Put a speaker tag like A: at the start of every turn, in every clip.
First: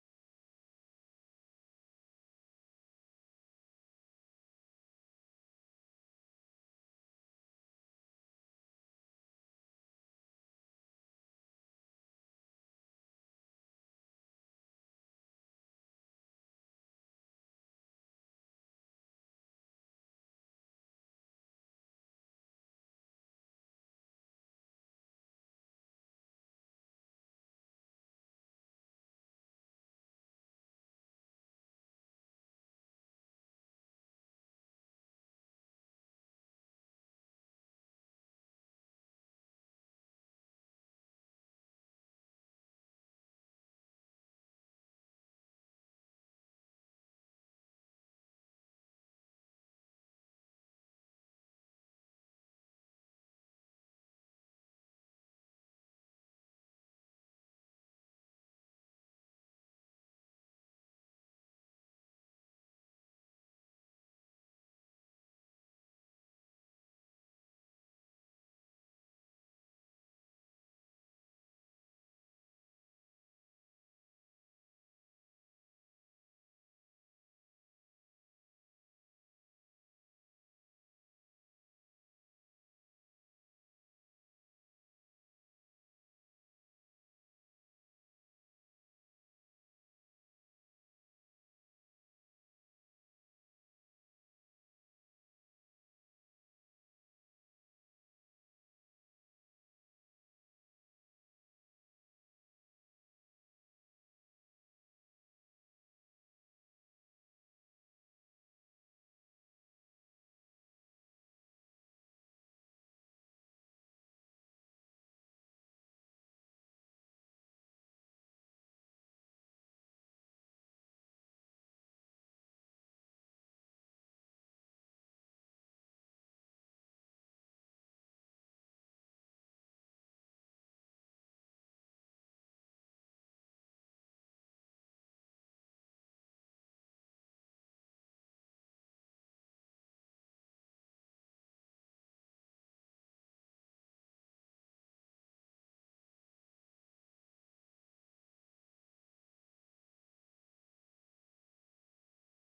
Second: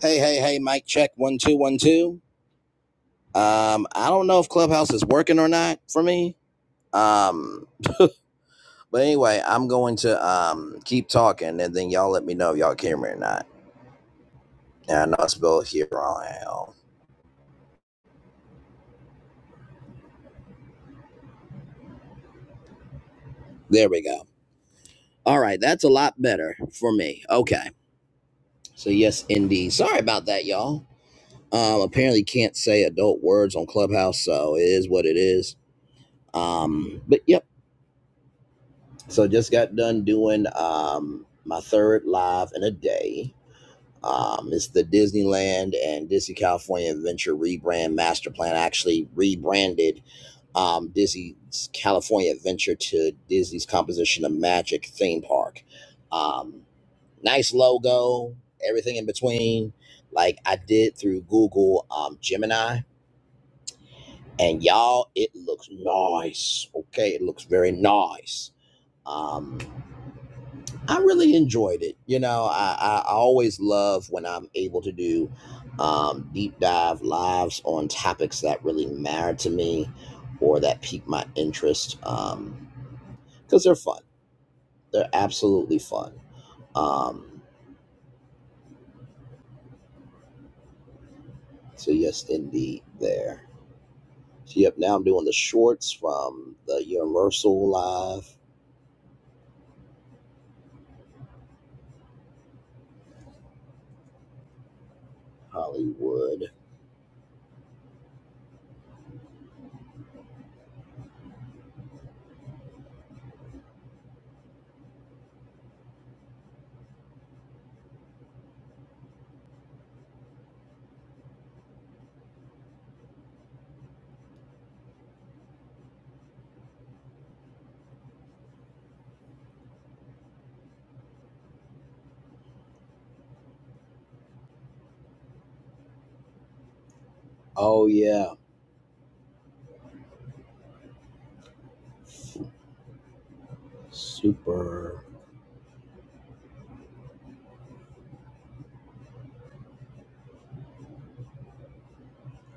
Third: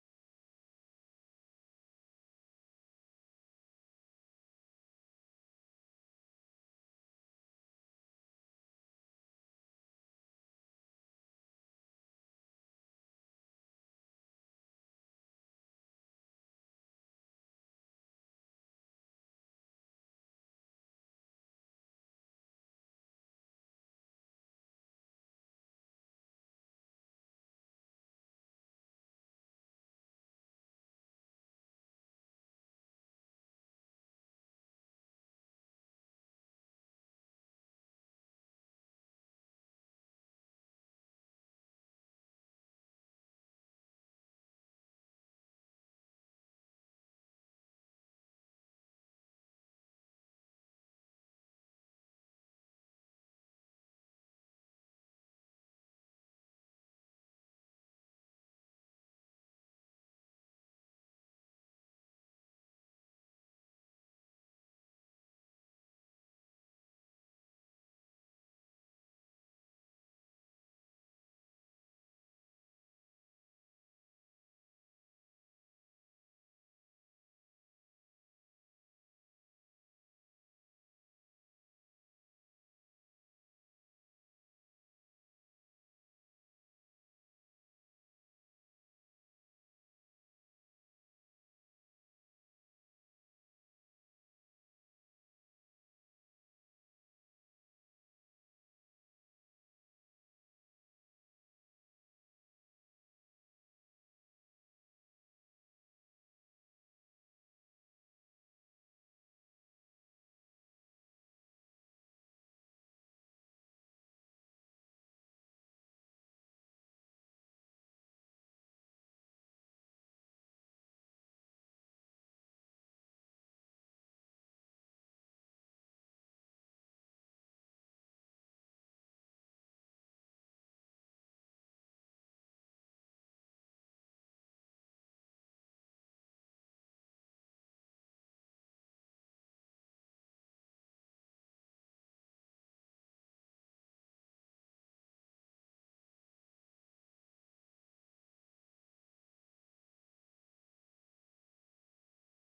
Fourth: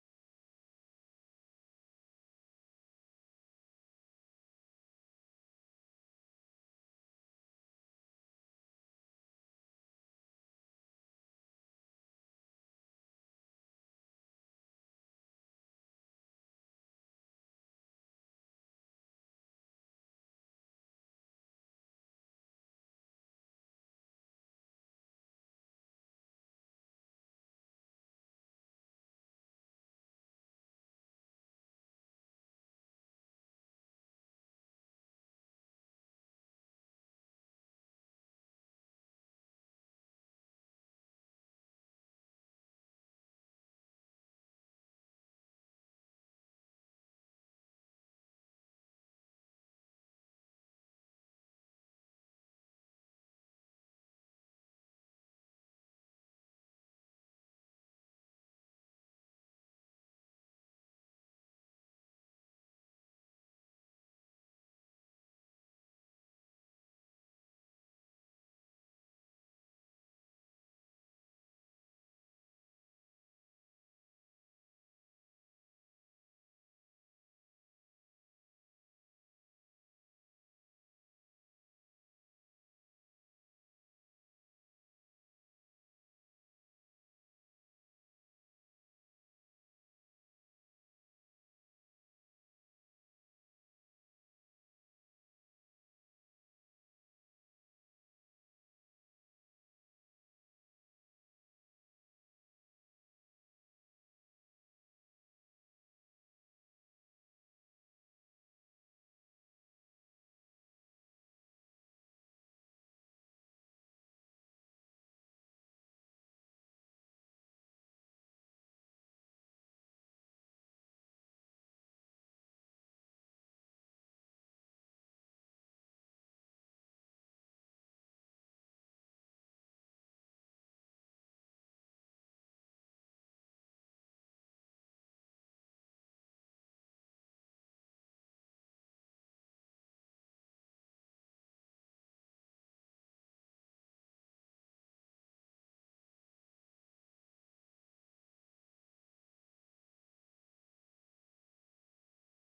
A: Hey, hey, hey, mic check one, two, one, two. Um, I don't know if Clubhouse is working or not for me. Um, but anyway, I'm going to um keep talking and then y'all let me know if y'all can hear me or not. And I'll spell here wrong. There we go. All right, that's a lot better for me. Okay. So yes indeed. Sorry about that, y'all. Um apparently can't say adult words on Clubhouse, so it is what it is. Um, but yep. So just got done doing um my third live in a day Um, it's the Disneyland and Disney California Adventure rebrand master plan. I actually rebranded um, Disney's California Adventure to Disney's Composition of Magic theme park. Um, nice logo, everything in between. Like I did through Google um, Gemini, and y'all, it looks nice. Okay, it looks very nice. Um. I really enjoyed it. You know, I, I I always love when I'm able to do um, deep dive lives on topics that really matter to me or that pique my interest because they're fun. They're absolutely fun. Um, so, yes, indeed, there. So, yep, now I'm doing the shorts from the Universal Live Hollywood. Oh, yeah. Super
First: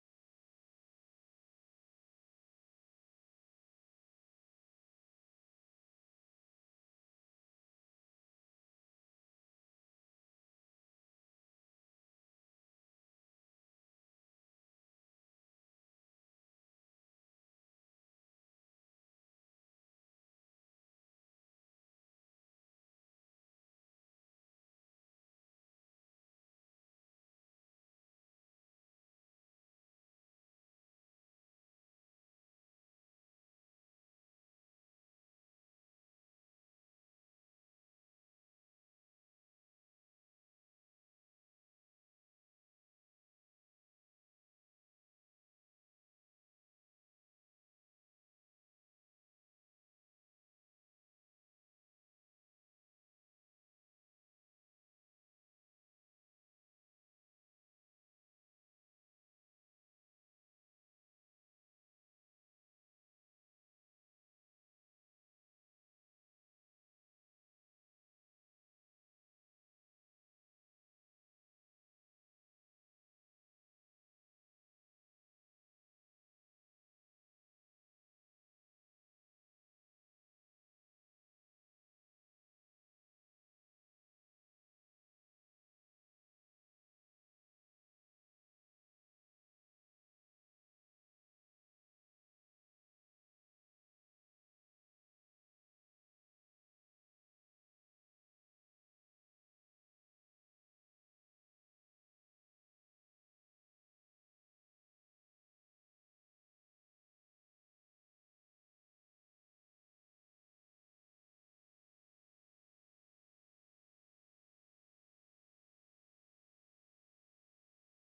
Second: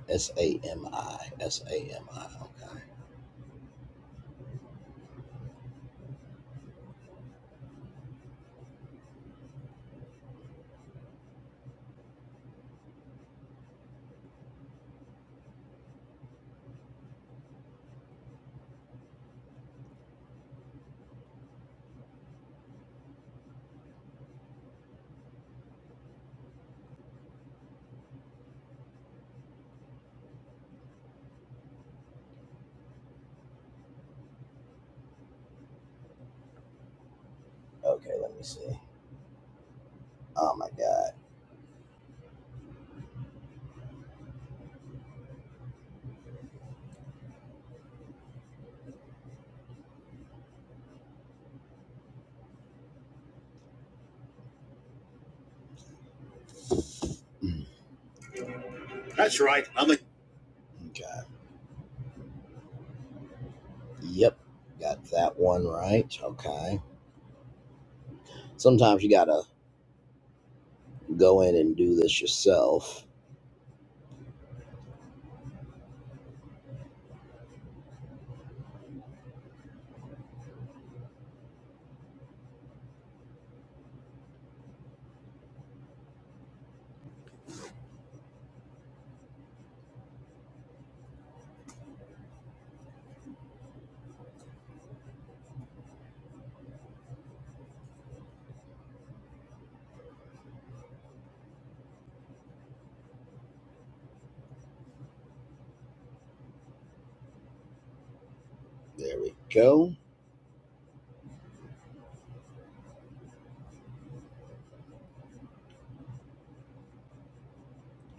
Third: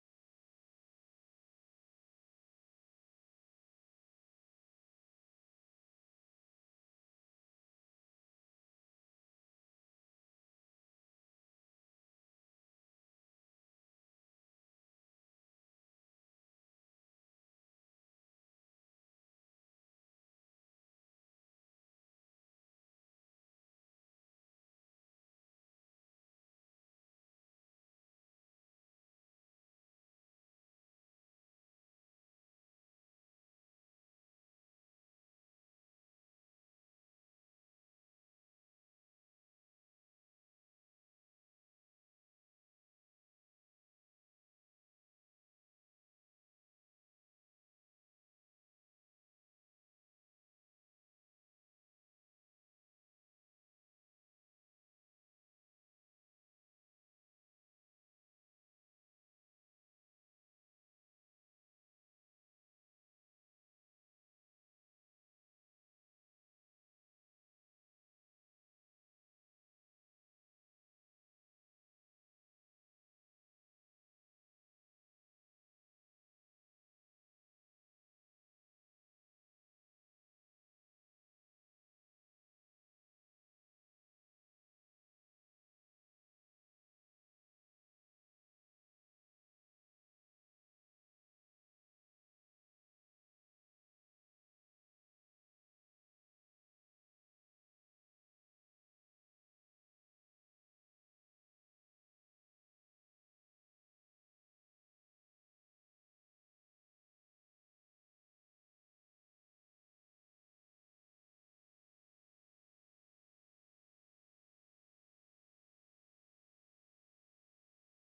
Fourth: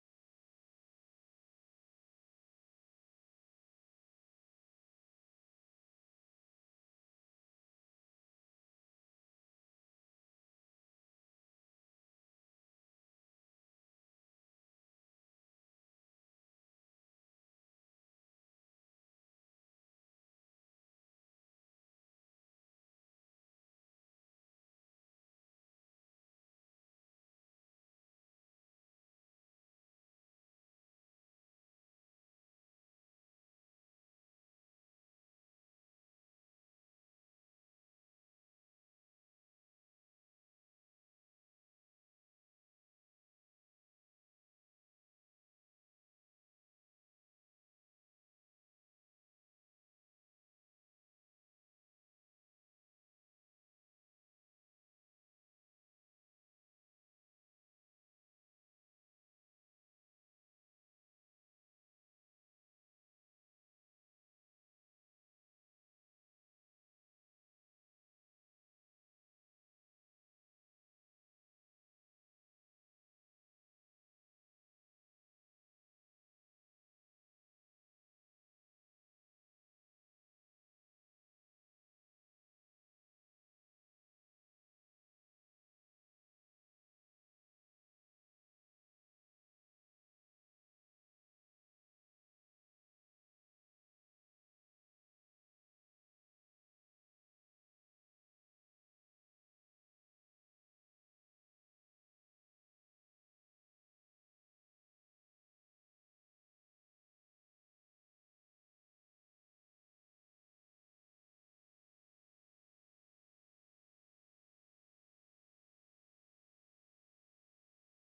A: S A M I. S A M I. Okay. Okay, let me see. Oh my God. Mm, That's right. I'm a God. Yep. Got that one right. Okay. Sometimes you gotta go in and do this yourself. There we go.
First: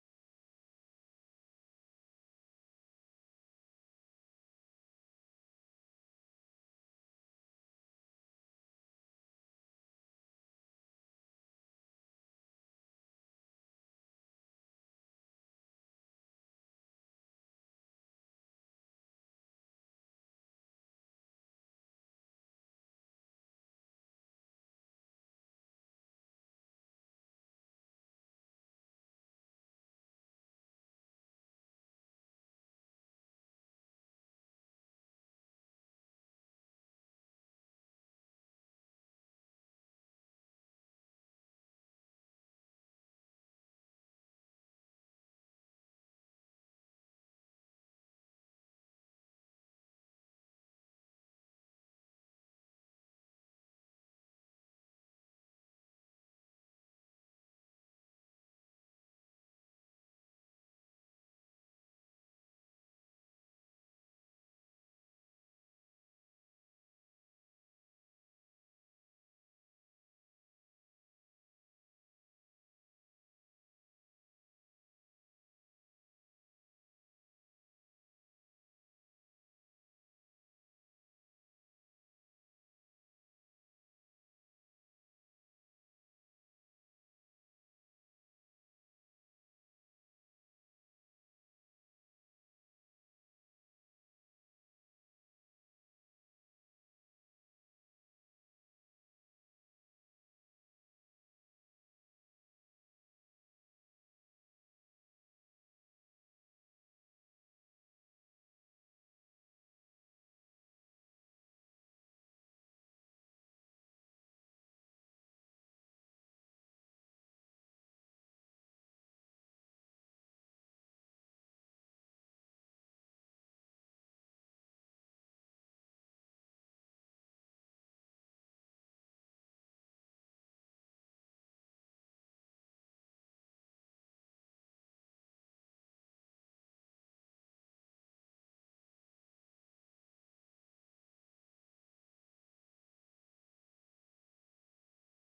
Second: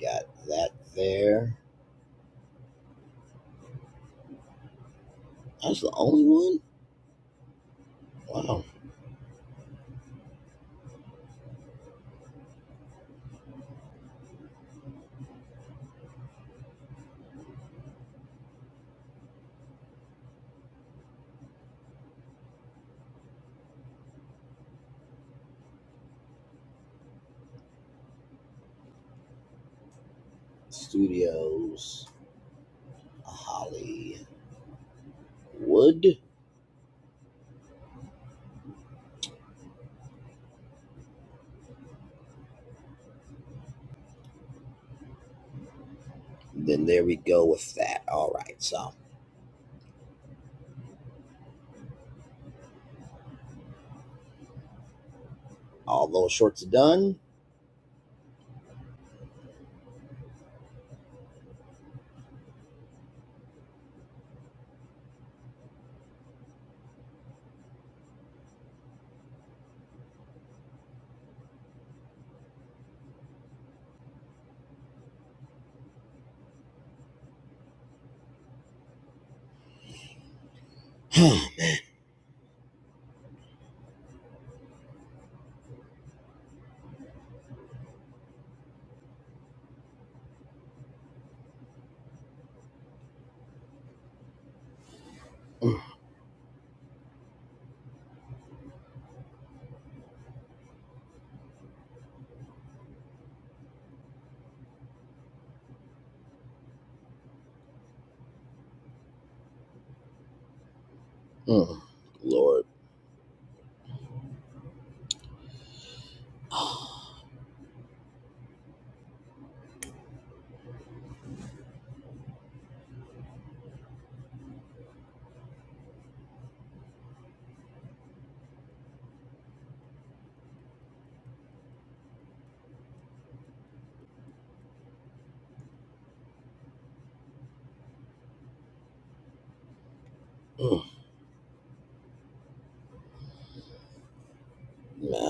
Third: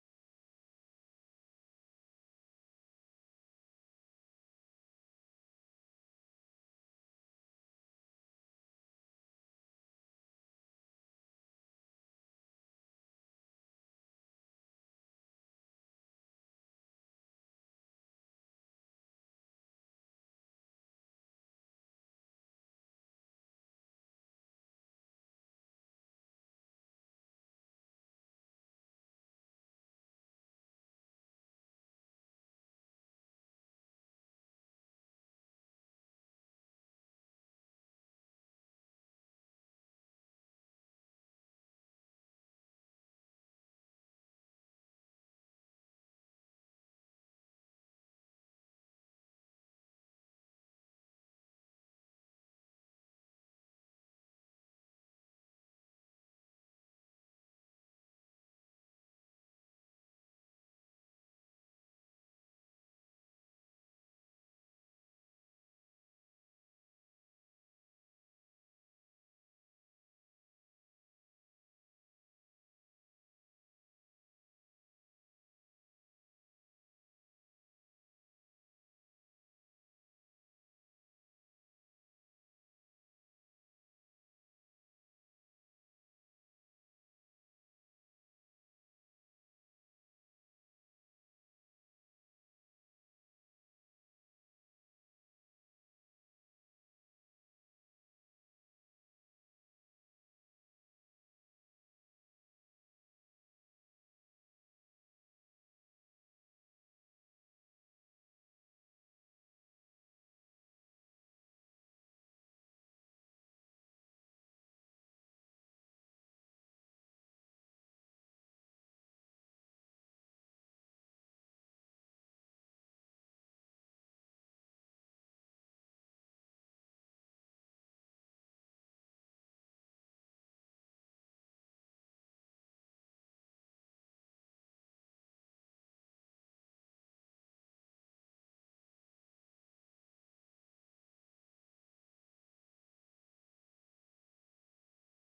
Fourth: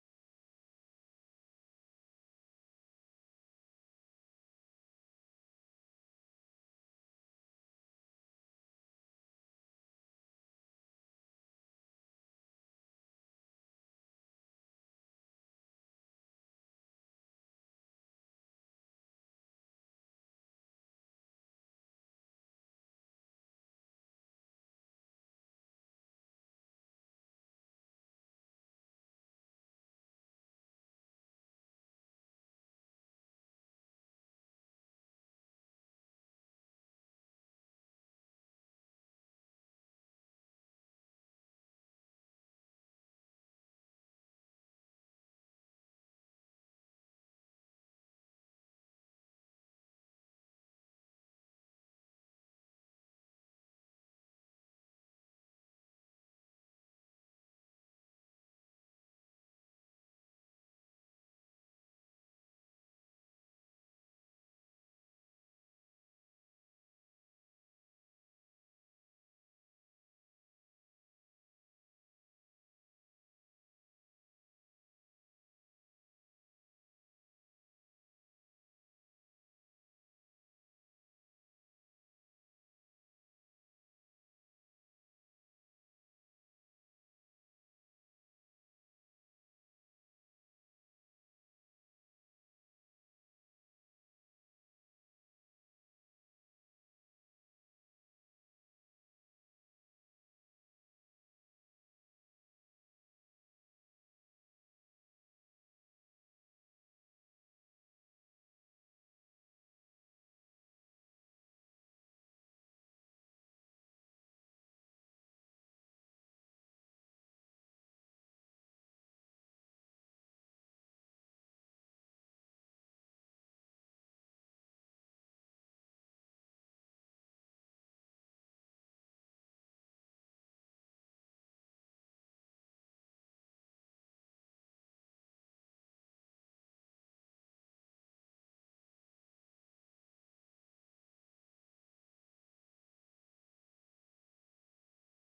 A: Got that there. That's the only one? Wow. Studios, Hollywood. Then there we go with that. All right. So all those shorts are done. Mm, mm, Lord. Mm, man.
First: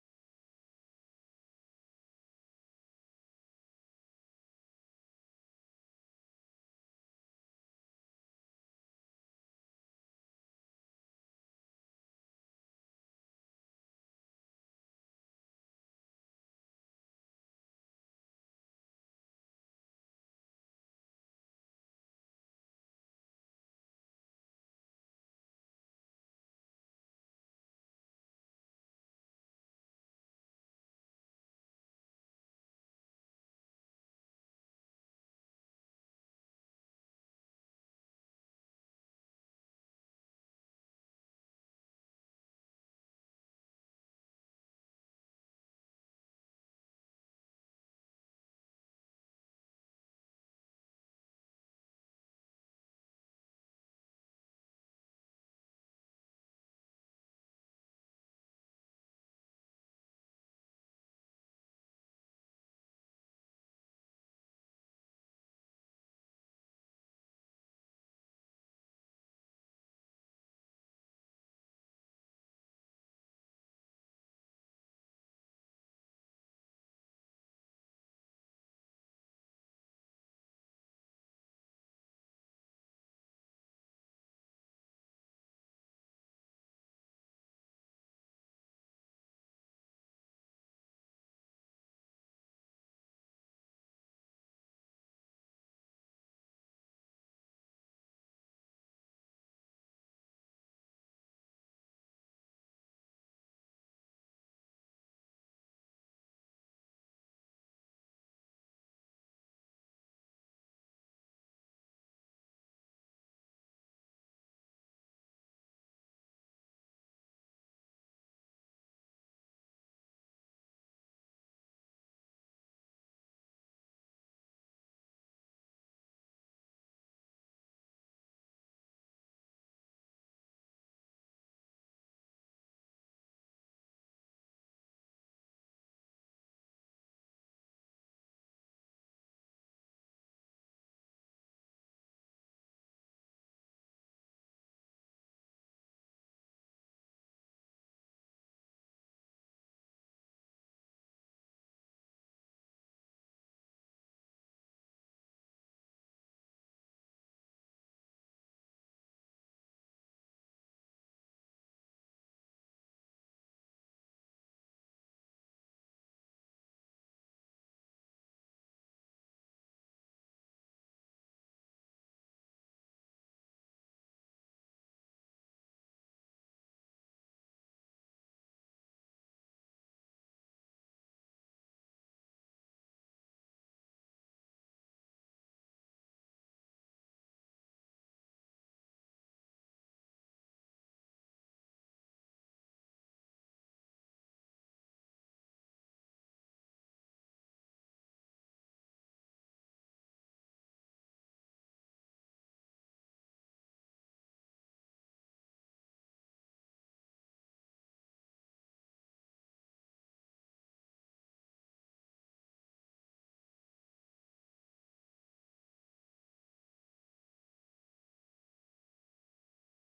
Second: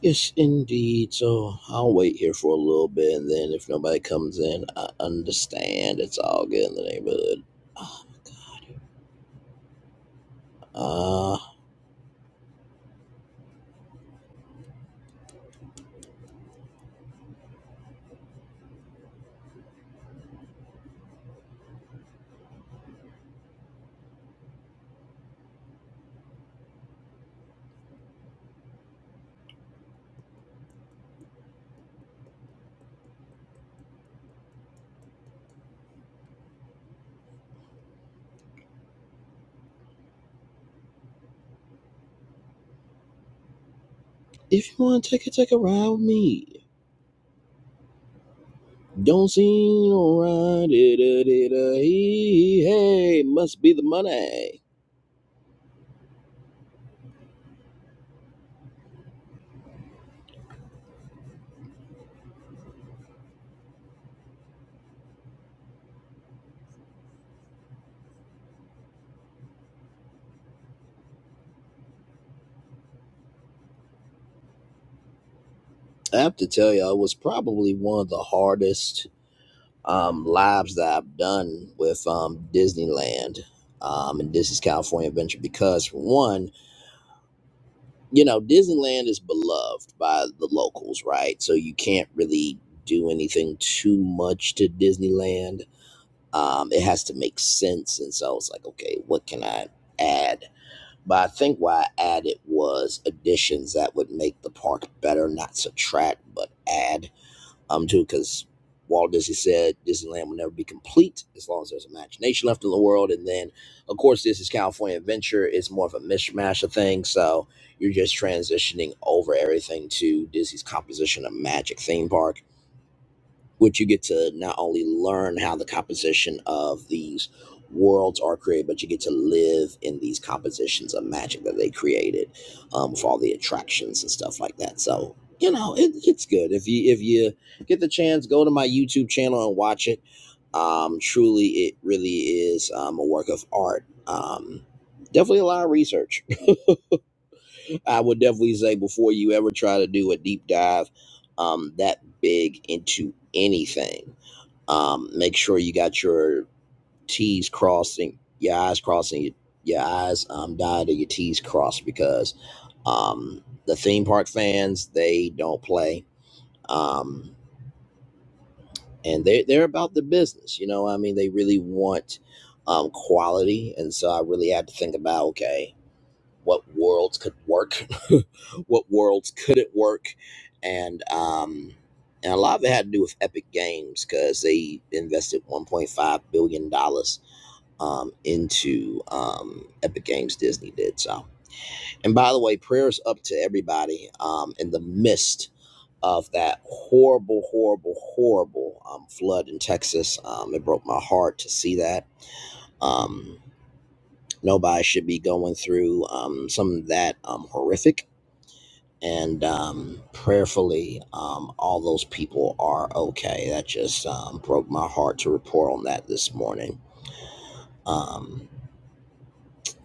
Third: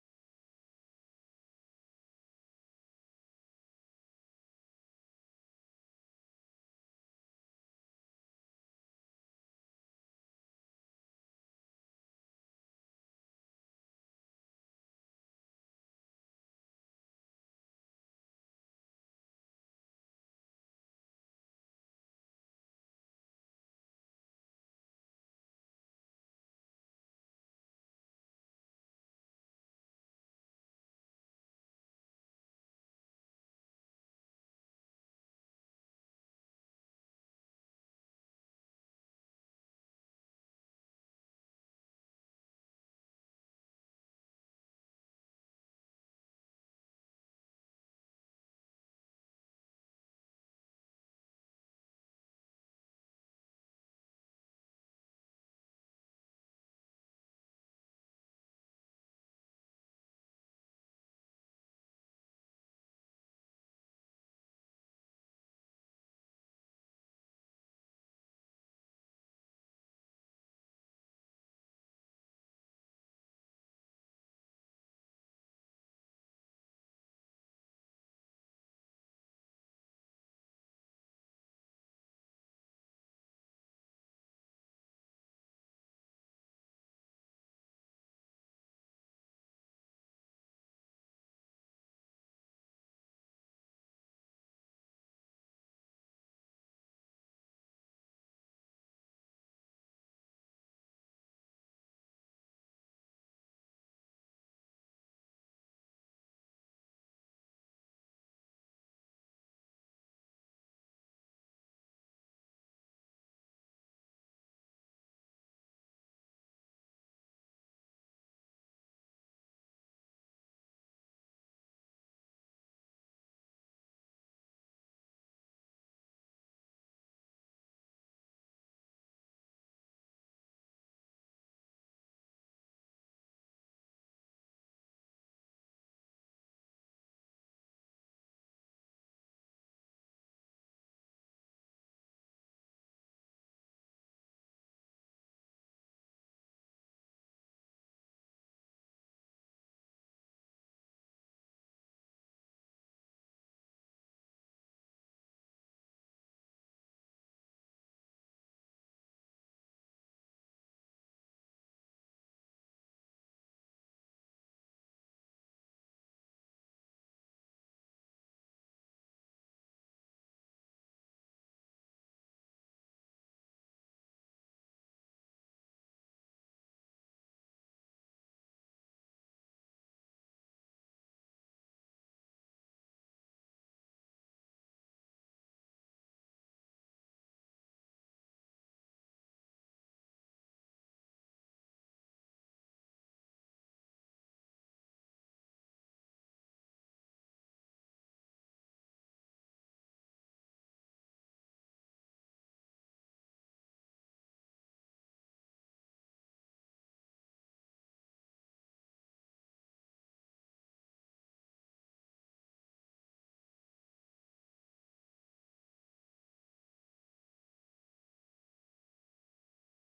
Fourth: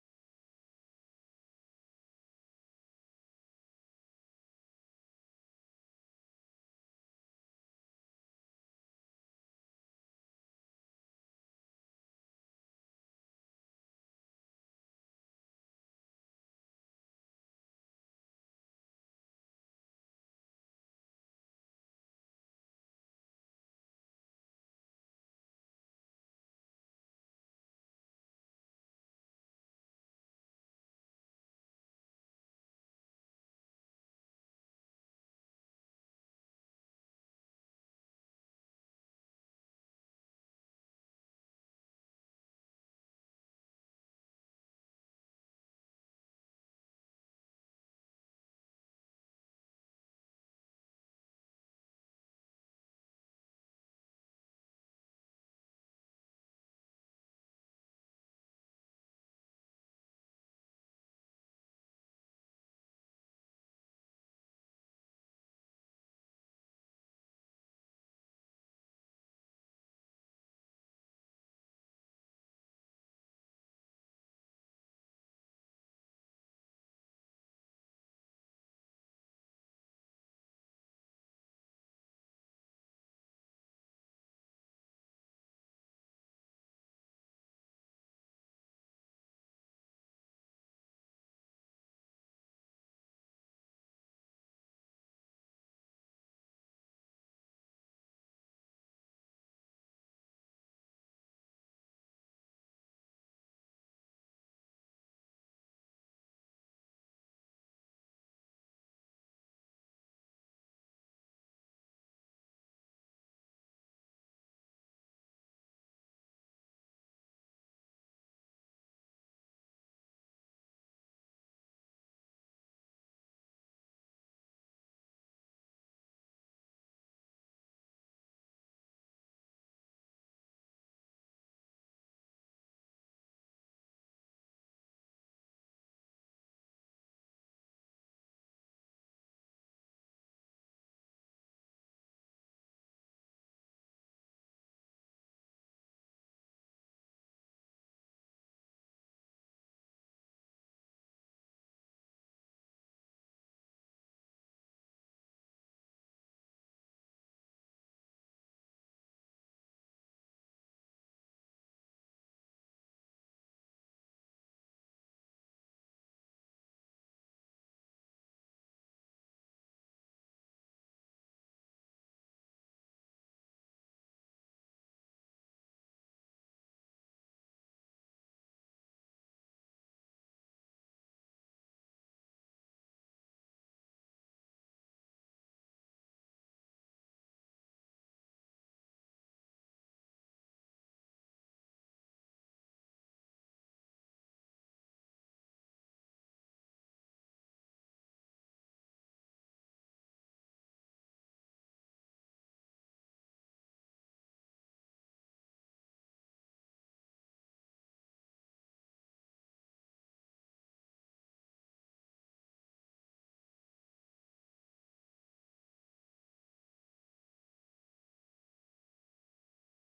A: Yes, indeed. So I'll wait here for a little bit, and then if nobody comes in, I understand. It's all good in the neighborhood. Ah, my dear. Uh, if you want to take a take a ride with me, don't seem no ride. Hey, must be the money. I have to tell you, it was probably one of the hardest um, lives that I've done with um, Disneyland um, and Disney's California Adventure because, for one you know, Disneyland is beloved by the locals, right? So you can't really do anything too much to Disneyland. Um, it has to make sense. And so I was like, okay, what can I add? But I think why I added was additions that would make the park better, not subtract, but add um, too, because Walt Disney said Disneyland will never be complete as long as there's imagination left in the world. And then, of course, this is California Adventure. It's more of a mishmash of things. So you're just transitioning over everything to Disney's composition of Magic Theme Park which you get to not only learn how the composition of these worlds are created, but you get to live in these compositions of magic that they created um, with all the attractions and stuff like that. So you know, it, it's good if you if you get the chance, go to my YouTube channel and watch it. Um, truly, it really is um, a work of art. Um, definitely a lot of research. I would definitely say before you ever try to do a deep dive um, that big into anything um, make sure you got your T's crossing, your I's crossing, your, your I's um, dotted, and your T's crossed because um, the theme park fans, they don't play. Um, and they, they're about the business. You know, I mean, they really want um, quality. And so I really had to think about, okay, what worlds could work, what worlds couldn't work, and um, and a lot of it had to do with Epic Games because they invested 1.5 billion dollars um, into um, Epic Games. Disney did so. And by the way, prayers up to everybody um, in the midst of that horrible, horrible, horrible um, flood in Texas. Um, it broke my heart to see that. Um, nobody should be going through um, something that um, horrific and um, prayerfully, um, all those people are okay. That just um, broke my heart to report on that this morning. Um,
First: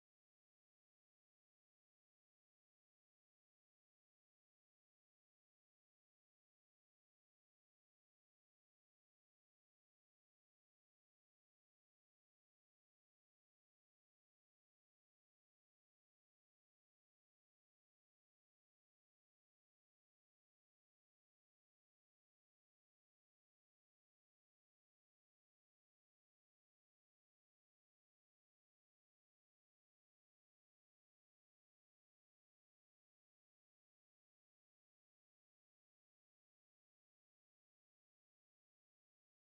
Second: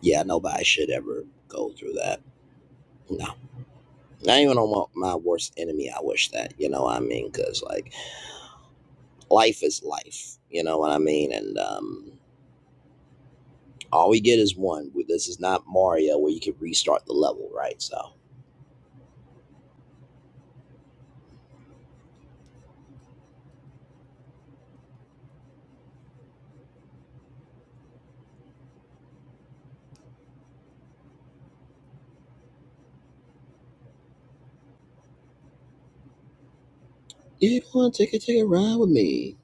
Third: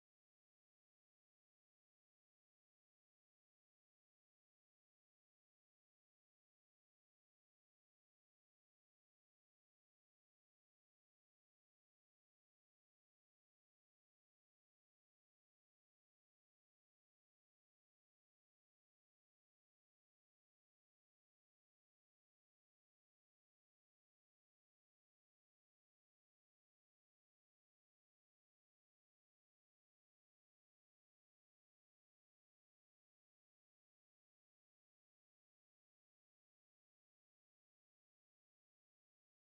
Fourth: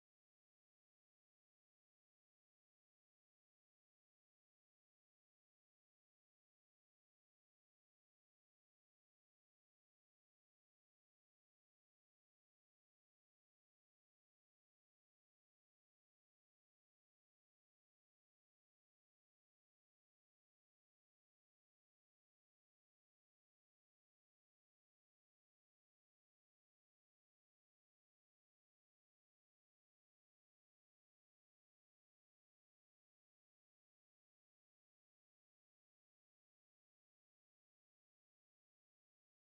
A: yeah, nobody should ever go through that. No, not even on my, my worst enemy. I wish that you know what I mean, because like life is life. You know what I mean, and um, all we get is one. This is not Mario where you can restart the level, right? So you want to take a take a ride with me?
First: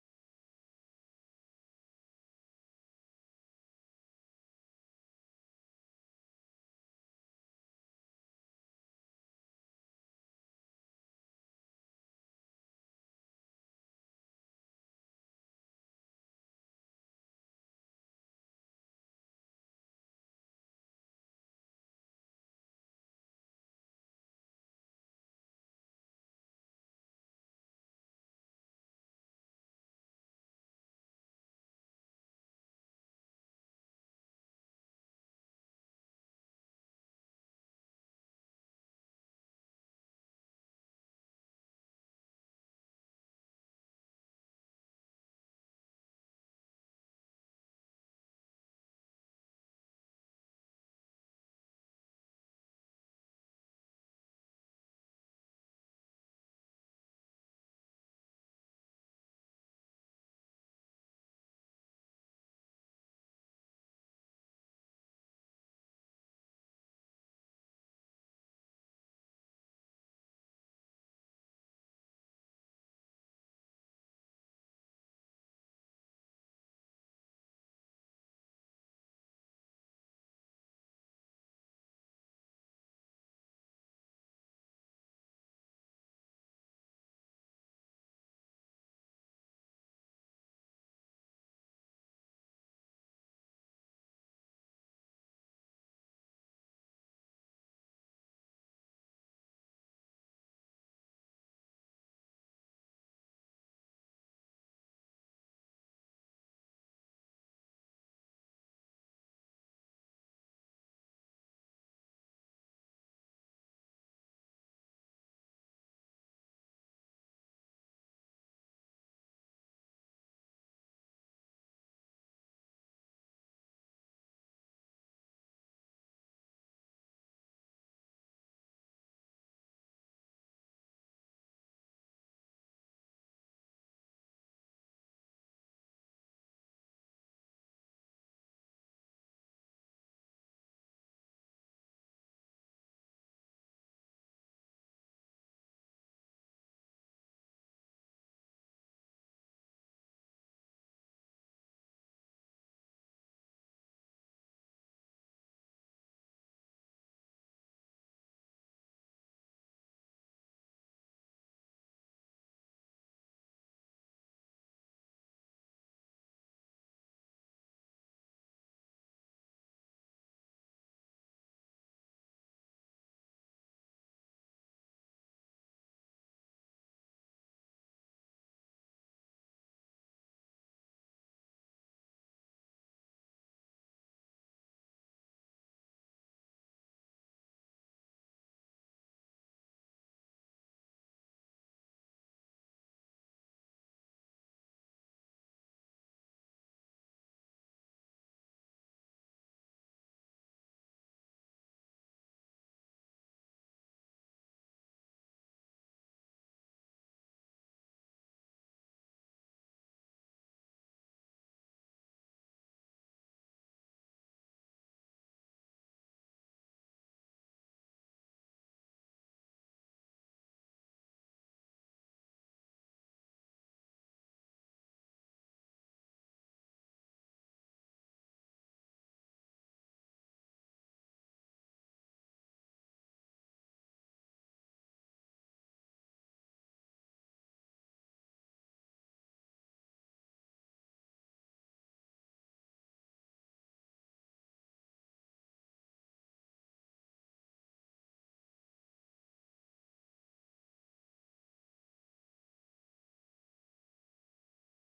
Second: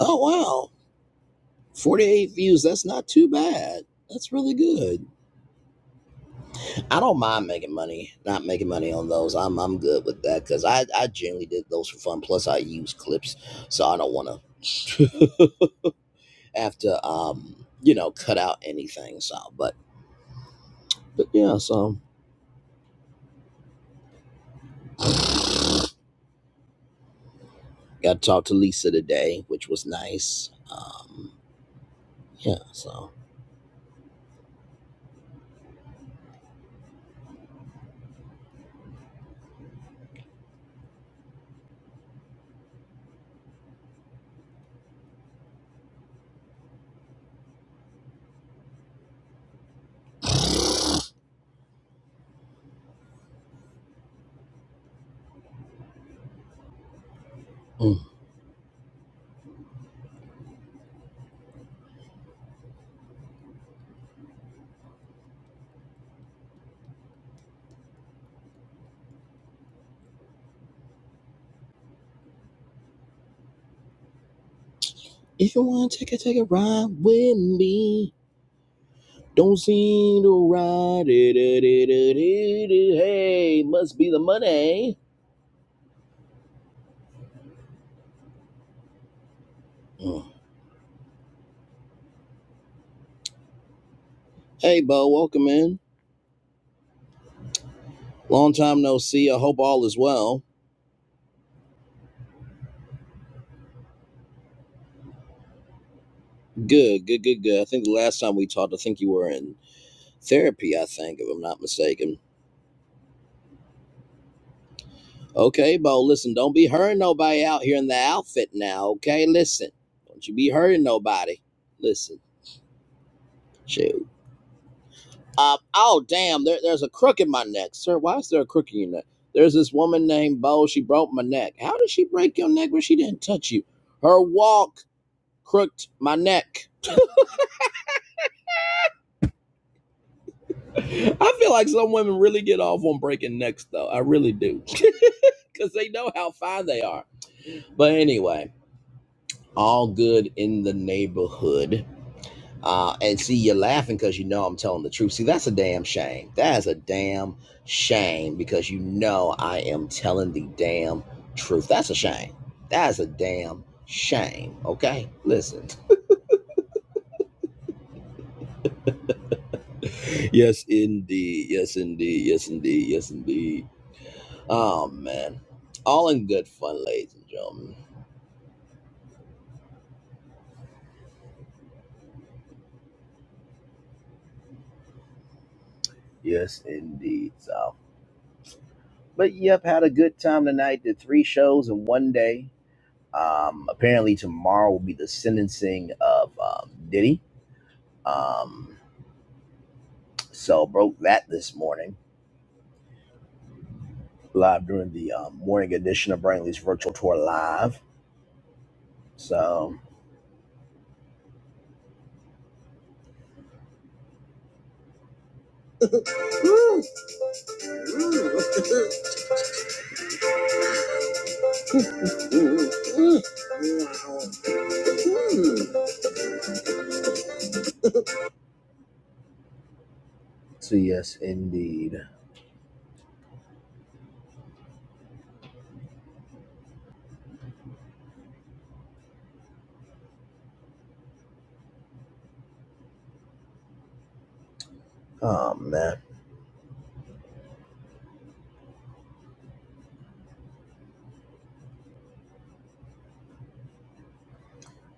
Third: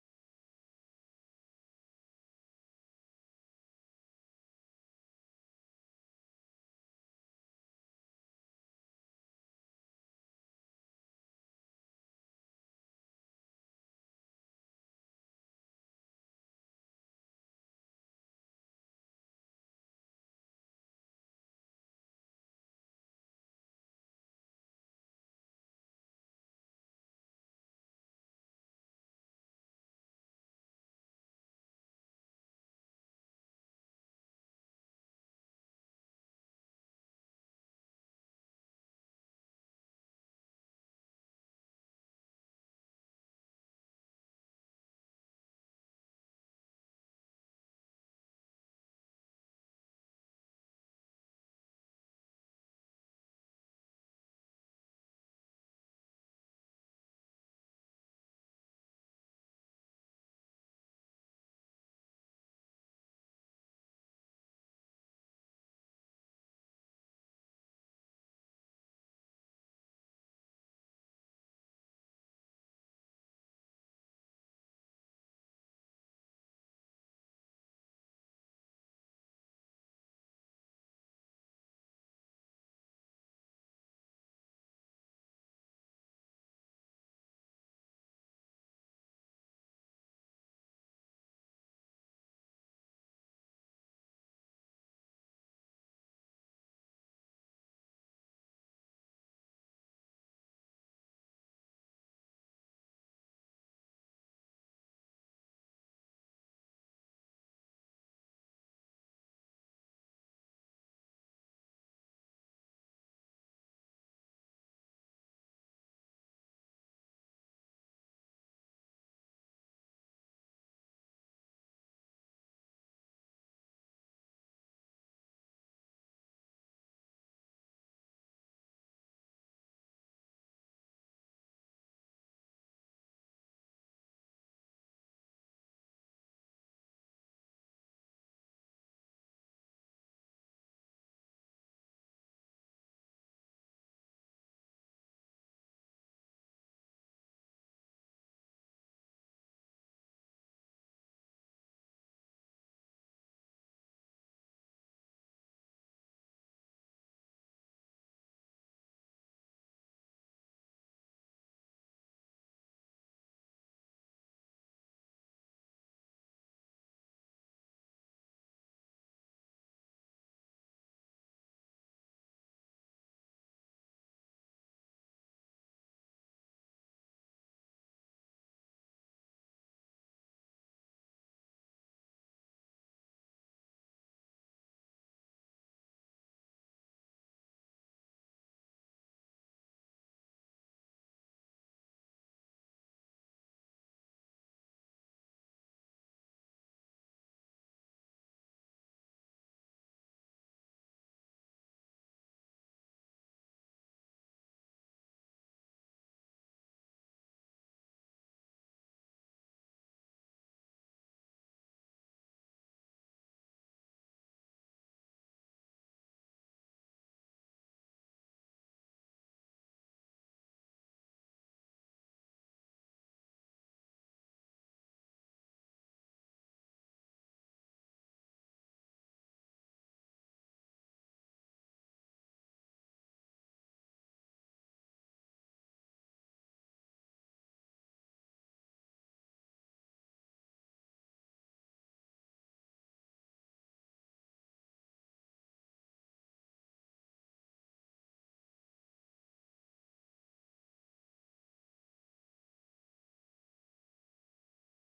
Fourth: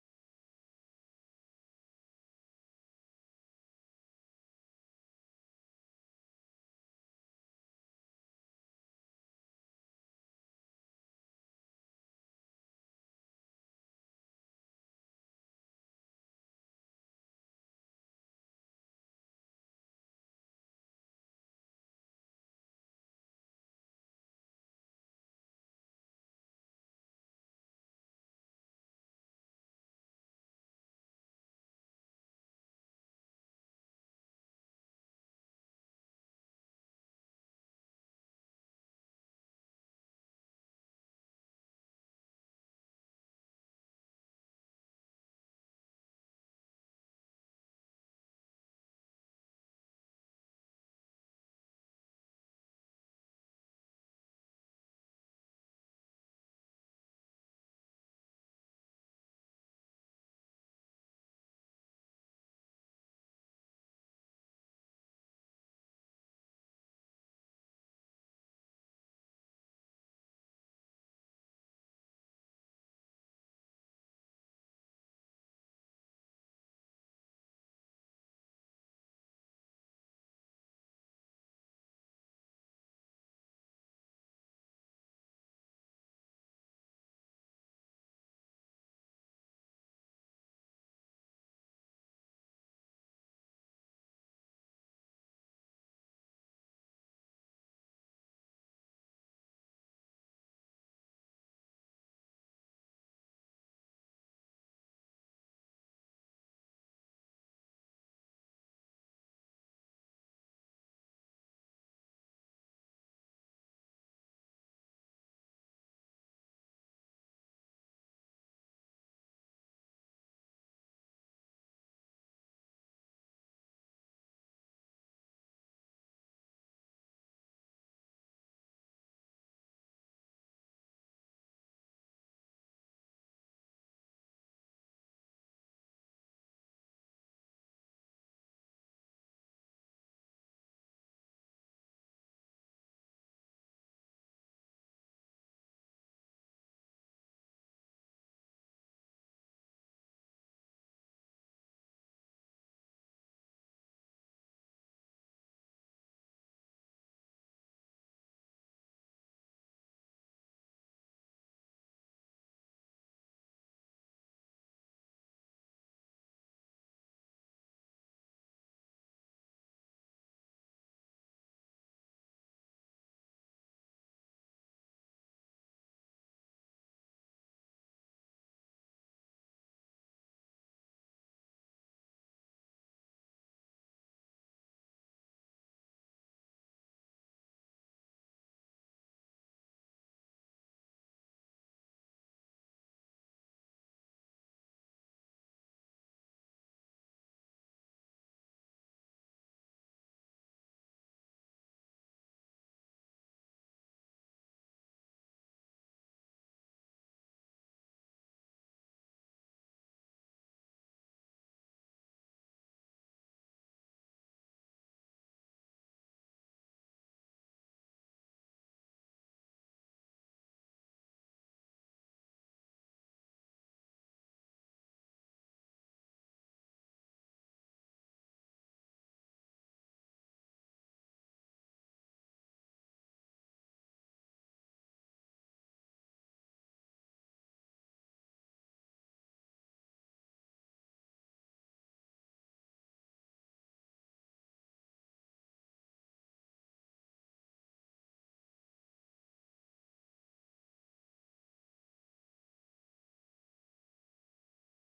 A: Oh wow! 48 views, that's not too bad. That's really good. I don't mind making money, not making money on those. I'm I'm good with that because I, I generally did those for fun. Plus I use clips, so I don't wanna have to um, you know, cut out anything. So but but yeah, so got to talk to Lisa today, which was nice. Um yeah, so mm. if you wanna take a take a ride with me. Don't seem to ride it. it, it, it, it, Hey, must be the money. Mm. Hey, Bo, welcome in. Long time no see. I hope all is well. Good, good, good, good. I think the last time we talked, I think you were in therapy, I think, if I'm not mistaken. Okay, Bo, listen, don't be hurting nobody out here in the outfit now, okay? Listen, don't you be hurting nobody. Listen, shoot. Uh, oh, damn, there, there's a crook in my neck. Sir, why is there a crook in your neck? There's this woman named Bo. She broke my neck. How did she break your neck when she didn't touch you? Her walk crooked my neck. I feel like some women really get off on breaking necks, though. I really do. Because they know how fine they are. But anyway, all good in the neighborhood. Uh, and see, you're laughing because you know I'm telling the truth. See, that's a damn shame. That is a damn shame because you know I am telling the damn truth. That's a shame. That is a damn shame. Okay, listen. Yes, indeed. Yes, indeed. Yes, indeed. Yes, indeed. Oh man, all in good fun, ladies and gentlemen. Yes, indeed. So, but yep, had a good time tonight. Did three shows in one day Um, apparently tomorrow will be the sentencing of um, Diddy. Um, so broke that this morning live during the um, morning edition of Brainley's virtual tour live. So so yes, indeed. Oh man,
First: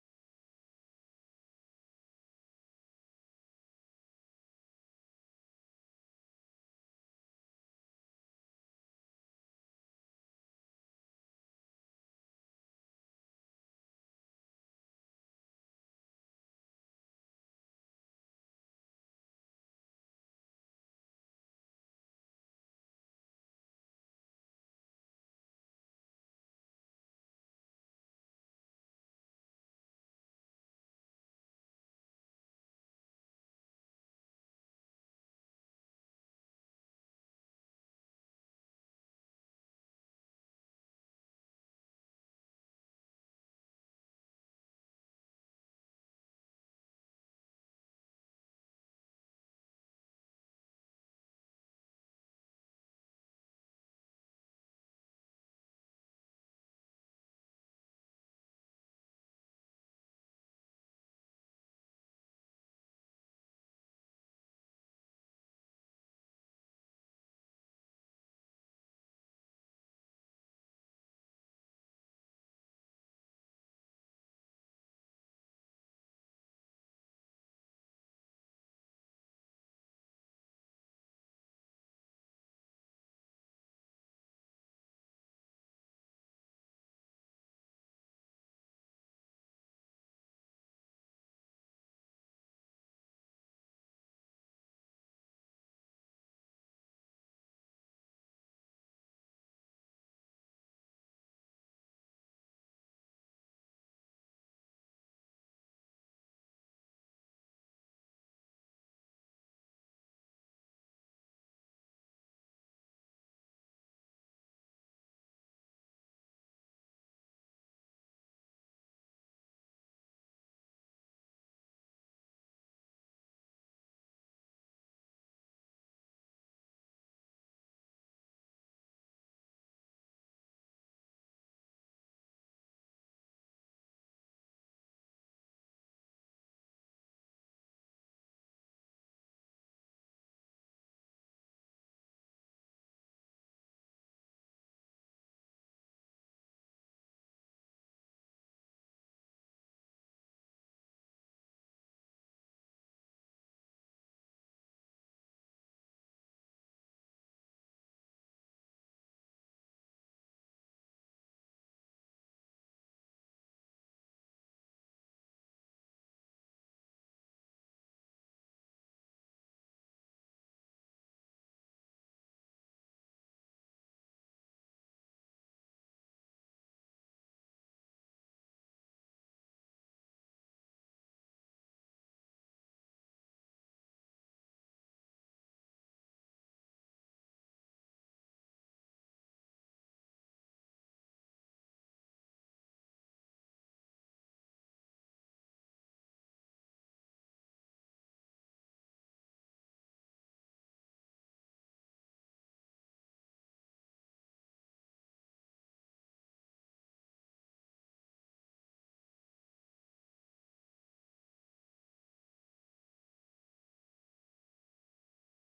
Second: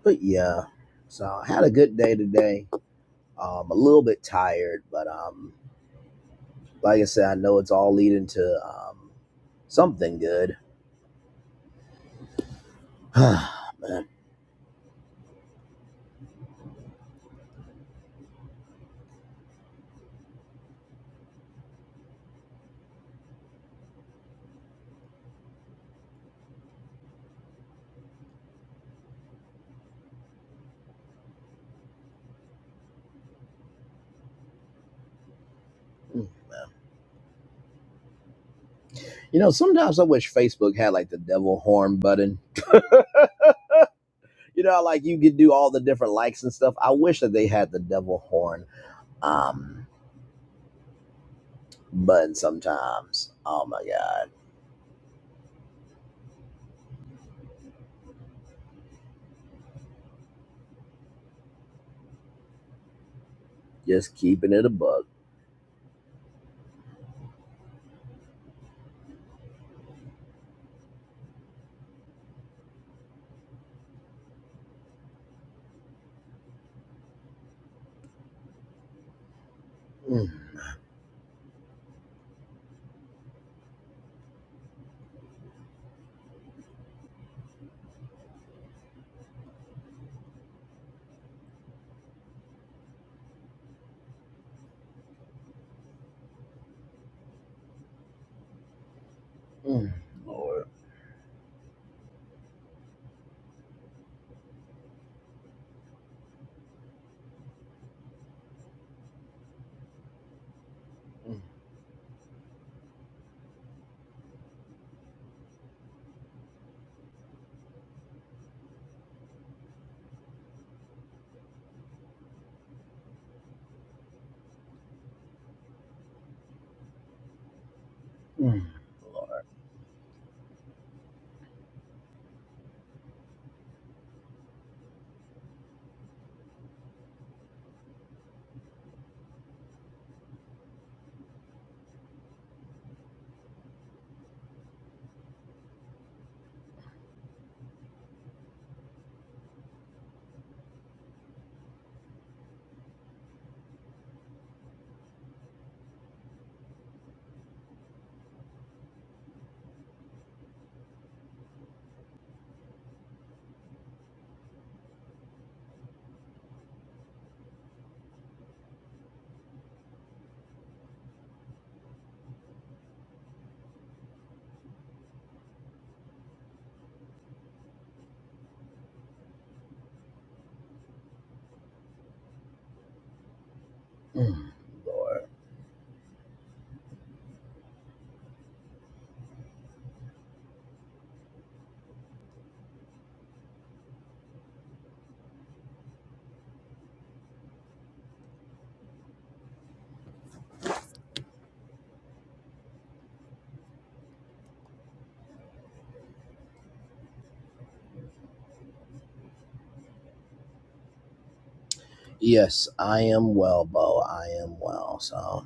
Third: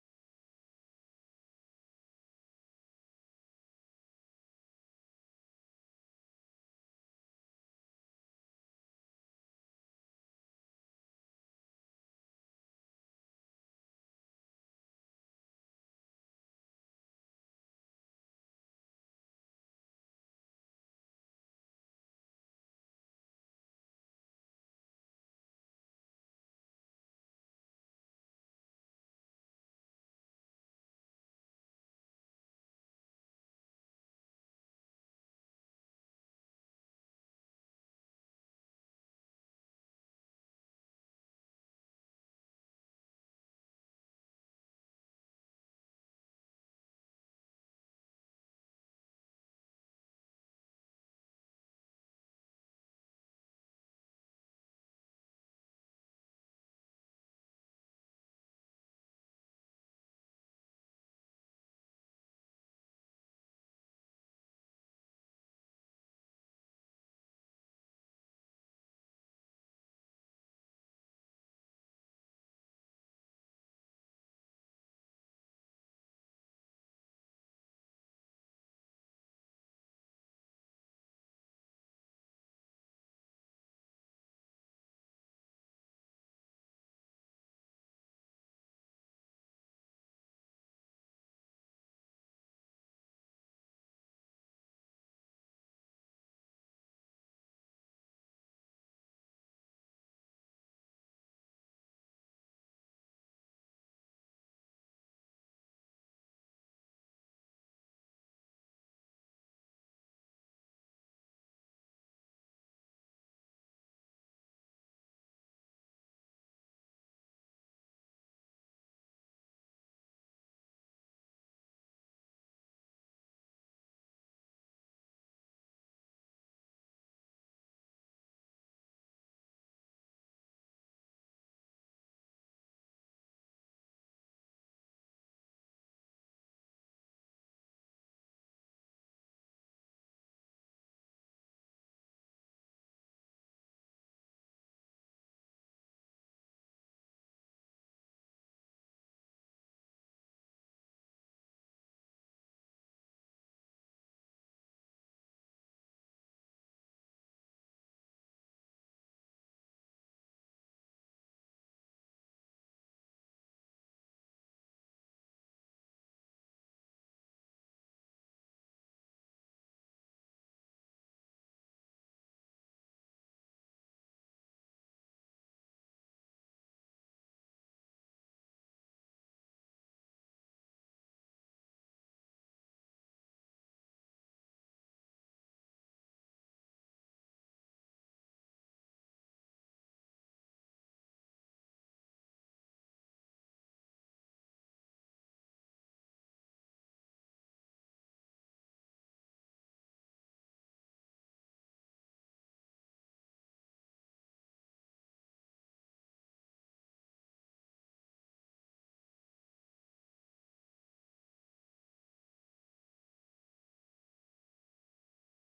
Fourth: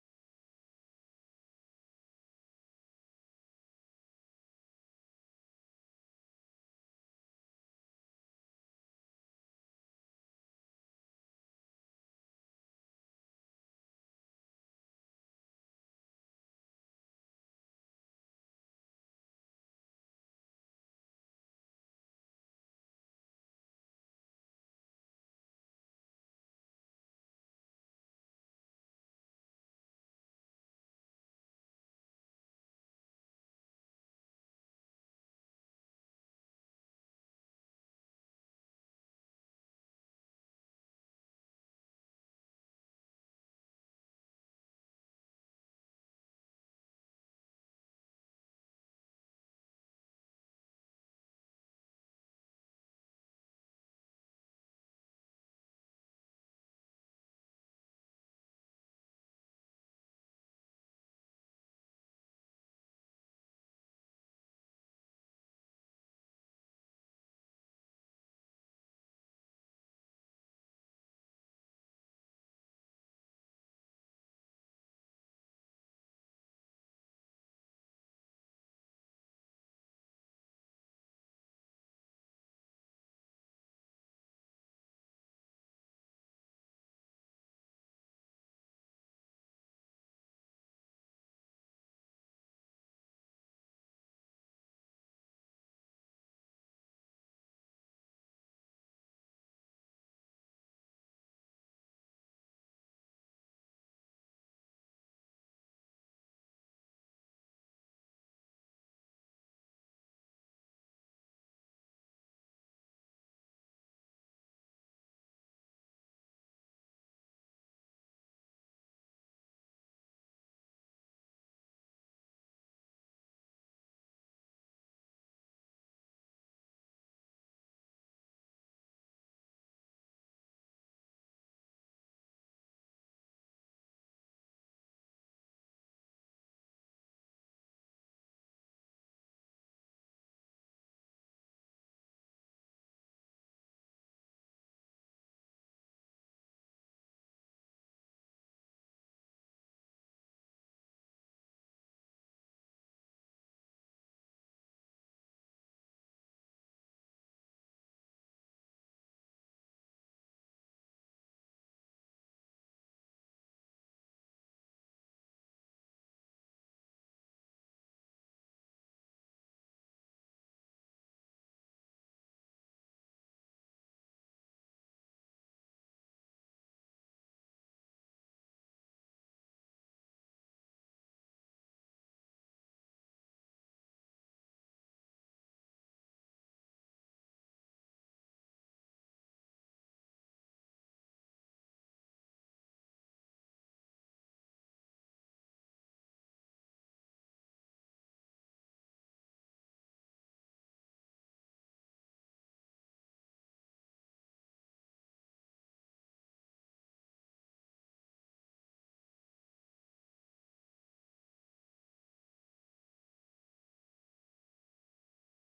A: but yeah. So I had a good day today. Um, a little bit tired, but um, like I said, I know it's all leading to um something good. man. You know, sometimes I wish Facebook had like the devil horn button. You know, like you could do all the different likes and stuff. I wish that they had the devil horn um button sometimes. Oh my god. Just keeping it a bug. Mm, mm, Lord. Mm, mm, Lord. Mm, Lord. Yes, I am well, Bo. I am well. So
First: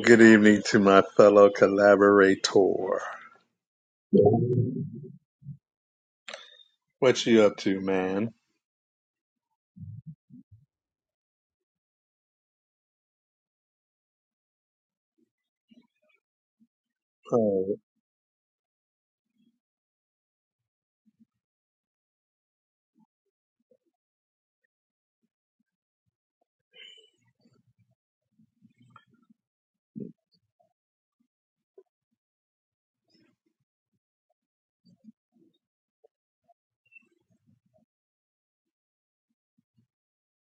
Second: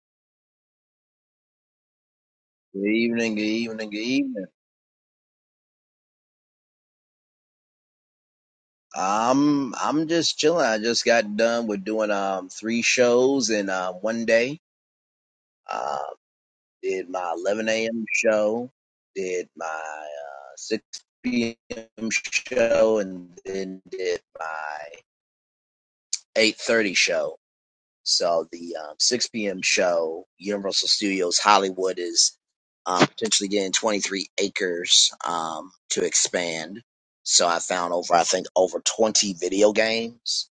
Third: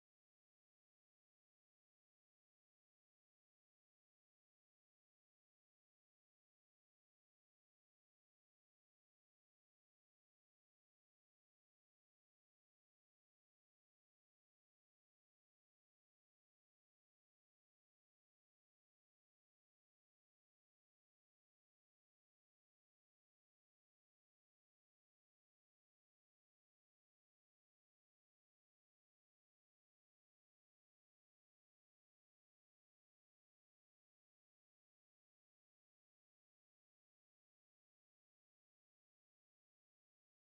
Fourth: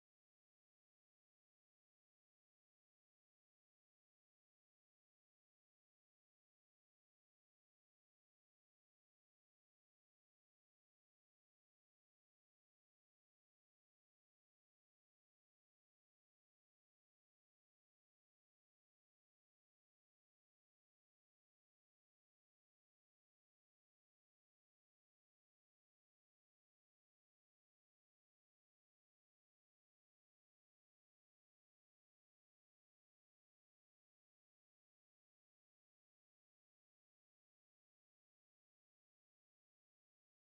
B: Good evening to my fellow
A: Good
B: collaborator.
A: evening, good evening, good evening.
B: What you up to, man?
A: Um, I'm just chilling. I just got done with doing um three shows in uh, one day. Uh, did my 11
B: Oh,
A: a.m. show, did my uh, 6 p.m. show, and then did my 8:30 show. So the um, 6 p.m. show, Universal Studios Hollywood is um, potentially getting 23 acres um, to expand. So I found over, I think, over 20 video games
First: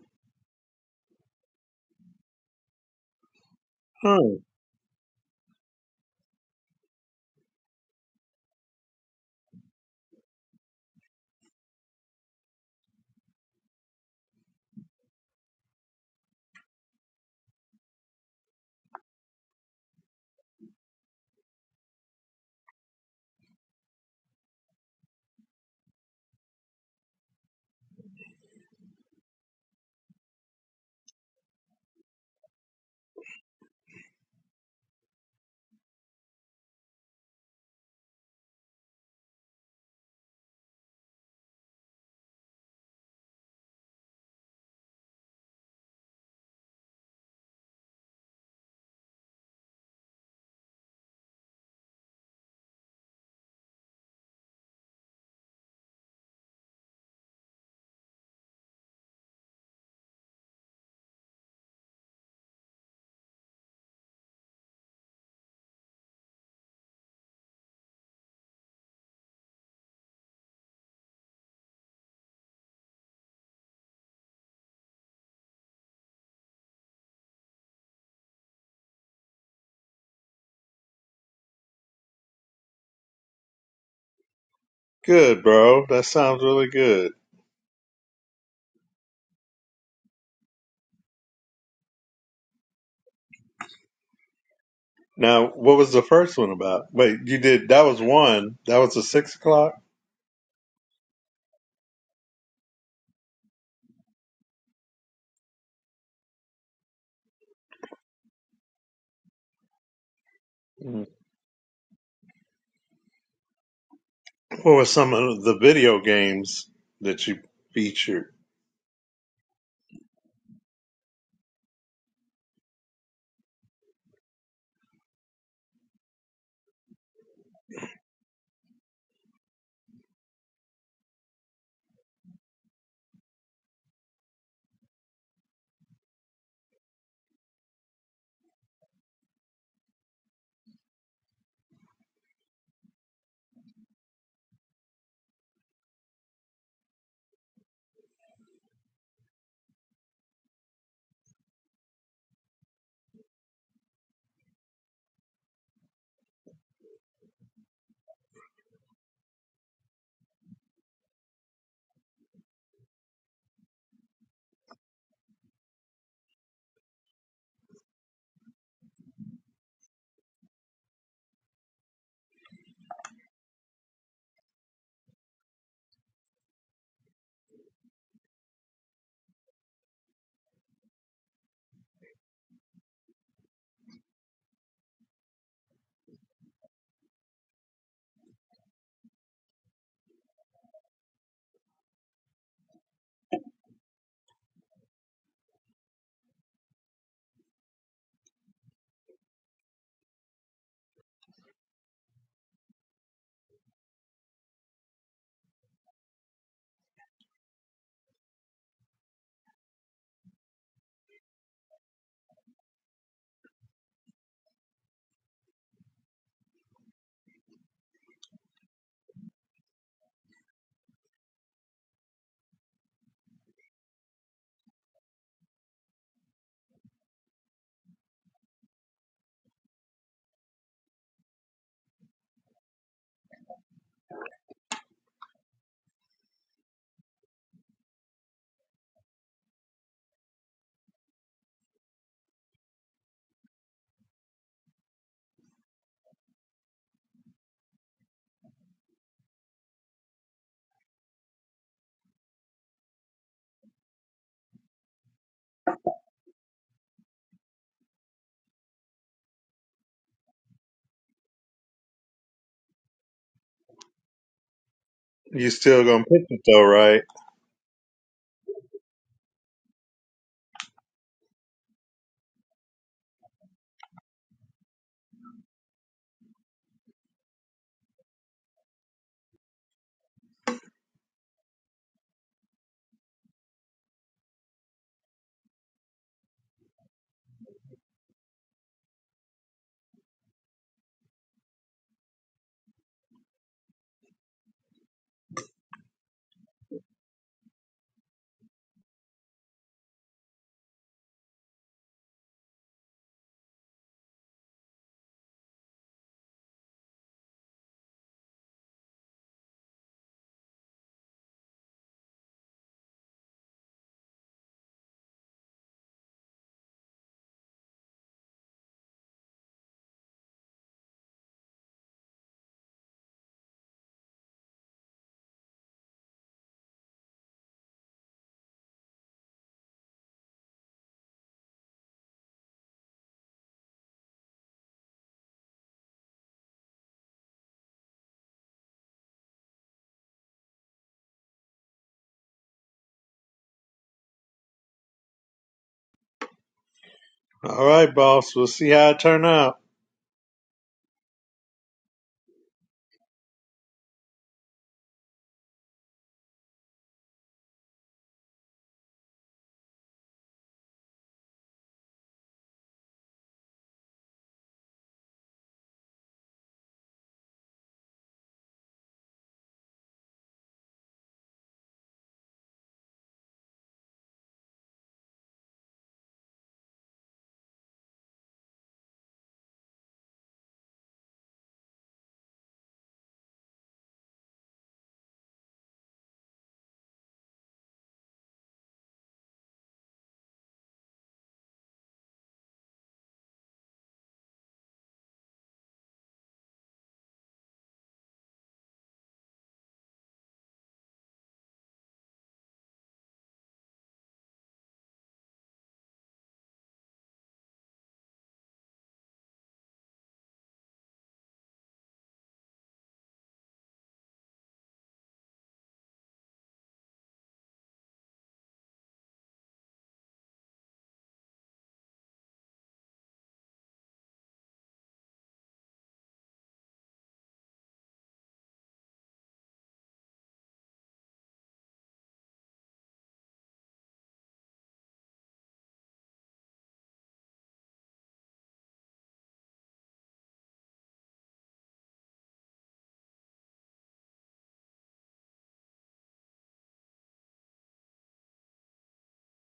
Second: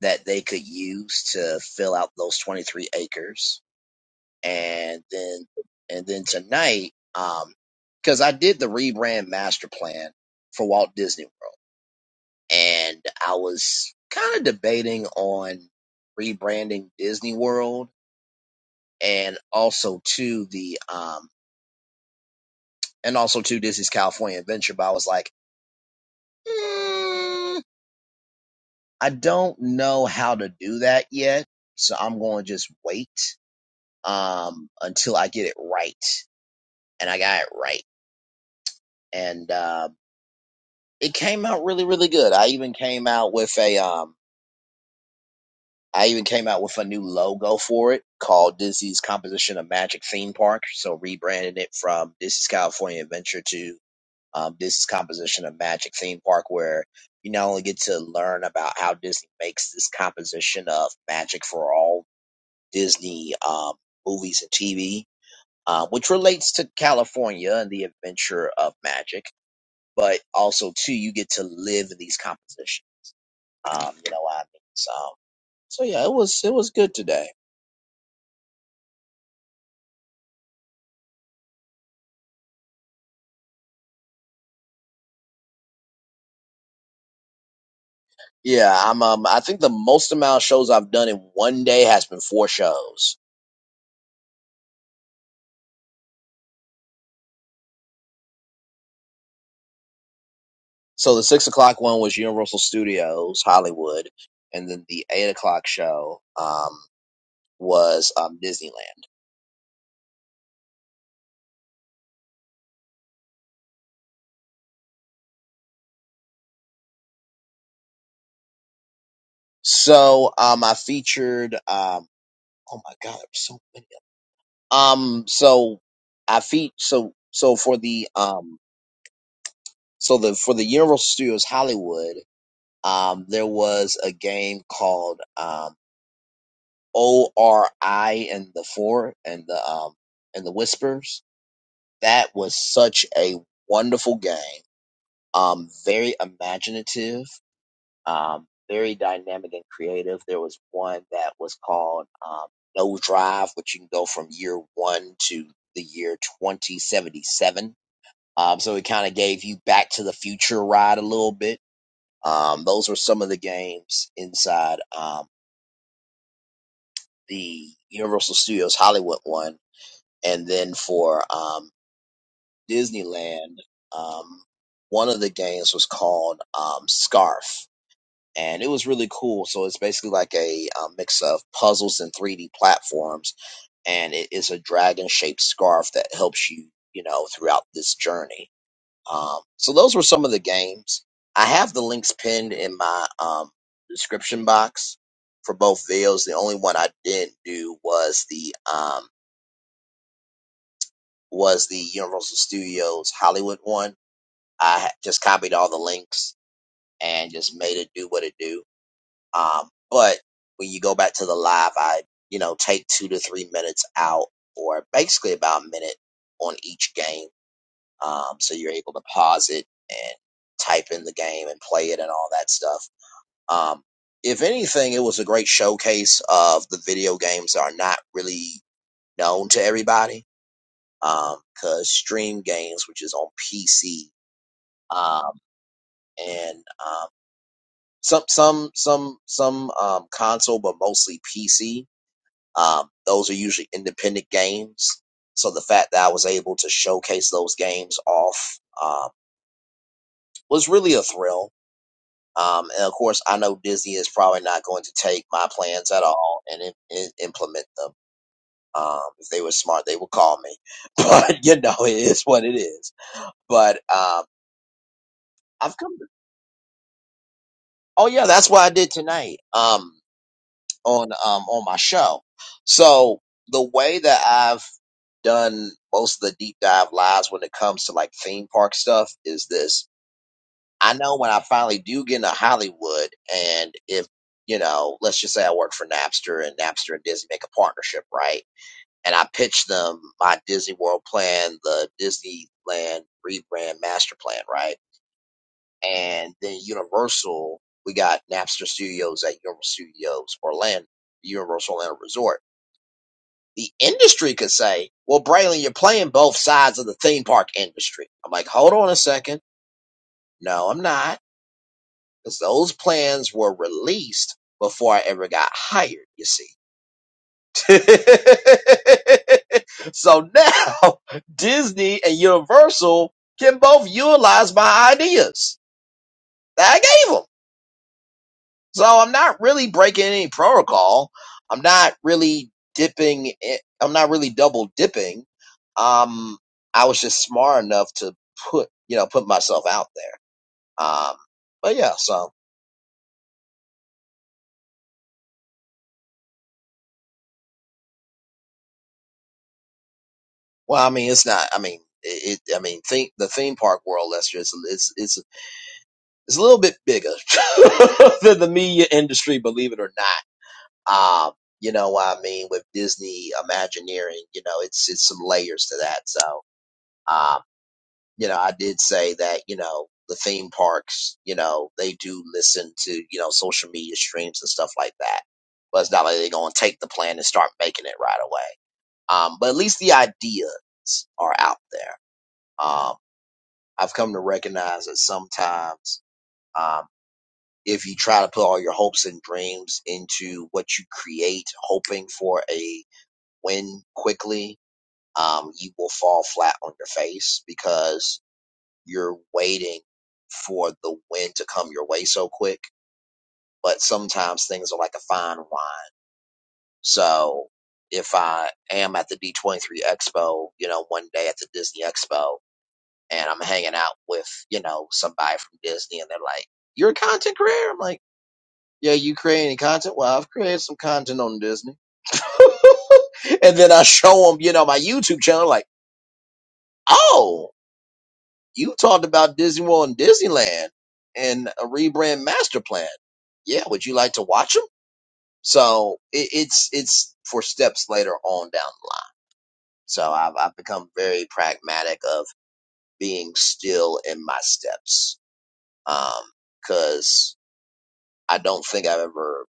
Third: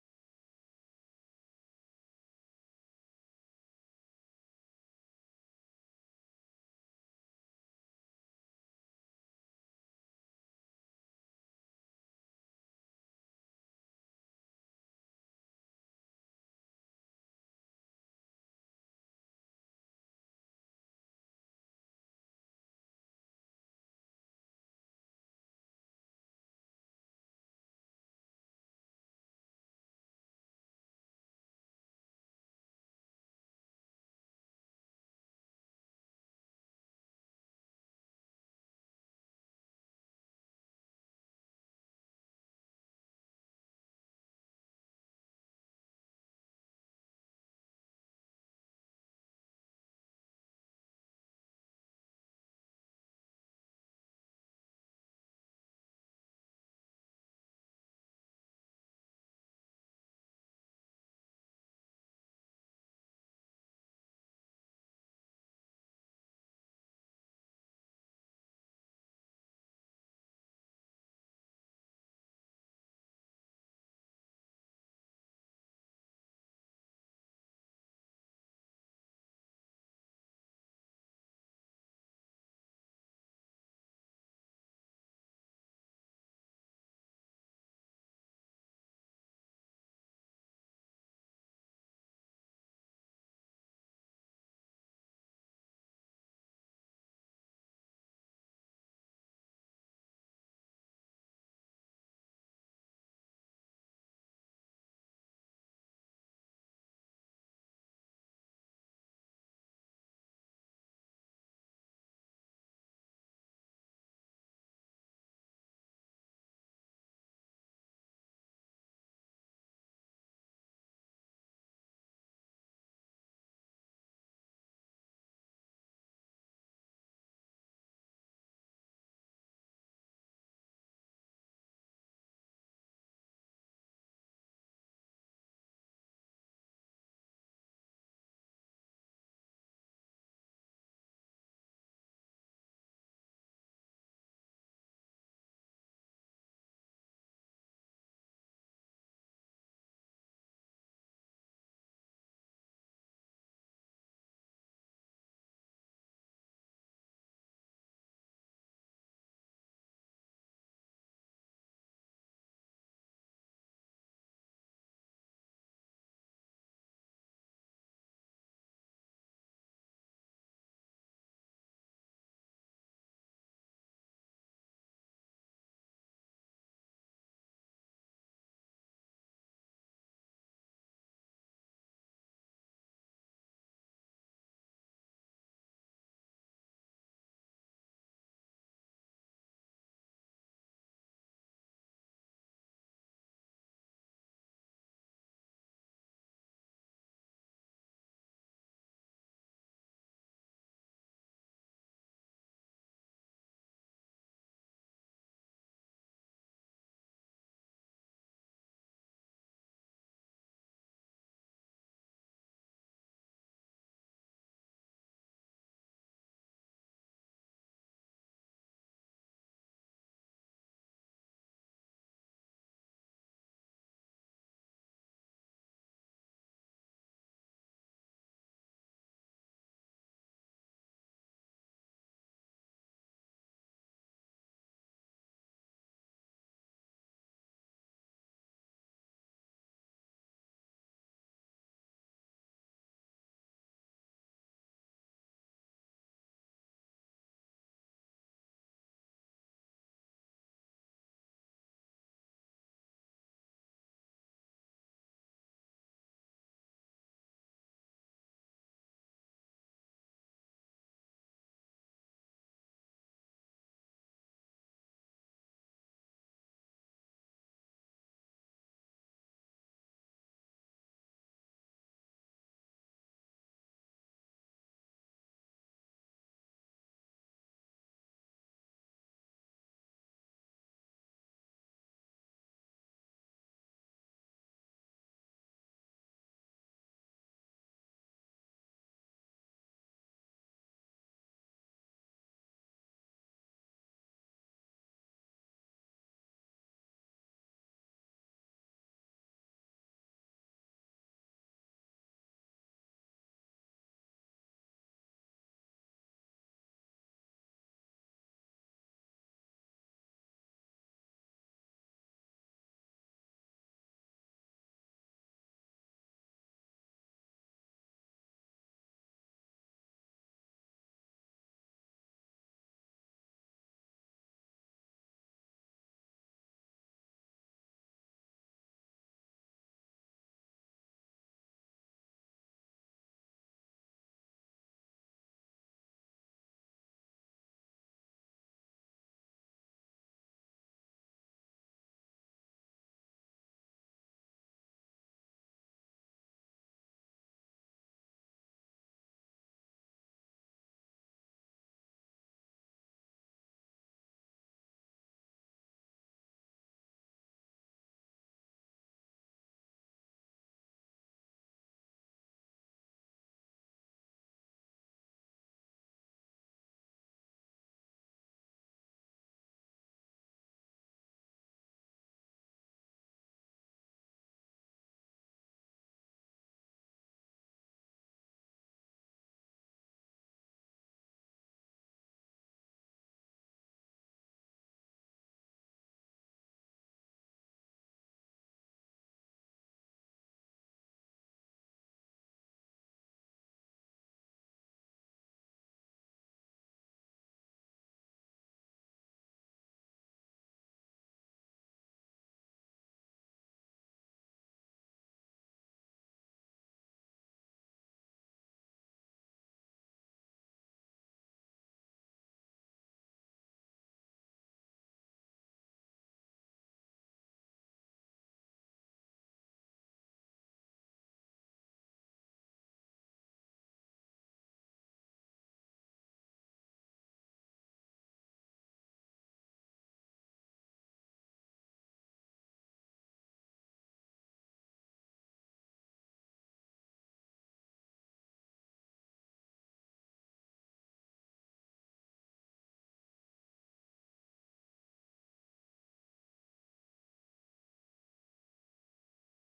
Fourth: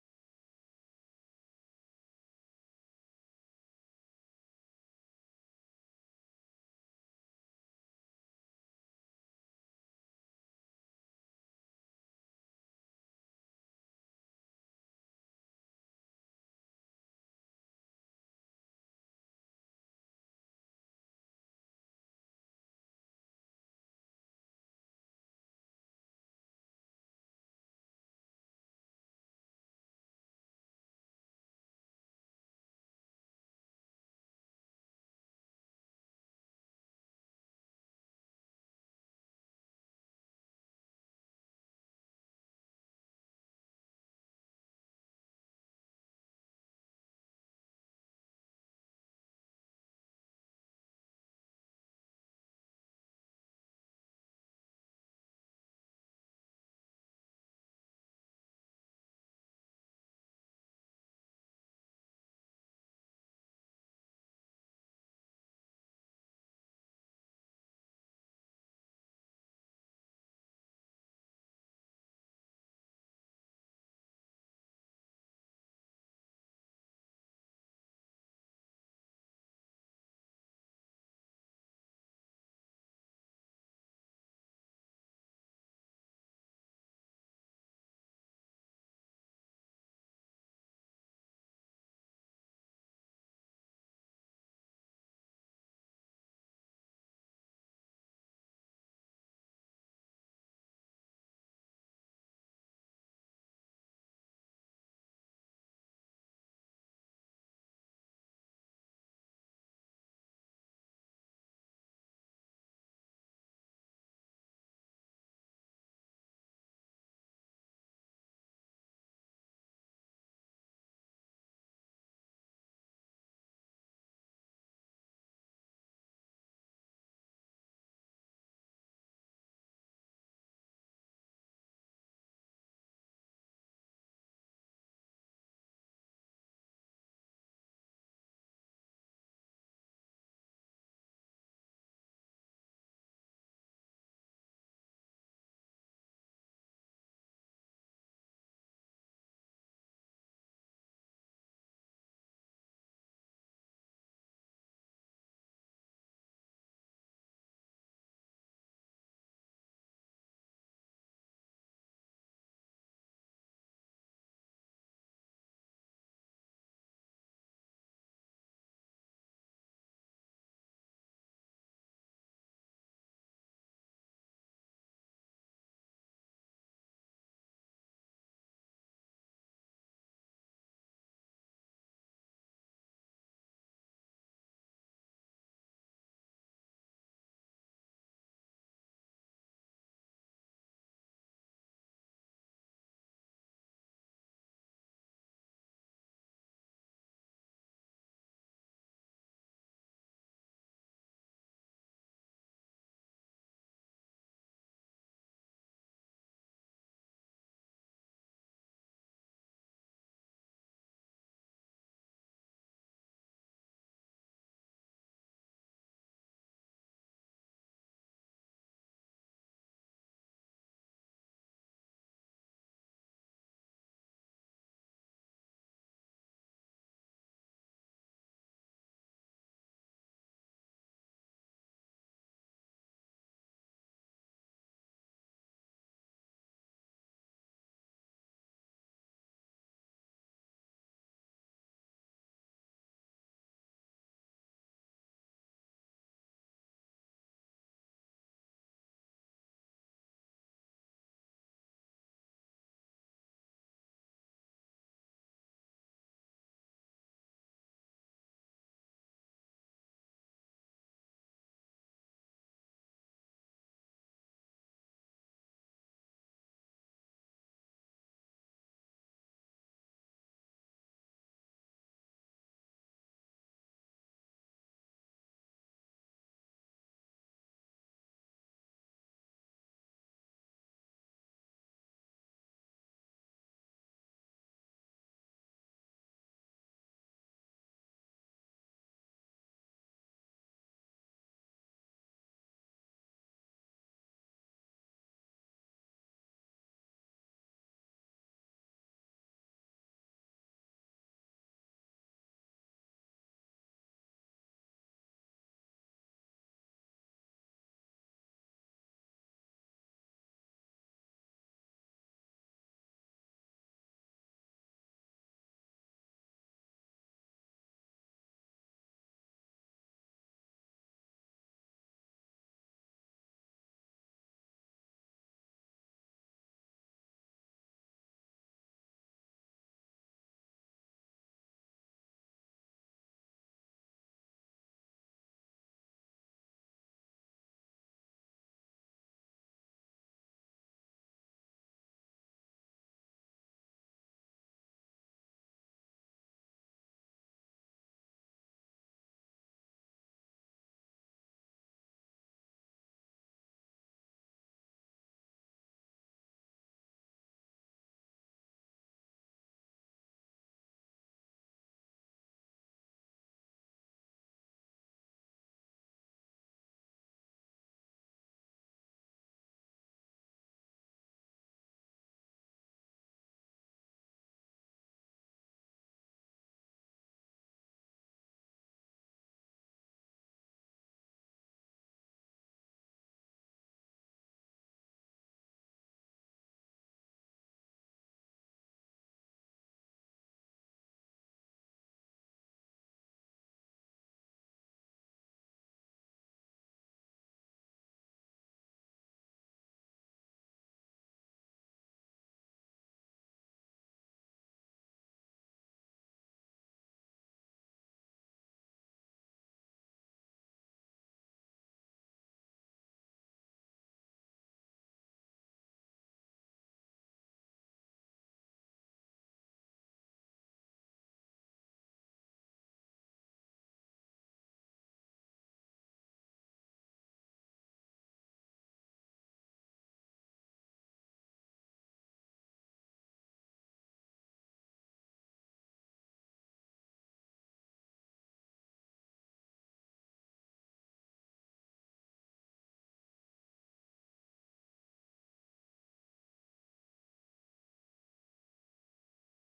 A: that they could use to fill out those 23 acres
B: oh,
A: and then and then tonight um because i did the rebrand master plan for walt disney world and i was kind of debating on rebranding disney world and also to the um and also to disney's california adventure but i was like mm, i don't know how to do that yet so i'm going to just wait um until i get it right and i got it right and um. it came out really really good i even came out with a um i even came out with a new logo for it called disney's composition of magic theme park so rebranding it from disney's california adventure to um, disney's composition of magic theme park where you not only get to learn about how disney makes this composition of magic for all disney um, movies and tv uh, which relates to california and the adventure of magic but also too you get to live in these compositions Um, you know what I mean? So so yeah, it was it was good today.
B: good, bro. That sounds really good.
A: Yeah, I'm um I think the most amount of shows I've done in one day has been four shows.
B: Now, what was the first one about? Wait, you did that was one. That was the six o'clock.
A: So the six o'clock one was Universal Studios, Hollywood, and then the eight o'clock show um was um Disneyland.
B: Mm. What were some of the video games that you featured?
A: So um I featured um oh my god, there's so many of um so I feat so so for the um so the for the Universal Studios Hollywood Um, there was a game called um, ORI and the Four and the um, and the Whispers. That was such a wonderful game. Um, very imaginative, um, very dynamic and creative. There was one that was called um, No Drive, which you can go from year one to the year 2077. Um, so it kind of gave you back to the future ride a little bit. Um, those were some of the games inside. Um, the Universal Studios Hollywood one, and then for um, Disneyland, um, one of the games was called um, Scarf, and it was really cool. So it's basically like a, uh mix of puzzles and 3D platforms, and it is a dragon shaped scarf that helps you, you know, throughout this journey. Um, so those were some of the games. I have the links pinned in my um, description box for both videos. The only one I didn't do was the um, was the Universal Studios Hollywood one. I ha- just copied all the links and just made it do what it do. Um, but when you go back to the live, I you know take two to three minutes out, or basically about a minute on each game, um, so you're able to pause it and type in the game and play it and all that stuff. Um, if anything, it was a great showcase of the video games that are not really known to everybody um, cause Stream Games, which is on PC, um, and um, some some some some um, console, but mostly PC. Um, those are usually independent games. So the fact that I was able to showcase those games off um, was really a thrill. Um, and of course, I know Disney is probably not going to take my plans at all and im- im- implement them. Um, if they were smart, they would call me. But you know, it is what it is. But um,
B: You
A: I've
B: still
A: come.
B: gonna pitch it though, right?
A: Oh yeah, that's what I did tonight. Um, on um on my show. So the way that I've done most of the deep dive lives when it comes to like theme park stuff is this. I know when I finally do get into Hollywood, and if you know, let's just say I work for Napster, and Napster and Disney make a partnership, right? And I pitch them my Disney World plan, the Disneyland rebrand master plan, right? and then Universal, we got Napster Studios at Universal Studios Orlando, Universal Orlando Resort. The industry could say, "Well, Braylon, you're playing both sides of the theme park industry." I'm like, "Hold on a second. No, I'm not, because those plans were released before I ever got hired. You see." so now Disney and Universal can both utilize my ideas that I gave them. So I'm not really breaking any protocol. I'm not really dipping. i- I'm not really double dipping. Um, I was just smart enough to put, you know, put myself out there. Um, but yeah, so,
B: All right, boss. We'll see how it turn out.
A: well, I mean, it's not, I mean, it, it I mean, think the theme park world, Lester, is, it's, it's, it's a little bit bigger than the media industry, believe it or not. Um, you know what I mean? With Disney Imagineering, you know, it's, it's some layers to that. So, um, you know, I did say that, you know, the theme parks, you know, they do listen to, you know, social media streams and stuff like that. But it's not like they're going to take the plan and start making it right away. Um, but at least the ideas are out there. Um, I've come to recognize that sometimes, um, if you try to put all your hopes and dreams into what you create, hoping for a win quickly, um, you will fall flat on your face because you're waiting for the wind to come your way so quick. But sometimes things are like a fine wine. So if I am at the D23 Expo, you know, one day at the Disney Expo, and I'm hanging out with, you know, somebody from Disney, and they're like, You're a content creator? I'm like, Yeah, you create any content? Well, I've created some content on Disney. and then I show them, you know, my YouTube channel, like, Oh. You talked about Disney World and Disneyland and a rebrand master plan. Yeah, would you like to watch them? So it, it's it's for steps later on down the line. So I've I've become very pragmatic of being still in my steps, because I don't think I've ever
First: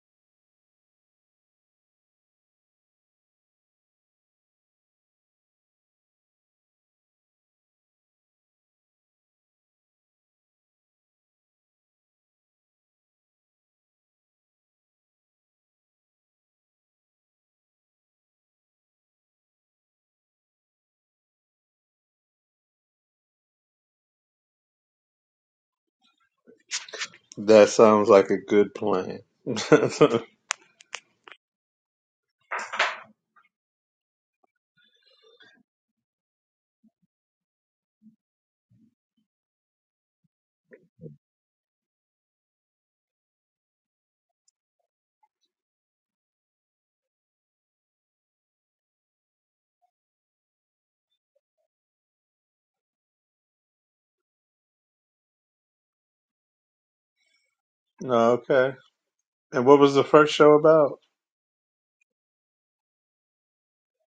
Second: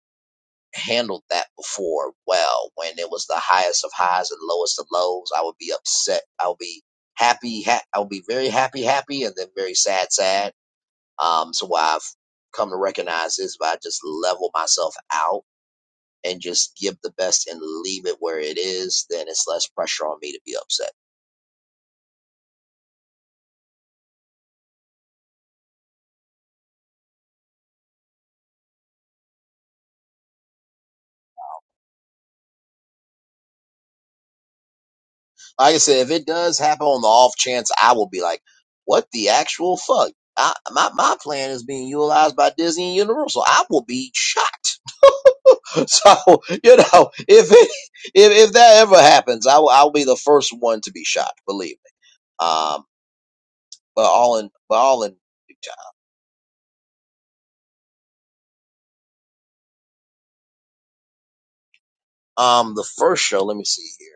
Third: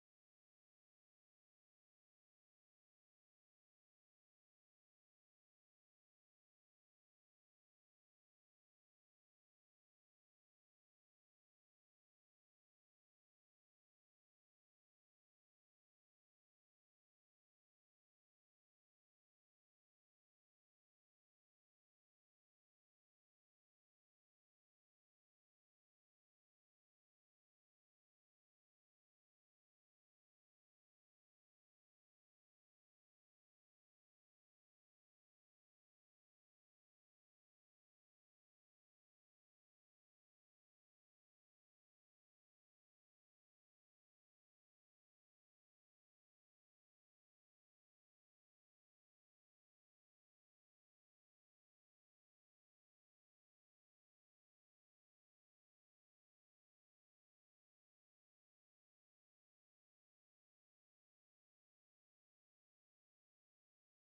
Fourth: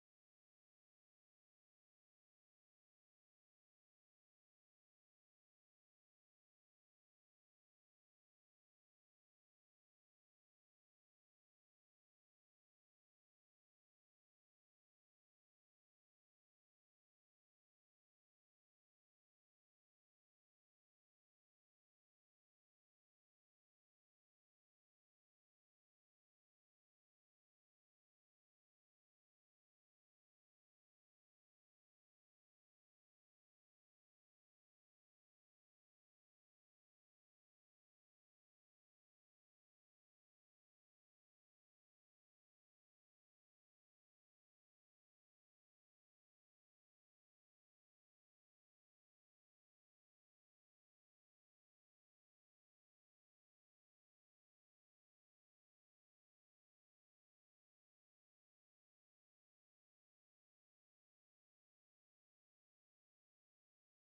A: handled that before well. When it was the highest of highs and lowest of lows, I would be upset. I would be happy. Ha- I would be very happy, happy, and then very sad, sad Um, so what I've come to recognize is if I just level myself out and just give the best and leave it where it is, then it's less pressure on me to be upset.
B: That sounds like a good plan.
A: Like I said, if it does happen on the off chance, I will be like, what the actual fuck? I, my, my plan is being utilized by Disney and Universal. I will be shocked. So, you know, if it, if, if that ever happens, I will, I'll be the first one to be shocked, believe me. Um, but all in, but all in.
B: okay. And what was the first show about?
A: Um, the first show, let me see here.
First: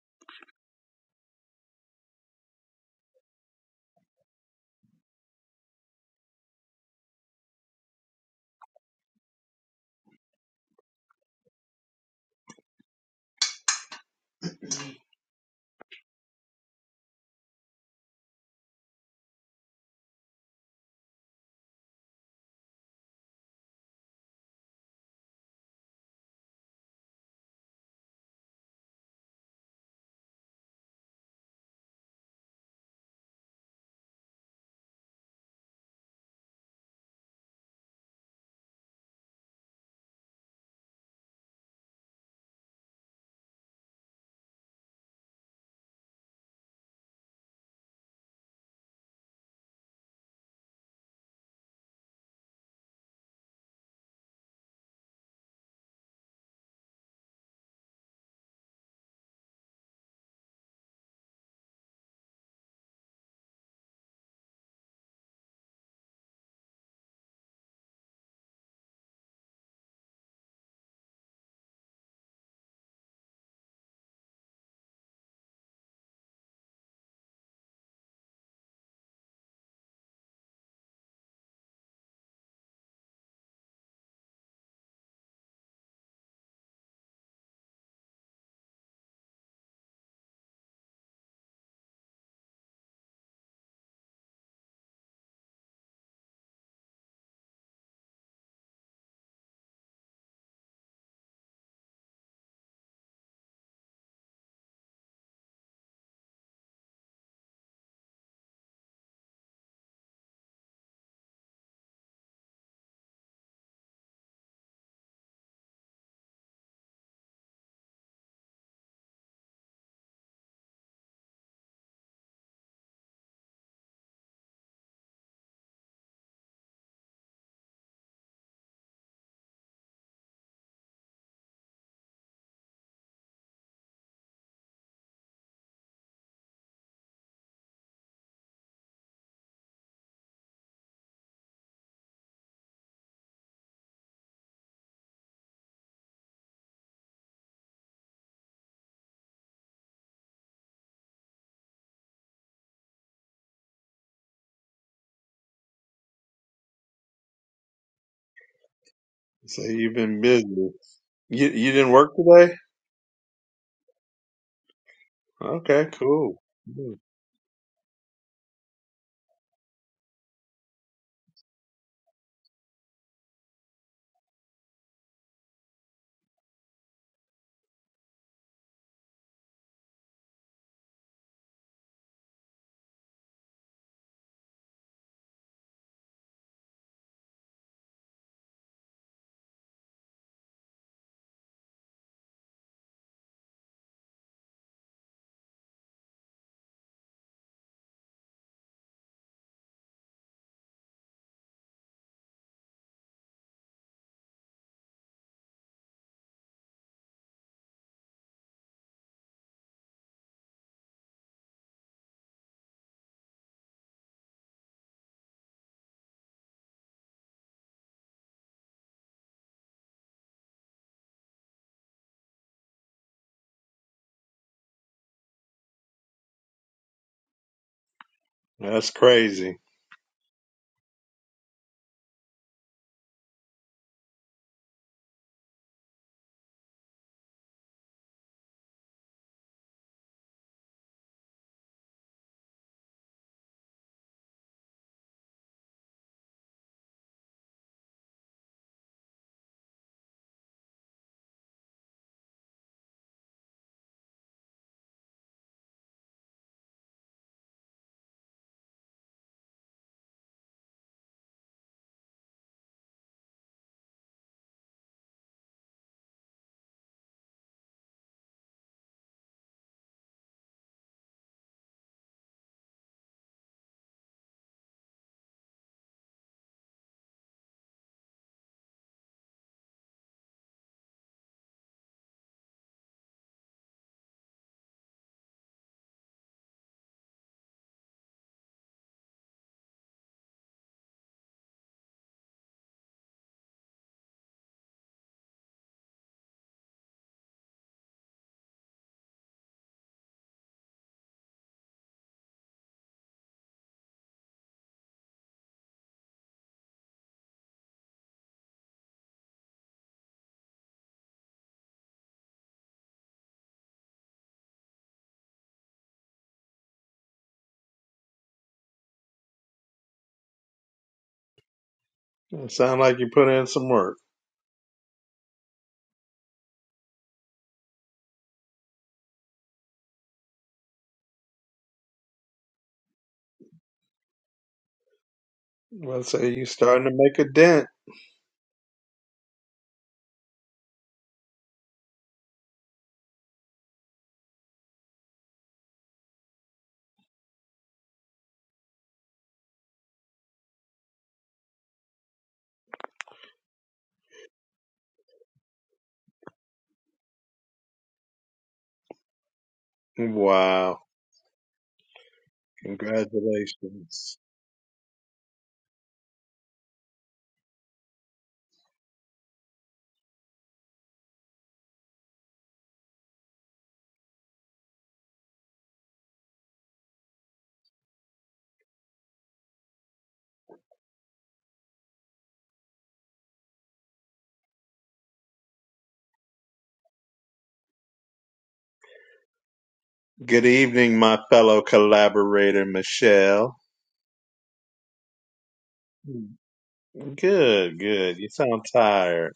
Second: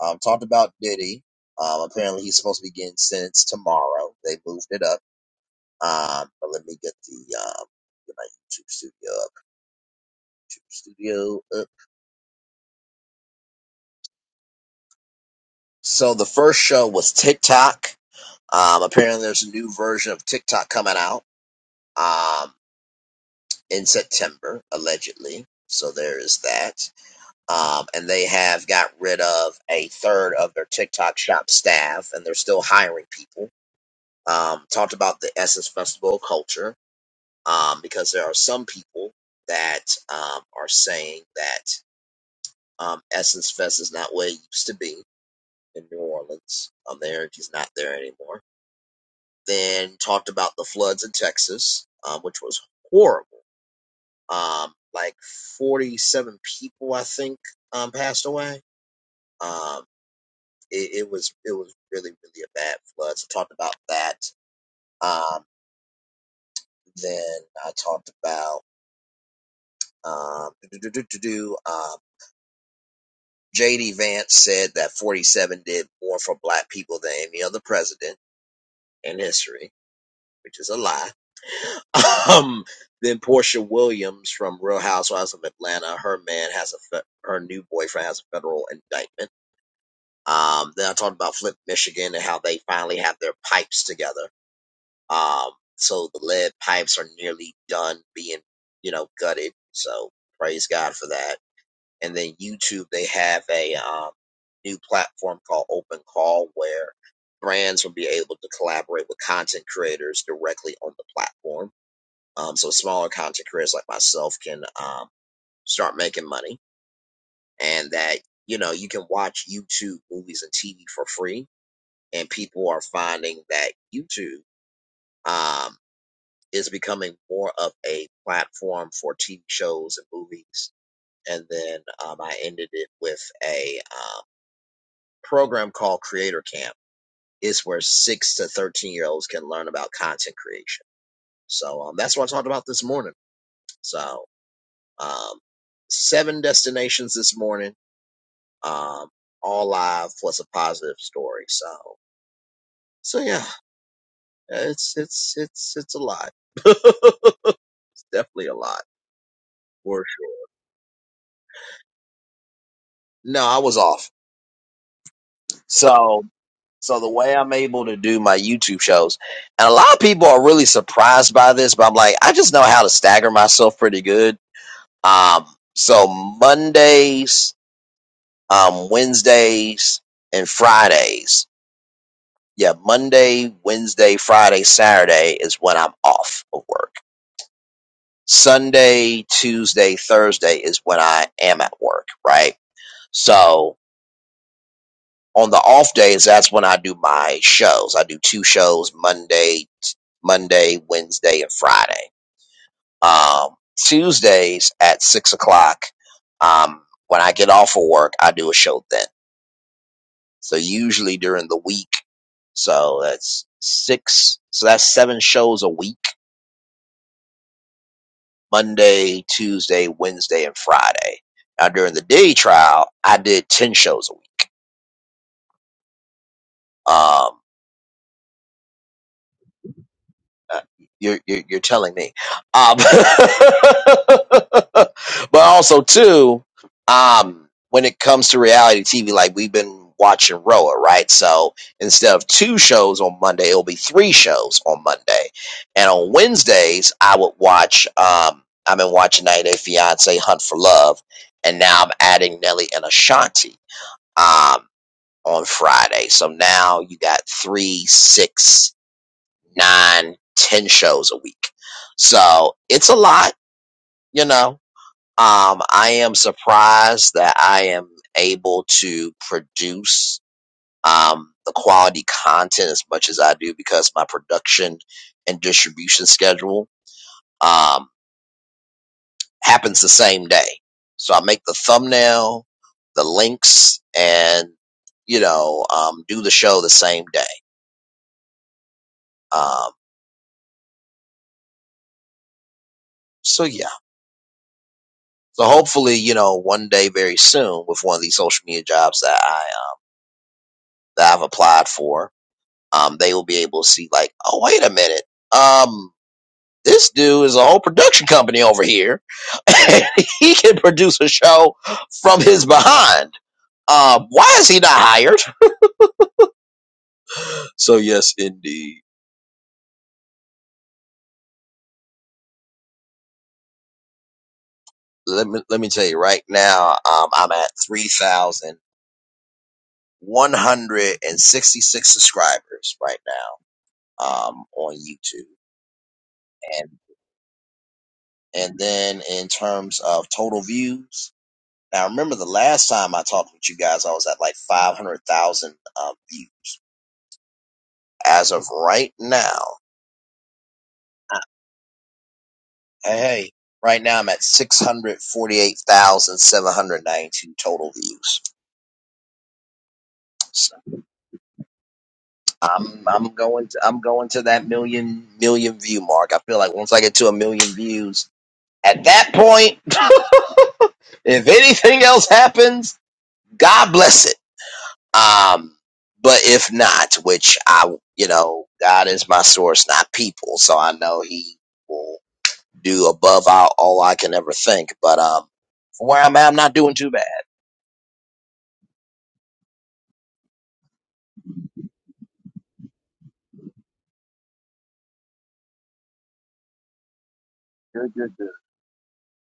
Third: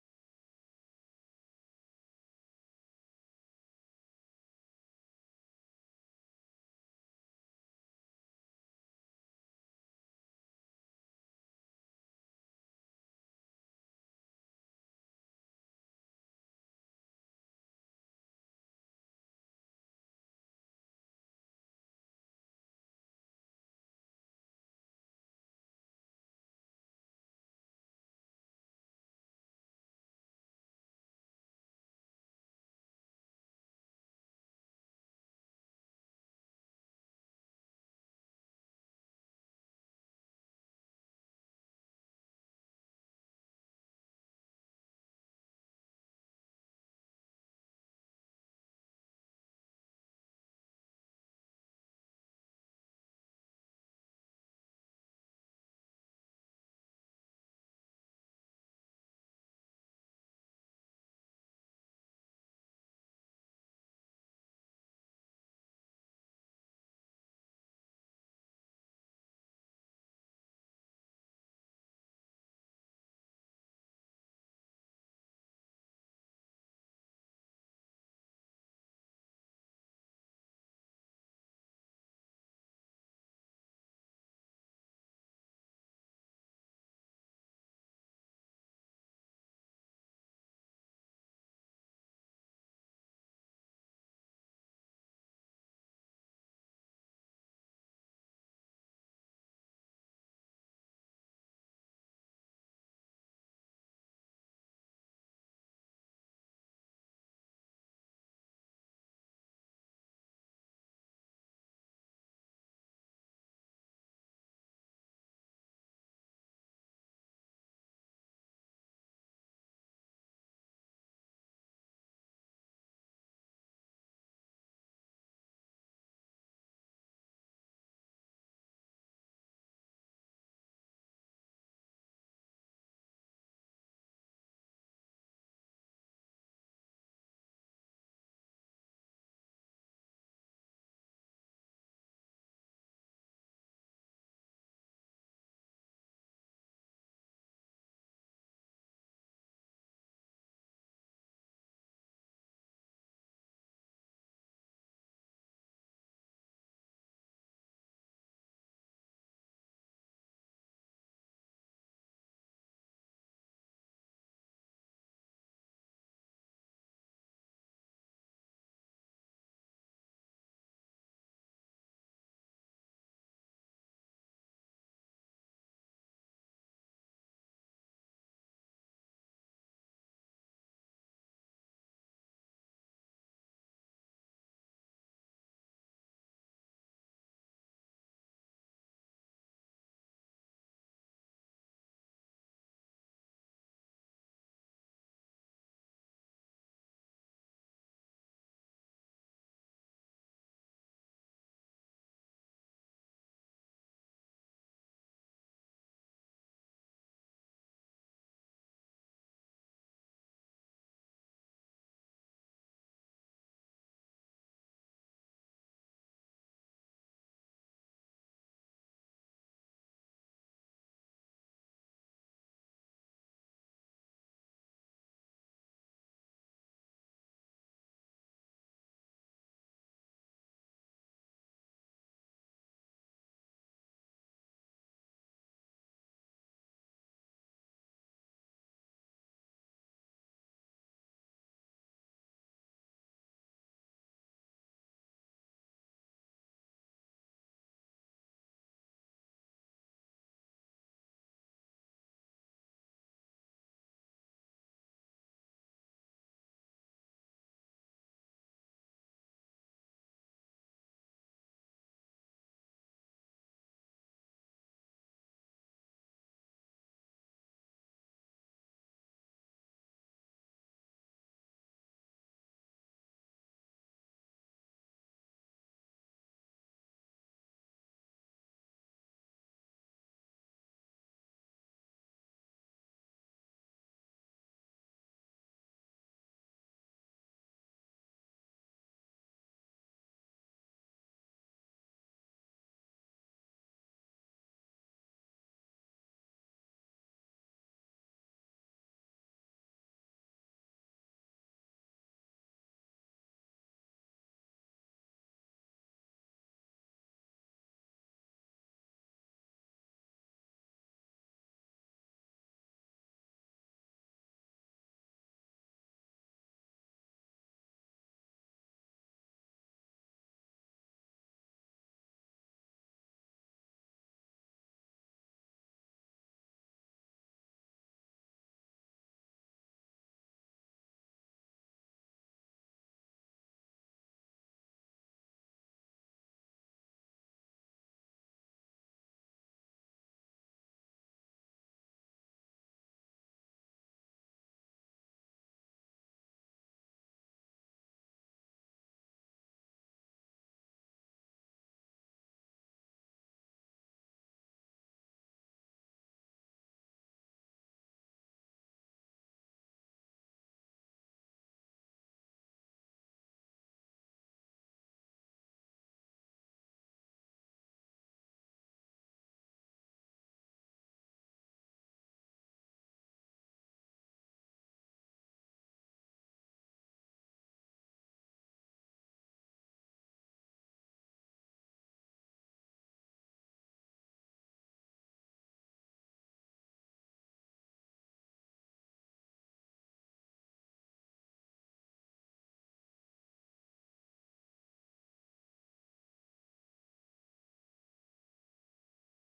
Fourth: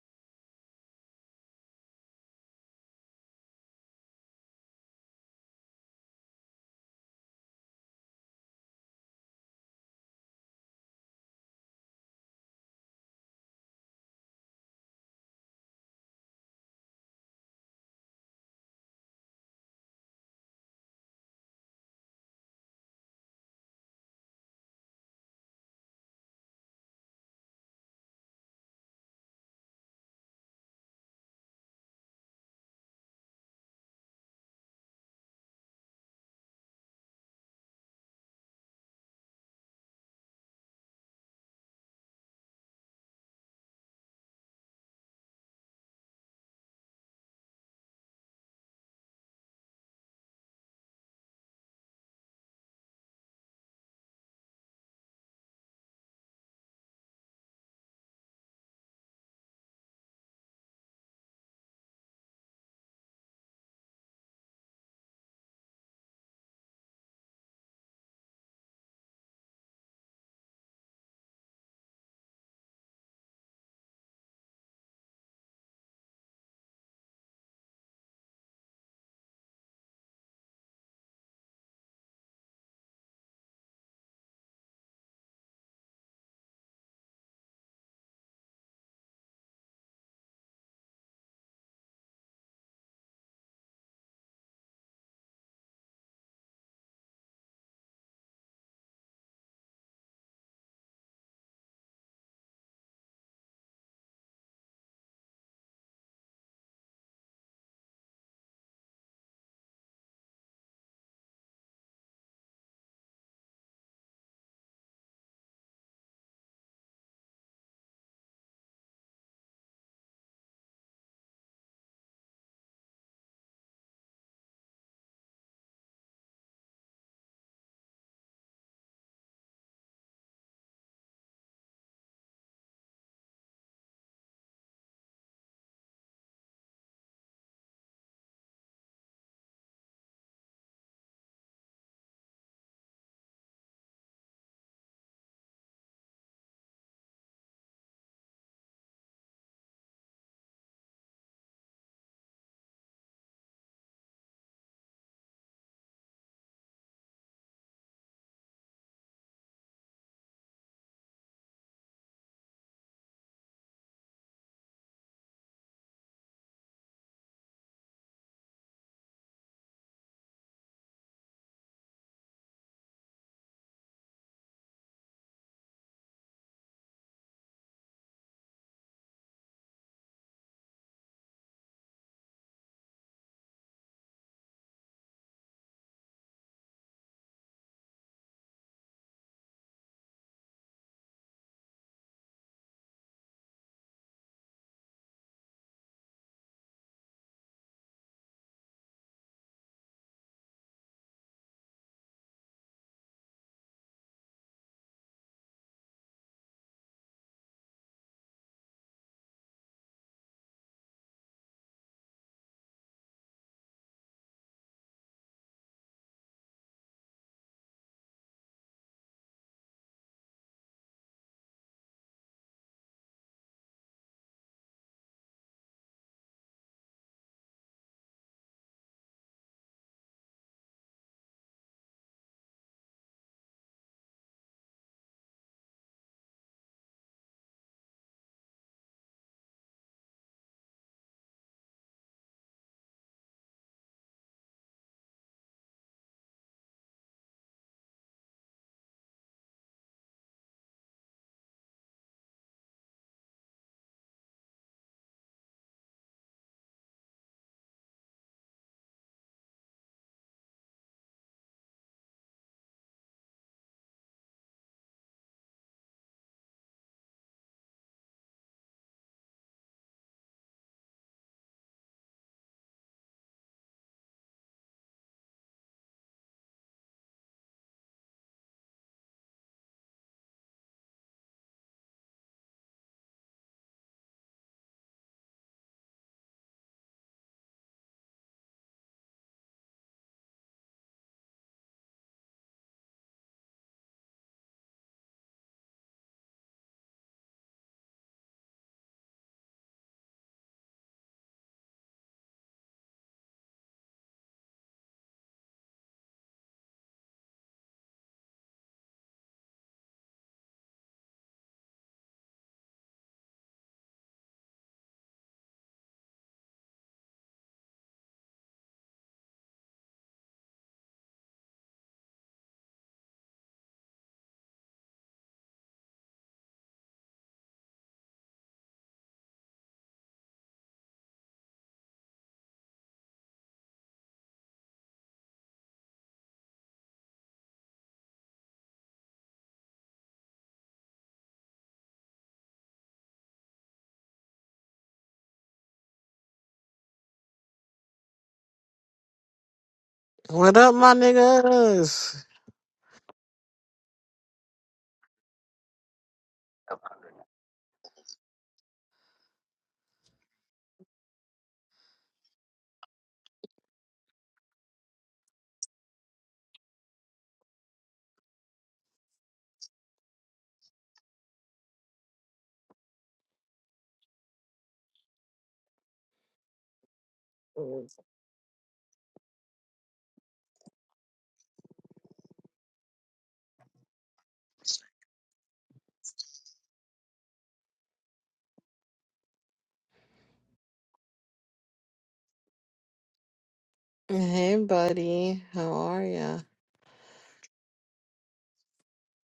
A: Um, talked about Diddy. Um, apparently he's supposed to be getting sentenced tomorrow. They moved it up. Um, but let me get the um get my YouTube studio up. YouTube studio up. So the first show was TikTok. Um, apparently there's a new version of TikTok coming out. Um, in September allegedly. So there is that. Um, and they have got rid of a third of their TikTok shop staff, and they're still hiring people um, talked about the Essence Festival of Culture um, because there are some people that um, are saying that um, Essence Fest is not what it used to be in New Orleans. Um, the energy's not there anymore. Then talked about the floods in Texas, um, which was horrible. Um, like 47 people, I think, um, passed away. Um, it, it was it was really really a bad flood. So talked about that. Um, then I talked about. Um, do J.D. Vance said that 47 did more for black people than any other president in history, which is a lie. Um, then Portia Williams from Real Housewives of Atlanta, her man has a fe- her new boyfriend has a federal indictment. Um, then I talked about Flint, Michigan and how they finally have their pipes together. Um, so the lead pipes are nearly done being, you know, gutted. So praise God for that. and then YouTube they have a um, new platform called Open Call where brands will be able to collaborate with content creators directly on the platform. Um, so smaller content creators like myself can um, start making money, and that you know you can watch YouTube movies and TV for free, and people are finding that YouTube um, is becoming more of a platform for TV shows and movies. And then um, I ended it with a um, program called Creator Camp is where six to thirteen year olds can learn about content creation. So um, that's what I talked about this morning. So um, seven destinations this morning, um, all live plus a positive story. So so yeah, it's it's it's it's a lot. it's definitely a lot
B: So you've
A: for
B: been
A: sure.
B: busy. You you didn't work today?
A: No, I was off.
B: Okay,
A: So.
B: cool. Hmm.
A: So the way I'm able to do my YouTube shows, and a lot of people are really surprised by this, but I'm like, I just know how to stagger myself pretty good. Um, so Mondays, um, Wednesdays, and Fridays. Yeah, Monday, Wednesday, Friday, Saturday is when I'm off of work. Sunday, Tuesday, Thursday is when I am at work, right? So on the off days, that's when I do my shows. I do two shows Monday, Monday, Wednesday, and Friday. Um, Tuesdays at six o'clock, um, when I get off of work, I do a show then. So usually during the week, so that's six, so that's seven shows a week, Monday, Tuesday, Wednesday, and Friday. Now during the day trial, I did 10 shows a week. Um,
B: That's crazy.
A: uh, you're, you're you're telling me, um, but also too, um, when it comes to reality TV, like we've been watching Roa, right? So instead of two shows on Monday, it'll be three shows on Monday, and on Wednesdays I would watch. Um, I've been watching 90 Day Fiance, Hunt for Love, and now I'm adding Nelly and Ashanti um, on Friday. So now you got three, six nine, ten shows a week. So it's a lot, you know. Um, I am surprised that I am able to produce um, the quality content as much as I do because my production and distribution schedule um, happens the same day. So I make the thumbnail, the links, and you know, um, do the show the same day. Um, so yeah. So hopefully, you know, one day very soon with one of these social media jobs that I um, that I've applied for, um, they will be able to see like, oh wait a minute, um, this dude is a whole production company over here. and he can produce a show from his behind. Um, why is he not hired? So yes, indeed.
B: It sounds like you put in some work.
A: Let me let me tell you right now, um, I'm at three thousand one hundred and sixty six subscribers right now um, on YouTube
B: Let's say you're starting to make a dent.
A: And then in terms of total views, now remember the last time I talked with you guys, I was at like 500,000 uh, views. As of right now,
C: What up, my
A: I-
C: niggas?
A: hey, hey, right now I'm at 648,792 total views. So
B: Wow.
A: I'm I'm going to I'm going
B: Congratulations.
A: to that million million view mark. I feel like once I get to a million views, at that point, if anything else happens, God bless it Um, but if not, which I, you know, God is my source, not people. So I know He will do above all, all I can ever think. But um, from where I'm at, I'm not doing too bad.
B: Good evening, my fellow collaborator, Michelle.
C: Hey, buddy. How are ya?
B: Good,
A: Good, good,
B: good.
A: good,
B: You sound tired.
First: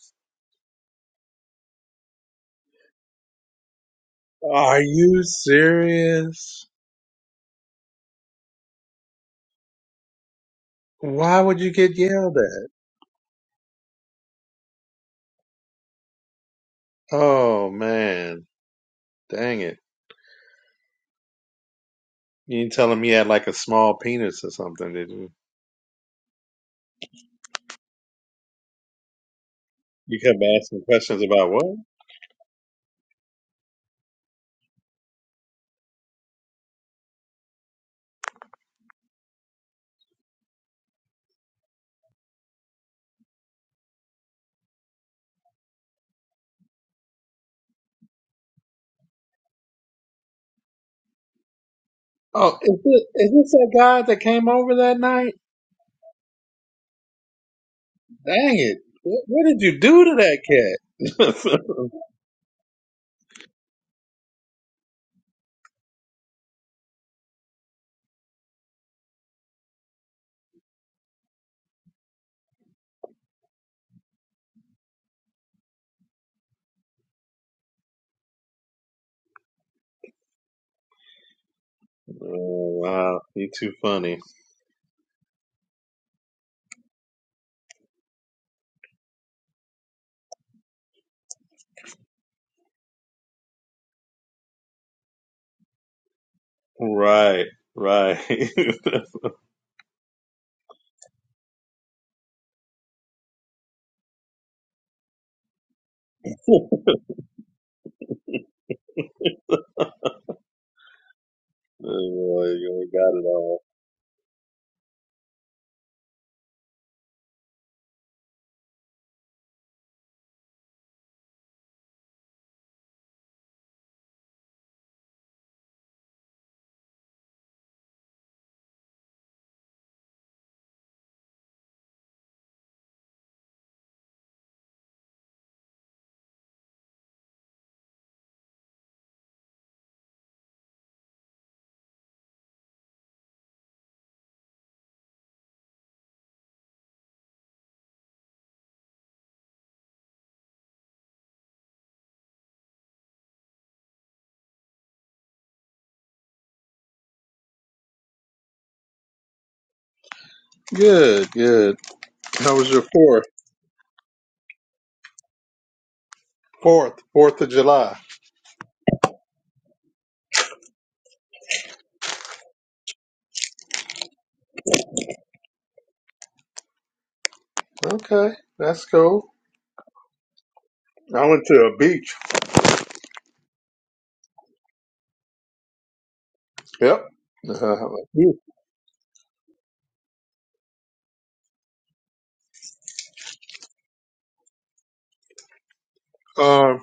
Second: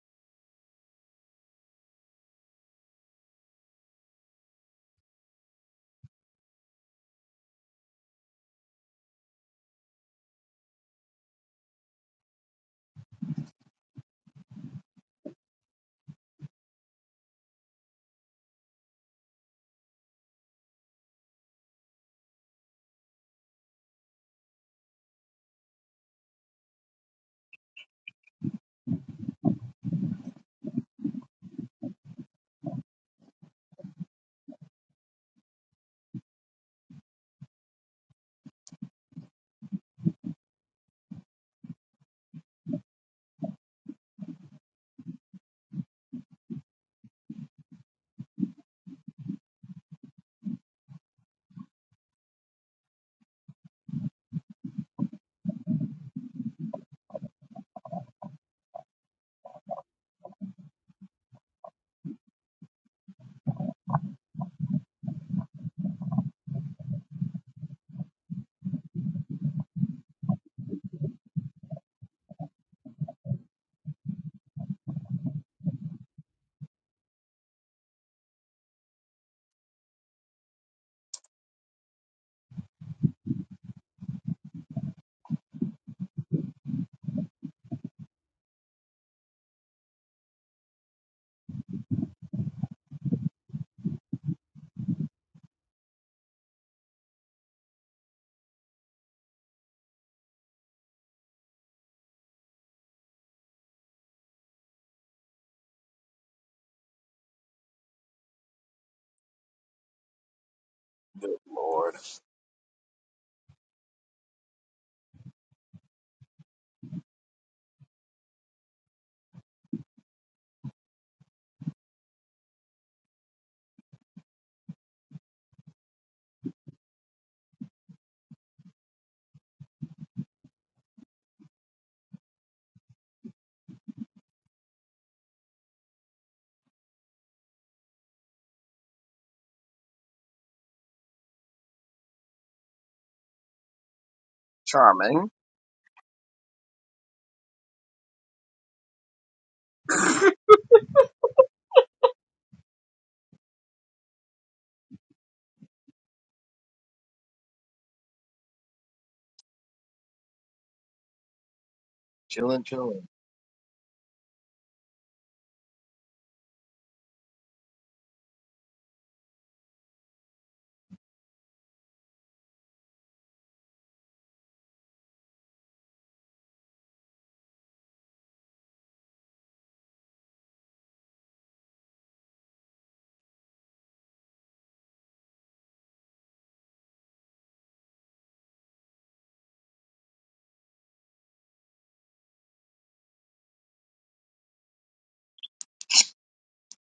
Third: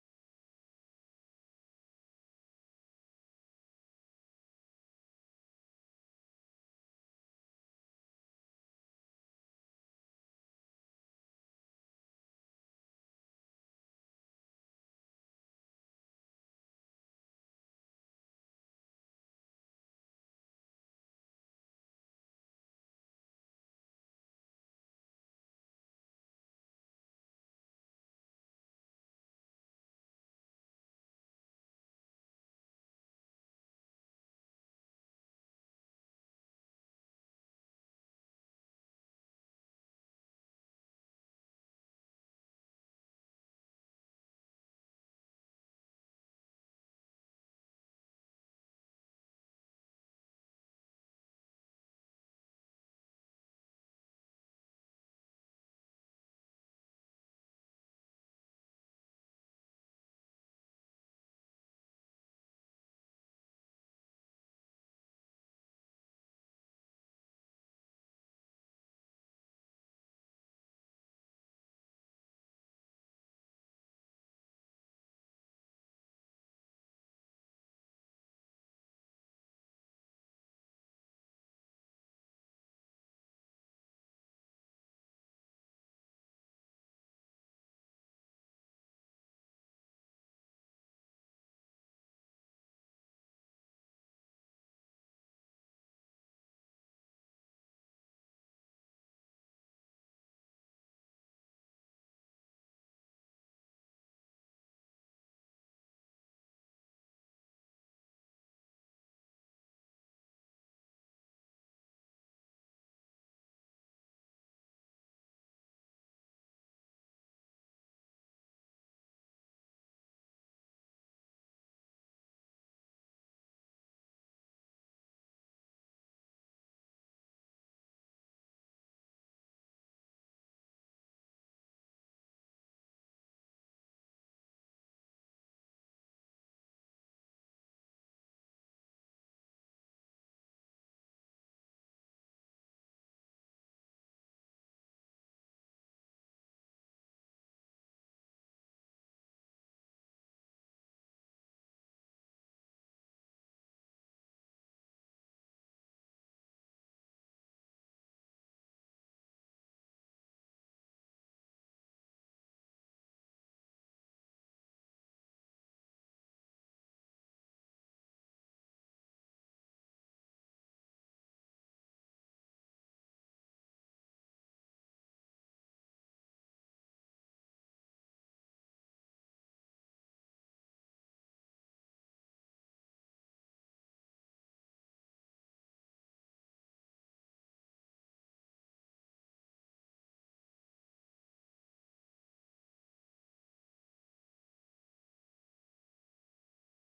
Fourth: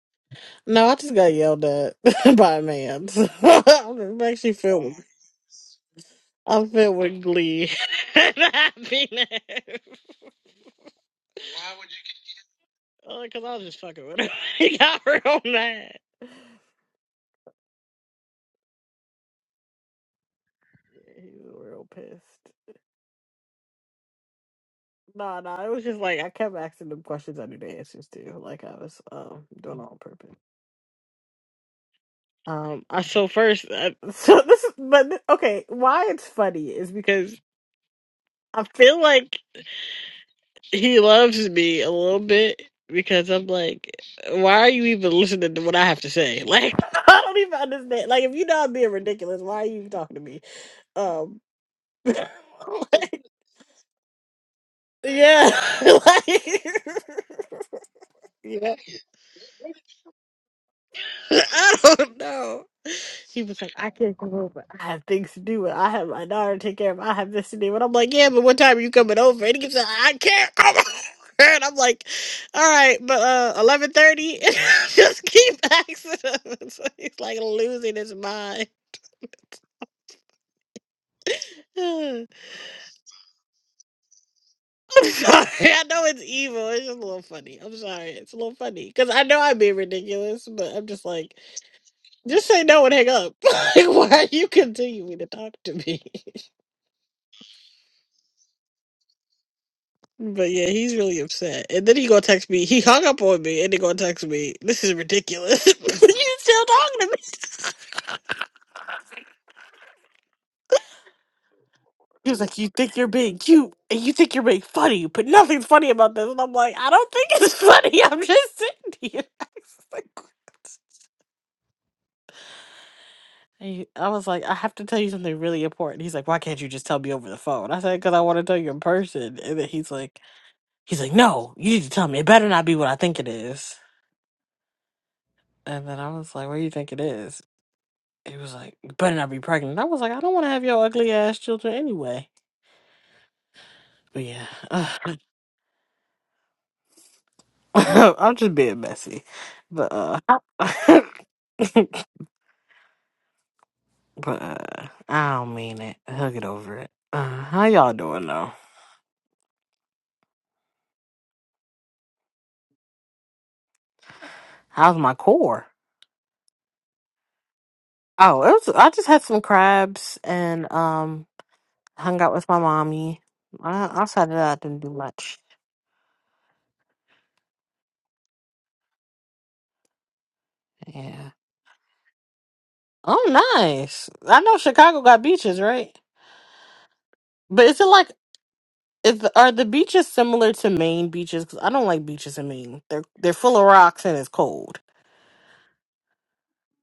C: No, I just got yelled at by a man. So I'm actually
B: Are
C: filled.
B: you serious?
C: I'm filled with glee and happiness. Why
B: Why would you
C: would
B: get
C: you?
B: yelled at?
C: Because I was just fucking with him. he got real mad. Yeah,
B: Oh, man. Dang it.
C: He was real pissed.
B: You ain't telling me you had like a small penis or something, did you?
C: Nah, nah. It was just like I kept asking him questions I knew the answers to. Like I was um doing it on
B: You
C: purpose.
B: kept asking questions about what?
C: Um, I so first, uh, so this, is- but th- okay, why it's funny is because I feel like he loves me a little bit because I'm like, why are you even listening to what I have to say? Like, I don't even understand. Like, if you know I'm being ridiculous, why are you even talking to me? Um,
B: Oh, is this,
C: like,
B: is this that guy that came over that night?
C: yeah, like,
B: Dang
C: yeah,
B: it. What, what did you do to that cat?
C: I don't know. She was like, I can't come over. I have things to do. And I have my daughter to take care of. I have this to do. And I'm like, yeah, but what time are you coming over? And he keeps like, I can't come over. And I'm like, all right, but uh, 11.30? Just keep asking him. So he's like losing his mind. I'm
B: oh, wow. You too funny.
C: sorry. I know it's evil. It's just a little funny. I'm sorry. It's a little funny. Because I know I'm being ridiculous, but I'm just like, just say no and hang up. Like, Why are you continuing to talk to me?
B: Right. Right.
C: But yeah, he's really upset. And then he gonna text me. He hung up on me and he gonna text me. This is ridiculous. you still
B: oh,
C: talking to me?
A: good Lord.
C: He was
B: boy,
C: like, You
B: you
C: think you're
B: got it
C: being
B: all.
C: cute and you think you're being funny, but nothing's funny about this. And I'm like, I don't think it's funny. I'm just sitting here. I was like, "What?" he- I was like, I have to tell you something really important. He's like, why can't you just tell me over the phone? I said, because I want to tell you in person. And then he's like, he's like, no, you need to tell me. It better not be what I think it is. And then I was like, what do you think it is? It was like, "You better not be pregnant. I was like, I don't want to have your ugly ass children anyway. But yeah, uh,
A: Hmm?
C: I'm just being messy. But uh, but uh, I don't mean it. He'll get over it. Uh, how y'all doing though?
B: Good, good. How was your fourth?
C: How's my core?
B: Fourth. Fourth of July.
C: Oh, it was. I just had some crabs and um, hung out with my mommy. I, outside of that, I didn't do much.
B: Okay. That's cool. I
C: Yeah.
B: went to a beach.
C: Oh, nice. I know Chicago got beaches, right?
B: Yep. Uh,
C: But
B: how
C: is it like
B: about you?
C: Is the, are the beaches similar to Maine beaches? Because I don't like beaches in Maine. They're they're full of rocks and it's cold.
B: Um,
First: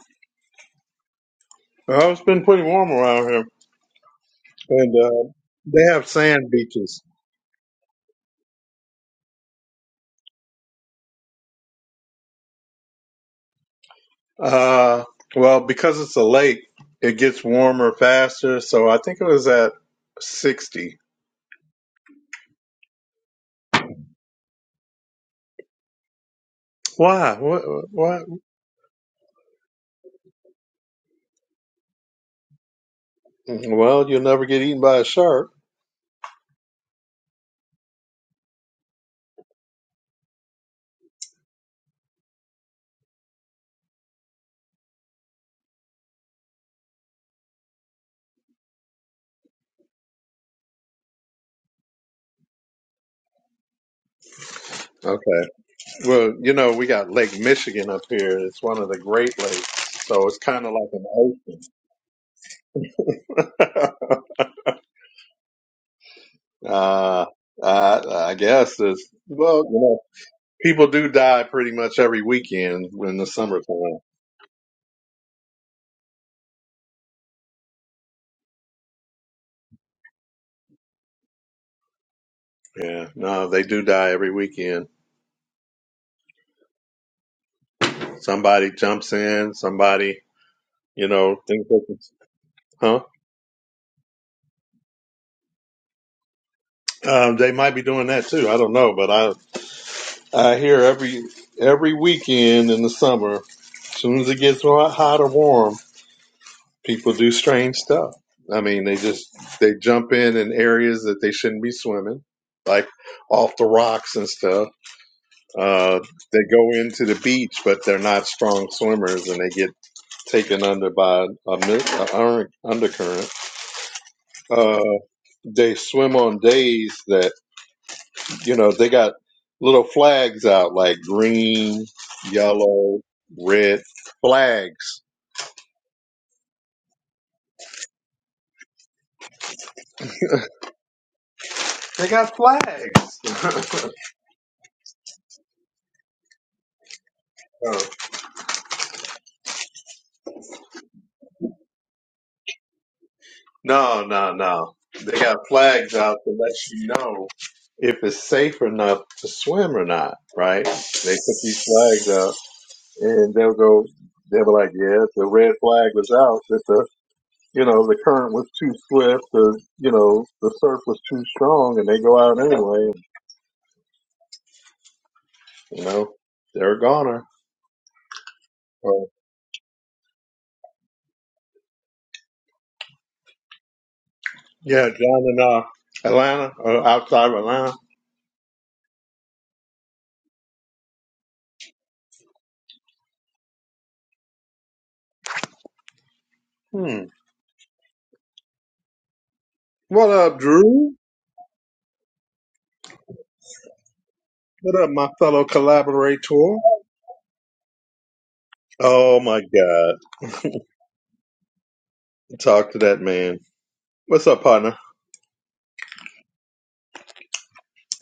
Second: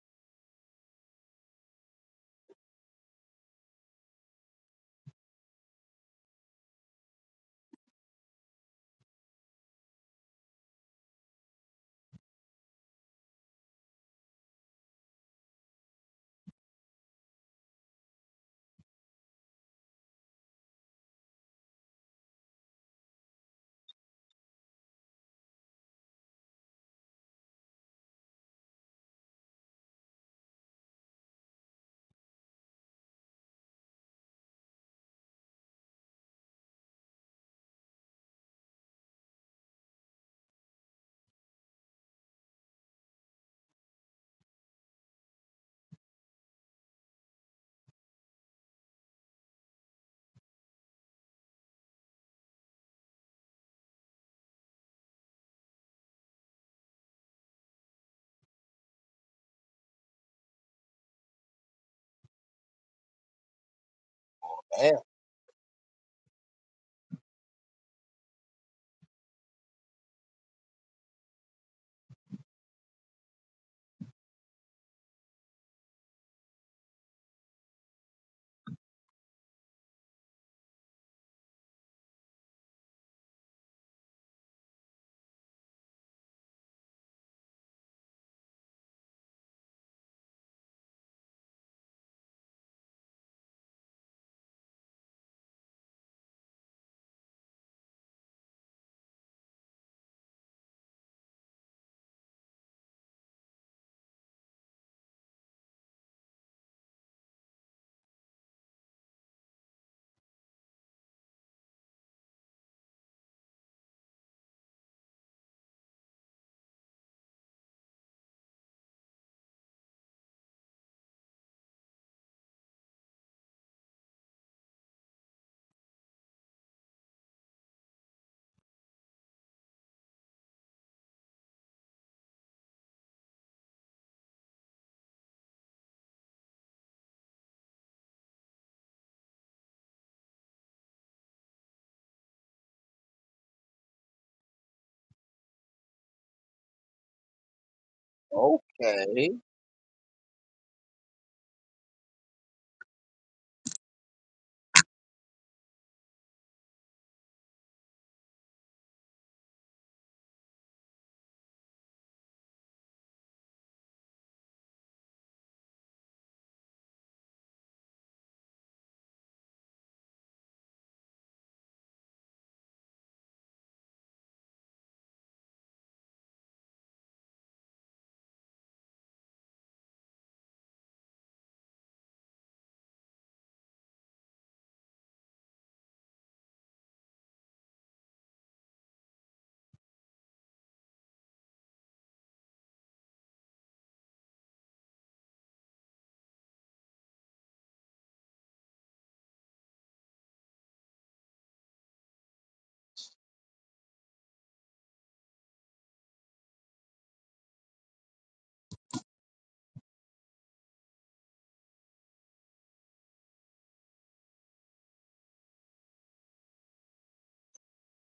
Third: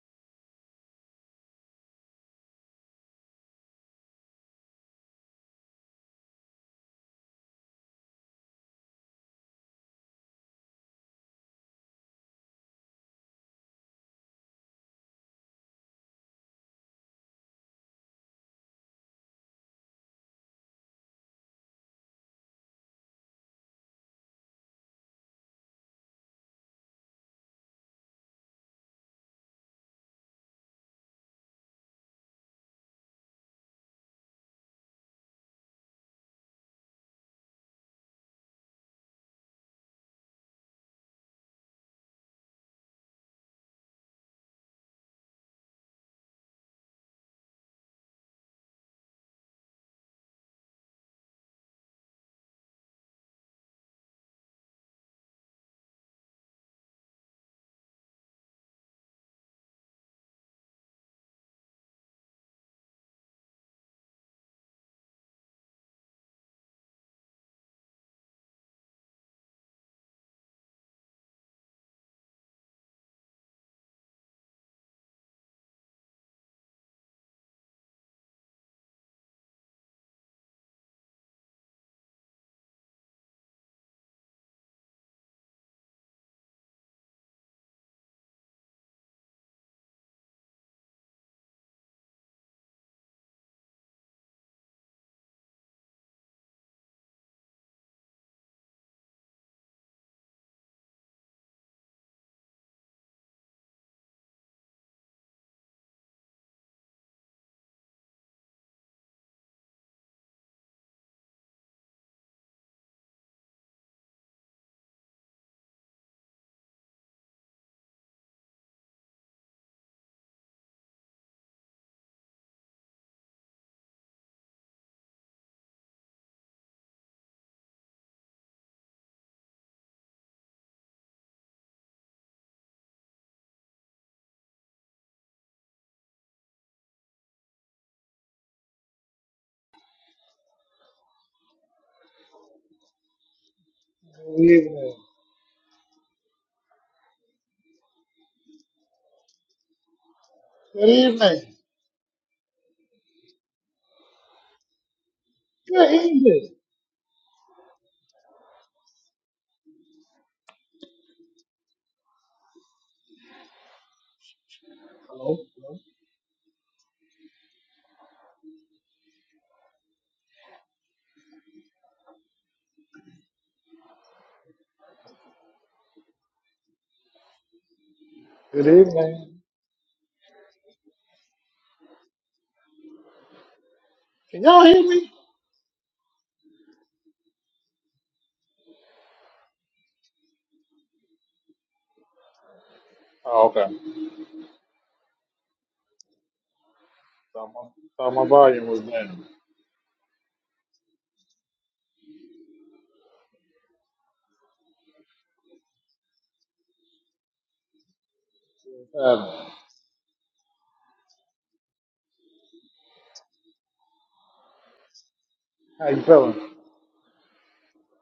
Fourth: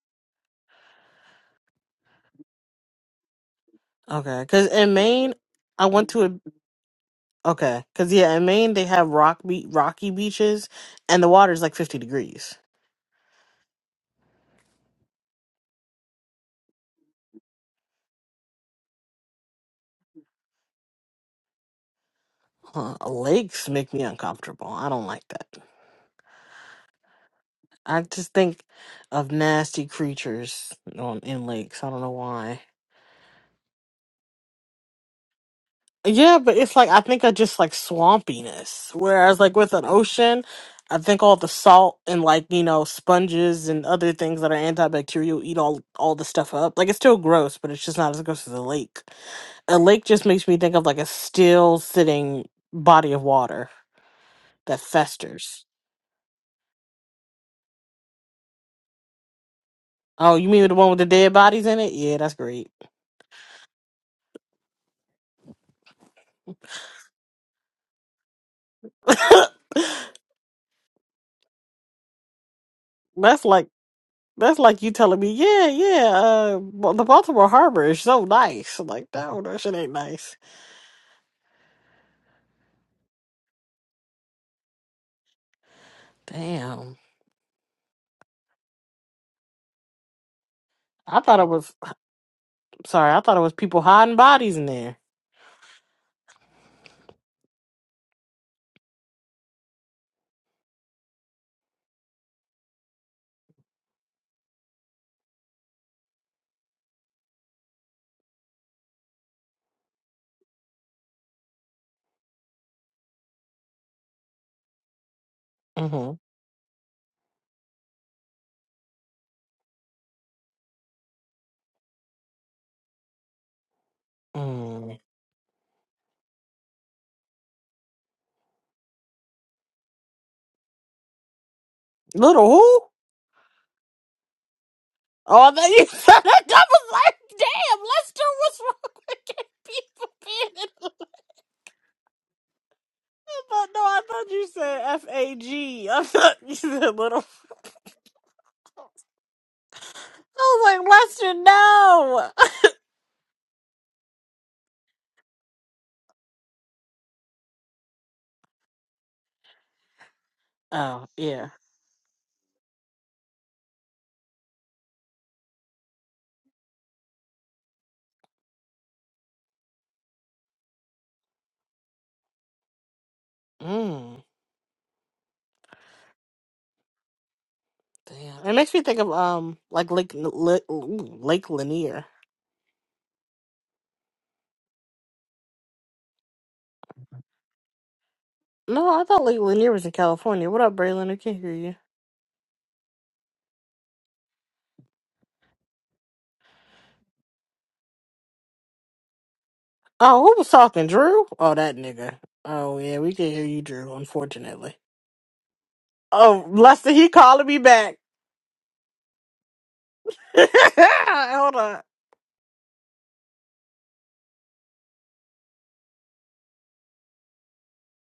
B: well, it's been pretty warm around here.
C: Okay, because in
B: And, uh,
C: Maine, I
B: they have
C: went to
B: sand
C: a
B: beaches.
C: okay, because yeah, in Maine they have rock be- rocky beaches and the water's like fifty degrees.
B: Uh, well, because it's a lake, it gets warmer faster. So I think it was at 60.
C: Huh, lakes make me uncomfortable. I don't like that.
B: Why? What?
C: I
B: What?
C: just think of nasty creatures on in lakes. I don't know why.
B: Well, you'll never get eaten by a shark.
C: Yeah, but it's like I think I just like swampiness. Whereas like with an ocean, I think all the salt and like, you know, sponges and other things that are antibacterial eat all all the stuff up. Like it's still gross, but it's just not as gross as a lake. A lake just makes me think of like a still sitting body of water that
B: Okay.
C: festers.
B: Well, you know, we got Lake Michigan up here. It's one of the Great Lakes. So
C: Oh,
B: it's
C: you
B: kind
C: mean
B: of
C: the
B: like
C: one with the dead
B: an
C: bodies in it? Yeah, that's great.
B: ocean.
A: Damn,
B: uh, I, I guess it's, well, you know, people do die pretty much every weekend in the
C: that's like
B: summertime.
C: that's like you telling me, yeah, yeah, uh, well, the Baltimore Harbor is so nice. I'm like, no, that shit ain't nice.
B: Yeah. No, they do die every weekend.
C: Damn.
B: Somebody jumps in, somebody you
C: I
B: know,
C: thought it
B: things
C: was
B: like this. Huh?
C: sorry, I thought it was people hiding bodies in there.
B: Um, they might be doing that too. I don't know, but I I hear every every weekend in the summer, as soon as it gets hot, hot or warm, people do strange stuff. I mean, they just they jump in in areas that they shouldn't be swimming, like off the rocks and stuff. Uh,
C: Mm-hmm.
B: they go into the beach, but they're not strong swimmers, and they get taken under by a, mi- a under- undercurrent. Uh,
C: Mm.
B: they swim on days that you know, they got little flags out like green,
C: Little who?
B: yellow, red flags.
C: Oh, that you said I was like, damn, Lester, what's wrong with gay people being in
B: They got flags.
C: thought, no, I thought
D: Good
C: you said
D: evening.
C: F A G. I thought you said little.
B: Oh,
A: okay.
C: I was like,
D: Good
C: Lester,
D: evening.
C: no.
B: no, no, no. They got
D: Good
B: flags out to
D: evening.
B: let you know if it's safe enough to swim or not, right? They
C: Oh
B: put
C: yeah.
B: these flags out and they'll go, they'll be like, yeah, the
D: Hello.
B: red
D: Hello.
B: flag was out, that the, you know, the current was too swift, the, you know, the surf was too strong, and they go out anyway,
C: Mm.
B: you know, they're a goner.
C: Damn. It
D: Good
C: makes me think of
B: Oh,
D: evening.
C: um like Lake Lake, Lake Lanier.
D: Can y'all hear
B: yeah, down
D: me?
B: in uh, Atlanta or outside of Atlanta.
C: No, I thought Lake Lanier was in California. What up, Braylon? I can't hear you.
D: Oh, okay.
B: Hmm.
D: Thought my, thought my volume was down.
B: What
C: Oh, who
B: up,
C: was talking,
B: Drew?
C: Drew? Oh, that nigga. Oh yeah, we can hear you, Drew.
B: What
C: Unfortunately.
B: up, my fellow
C: Oh,
B: collaborator?
C: Lester, he calling me back.
B: Oh my
D: Uh,
B: God,
C: Hold
B: talk to that man. What's up, partner?
D: how you feeling?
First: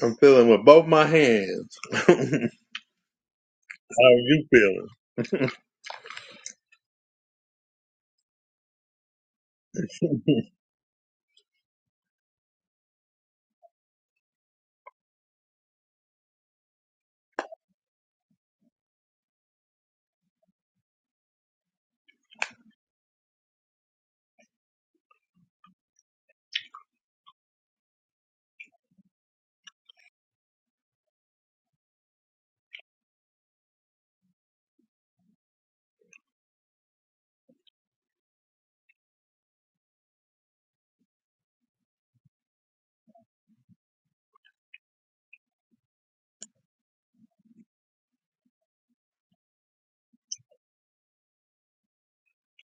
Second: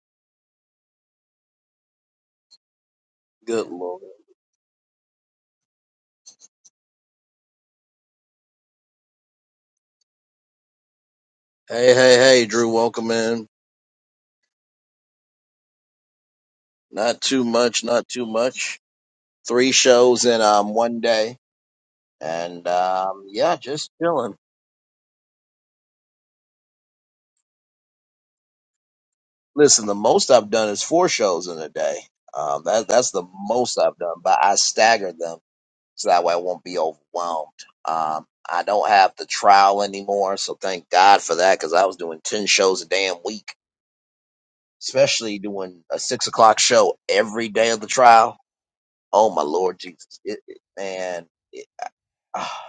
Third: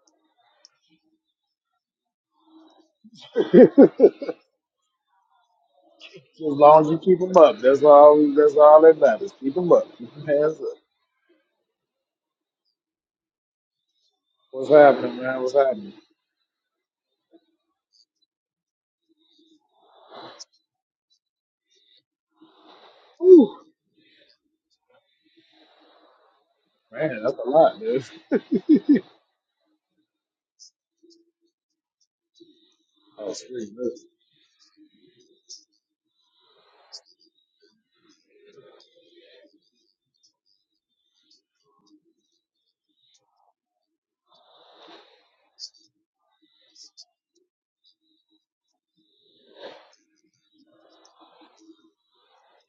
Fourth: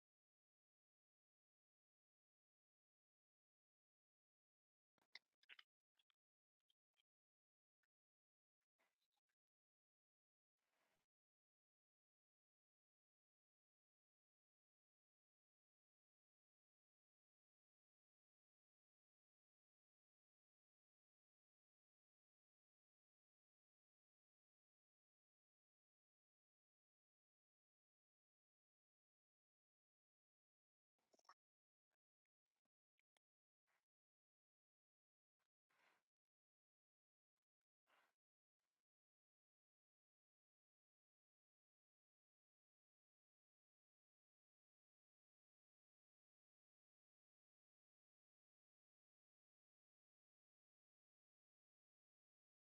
B: I'm feeling with both my hands. How
A: Good Lord.
B: are you feeling?
D: As long as you keep 'em up, that's all. That's all that matters. Keep 'em up. Keep 'em hands up.
A: Hey, hey, hey, Drew, welcome in.
D: What's happening, man? What's happening?
A: Not too much, not too much. Three shows in um one day. And um yeah,
D: Whew.
A: just chilling.
D: Man, that's a lot, dude.
A: Listen, the most I've done is four shows in a day. Um, that, that's the
D: Oh, sweet.
A: most I've done, but I stagger them so that way I won't be overwhelmed. Um, I don't have the trial anymore, so thank God for that because I was doing 10 shows a damn week, especially doing a six o'clock show every day of the trial. Oh, my Lord Jesus. It, it, man, it, ah,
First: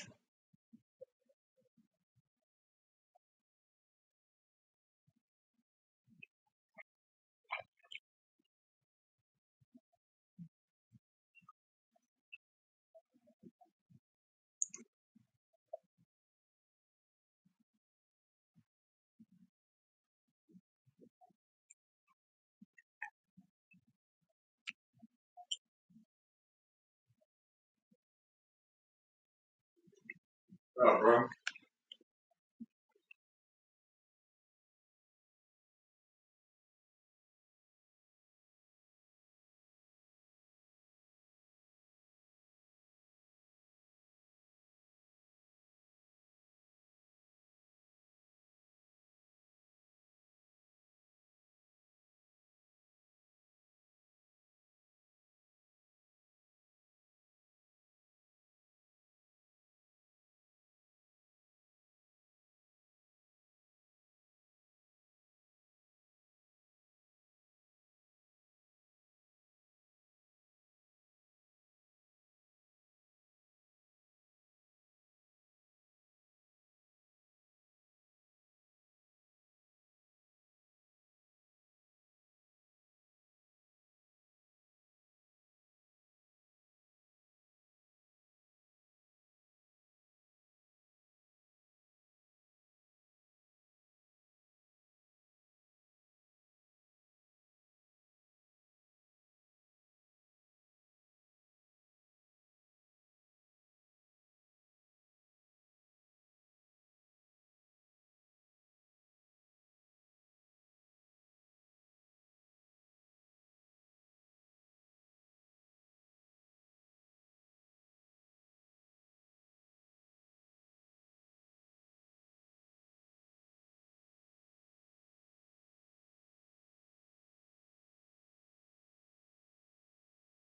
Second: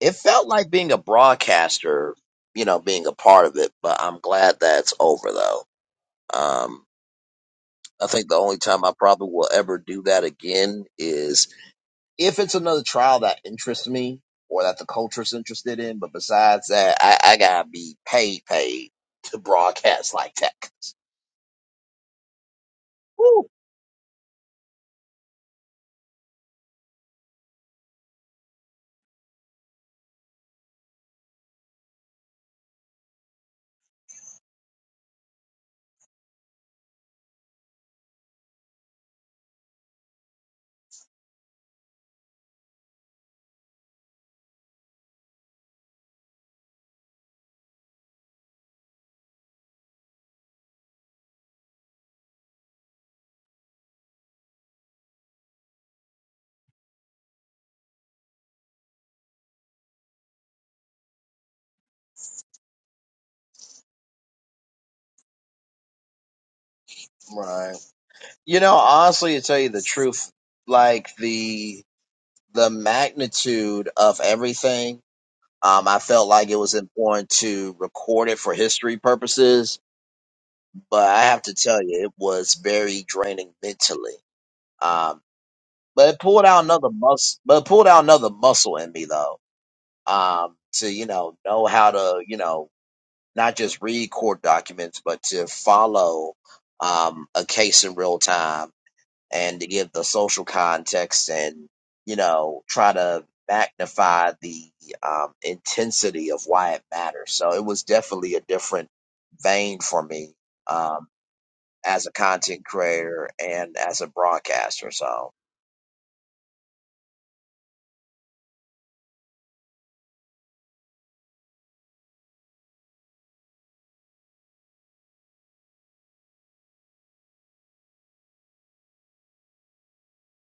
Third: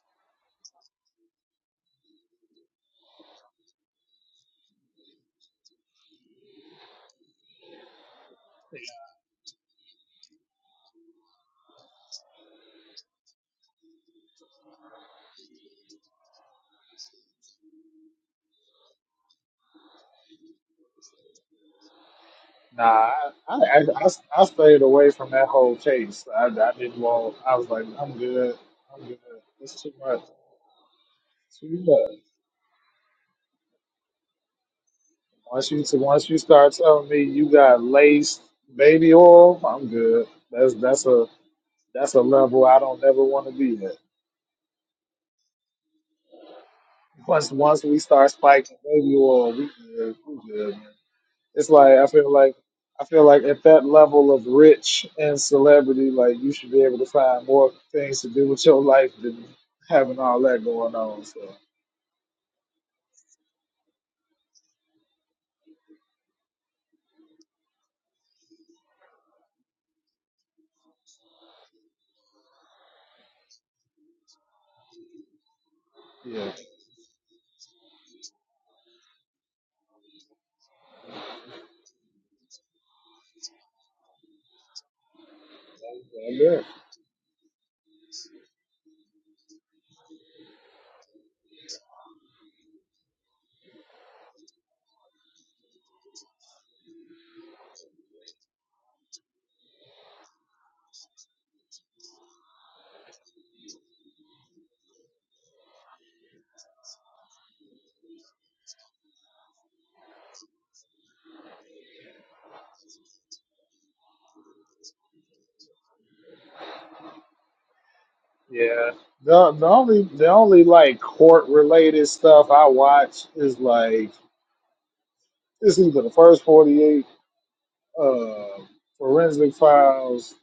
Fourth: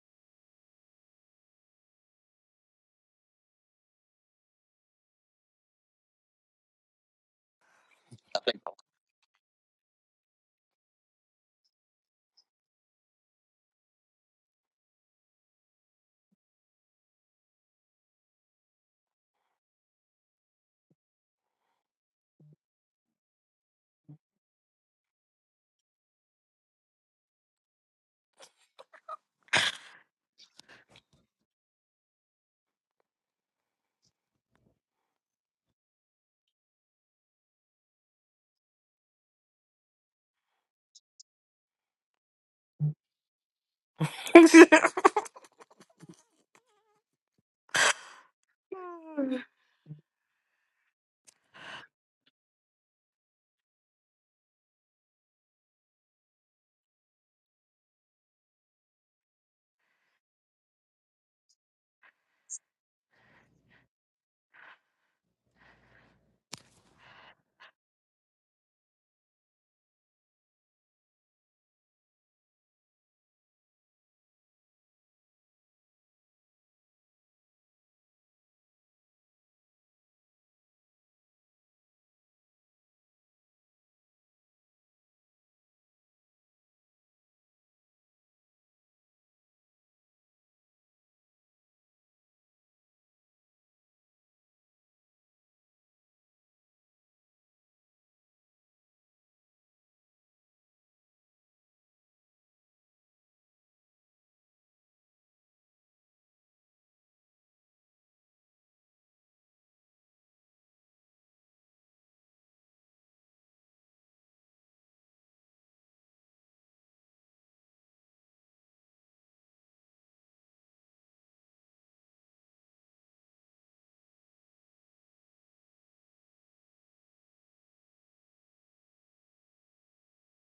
A: it felt like being a broadcaster, you know, being a part of it, but I'm glad that's over though. Um, I think the only time I probably will ever do that again is if it's another trial that interests me or that the culture's interested in. But besides that, I, I gotta be paid, paid to broadcast like that.
D: Nah,
A: Woo.
D: I, I, I, I stayed away from that whole case. I, I didn't want. I was like, I'm good. I'm good. It's too much.
B: Oh, bro.
D: Too much. Once you once you start telling me you got laced baby oil, I'm good. That's that's a that's a level I don't ever want to be at. Once once we start spiking baby oil, we good. We good. Man. It's like I feel like I feel like at that level of rich and celebrity, like you should be able to find more things to do with your life than having all that going on. So
A: Right. You know, honestly, to tell you the truth, like the the magnitude of everything, um, I felt like
D: yeah,
A: it was important to record it for history purposes. But I have to tell you, it was very draining mentally Um, but it
D: I'm
A: pulled
D: good.
A: out another muscle but it pulled out another muscle in me though um to you know know how to you know not just read court documents but to follow um a case in real time and to give the social context and you know try to magnify the um intensity of why it matters so it was definitely a different vein for me um as a content creator and as a broadcaster so
D: Yeah. The the only the only like court related stuff I watch is like it's either the first forty eight, uh, forensic files,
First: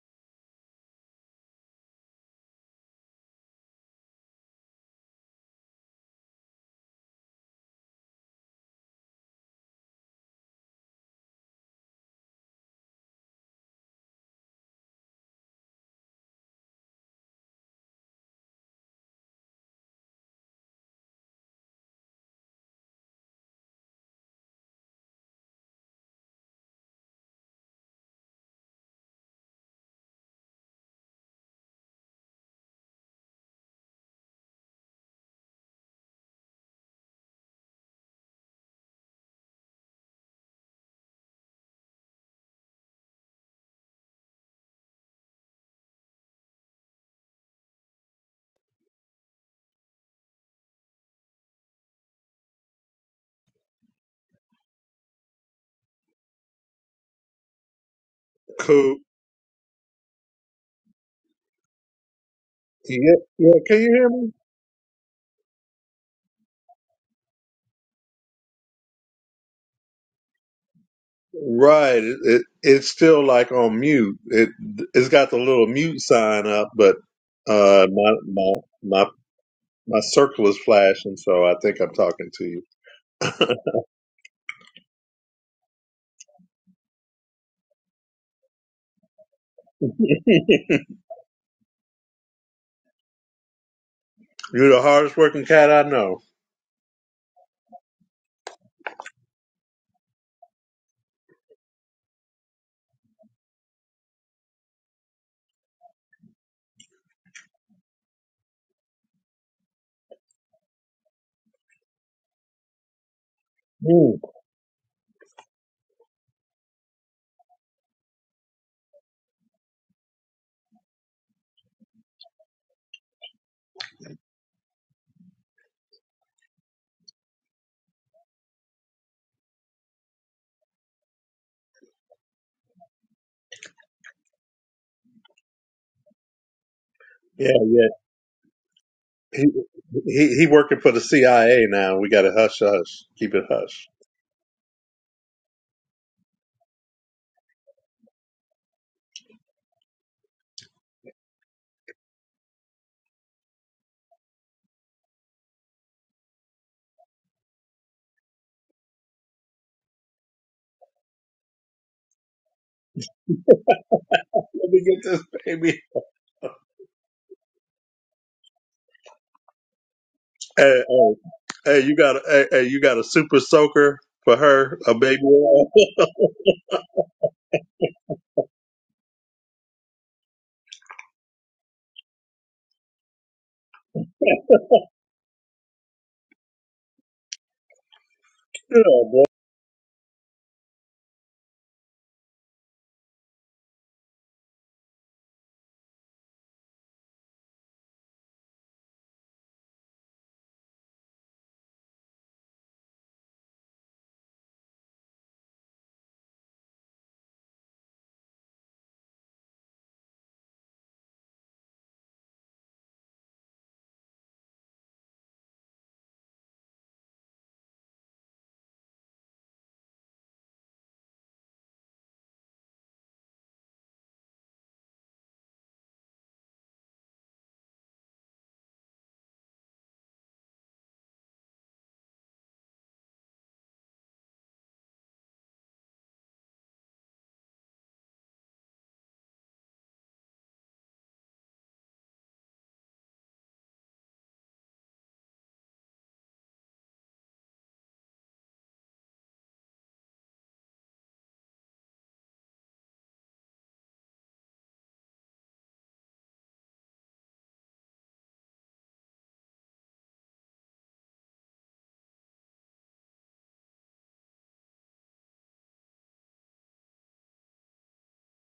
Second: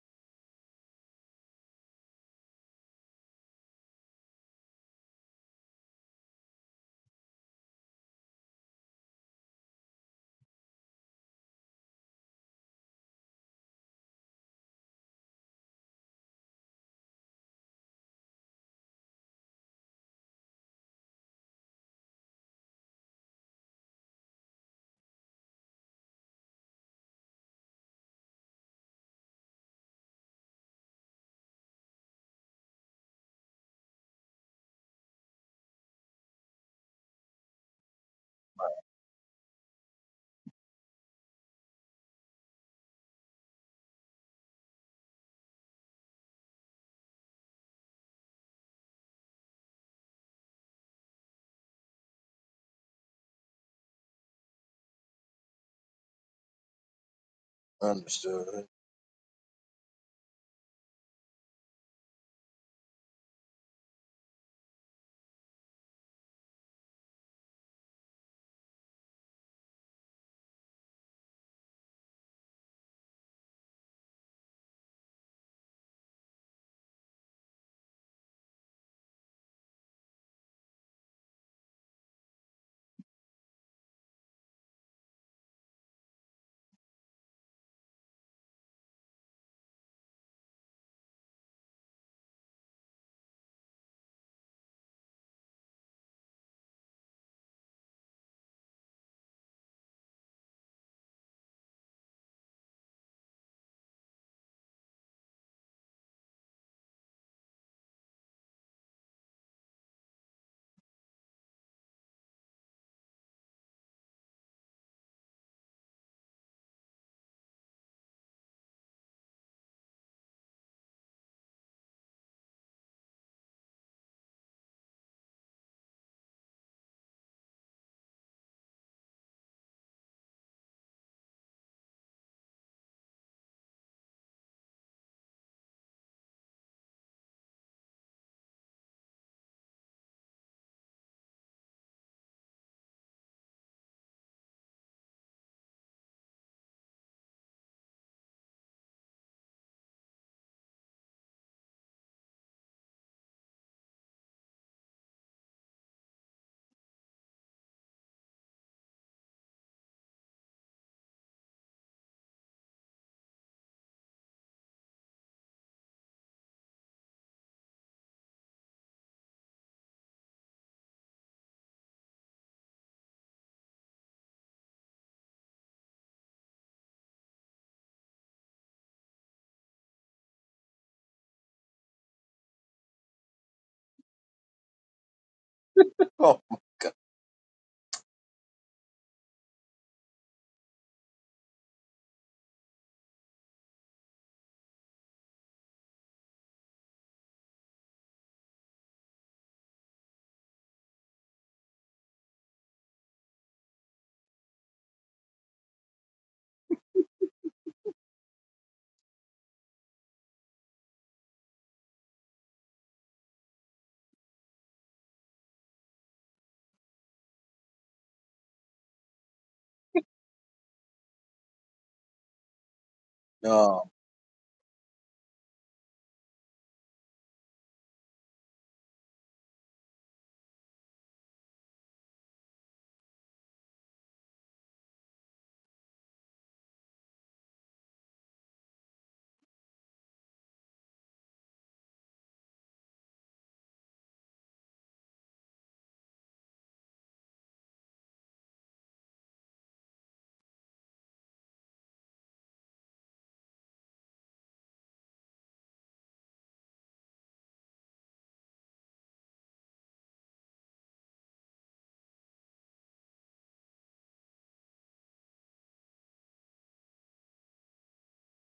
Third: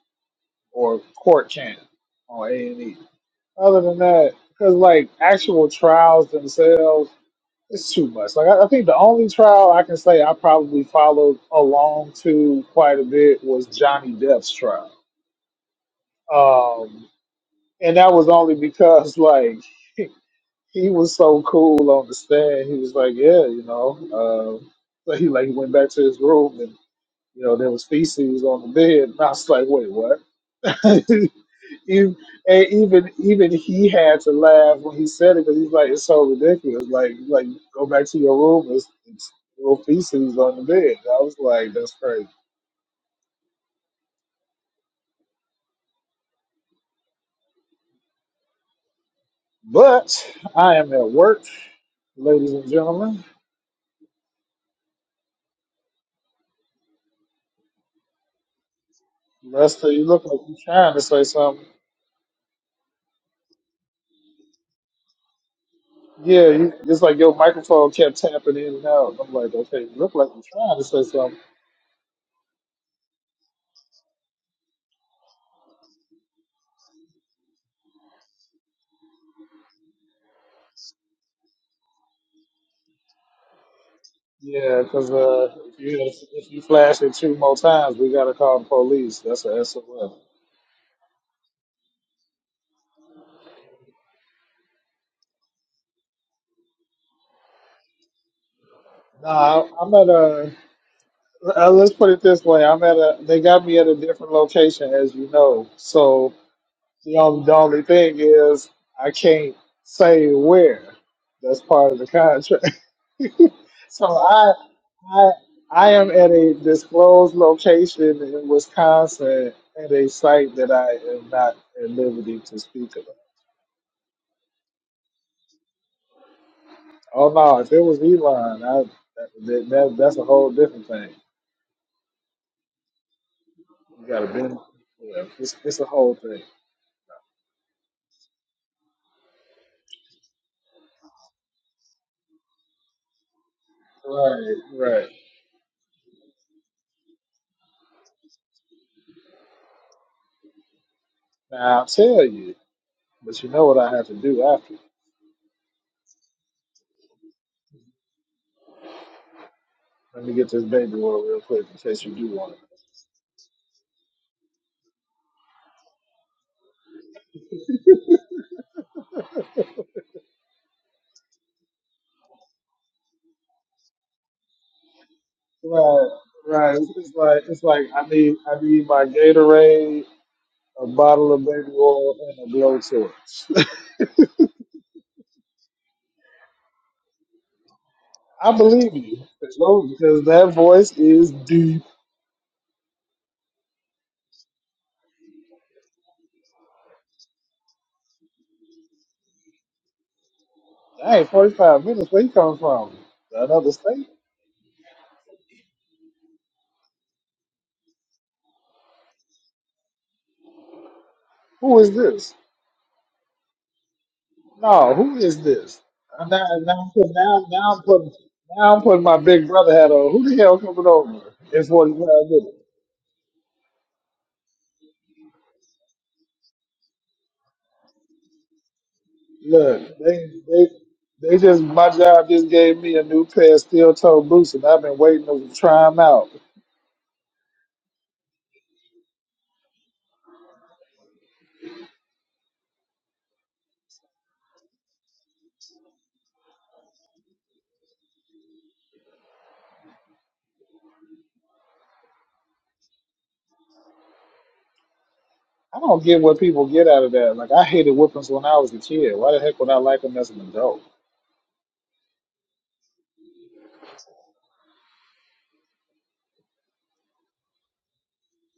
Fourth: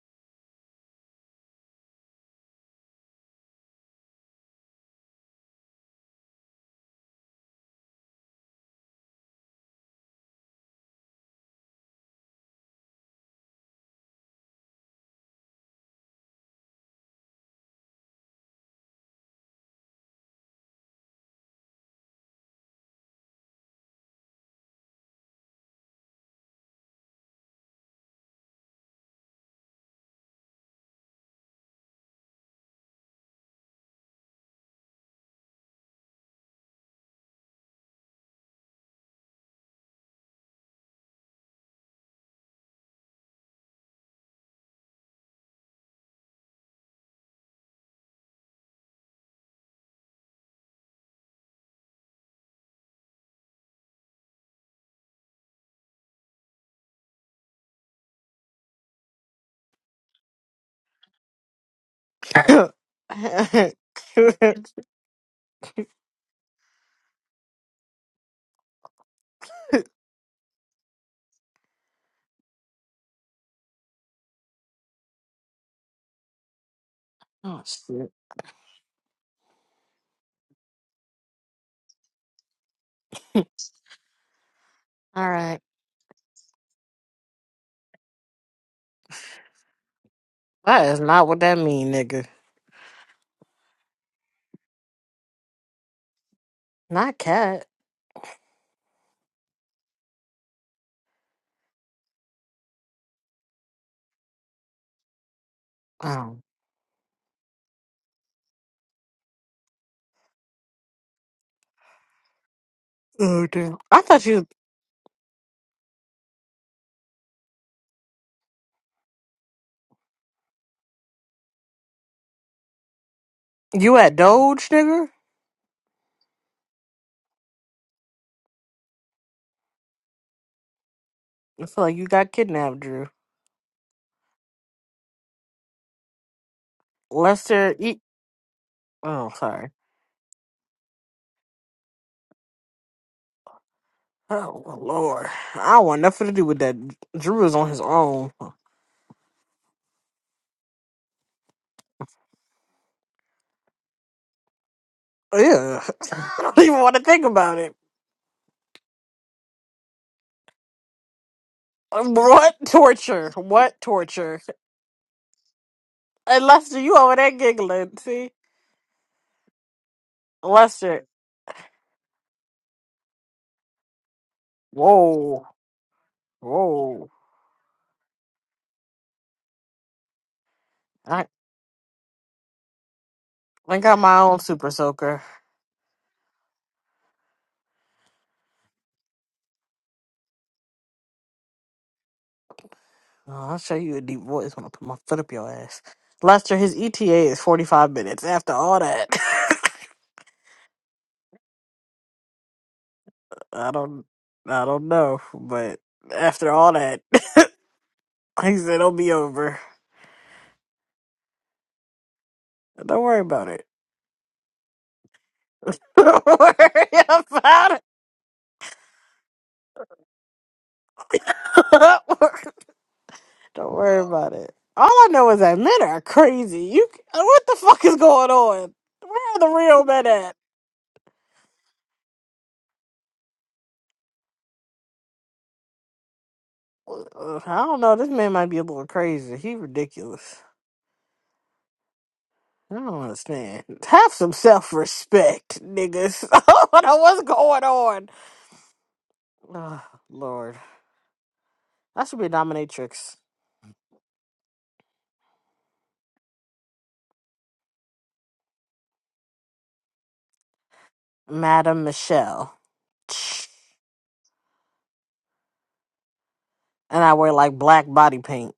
D: or court channel on A and E. Other than that, because like actual trials themselves, it's too much. Like I, I think the only trial I can say I probably followed along to quite a bit was Johnny Depp's trial, um, and that was only because like. he was so cool on the stand. He was like, yeah, you know. Um, so he like went back to his room and you know there was feces on the bed, and I was like, wait, what? even, and even even he had to laugh when he said it because he's like, it's so ridiculous. Like like go back to your room, it's, it's little feces on the bed. I was like, that's crazy. But I am at work, ladies and gentlemen.
A: understood
B: Cool.
D: Lester, you look like you're trying to say something.
B: Yeah, yeah. Can you hear me?
C: on.
D: Yeah, you, it's like your microphone kept tapping in and out. I'm like, okay, you look like you're trying to say something.
B: Right. It, it it's still like on mute. It it's got the little mute sign up, but
C: Oh
B: uh,
C: shit.
B: my my my my circle is flashing, so I think I'm talking to you.
D: Yeah, 'cause
C: All
D: uh,
C: right.
D: if you if you flash it two more times, we gotta call the police. That's a SOS.
C: That is not what that mean, nigga.
B: You're the hardest working cat I know.
C: Not cat.
D: Nah, I'm at a. Uh, let's put it this way. I'm at a. They got me at a different location, as you know. So
C: Oh.
D: the only the only thing is I can't say where. That's part of the contract.
C: Oh damn. I
D: So
B: Ooh.
C: thought you
D: I I I am at a disclosed location in Wisconsin at a site that I am not at liberty to speak about.
C: you at Doge, nigga.
D: Oh no, if it was Elon, I that, that that's a whole different thing.
C: I feel like you got kidnapped, Drew.
D: You gotta bend yeah, it's it's a whole thing.
B: Yeah,
C: Lester
B: yeah.
C: eat Oh,
B: He
C: sorry.
B: he, he working for the CIA now. We got to hush, hush, keep it hush.
D: Right,
C: Oh
D: right.
C: Lord. I don't want nothing to do with that. Drew is on his own.
D: Now I'll tell you, but you know what I have to do after.
C: Yeah. I don't even want to think about it.
D: Let me get this baby oil real quick in case you do want
C: What
D: it.
C: torture? What torture?
B: Let me get this baby.
C: And Lester, you over there giggling, see?
B: Hey,
C: Lester.
B: hey, hey you got a hey, hey, you got a super soaker for her, a baby.
C: Whoa.
B: whale.
D: Right, right.
C: Whoa.
D: It's like it's like I need I need my Gatorade a
C: I
D: bottle of baby oil and a blowtorch.
C: I got my own super soaker.
D: I
B: yeah,
D: believe you.
B: boy.
D: Because because that voice is deep.
C: Oh, I'll show you a deep voice when I put my foot up your ass. Lester, his ETA is forty five minutes. After all that,
D: Hey, 45 minutes. Where you come from?
C: I
D: Another
C: don't,
D: state?
C: I don't know, but after all that, he said it'll be over.
D: Who is this?
C: Don't worry about it.
D: No, who is this? Uh,
C: Don't
D: Now,
C: worry
D: now, now, now,
C: about
D: I'm
C: it.
D: putting, now I'm putting my big brother hat on. Who the hell coming over in 45 minutes?
C: don't
A: No,
C: worry about it. All I know is that men are crazy. You, what the fuck is going on? Where are the real
D: Look,
C: men
D: they,
C: at?
D: they, they just, my job just gave me a new pair of steel toe boots and I've been waiting to try them out.
C: Uh, I don't know. This man might be a little crazy. He ridiculous. I don't understand. Have some self respect, niggas. I don't know what's going on. Oh, Lord. I should be a dominatrix.
D: I don't get what people get out of that. Like I hated whippings when I was a kid. Why the heck would I like them as an adult?
C: Madam Michelle. Tch. And I wear like black body paint.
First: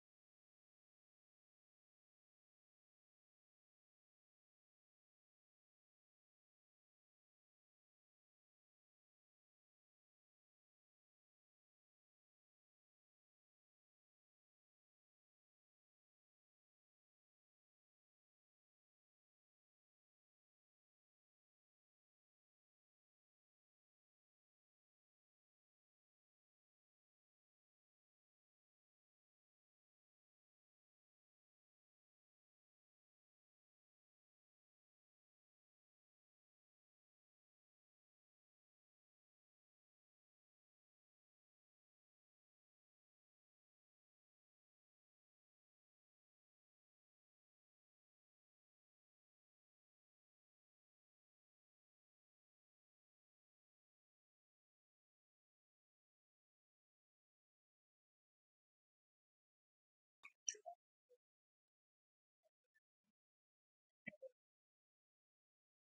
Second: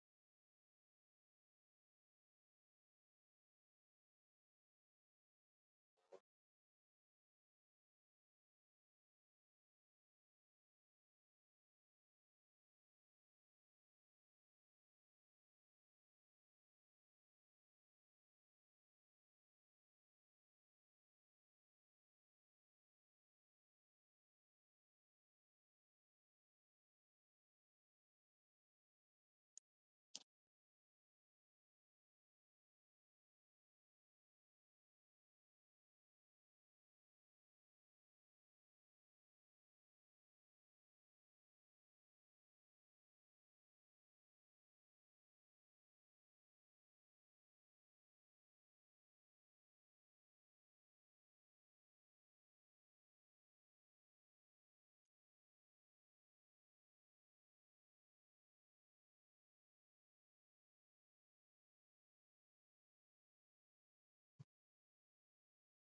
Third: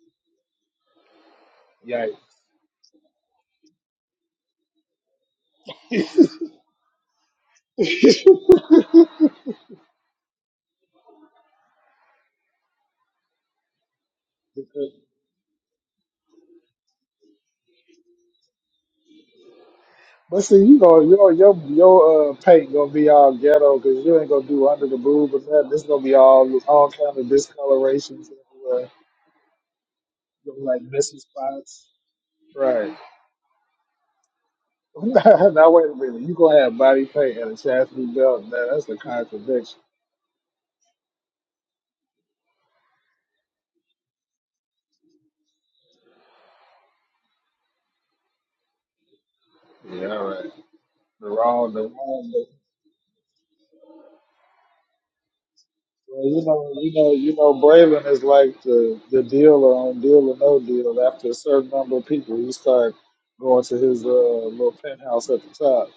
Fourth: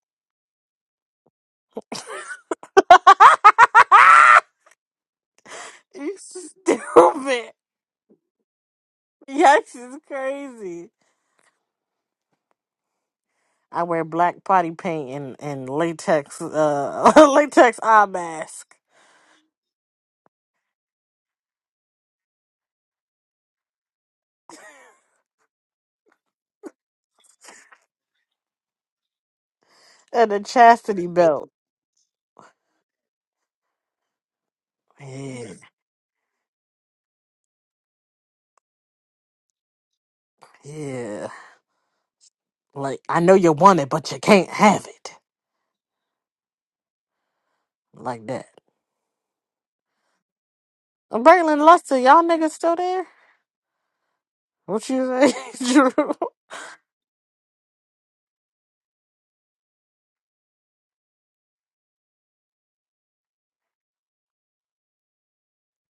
D: Yikes.
C: you stupid. Yikes! is crazy. I wear black body paint and, and latex uh latex eye mask
D: But see, you go, your your your uh, paint gonna be all ghetto because you ain't gonna do under the boob or nothing. This gonna be all all kind of discolorations everywhere,
C: and a
D: Look like
C: chastity
D: missing
C: belt.
D: spots. Right.
C: Yeah,
D: now wait a minute, you gonna have body paint and a chastity belt? Now that's a contradiction.
C: yeah. Like I know you want it, but you can't have it. like that.
D: Yeah, all right.
C: Uh,
D: The
C: Braylon
D: wrong, the
C: Luster, y'all
D: wrong.
C: niggas still there? What you say, Drew?
D: Well, you know, you know, you know, Braylon is like the the dealer on Deal or No Deal. After a certain number of people, you start going to his uh, little penthouse at the top.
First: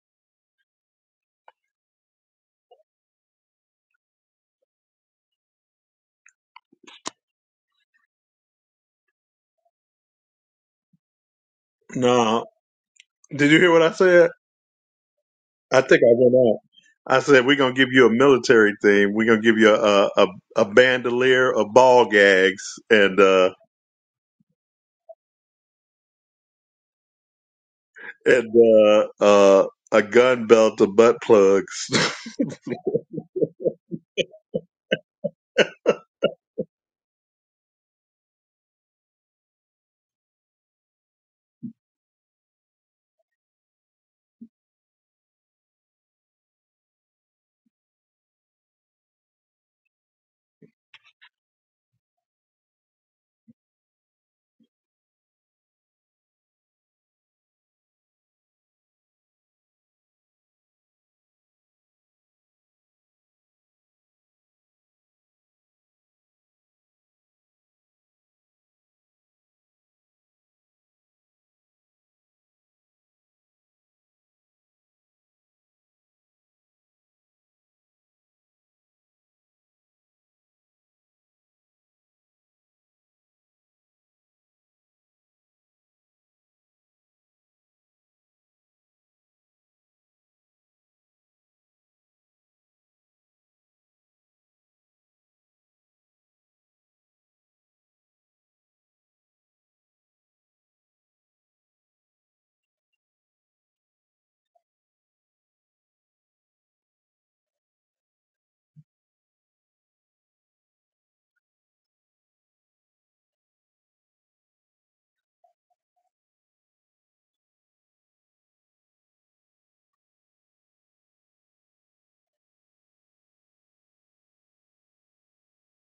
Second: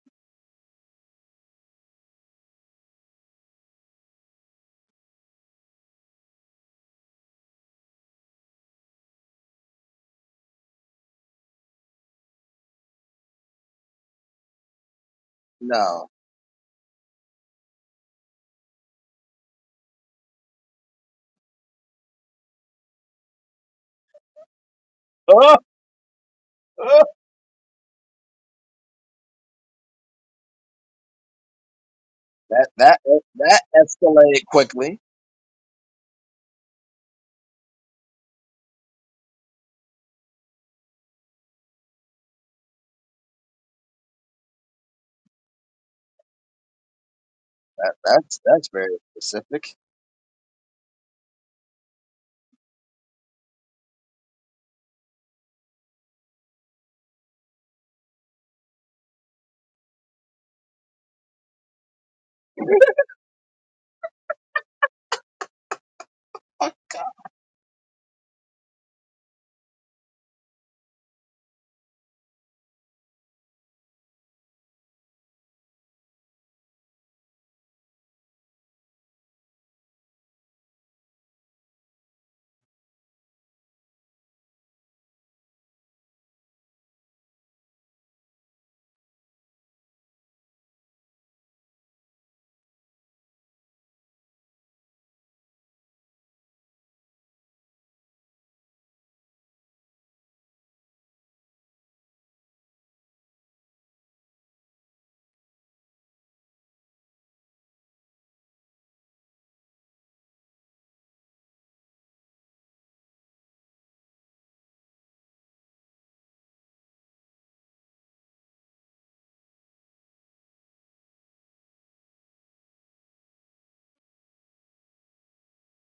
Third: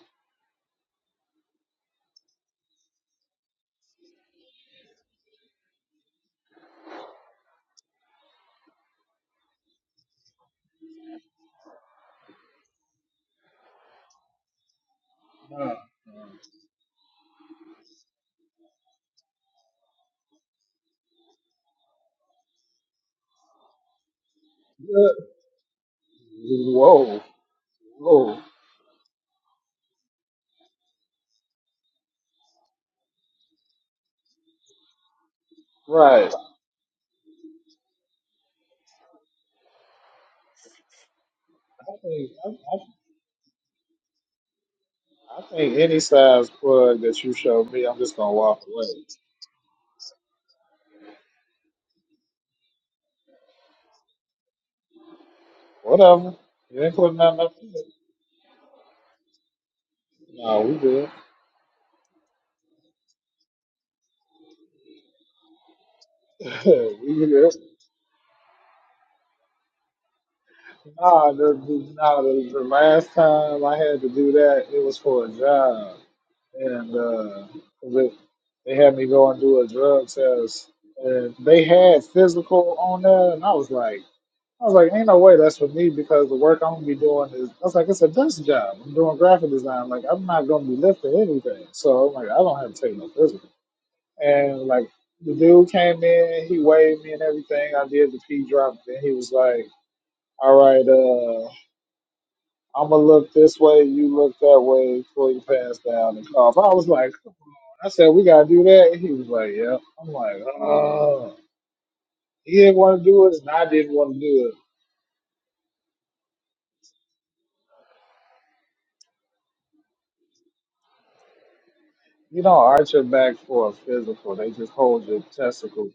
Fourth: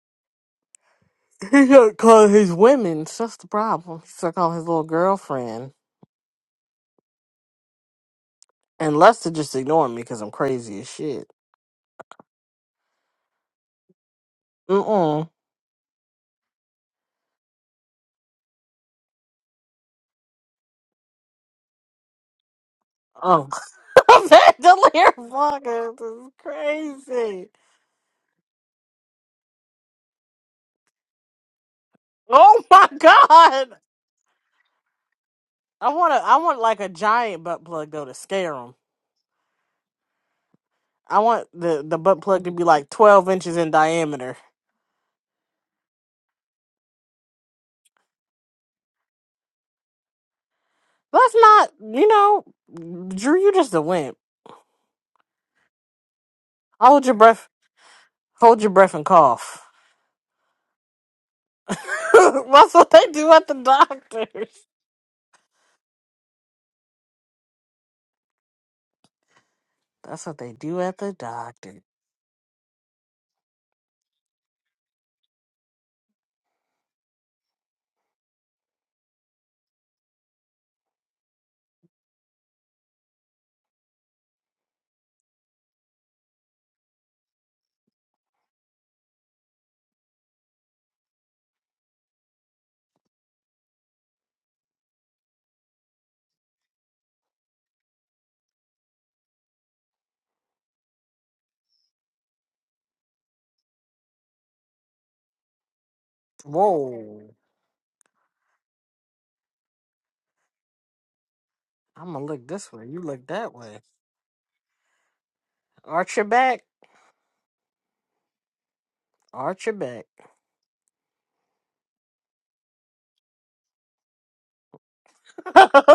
C: He got call his women. so That's the problem. He still calling his little girlfriend. And Lester just ignoring me because I'm crazy as shit.
B: No, did you hear what I said?
C: Mm-mm.
D: Nah.
B: I think
A: no.
B: I went out. I said we're gonna give you a military thing. We're gonna give you a a, a bandolier of ball gags and. uh
C: Oh, that the
D: Yeah.
C: lyric is
D: Whoa,
C: crazy.
D: whoa,
B: and uh, uh, a gun belt of butt plugs.
C: Oh
A: That
C: my
A: that that
C: god!
A: escalated quickly.
C: I want to.
D: right.
C: I want like a giant butt plug though to scare him. I want the
D: I
C: the butt
D: think
C: plug
D: I,
C: to be like
D: I,
C: twelve inches in diameter.
D: I think any size plug that you show me,
A: That
D: I'm just gonna
A: that's
D: walk
A: that's
D: away.
A: very specific.
C: That's not, you know, Drew. You just a wimp.
D: Whatever. You ain't
C: Hold your
D: putting nothing
C: breath.
D: up there.
C: Hold your breath and cough.
D: Nah, we good.
C: That's what they do at the doctors.
D: we good.
C: That's what they do at the
D: Nah, the,
C: doctor.
D: the, nah, the, the last time I had to do that, it was for a job. and uh, they, they had me go and do a drug test, and they had physical on there, and I was like, I was like, ain't no way that's for me because the work I'm gonna be doing is, I was like, it's a desk job. I'm doing graphic design, like I'm not gonna be lifting anything, so I'm like, I don't have to take no physical. And like the dude came in, he waved me and everything. I did the P drop, and he was like, all right, uh. I'm gonna look this way, you look that way before you pass down and cough. I was like,
C: Whoa.
D: I said, we gotta do that. And he was like, yeah. I'm like, oh.
C: I'm gonna look
D: He
C: this
D: didn't
C: way.
D: want
C: You
D: to do
C: look
D: it, and
C: that
D: I
C: way.
D: didn't want to do it.
C: Arch your back. Arch your back.
D: You don't arch your back for a physical. They just hold your testicles.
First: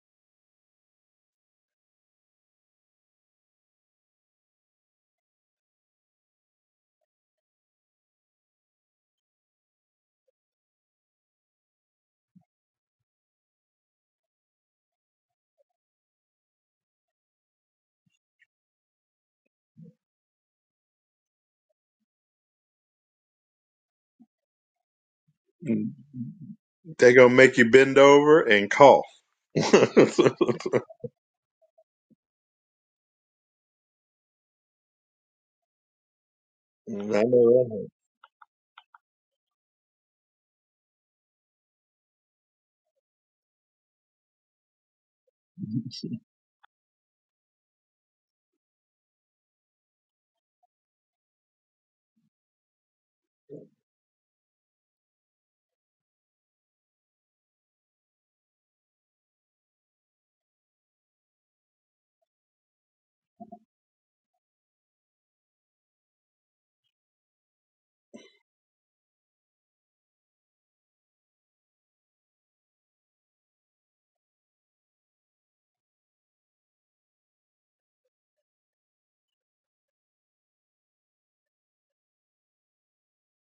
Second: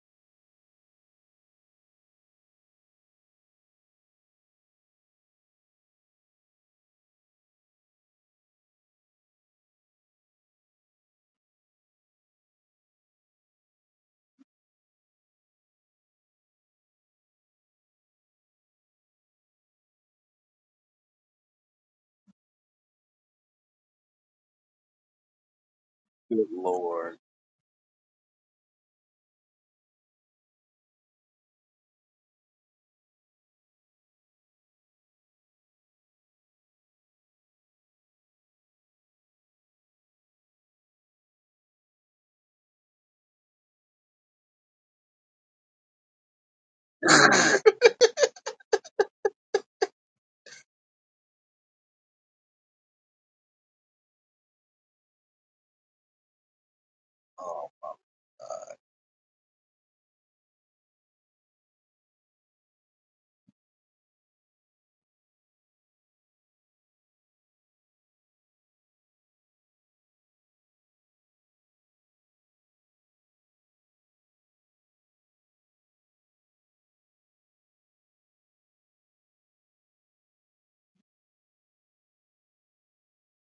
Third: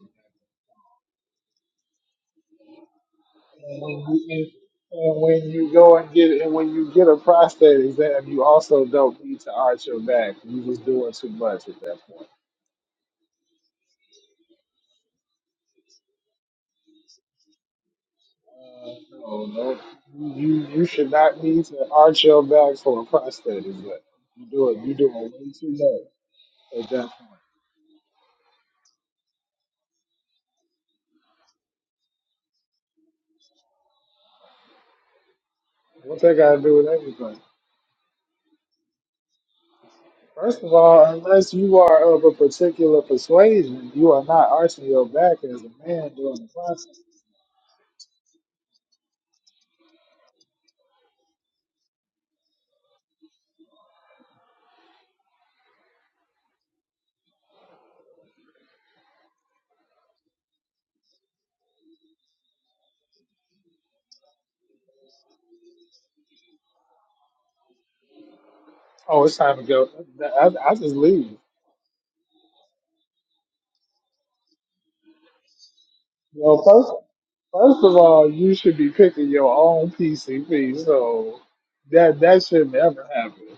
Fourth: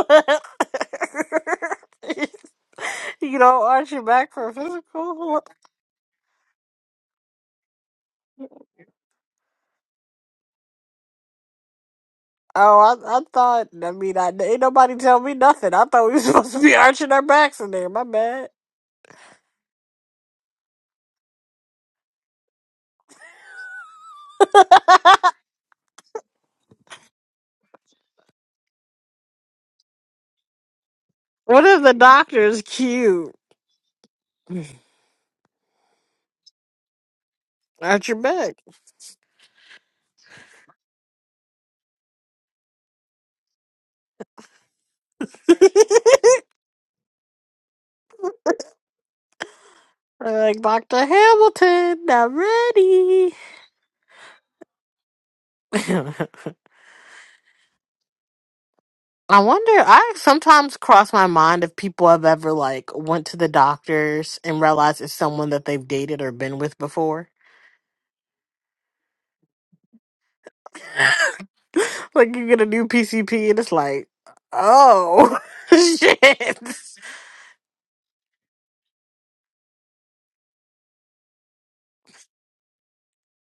C: you don't
D: And
C: arch
D: when
C: your
D: you
C: back for a physical.
D: and, and
C: Oh,
D: when you go and get and when you get a prostate exam, you also don't need to arch your back. You just doing too much at that point.
C: I, I thought. I mean, I ain't nobody tell me nothing. I thought we were supposed to be arching our backs in there. My bad.
D: Uh, no, no, you you should not need to arch your back for a prostate exam. You do it. You doing way too
B: they
D: much
A: Good
D: at that
B: are
A: lord.
B: gonna
D: point.
B: make you bend over and cough. I
C: what if the doctor is cute?
D: What they gotta do with
B: know
D: everything?
B: that.
C: Arch your back.
D: First of all, unless you are of a particular persuasion, you are not arching your back as a man during the process.
C: like Dr. Hamilton, I'm ready. I wonder. I sometimes cross my mind if people have ever like went to the doctors and realized it's someone that they've dated or been with before.
D: Oh, it's time to go. I, I just leave.
C: like you get a new PCP and it's like, oh
D: You
C: shit.
D: know, first, first of all, you should be picking your own PCP, so that that should never happen.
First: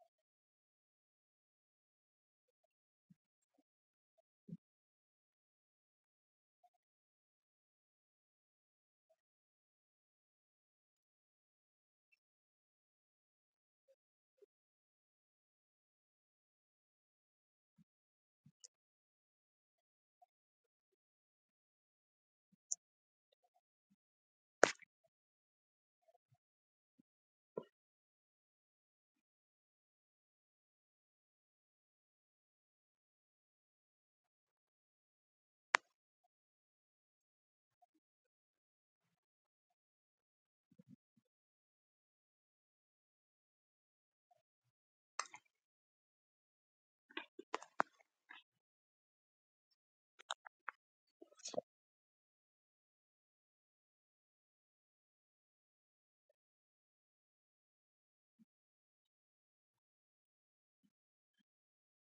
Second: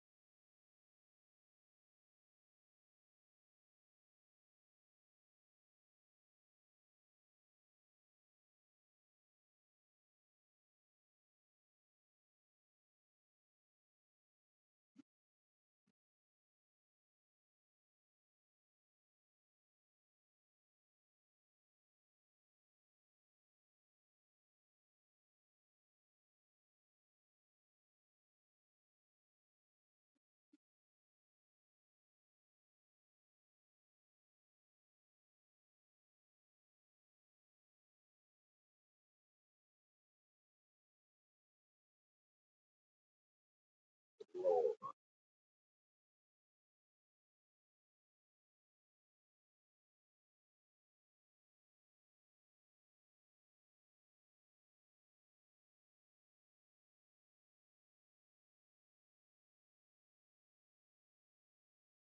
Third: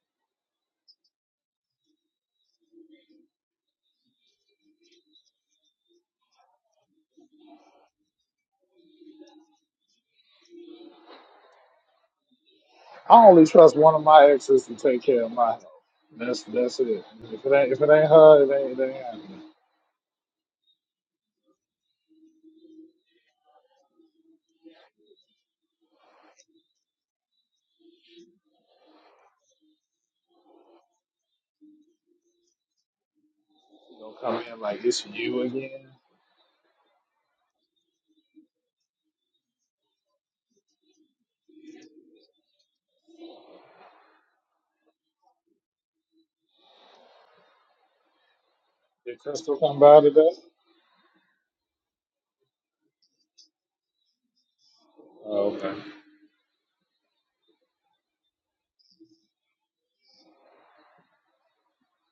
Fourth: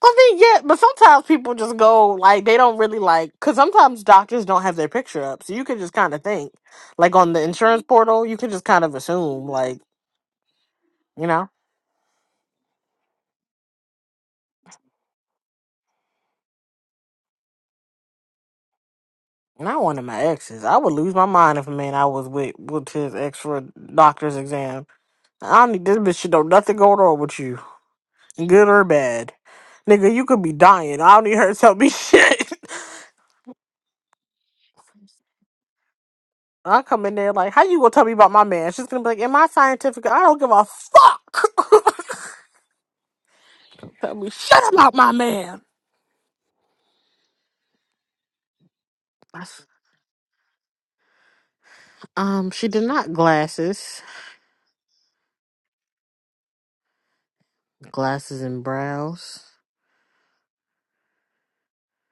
C: I mean, yeah, but sometimes people just go like they don't really like because sometimes doctors don't have their picture up, so you can just kind of think like on the insurance portal, you can just kind of assume like you know.
D: I only trust one of my exes to take care of my health. That's that's it. If it ain't if it ain't her, it ain't, it ain't happening.
C: Not one of my exes. I would lose my mind if a man I was with with his ex for a doctor's exam. I don't need this bitch. She know nothing going on with you, good or bad. Nigga, you could be dying. I don't need her to tell me shit.
D: You gonna come in like it's you again?
C: I come in there like, how you gonna tell me about my man? She's gonna be like, am I scientific? I don't give a fuck. tell me shit about my man.
D: Did
C: I
D: Crystal
C: s-
D: come by today?
C: Um, she did not glasses,
D: Oh, okay.
C: glasses and brows.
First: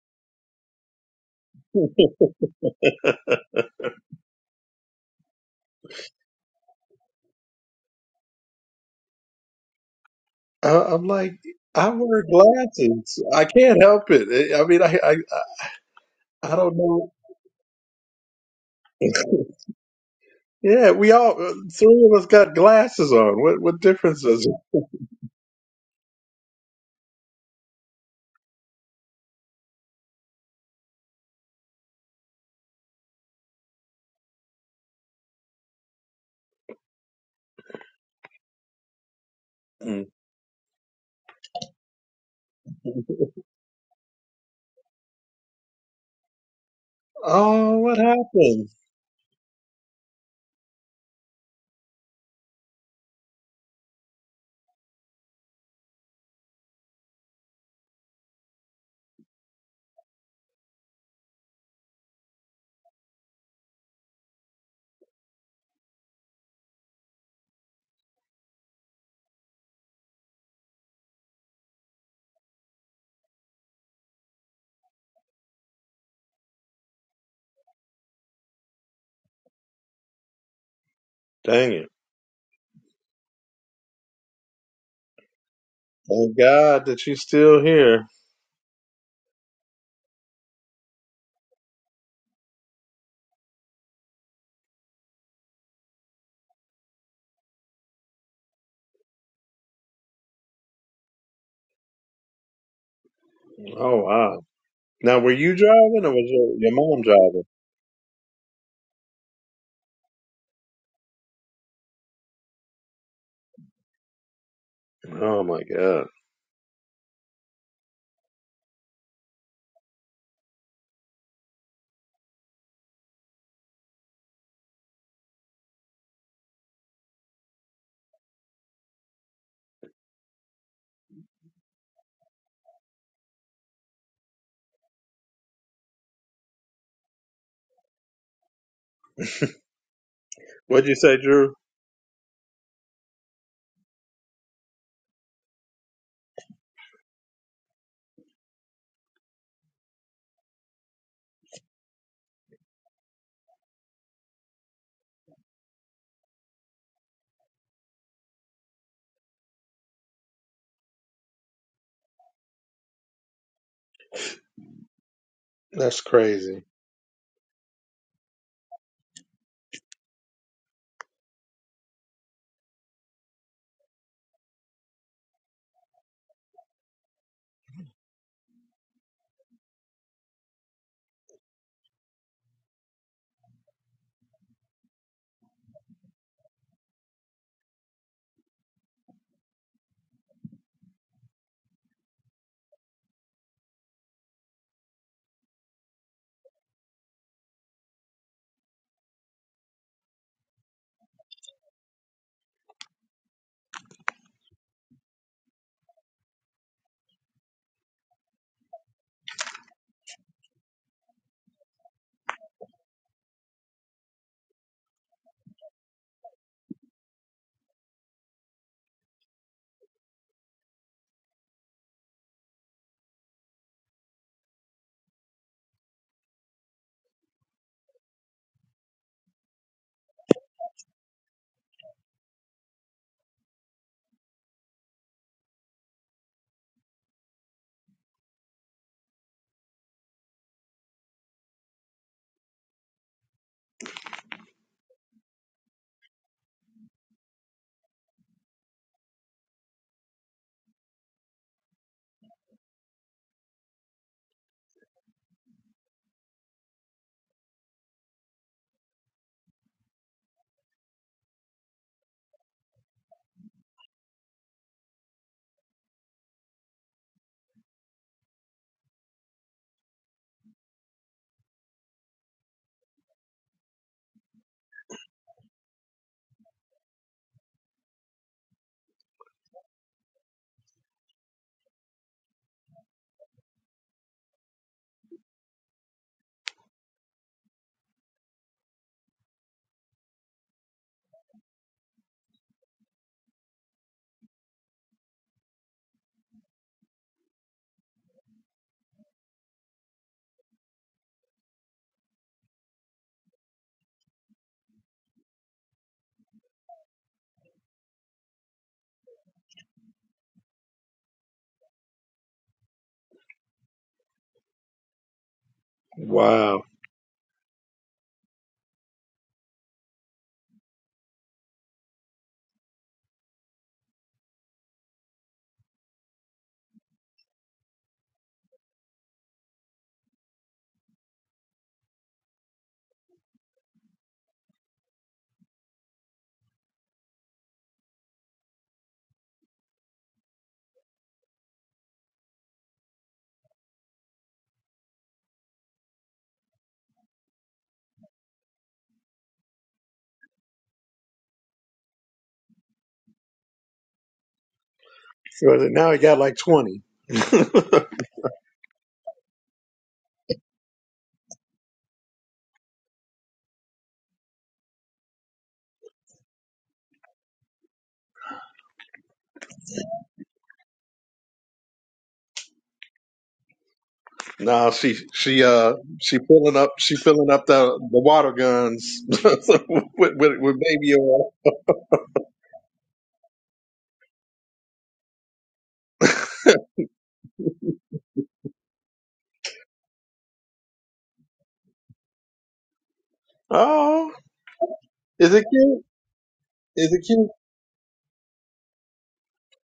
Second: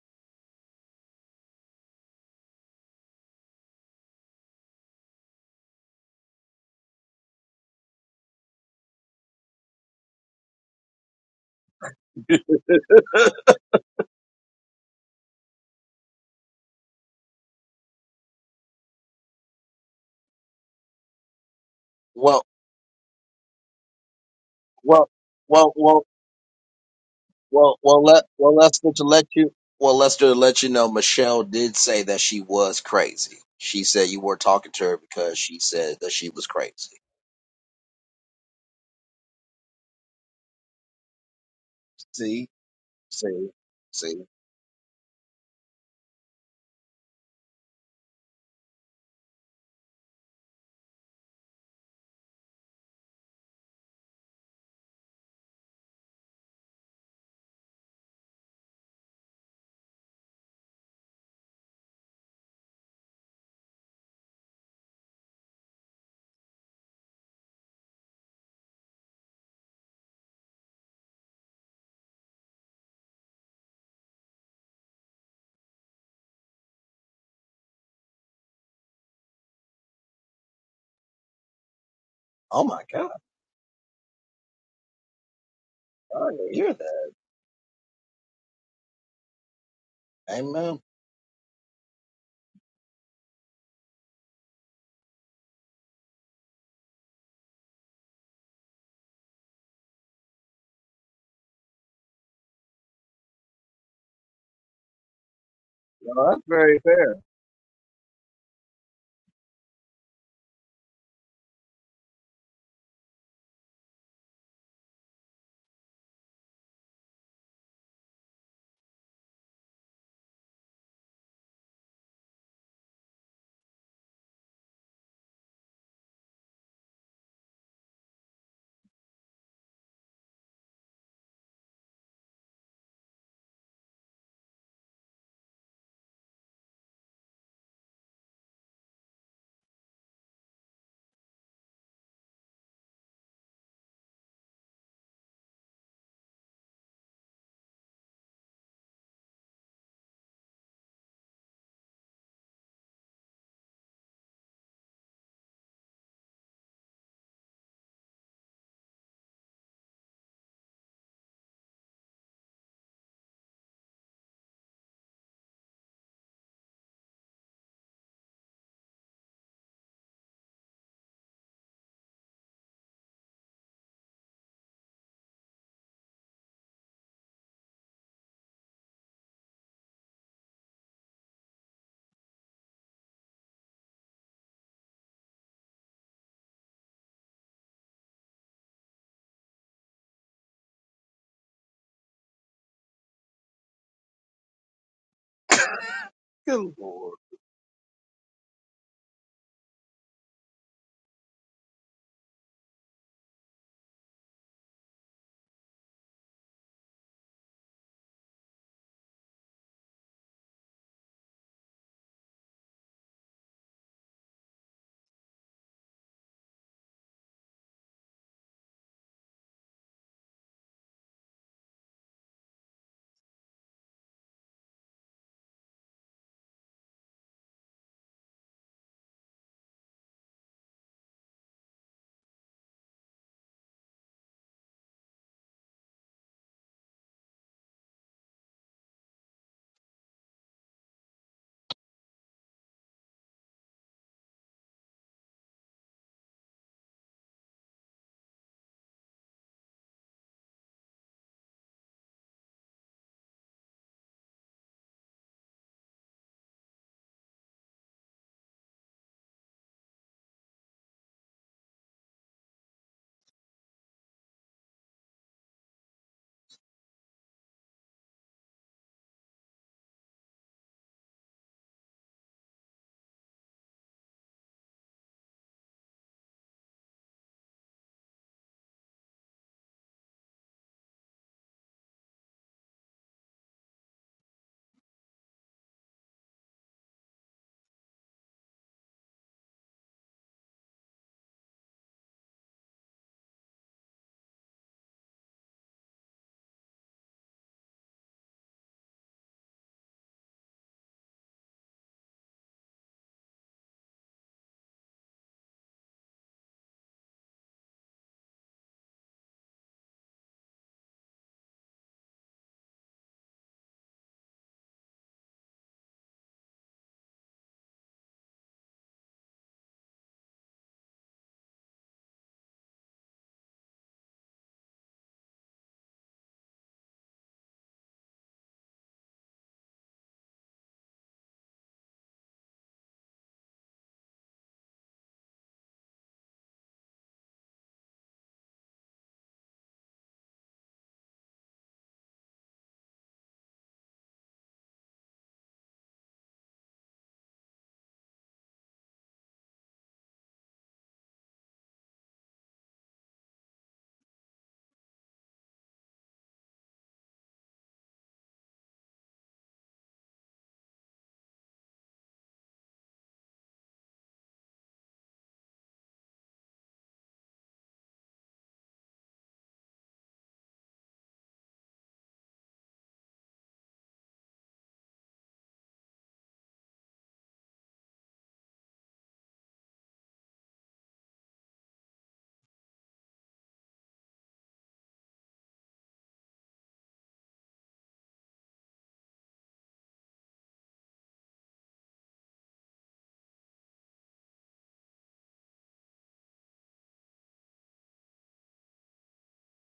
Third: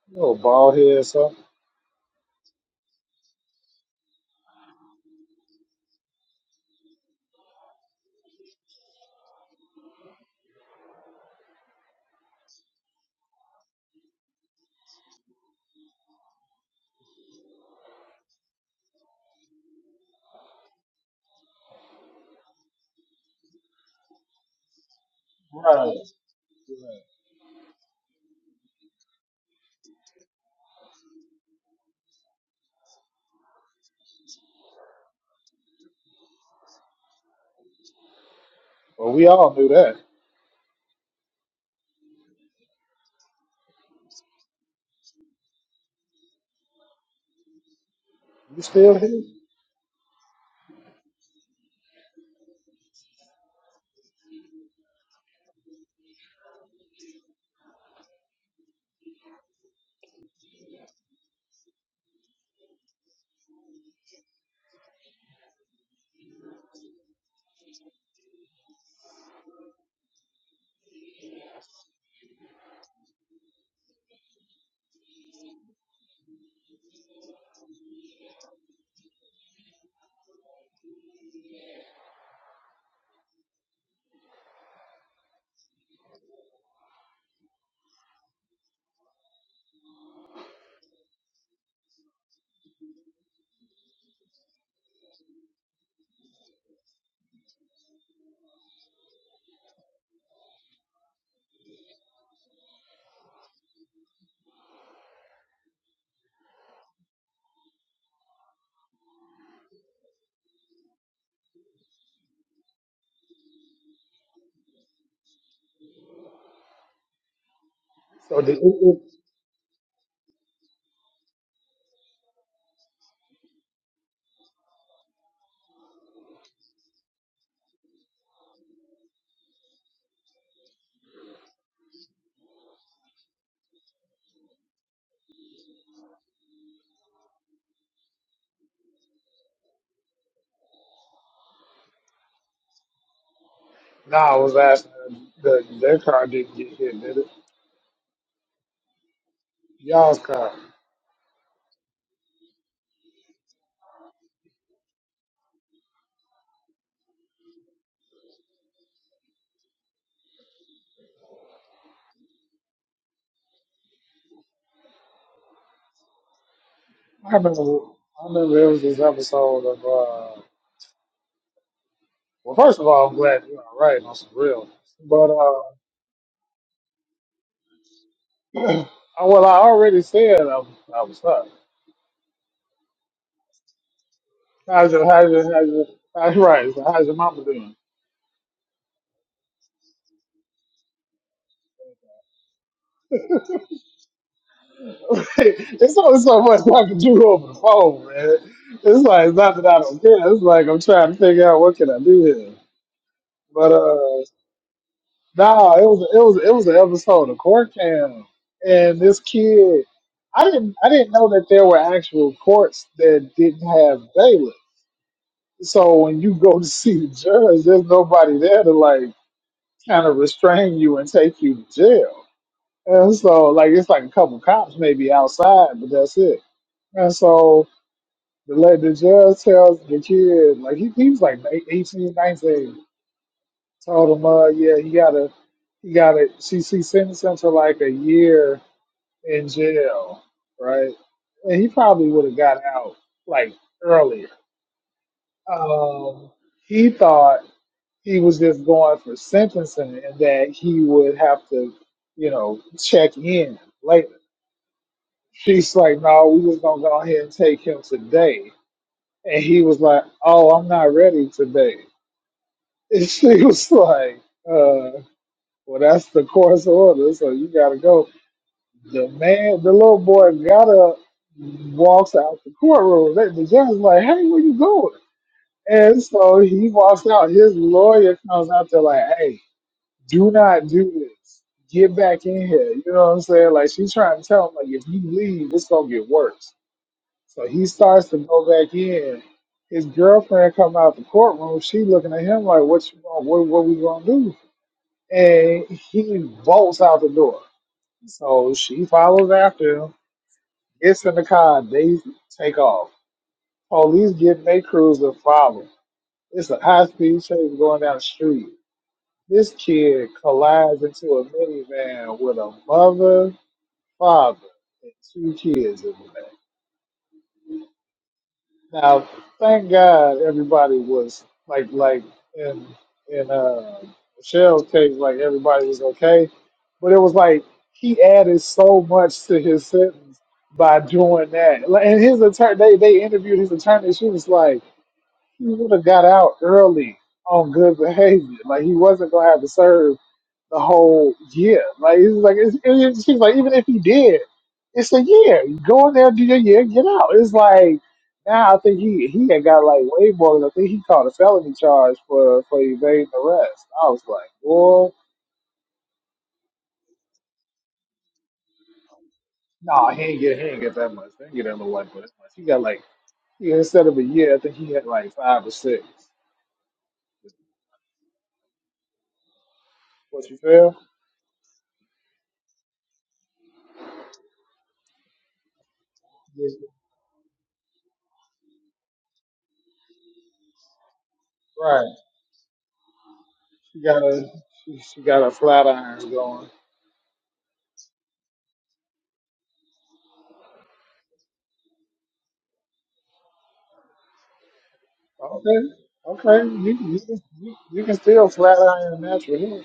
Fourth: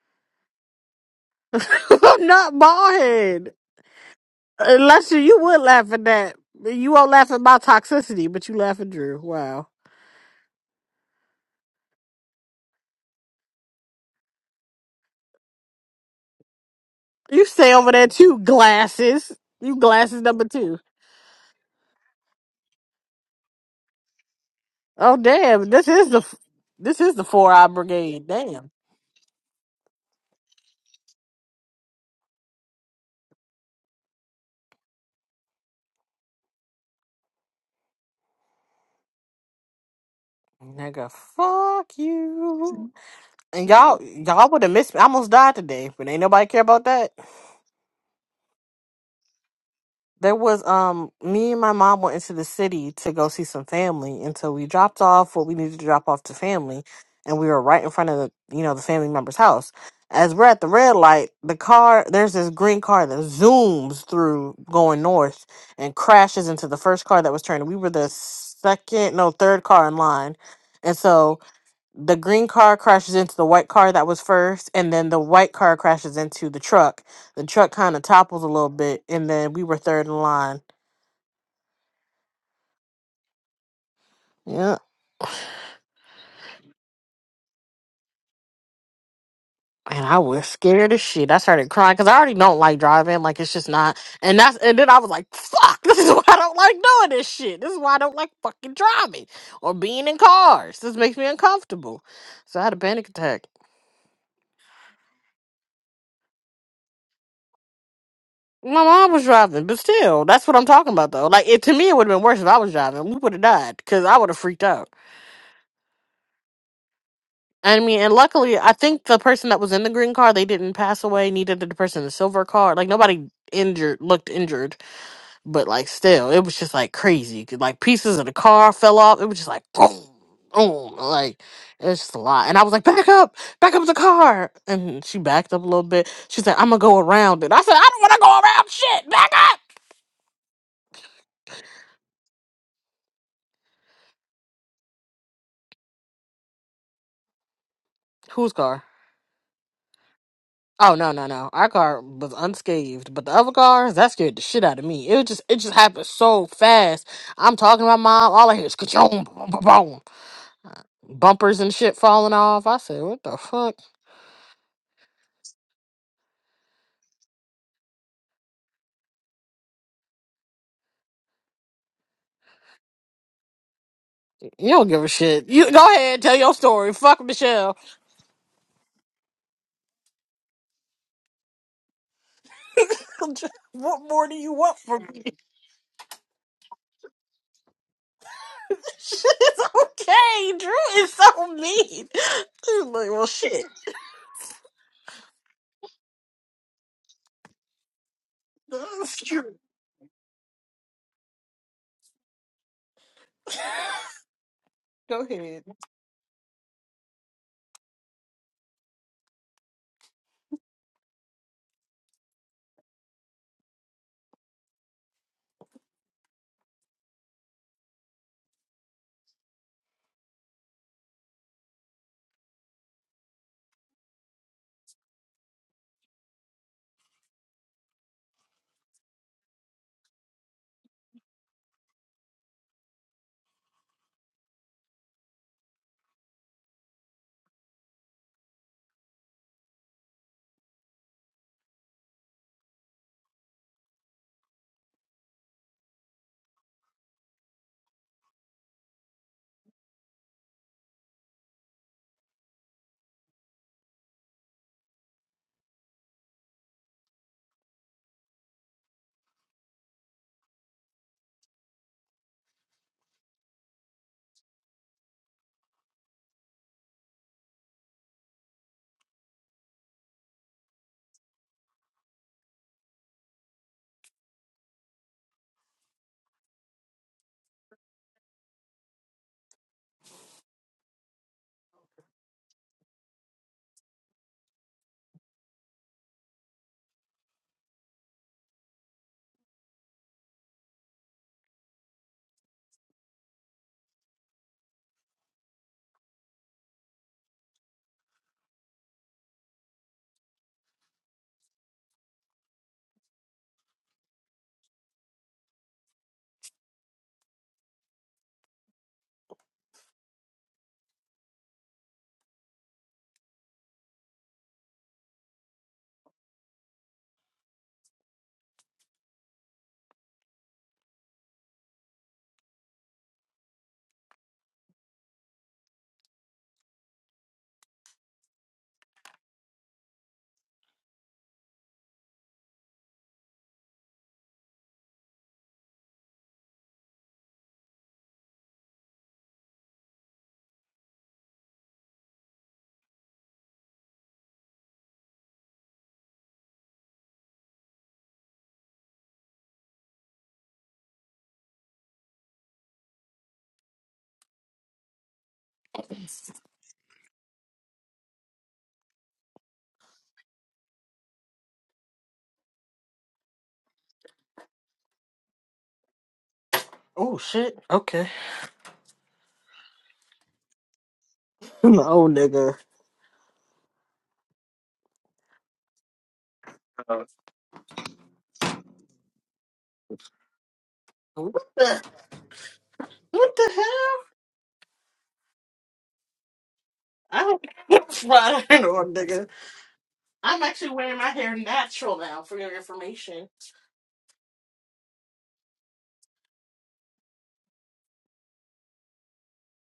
D: You little bald head, son.
C: not bald head. Lester, you would laugh at that. You won't laugh at my toxicity, but you laugh at Drew. Wow.
B: I- I'm like, I wear glasses. I can't help it. I I mean, I I, I I don't know.
C: You stay over there too, glasses. You glasses number two.
B: Yeah, we all uh, three of us
A: Well,
B: got glasses on. What what difference does it?
A: well,
C: Oh damn,
A: well,
C: this
D: Right.
A: well,
C: is the this is the four eye
A: well, well. Let
C: brigade.
A: well,
C: Damn.
A: let's just let you. Well, let's just let you know. Michelle did say that she was crazy. She said you were talking to her because she said that she was crazy.
D: Well, we all knew that.
B: Mm.
C: Nigga, fuck
A: See.
C: you.
A: See,
C: And y'all
A: see.
C: y'all would have missed me. I almost died today, but ain't nobody care about that.
B: Oh, what
D: You
B: happened?
D: still here?
C: There was um me and my mom went into the city to go see some family and so we dropped off what we needed to drop off to family and we were right in front of the you know the family member's house. As we're at the red light, the car there's this green car that zooms through going north and crashes into the first car that was turning. We were the second no third car in line. And so the green car crashes into the white car that was first, and then the white car crashes into the truck. The truck kind of topples a little bit, and then we were third in line.
B: Dang it!
A: Oh my God,
C: Yeah.
A: I
B: Thank
A: didn't hear
B: God
A: that.
B: that you're still here.
C: And I was
A: Amen.
C: scared as shit. I started crying because I already don't like driving. Like it's just not. And that's and then I was like, "Fuck! This is why I don't like doing this shit. This is why I don't like fucking driving or being in cars. This makes me uncomfortable." So I had a panic attack.
B: Oh wow! Now, were you driving or was
A: No, that's
B: your, your
A: very
B: mom
A: fair.
B: driving?
C: My mom was driving, but still, that's what I'm talking about though. Like it to me, it would have been worse if I was driving. We would have died because I would have freaked out.
B: Oh my God!
C: I mean, and
D: So did
C: luckily,
D: it,
C: I
D: it,
C: think the person that was in the green car, they didn't pass away. Neither did the person in the silver car. Like nobody injured, looked injured, but like still, it was just like crazy. 'Cause, Like pieces of the car fell off. It was just like boom, boom. Like it's just a lot. And I was like, back up, back up the car. And she backed up a little bit. She said, I'm gonna go around it. I said, I don't want to go around shit. Back up.
B: What'd you say, Drew?
D: nah, I was asking uh, the, their car didn't get hit, did it?
C: Whose car?
D: Y'all's car.
C: Oh no no no! Our car was unscathed, but the other cars that scared the shit out of me. It was just it just happened so fast. I'm talking to my mom. All I hear is ka-choom, boom, boom, boom. bumpers and shit falling off. I said, "What the fuck?
B: That's crazy.
D: I remember. I remember it was this episode of. Uh, well, first of all, I'm glad you're all right on some real.
C: You don't give a
D: But
C: shit. You go
D: uh,
C: ahead tell your story. Fuck Michelle.
D: oh, well, I already said I, was- I was stuck.
C: what more do you want
D: How's your
C: from me?
D: how's your how's your how's right? So how's your mama doing?
C: Shit's okay. Drew is so mean. He's like, well, shit.
D: Like, it's only so much
A: Good
D: I can
A: Lord.
D: do over the phone, man. It's
C: That's
D: like it's
C: true.
D: not that I don't care. It's like I'm trying to figure out what can I do here. But uh
C: Go ahead.
D: nah, it was it was it was an episode of court cam and this kid I didn't I didn't know that there were actual courts that didn't have bailiff. So when you go to see the judge, there's nobody there to like kind of restrain you and take you to jail. And so like it's like a couple cops maybe outside, but that's it. And so The lady the judge tells the kid, like he, he was like 18, 19, Told him, uh, yeah, he gotta, he gotta. She she sentenced him to like a year in jail, right? And he probably would have got out like earlier. Um, he thought he was just going for sentencing and that he would have to, you know, check in later. She's like, no, we was gonna go ahead and take him today. And he was like, oh, I'm not ready today. And she was like, uh, well, that's the course order, so you gotta go. The man, the little boy got up, walks out the courtroom. They- The judge like, hey, where you going? And so he walks out. His lawyer comes out there like, hey, do not do this. Get back in here. You know what I'm saying? Like, she's trying to tell him, like, if you leave, it's gonna get worse. So he starts to go back in. His girlfriend come out the courtroom. She looking at him like, what you want? What, what we gonna do? and he bolts out the door. So she follows after him, gets in the car, they take off. Police get in their cruiser, follow. It's a high speed chase going down the street. This kid collides into a minivan with a mother, father, and two kids in the back.
B: Wow.
D: Now, thank God everybody was like like in in uh Michelle's case, like everybody was okay. But it was like he added so much to his sentence by doing that. Like, And his attorney they, they interviewed his attorney, she was like, he would have got out early on good behavior. Like he wasn't gonna have to serve the whole year. Like it's like it's, it it seems like even if you did, it's a year. You go in there, do your year, get out. It's like now I think he he had got like way more. Than, I think he caught a felony charge for for evading arrest. I was like, boy,
B: So now he got like twenty.
D: no, he ain't get he ain't get that much. He ain't get that little white boy that much. He got like he, instead of a year, I think he had like five or six.
C: Oh shit. Okay.
D: What you feel?
C: Oh nigga.
B: no, she she uh she filling up she filling up the the water guns with, with with baby oil.
C: What the?
D: Right.
C: What the hell?
D: She got a she, she got a flat iron going.
C: I don't have flat nigga. I'm actually wearing my hair natural now for your information.
B: Oh, is it
D: Okay,
B: cute?
D: okay. You,
B: Is
D: you,
B: it
D: can-
B: cute?
D: you, you can still flat iron a natural hair.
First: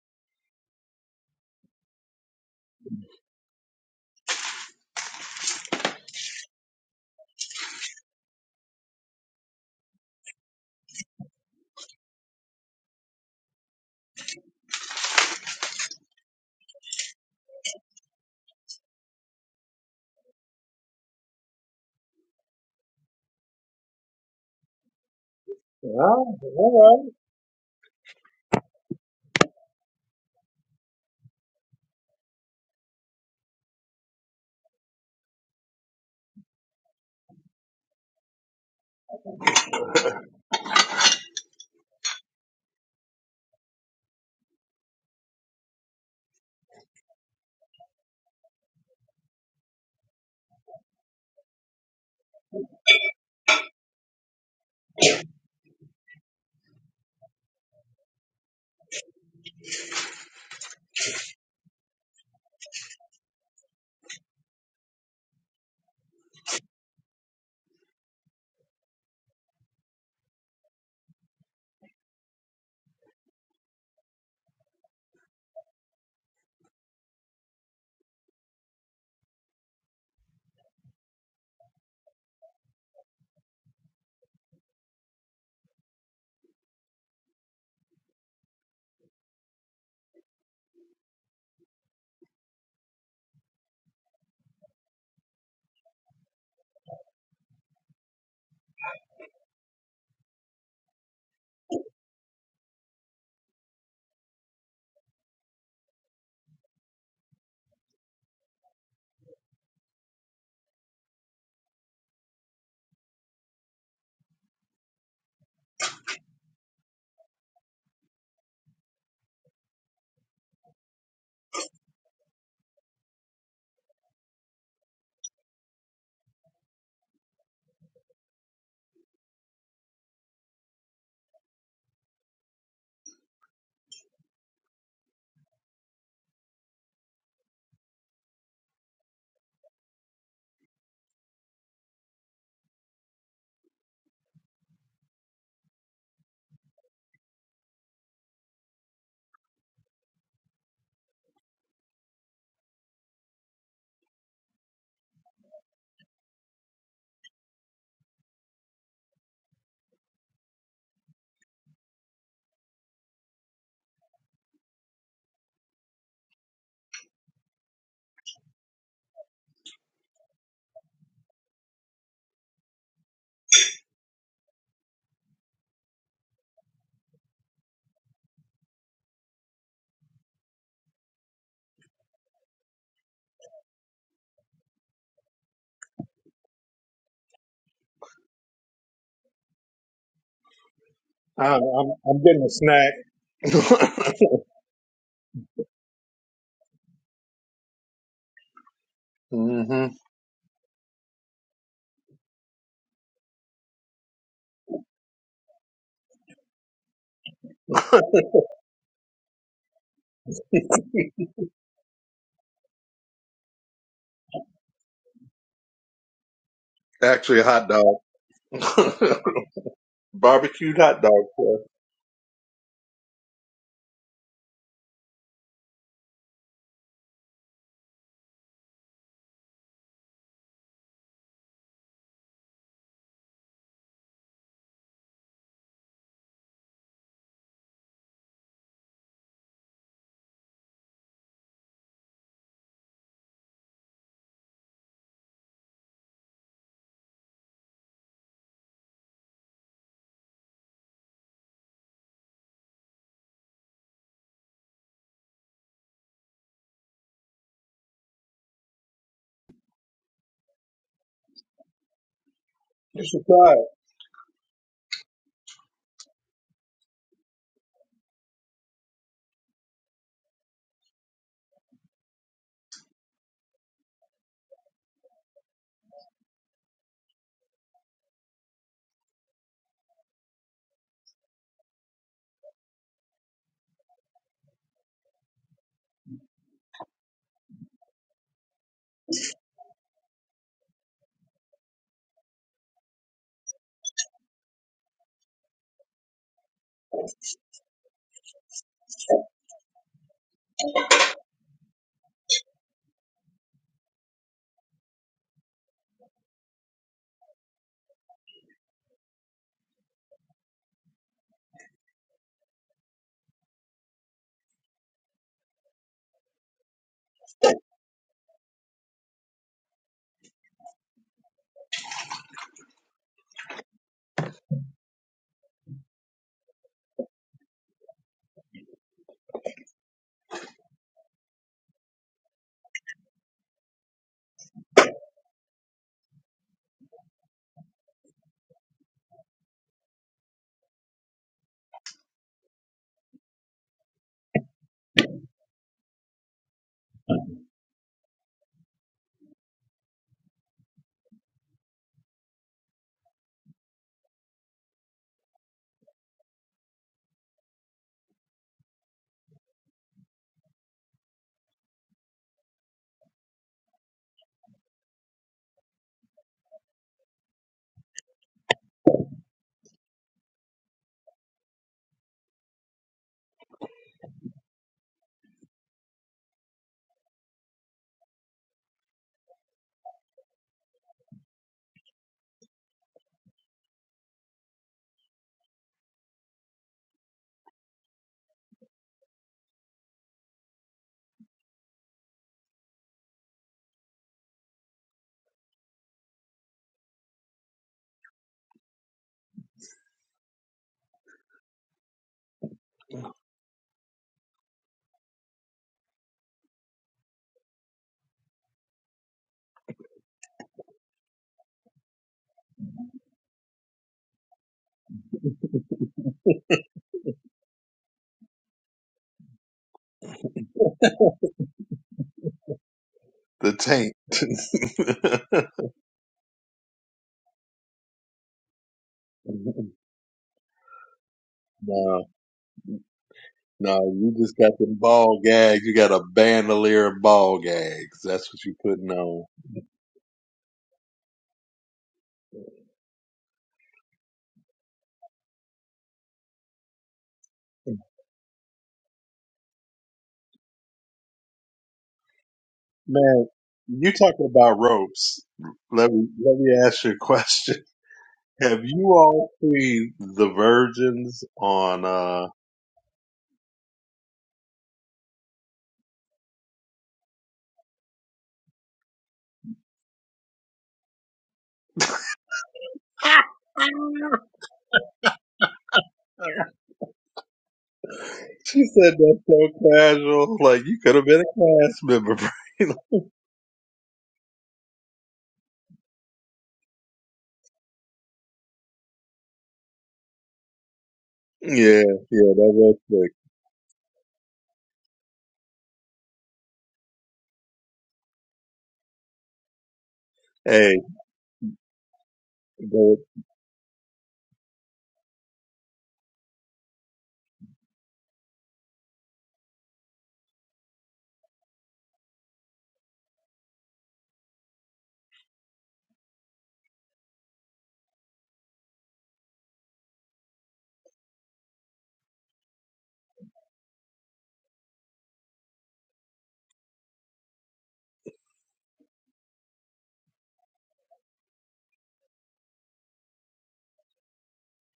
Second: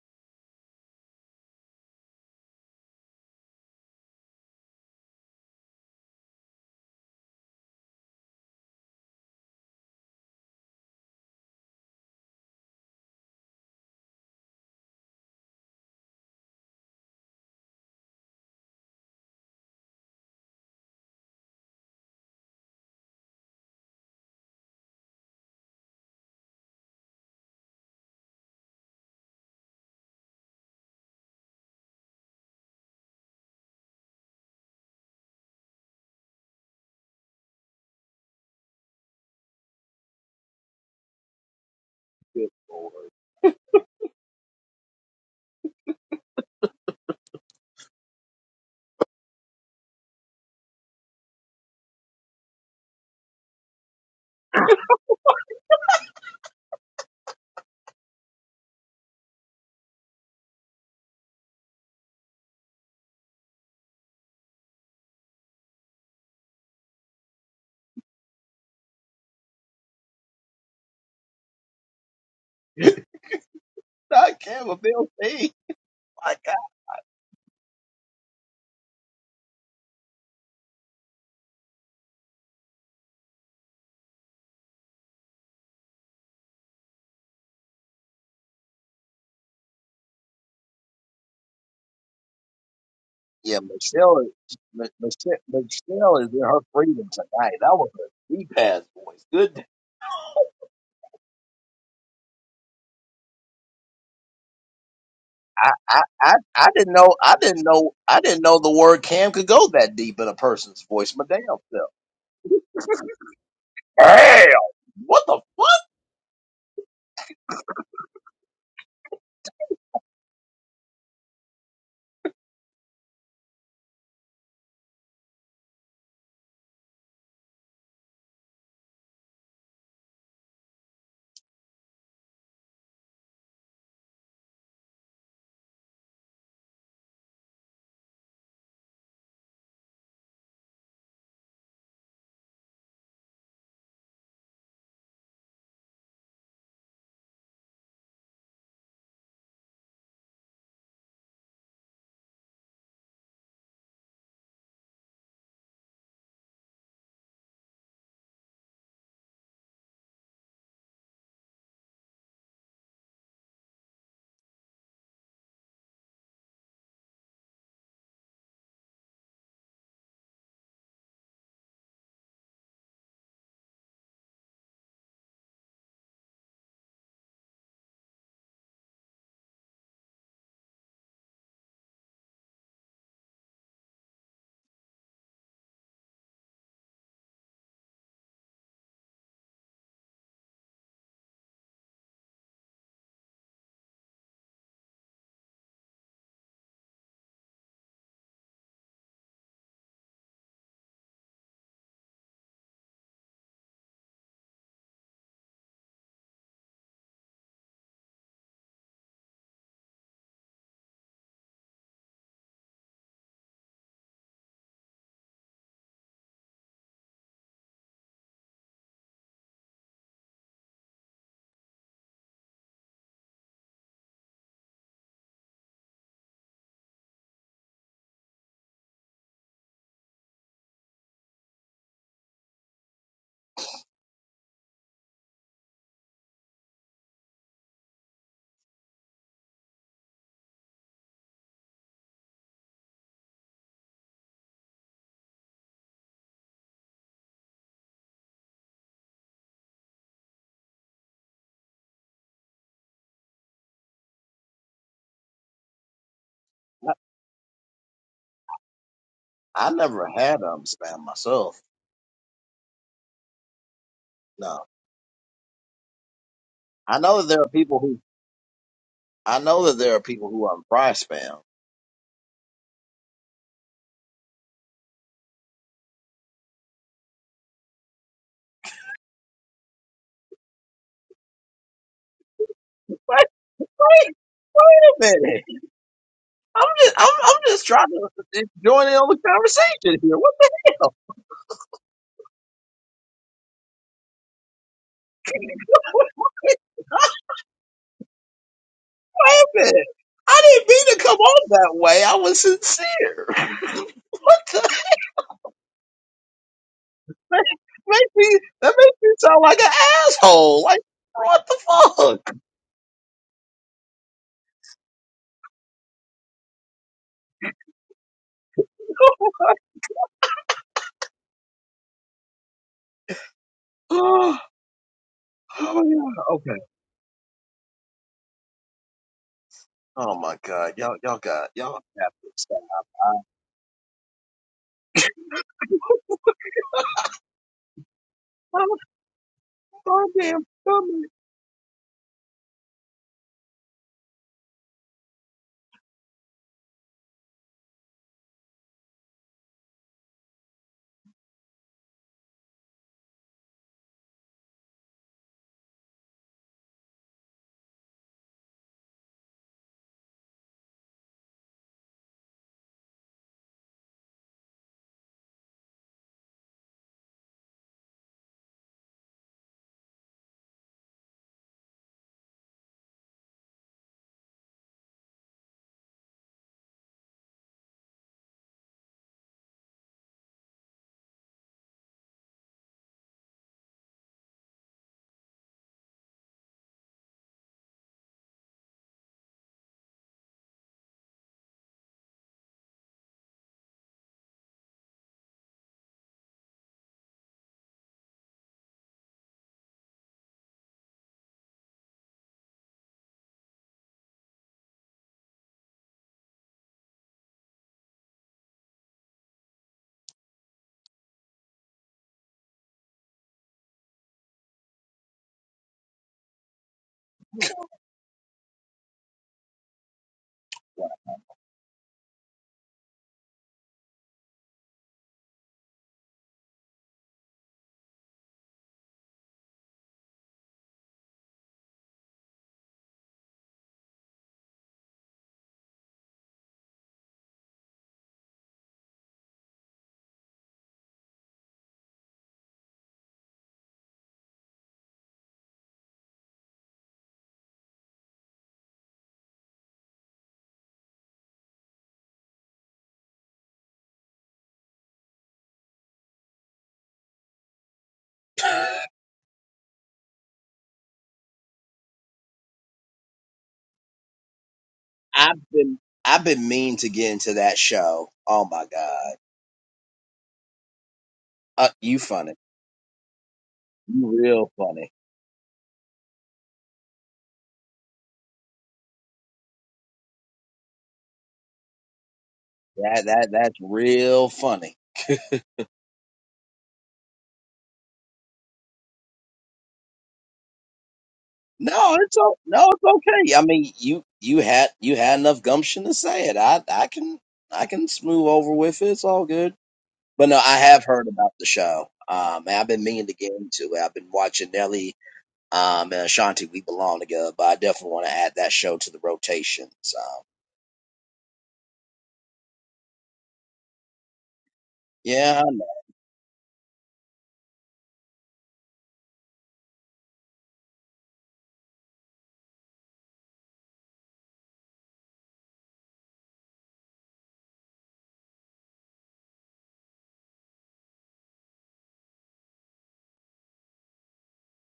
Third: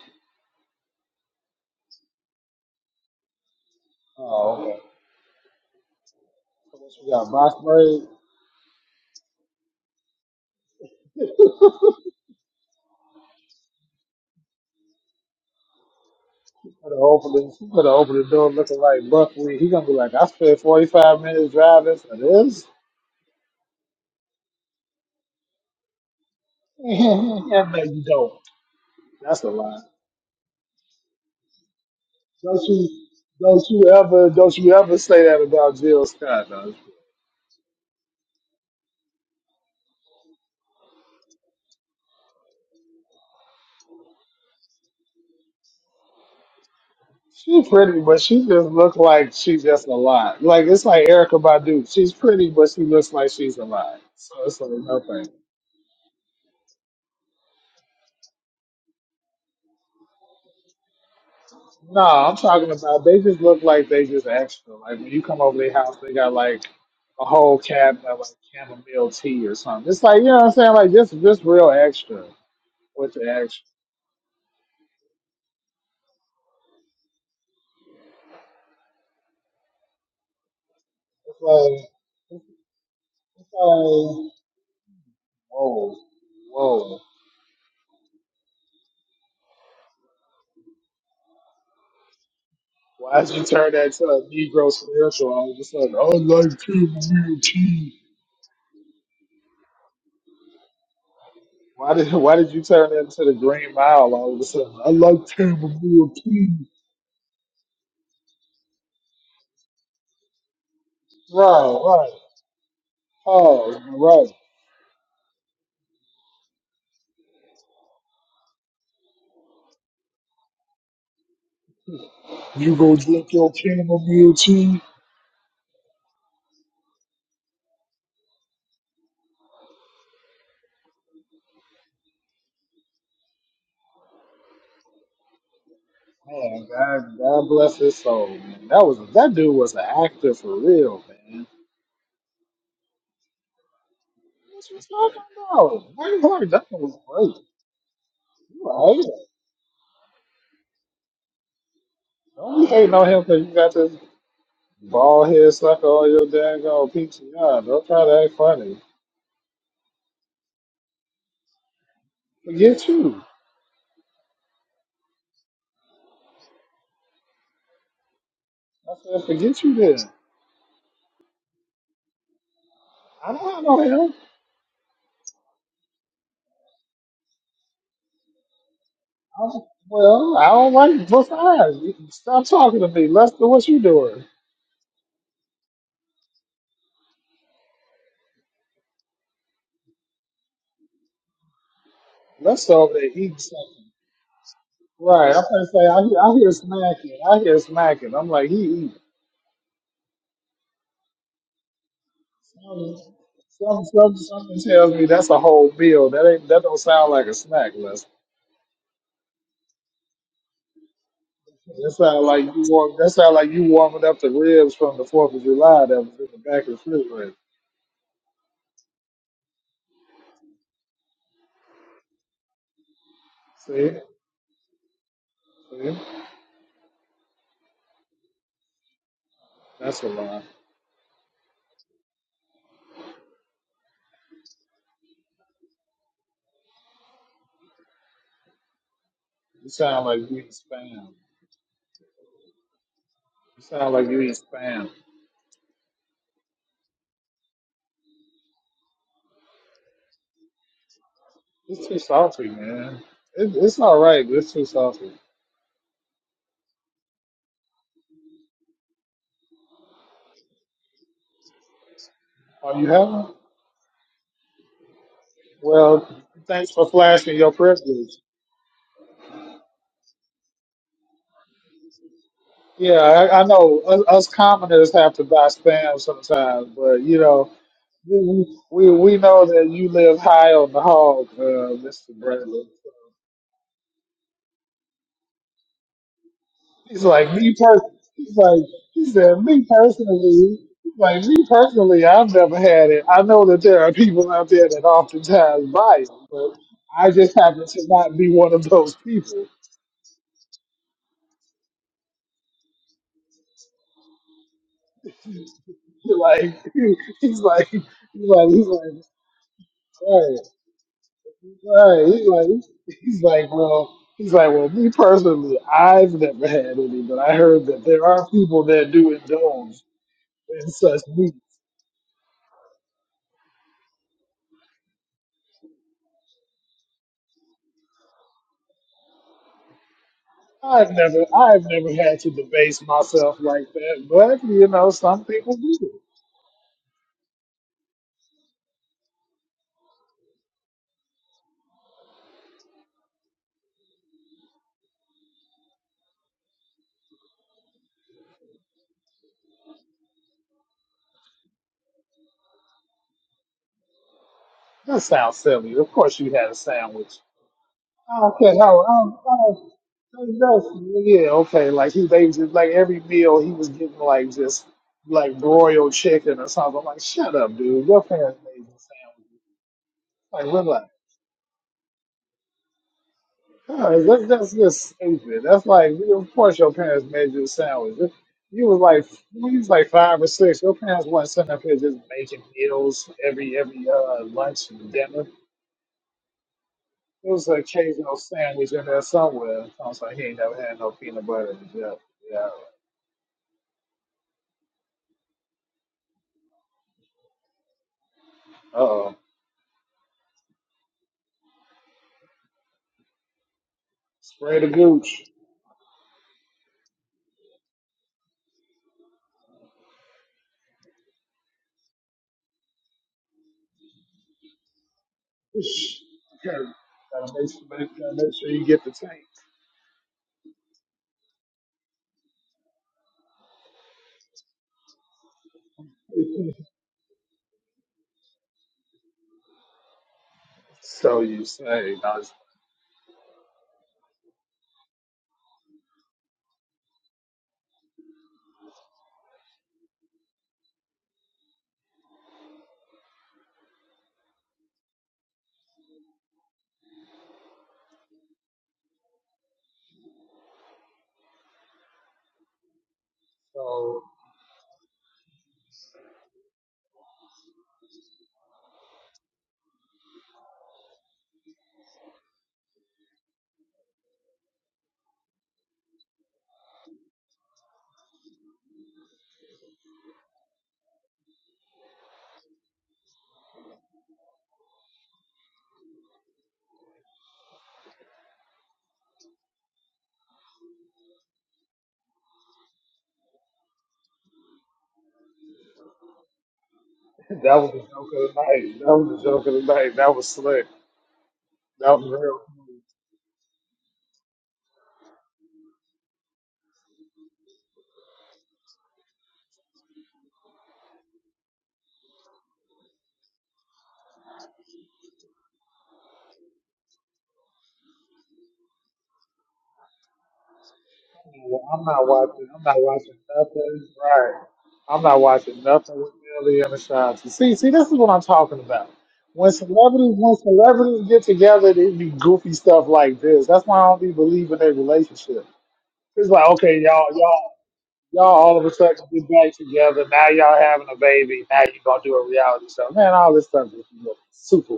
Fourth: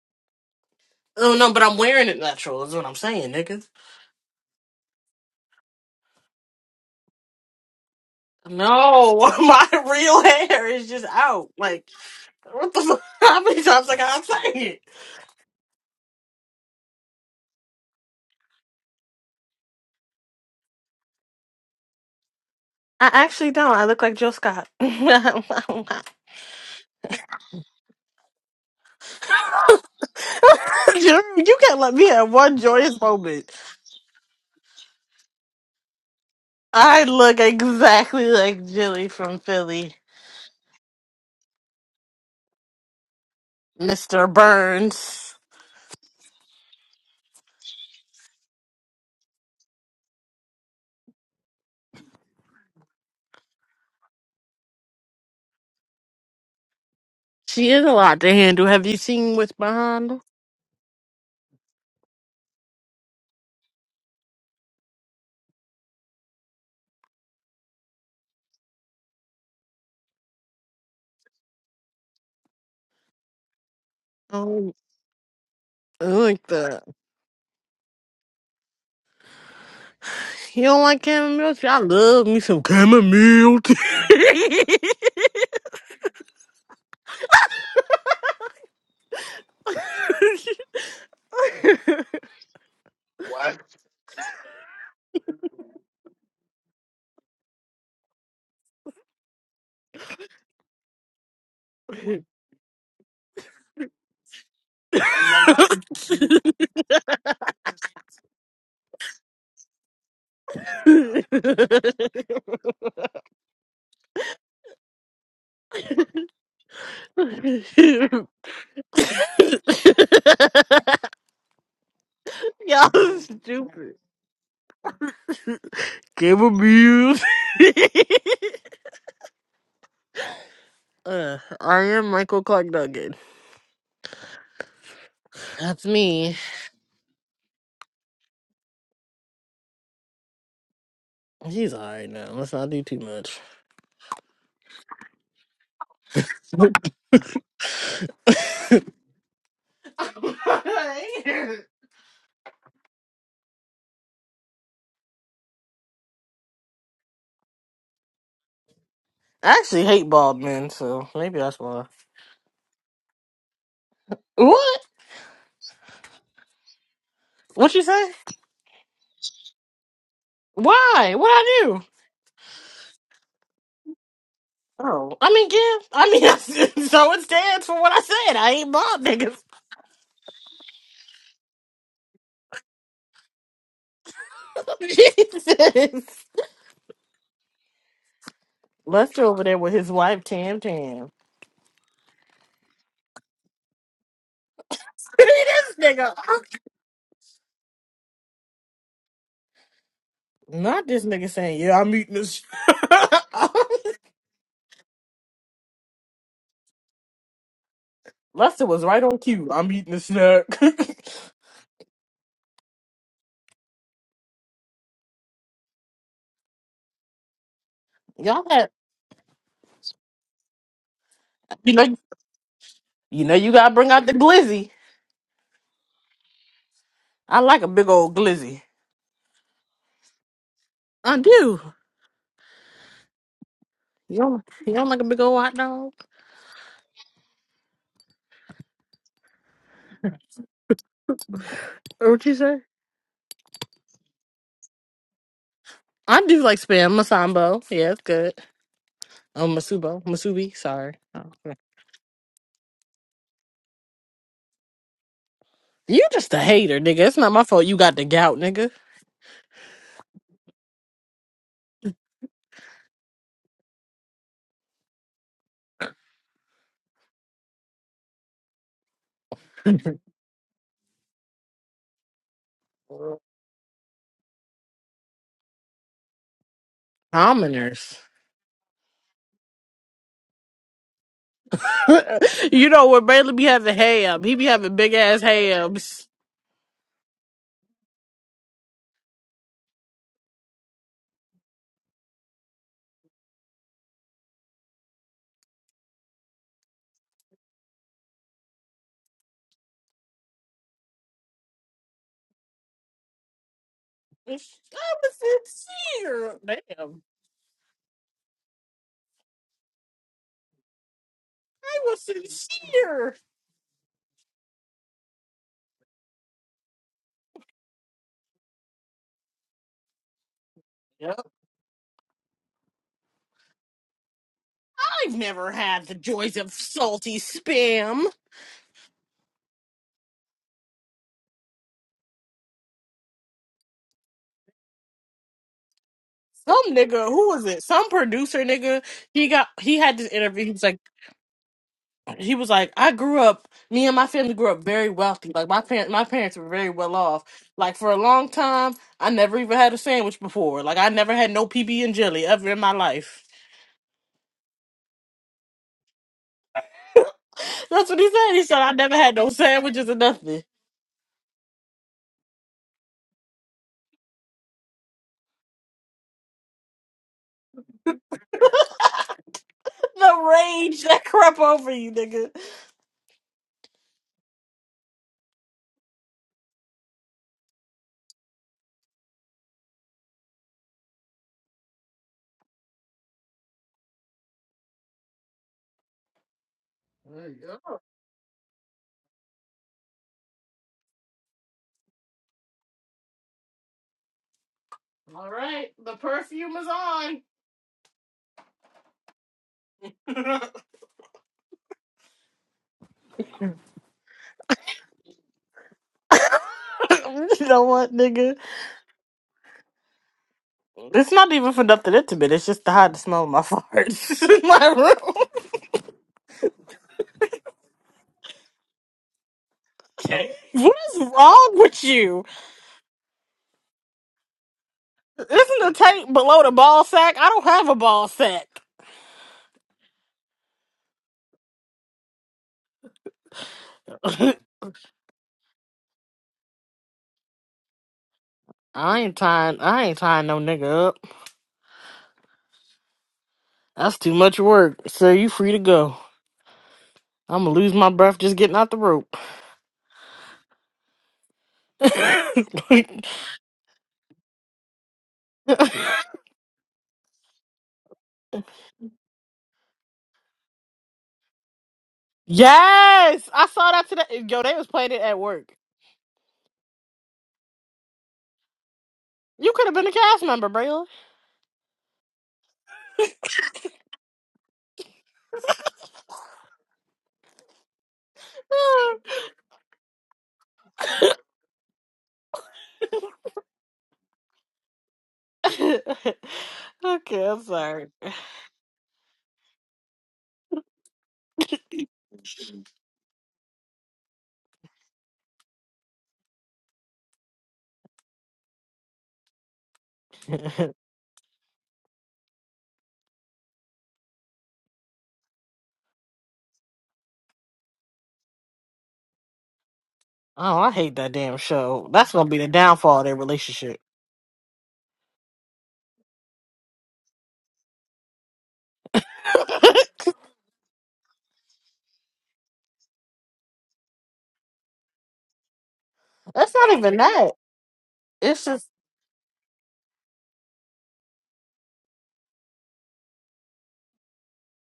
C: Oh no, but I'm wearing it natural is what I'm saying, niggas.
D: Oh, okay. So what you got box braid?
C: No, my real hair is just out. Like, what the fuck? How many times I gotta say it?
D: You could have opened it. You could have opened the door looking like buckwheat. He gonna be like, I spent forty five minutes driving for this.
C: I actually don't. I look like Joe Scott. I'm not.
B: Oh, all
D: Yeah, no, you don't. That's a lie.
C: Jeremy, you can't let me have one
D: Don't
C: joyous
D: you?
C: moment.
D: Don't you ever? Don't you ever say that about Jill Scott? Though.
C: I look exactly like Jilly from Philly, Mr. Burns.
D: She's pretty, but she just look like she's just a lot. Like it's like Erica Badu. She's pretty, but she looks like she's a lot. So it's like no thanks.
C: She is a lot to handle. Have you seen what's behind her?
D: No, I'm talking about they just look like they just extra. Like when you come over their house, they got like a whole cabinet of like chamomile tea or something. It's like you know what I'm saying, like just just real extra with the extra.
A: I can't
C: Oh,
A: with Bill C.
C: I don't
A: My
C: like
A: God.
C: that. You don't like
D: It's
C: chamomile tea? I
D: like,
C: love me
D: it's like
C: some chamomile tea.
D: whoa, whoa. Why'd you
A: Yeah,
C: What?
D: turn that to
A: Michelle,
D: a
A: is-
D: Negro
A: Mi-
D: spiritual?
A: Michelle,
D: I was just like, I
A: Michelle is in
D: like
A: her freedom
D: chamomile
A: tonight. That was
D: tea.
A: a deep ass voice. Good.
D: Why did why did you turn that into the Green Mile all of a sudden? I like
A: I, I,
D: chamomile
A: I, I
D: tea.
A: didn't know. I didn't know. I didn't know the word "cam" could go that deep in a person's voice. My damn
D: Right,
A: self.
D: right. Oh,
A: Damn. What the fuck?
D: You go
C: Y'all
D: drink your
C: stupid.
D: chamomile tea.
C: Cable Muse. uh, I am Michael Clark Duncan. That's me.
D: Man, God, God bless his soul, man. That was that dude was an actor for real, man.
C: He's alright now. Let's not do too much.
D: That's what's talking about. Marty Clark Duncan was great. You a hater.
C: I
D: Don't be hating on him because you got this bald head sucker on your daggone PTR. Don't try to act funny.
C: actually hate bald men, so maybe that's why.
D: Forget you.
C: What? What you say?
D: I said, forget you then.
C: Why? What I do?
D: I don't know him.
C: Oh, I mean, yeah. I mean, I, so it stands for what I said. I ain't bald niggas.
D: I don't, well, I don't like both sides. You- Stop talking to me. Lester, what you doing?
C: Jesus. Lester over there with his wife Tam Tam.
B: right. I'm I'm, I'm getting a
D: Lester over there
B: snack.
D: eating something.
B: right.
D: Right. I'm gonna
C: this
D: say I
C: nigga.
D: hear I hear smacking. I hear smacking. I'm like he eating.
B: hmm
C: Not this nigga saying, yeah, I'm eating this.
D: Something, something, something, something tells me that's a whole meal. That ain't that don't sound like a snack list.
C: Lester was right on cue. I'm eating a snack.
D: That sound like you warm. That sound like you warming up the ribs from the Fourth of July that was in the back of the refrigerator.
B: Actually, a hot dog,
C: Y'all had,
B: barbecued hot dog. boy.
C: you know, you know, you gotta
D: See,
C: bring out the glizzy.
D: see,
C: I like a big old glizzy.
D: that's a lie.
C: I do. You don't, you don't like a big old hot dog?
D: You sound like you eat spam.
C: Or what you say?
D: You sound like you eat spam.
C: I do like spam masambo. Yeah, it's good. Oh, masubo, masubi. Sorry. Oh.
D: It's too salty, man. It, it's all right, but it's too salty.
C: You just a hater, nigga. It's not my fault. You got the gout, nigga.
A: I never had um spam myself.
D: Are you
B: You should
D: having?
B: try
A: No.
D: Well, thanks for
A: I know that
D: flashing
A: there are
D: your
A: people who
D: privilege.
A: I know that there are people who are fry spam.
D: Yeah, I, I know us, us commoners have to buy spam sometimes, but you know,
C: Commoners.
D: we we, we know that you live high on the hog, uh, Mr. Bradley.
C: you know what
A: Wait,
C: Bailey be having
A: wait,
C: ham? He be having
A: wait a
C: big ass
A: minute.
C: hams.
A: I'm just
D: He's
A: I'm,
D: like
A: I'm
D: me
A: just trying
D: personally. He's
A: to
D: like
A: join in
D: he
A: on the
D: said me
A: conversation here. What the
D: personally.
A: hell?
D: Like me personally, I've never had it. I know that there are people out there that oftentimes buy it, but
A: wait
D: I just happen to not be one of those people.
A: a minute. I didn't mean to come on that way. I was sincere. what
C: If
A: the
C: I was sincere,
D: Like
C: damn,
D: he's like he's
A: make me
D: like he's
A: that
D: like.
A: makes me sound like an
D: "Hey,
A: asshole. Like what the
C: I was
D: Right. He's
A: fuck?
D: like,
C: sincere.
D: he's like, well, he's like, well, me personally, I've never had any, but I heard that there are people that do indulge in such
C: Yep.
D: meat.
A: oh,
C: I've never
A: oh
C: had the
A: yeah,
C: joys of
A: okay.
C: salty spam.
A: Oh my god,
D: I've
A: y'all y'all
D: never,
A: got
D: I've
A: y'all
D: never
A: have
D: had
A: to
D: to
A: stop.
D: debase myself like that, but you know, some people do.
C: Some nigga, who was it? Some producer
A: I'm
C: nigga. He got he had this
A: a
C: interview.
A: goddamn
C: He was like,
A: dumbass.
C: he was like, I grew up. Me and my family grew up very wealthy. Like my parents, my parents were very well off. Like for a long time, I never even had a sandwich before. Like I never had no PB and jelly ever in my life.
D: That sounds silly. Of course, you had a sandwich.
C: That's what he
D: I
C: said.
D: don't
C: He
D: care
C: said, I
D: how. I
C: never had
D: don't,
C: no sandwiches or
D: I don't,
C: nothing.
D: that's, yeah, okay. Like he, they just like every meal he was getting like just like broiled chicken or something. I'm like, shut up, dude. Your parents made the sandwich. Like,
C: The
D: look like,
C: rage that crept over you, nigga.
D: huh, that's, that's just stupid. That's like, of course your parents made you a sandwich. You was like, when you was like five or six, your parents weren't sitting up here just making meals every every uh, lunch and dinner.
C: There
D: It
C: you
D: was an
C: go.
D: occasional sandwich in there somewhere. Sounds like he ain't never had no peanut butter and jelly. Yeah.
C: All right. The perfume is on.
D: Uh-oh. Spray the gooch.
C: you know what, nigga? It's not even for nothing intimate. It's just to hide the smell of my farts in my room.
D: Okay. Gotta gotta, make, sure- make, gotta make sure you get the tank.
C: what is wrong with you?
B: it. The
C: Isn't
B: taint.
C: the tape below the ball sack? I don't have a ball sack.
D: so you
B: no.
D: say. Nice.
B: No, you just got them ball gags. You got a bandolier of ball gags. That's what you putting
C: I ain't
B: on.
C: tying. I ain't tying no nigga up. That's too much work. So you free to go. I'm gonna lose my breath just getting out the rope.
B: Man, you
D: so.
B: talking about ropes. Let me let me ask you a question. Have you all seen the virgins on uh
C: yes, I saw that today. Yo, they was playing it at
A: I've
C: work.
A: been I've been mean to get into that show. Oh my god,
C: You could have been a cast member, Braylon.
A: uh, you funny, you real funny.
B: She said that so casual, like you could have been a class member. Braylon.
A: That that that's real funny.
C: okay, I'm
D: That was the
C: sorry.
D: joke of the night. That was the joke of the night. That was slick.
B: yeah,
A: No,
D: That was
A: it's
B: yeah,
A: o-
D: real.
A: no,
B: that was
A: it's
B: sick.
A: okay. I mean, you you had you had enough gumption to say it. I I can I can smooth over with it. It's all good. But no, I
C: oh,
B: Hey,
A: have heard about the show. Um, and I've been meaning to
B: but
A: get into it. I've been watching Nelly um and Ashanti. We belong together, but I definitely want to add that show to the rotation. So
C: I hate that damn
D: cool. I'm
C: show.
D: not
C: That's gonna be
D: watching.
C: the
D: I'm not
C: downfall of
D: watching
C: their relationship.
D: nothing. Right. I'm not
A: yeah,
D: watching nothing with Billy and Ashanti. See, see, this is what I'm talking about. When celebrities, when celebrities get together, they be goofy stuff like this. That's why I don't be believing their relationship. It's like,
C: That's not
D: okay,
C: even
D: y'all,
C: that.
D: y'all, y'all,
C: It's
D: all of
C: just
D: a sudden get back together. Now y'all having a baby. Now you gonna do a reality show. Man, all this stuff is super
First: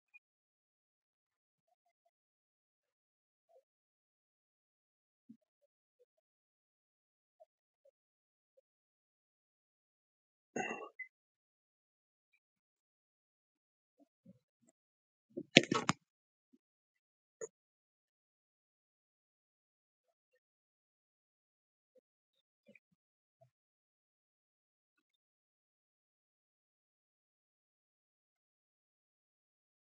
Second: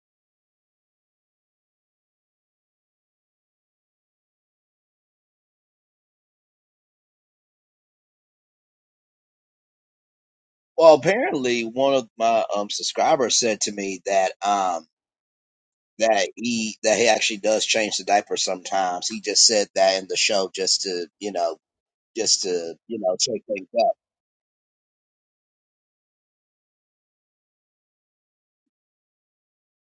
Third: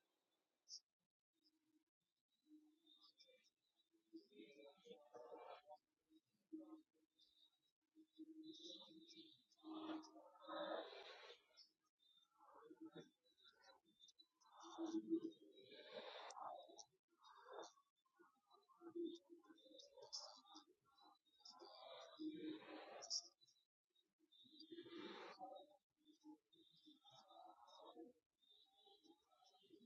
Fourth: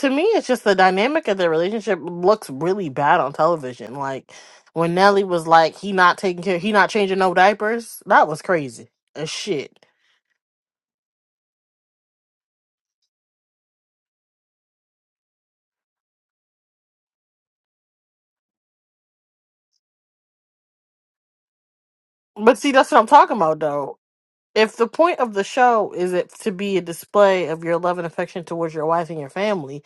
C: to me, it's just the dynamic of their relationship looks really bad on television. Like when Nelly was like, "He not taking care, he not changing no diapers." That was crazy as shit.
A: Well, apparently one of my um subscribers said to me that um that he that he actually does change the diaper sometimes. He just said that in the show just to, you know, just
C: But see,
A: to,
C: that's what
A: you
C: I'm
A: know,
C: talking
A: shake
C: about,
A: things up.
C: though. If the point of the show is it to be a display of your love and affection towards your wife and your family,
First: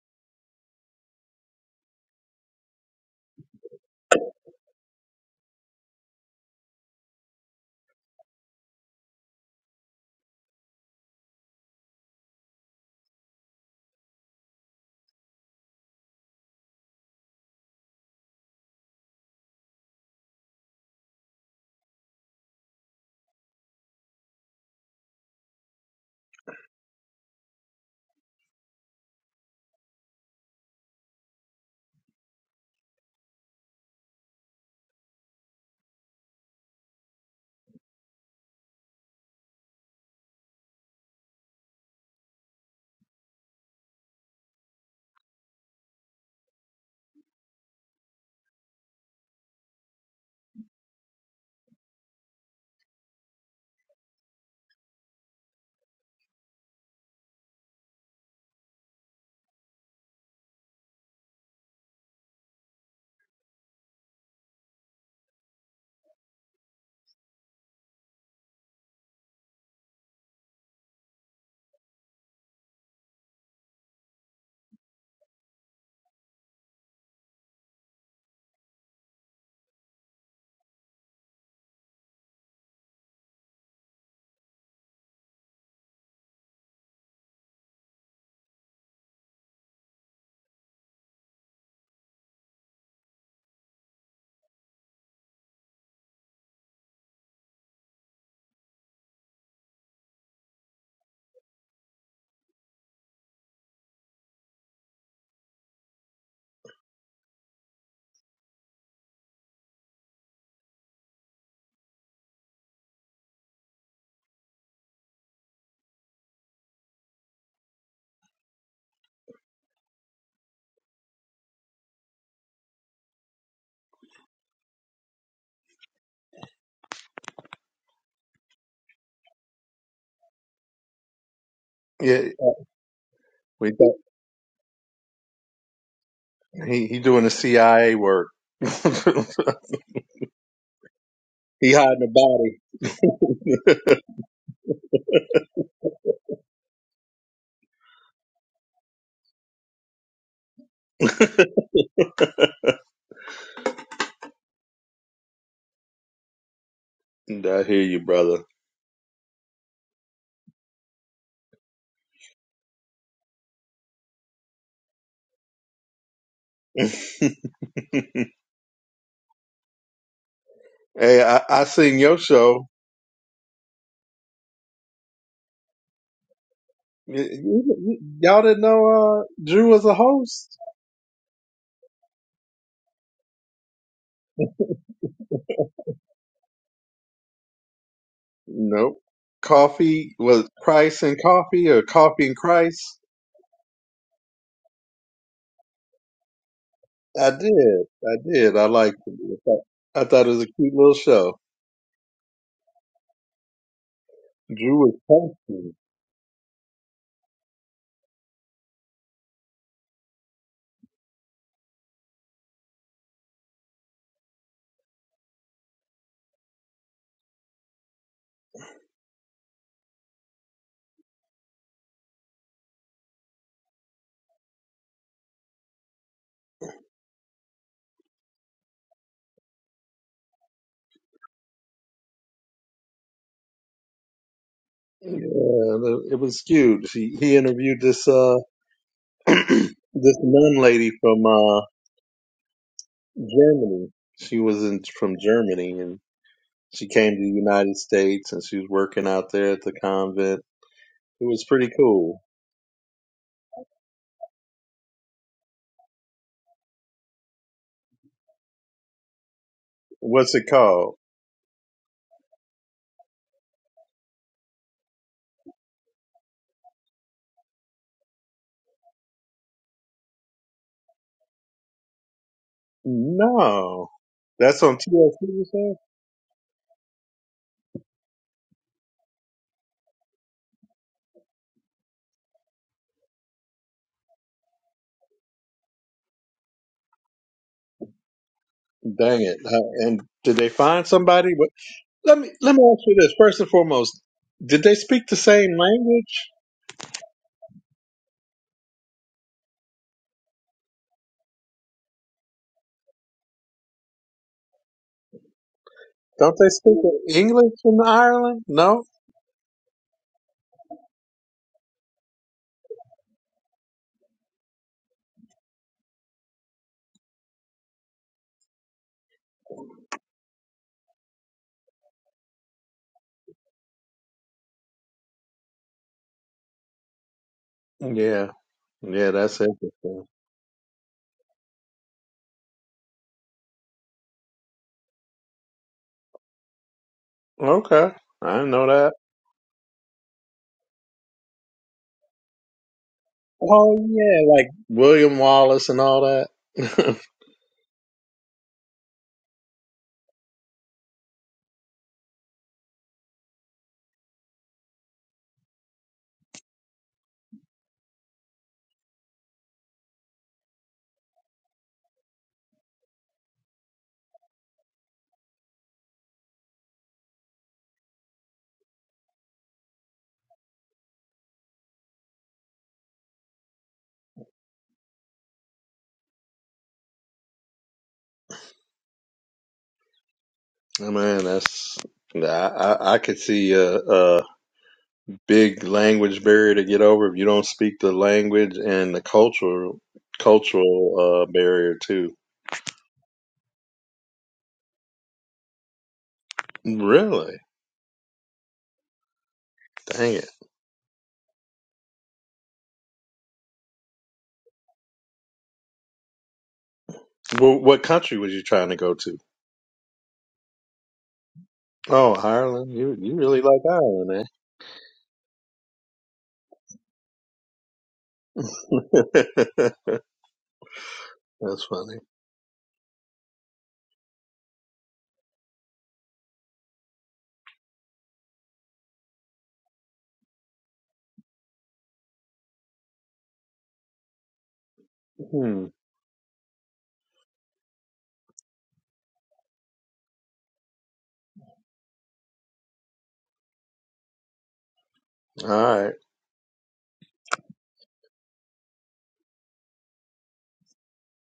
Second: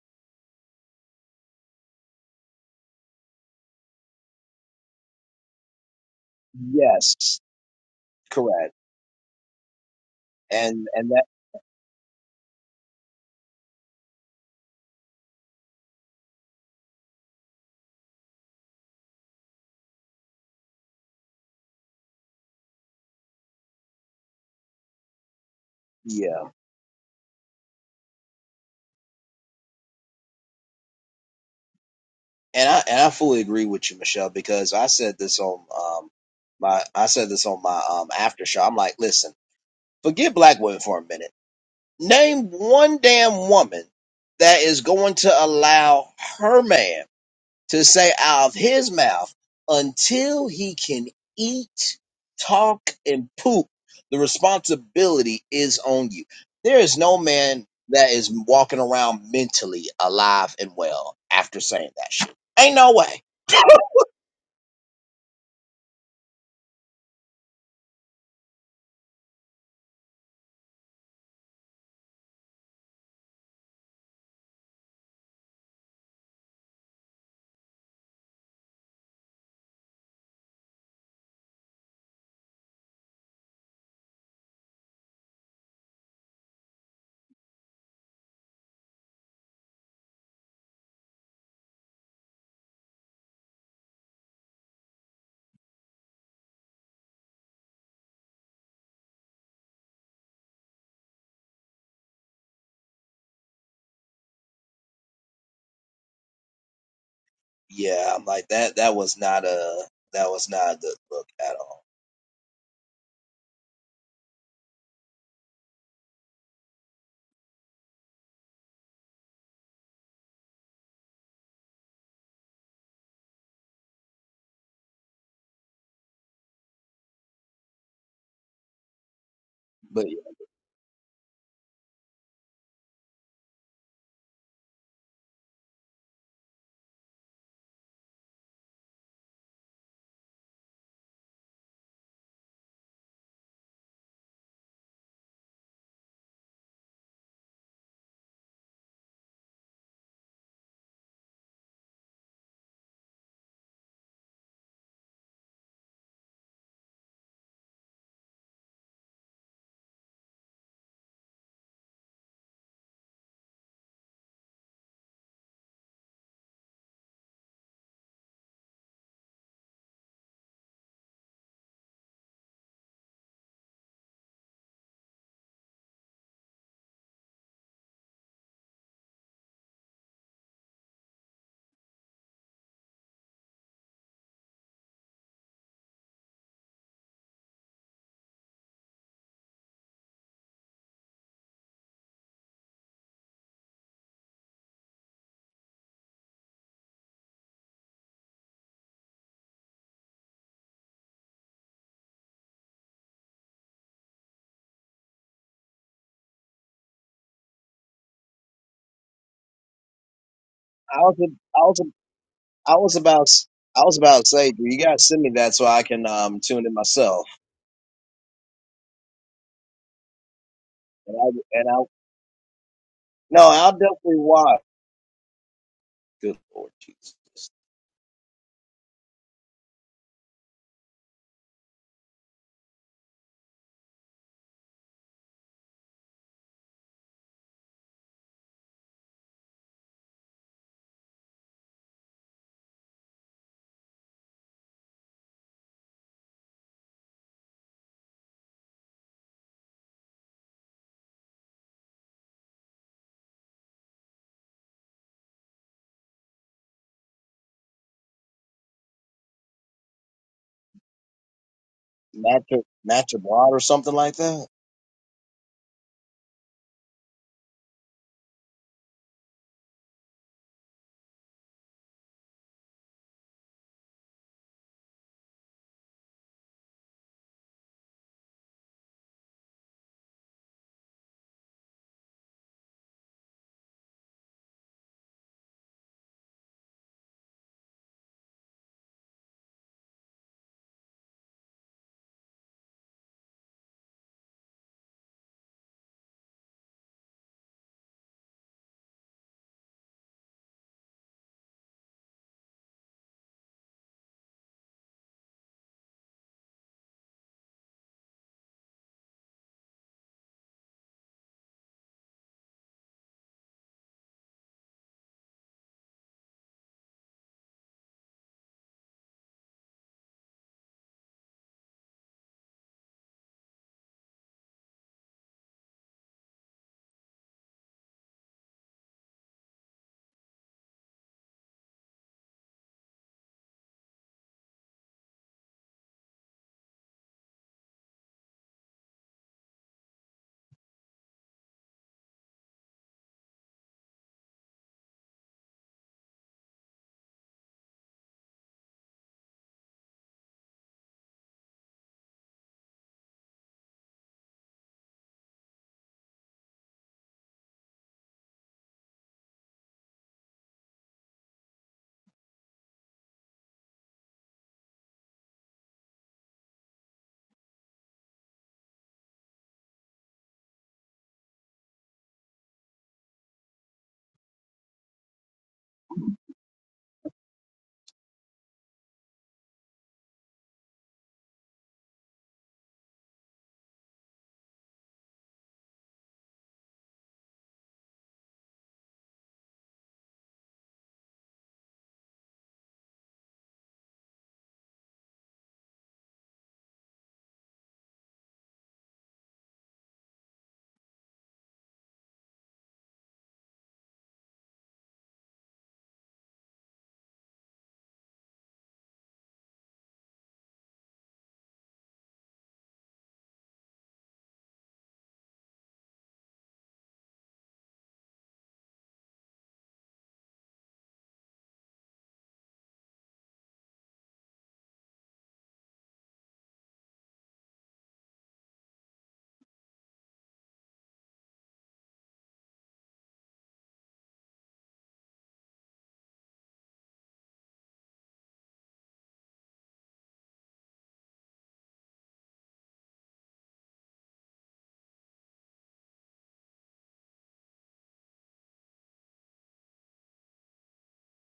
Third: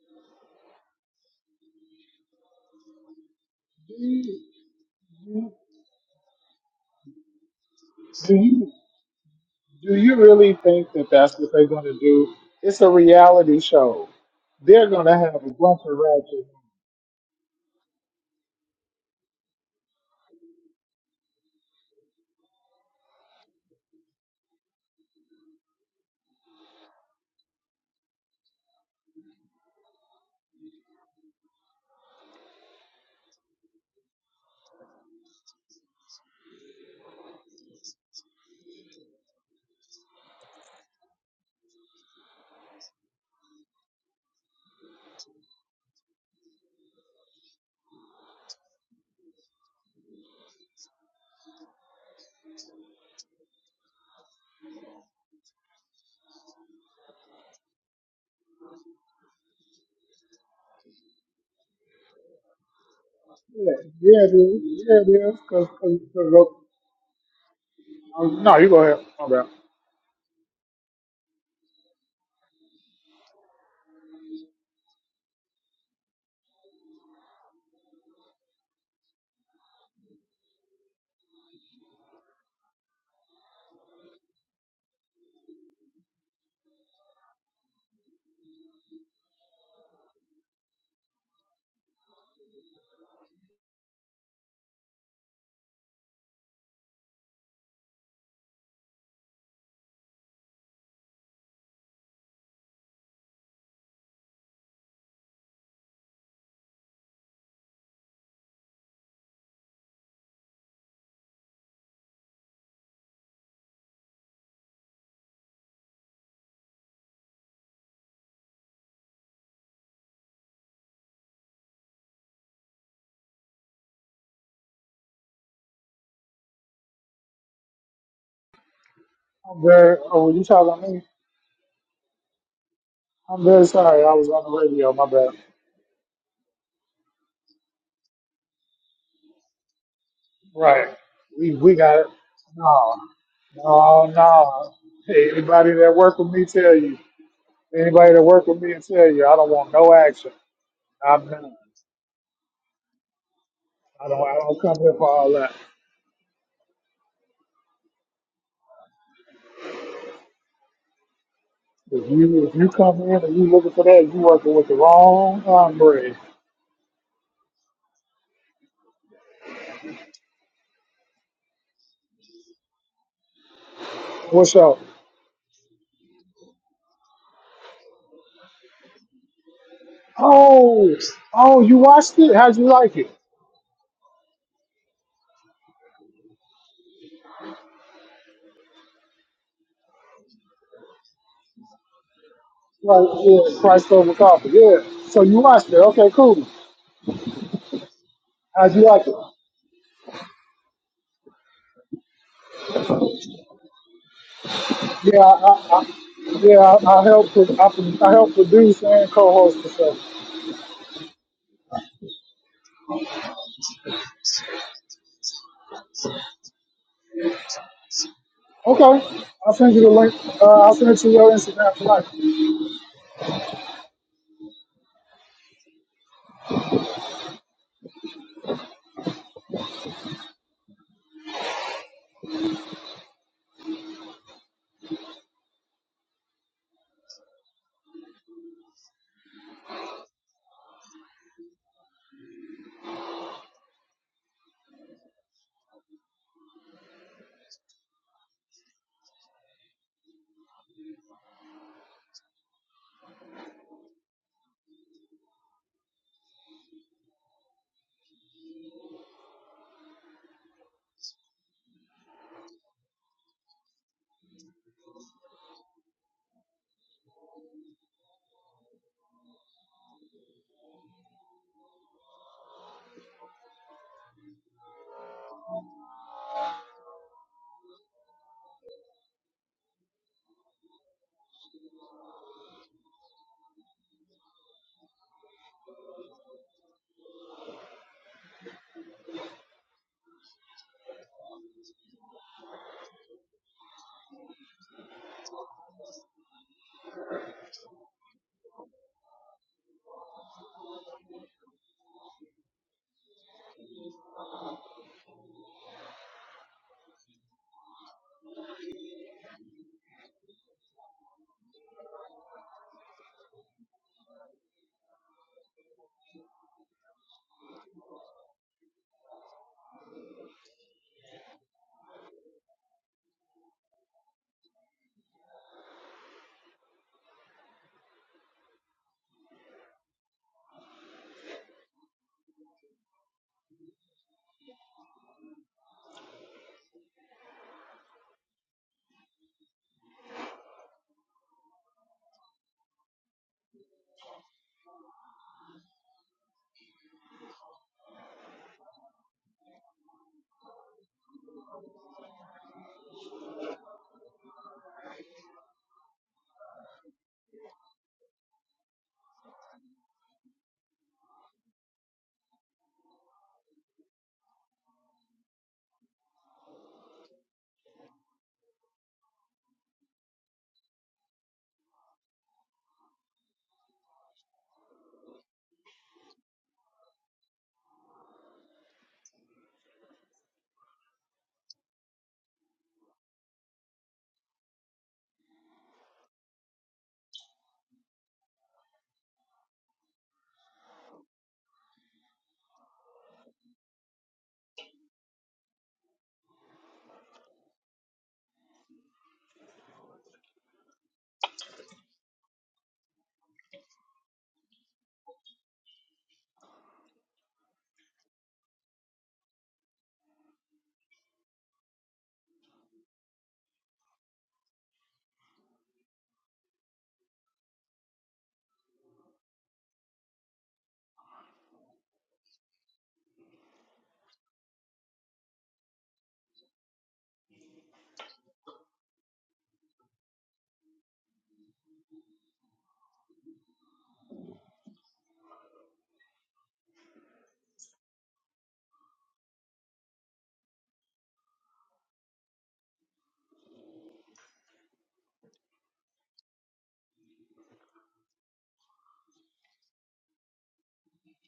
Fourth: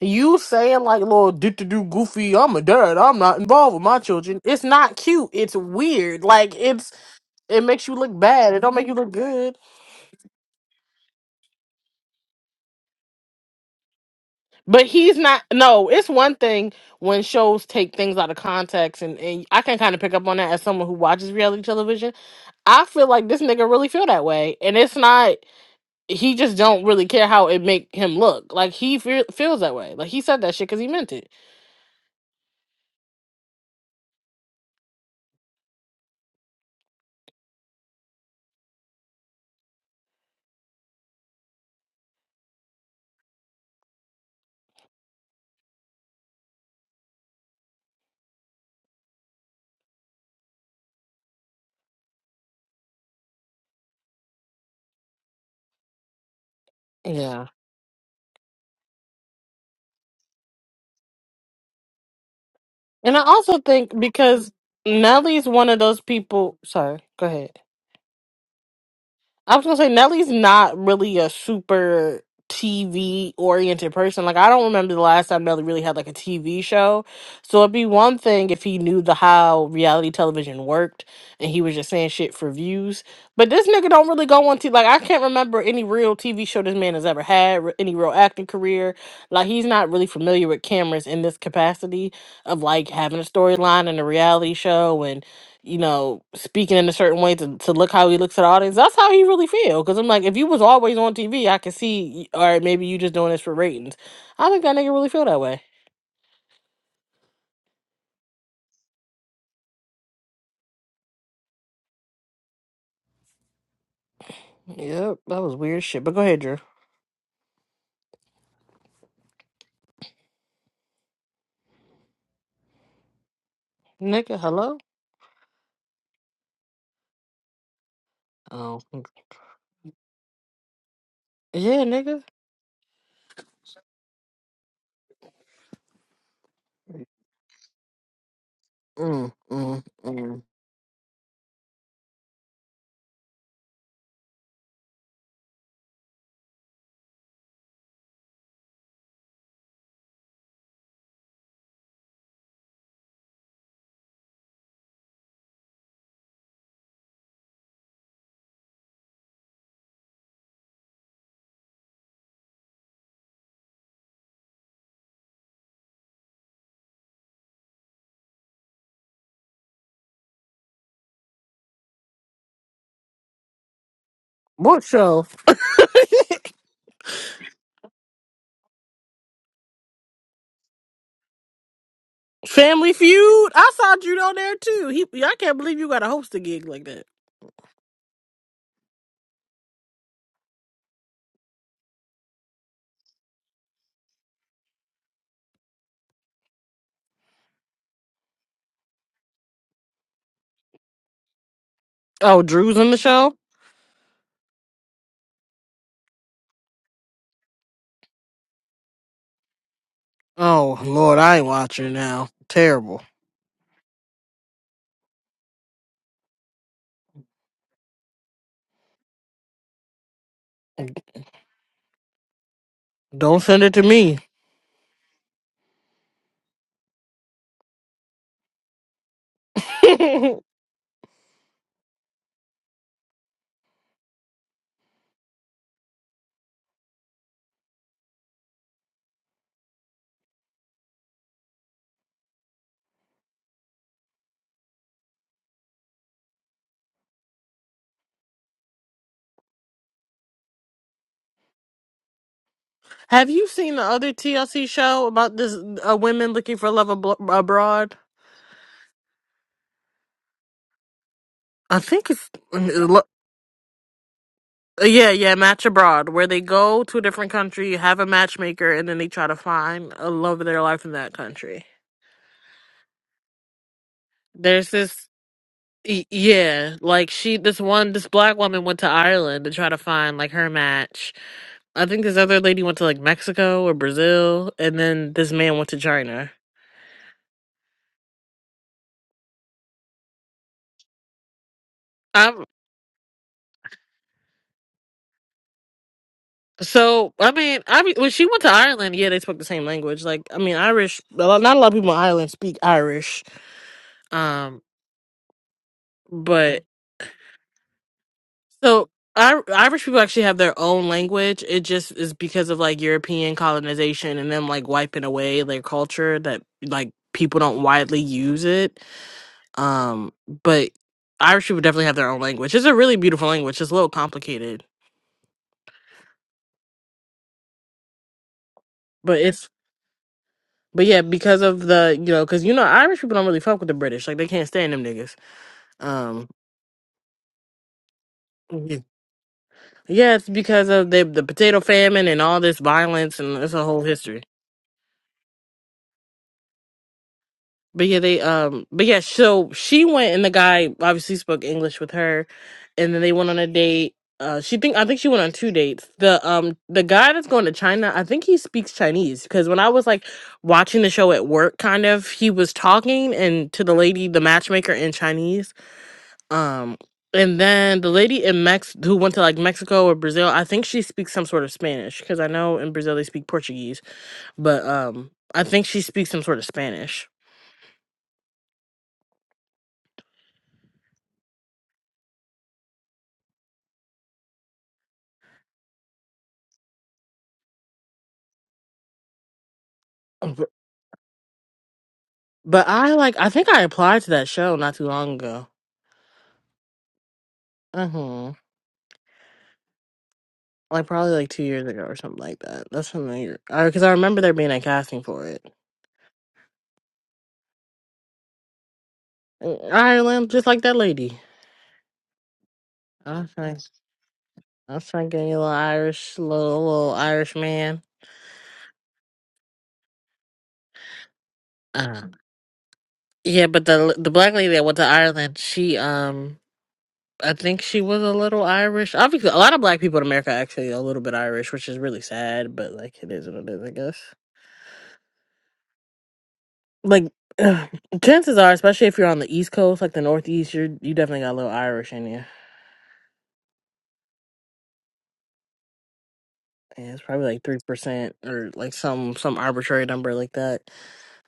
C: you saying like little do to do goofy, I'm a dad, I'm not involved with my children. It's not cute. It's weird. Like it's
A: Yes,
C: it makes you look bad.
D: weird.
C: It
A: correct.
C: don't make you look good.
D: Do you really
A: And
D: think that
A: and that
D: that's what they're going to do? It's a reality show.
C: But
D: They're going to
C: he's
D: have
C: not
D: a bunch
C: no,
D: of
C: it's one
D: ratchet.
C: thing when shows take things out of context and, and I can kind of pick up on that as someone who watches reality television. I feel like this nigga really feel that way. And it's not he
A: yeah.
C: just don't really care how it make him look. Like he feel, feels that way. Like he said that shit because he meant it.
A: And I and I fully agree with you, Michelle, because I said this on um my I said this on my um after show. I'm like, listen, forget black women for a minute. Name one damn woman that is going to allow her man to say out of his mouth until he can eat, talk, and poop, the responsibility is on you. There is no
C: Yeah.
A: man that is walking around mentally alive and well after saying that shit. Ain't no
C: And I
A: way.
C: also
D: Yeah,
C: think
D: yeah, it
C: because
D: is. Yeah, it is.
C: Nelly's
D: Cause,
C: one of
D: cause,
C: those
D: 'cause
C: people.
D: look-
C: Sorry, go ahead.
D: oh, no, you go ahead. My bad.
C: I was gonna say Nelly's not really a super TV oriented person. Like I don't remember the last time Nelly really had like a TV show. So it'd be one thing if he knew the how reality television worked and he was just saying shit for views. But this nigga don't really go on to like I can't remember any real TV show this man has ever had, re- any real acting career. Like he's not really familiar with cameras in this capacity of like having a storyline and a reality show and you know, speaking in a certain way to, to look how he looks at the audience. That's how he really feel. Cause I'm like, if you was always on TV, I could see. y- All right, maybe you just doing this for ratings. I think that nigga really feel that way.
A: Yeah, I'm like that. That was not a. That was not a good look at all.
C: Yep, that was weird shit. But go ahead, Drew. Nigga, hello. Oh, mm,
D: I'm very.
A: But yeah,
D: Oh, you talking to me?
C: yeah,
B: yeah,
C: nigga.
D: I'm very
B: we
D: sorry.
B: thought
D: I was on the radio. My bad.
B: he he doing the CIA work. he
C: Mm,
B: hiding
C: mm, mm.
D: Right. We we got it.
B: the body.
D: No, no, no. Hey, anybody that work with me, tell you. Anybody that work with me, and tell you. I don't want no action. I'm not. I don't. I don't come here for all that.
B: Nah, I hear you, brother.
D: If you if you come in and you looking for that, you working with the wrong hombre.
B: hey, I, I seen your show.
D: What's up?
C: What show?
B: Y- y- Y'all didn't know uh, Drew was a host?
D: Oh, oh, you watched it? How'd you
C: Family
D: like it?
C: Feud. I saw Drew on there too. He, yeah, I can't believe you got to host a gig like that.
B: Nope. Coffee was Christ and coffee, or coffee and Christ?
D: Right, yeah, Christ over coffee. Yeah. So you watched it? Okay, cool.
B: I did. I did. I
D: How'd you
B: liked
D: like
B: it.
D: it?
B: I thought, I thought it was a cute little show.
C: Oh, Drew's in the show.
B: Drew was
D: Yeah, I,
B: posting.
D: I yeah, I, I helped with, I, pro- I helped produce and co-host the show.
C: Oh
A: I was.
C: Lord, I ain't
A: I was.
C: watching now.
A: I was
C: Terrible.
A: about. I was about to say, you gotta send me that so I can um tune in myself.
D: Okay, I'll send you the link. Uh, I'll send it to
A: And I.
D: your
A: And
D: Instagram
A: I.
D: tonight.
C: Don't
A: No,
C: send
A: I'll
C: it to
A: definitely
C: me.
A: watch. Good Lord Jesus.
B: Yeah, it was cute. He he interviewed this uh this nun lady from uh Germany. She was in from Germany, She came to the United States and she was working out there at the convent. It was pretty cool.
C: Have you seen the other TLC show about this uh, women looking for love ablo- abroad?
B: What's it called?
C: I think it's
A: Natural,
C: uh,
A: natural blood or something like that?
C: yeah, yeah, match abroad, where they go to a different country, have a matchmaker, and then they try to find a love of their life in that country.
B: No, that's
C: There's
B: on
C: this.
B: TLC. You said?
C: Y- yeah, like she, this one, this black woman went to Ireland to try to find like her match. I think this other lady went to like Mexico or Brazil, and then this man went to China.
B: Dang it! Uh, And did they find somebody? What- Let me
C: I'm
B: let me ask you this first and foremost: Did they speak the same language?
C: so I mean I mean, when she went to Ireland, yeah, they spoke the same language. Like I mean Irish, a lot- not a lot of people in Ireland speak Irish. Um,
B: Don't they
C: but
B: speak English in Ireland? No.
C: So Ir Irish people actually have their own language. It just is because of like European colonization and them like wiping away their culture that like people don't widely use it. Um, but Irish people definitely have their own language. It's a really beautiful language. It's a little complicated,
B: Yeah. Yeah,
C: but
B: that's
C: it's
B: interesting.
C: but yeah, because of the you know, because you know Irish people don't really fuck with the British. Like they can't stand them niggas. Um.
B: Okay. I didn't know that.
C: Yeah, it's because of the the potato famine and all this violence, and it's a
B: Oh
C: whole history.
B: yeah, like William Wallace and all that.
C: But yeah, they um but yeah, so she went and the guy obviously spoke English with her and then they went on a date. Uh she think I think she went on two dates. The um the guy that's going to China, I think he speaks Chinese because when I was like watching the show at work kind of, he was talking and to the lady, the matchmaker in Chinese. Um and then the lady in Mex who went to like Mexico or Brazil, I think she speaks some sort of Spanish because I know in Brazil they speak Portuguese, but um I think she speaks some sort of Spanish.
B: Oh, man, that's nah, I, I I could see a, a big language barrier to get over if you don't speak the language and the cultural cultural uh, barrier too.
C: But I like I think I applied to that show not too long ago.
B: Really?
C: Uh-huh.
B: Dang it!
C: Like probably like two years ago or something like that. That's something because I remember there being a casting for it.
B: Well, what country was you trying to go to?
C: In Ireland, just like that lady.
B: Oh, Ireland. You you
C: I was
B: really
C: like,
B: like Ireland,
C: I was like getting a little Irish, little little Irish man.
B: eh? That's funny.
C: Uh, yeah, but the the black lady that went to Ireland, she um, I think she was a little Irish. Obviously, a lot of black people in America are actually a little bit Irish, which is really sad. But like, it is what it is, I guess.
B: Hmm.
C: like ugh, chances are, especially if you're on the East Coast, like the Northeast, you're you definitely got a little Irish in you.
B: All right.
C: And it's probably like three percent or like some some arbitrary number like that.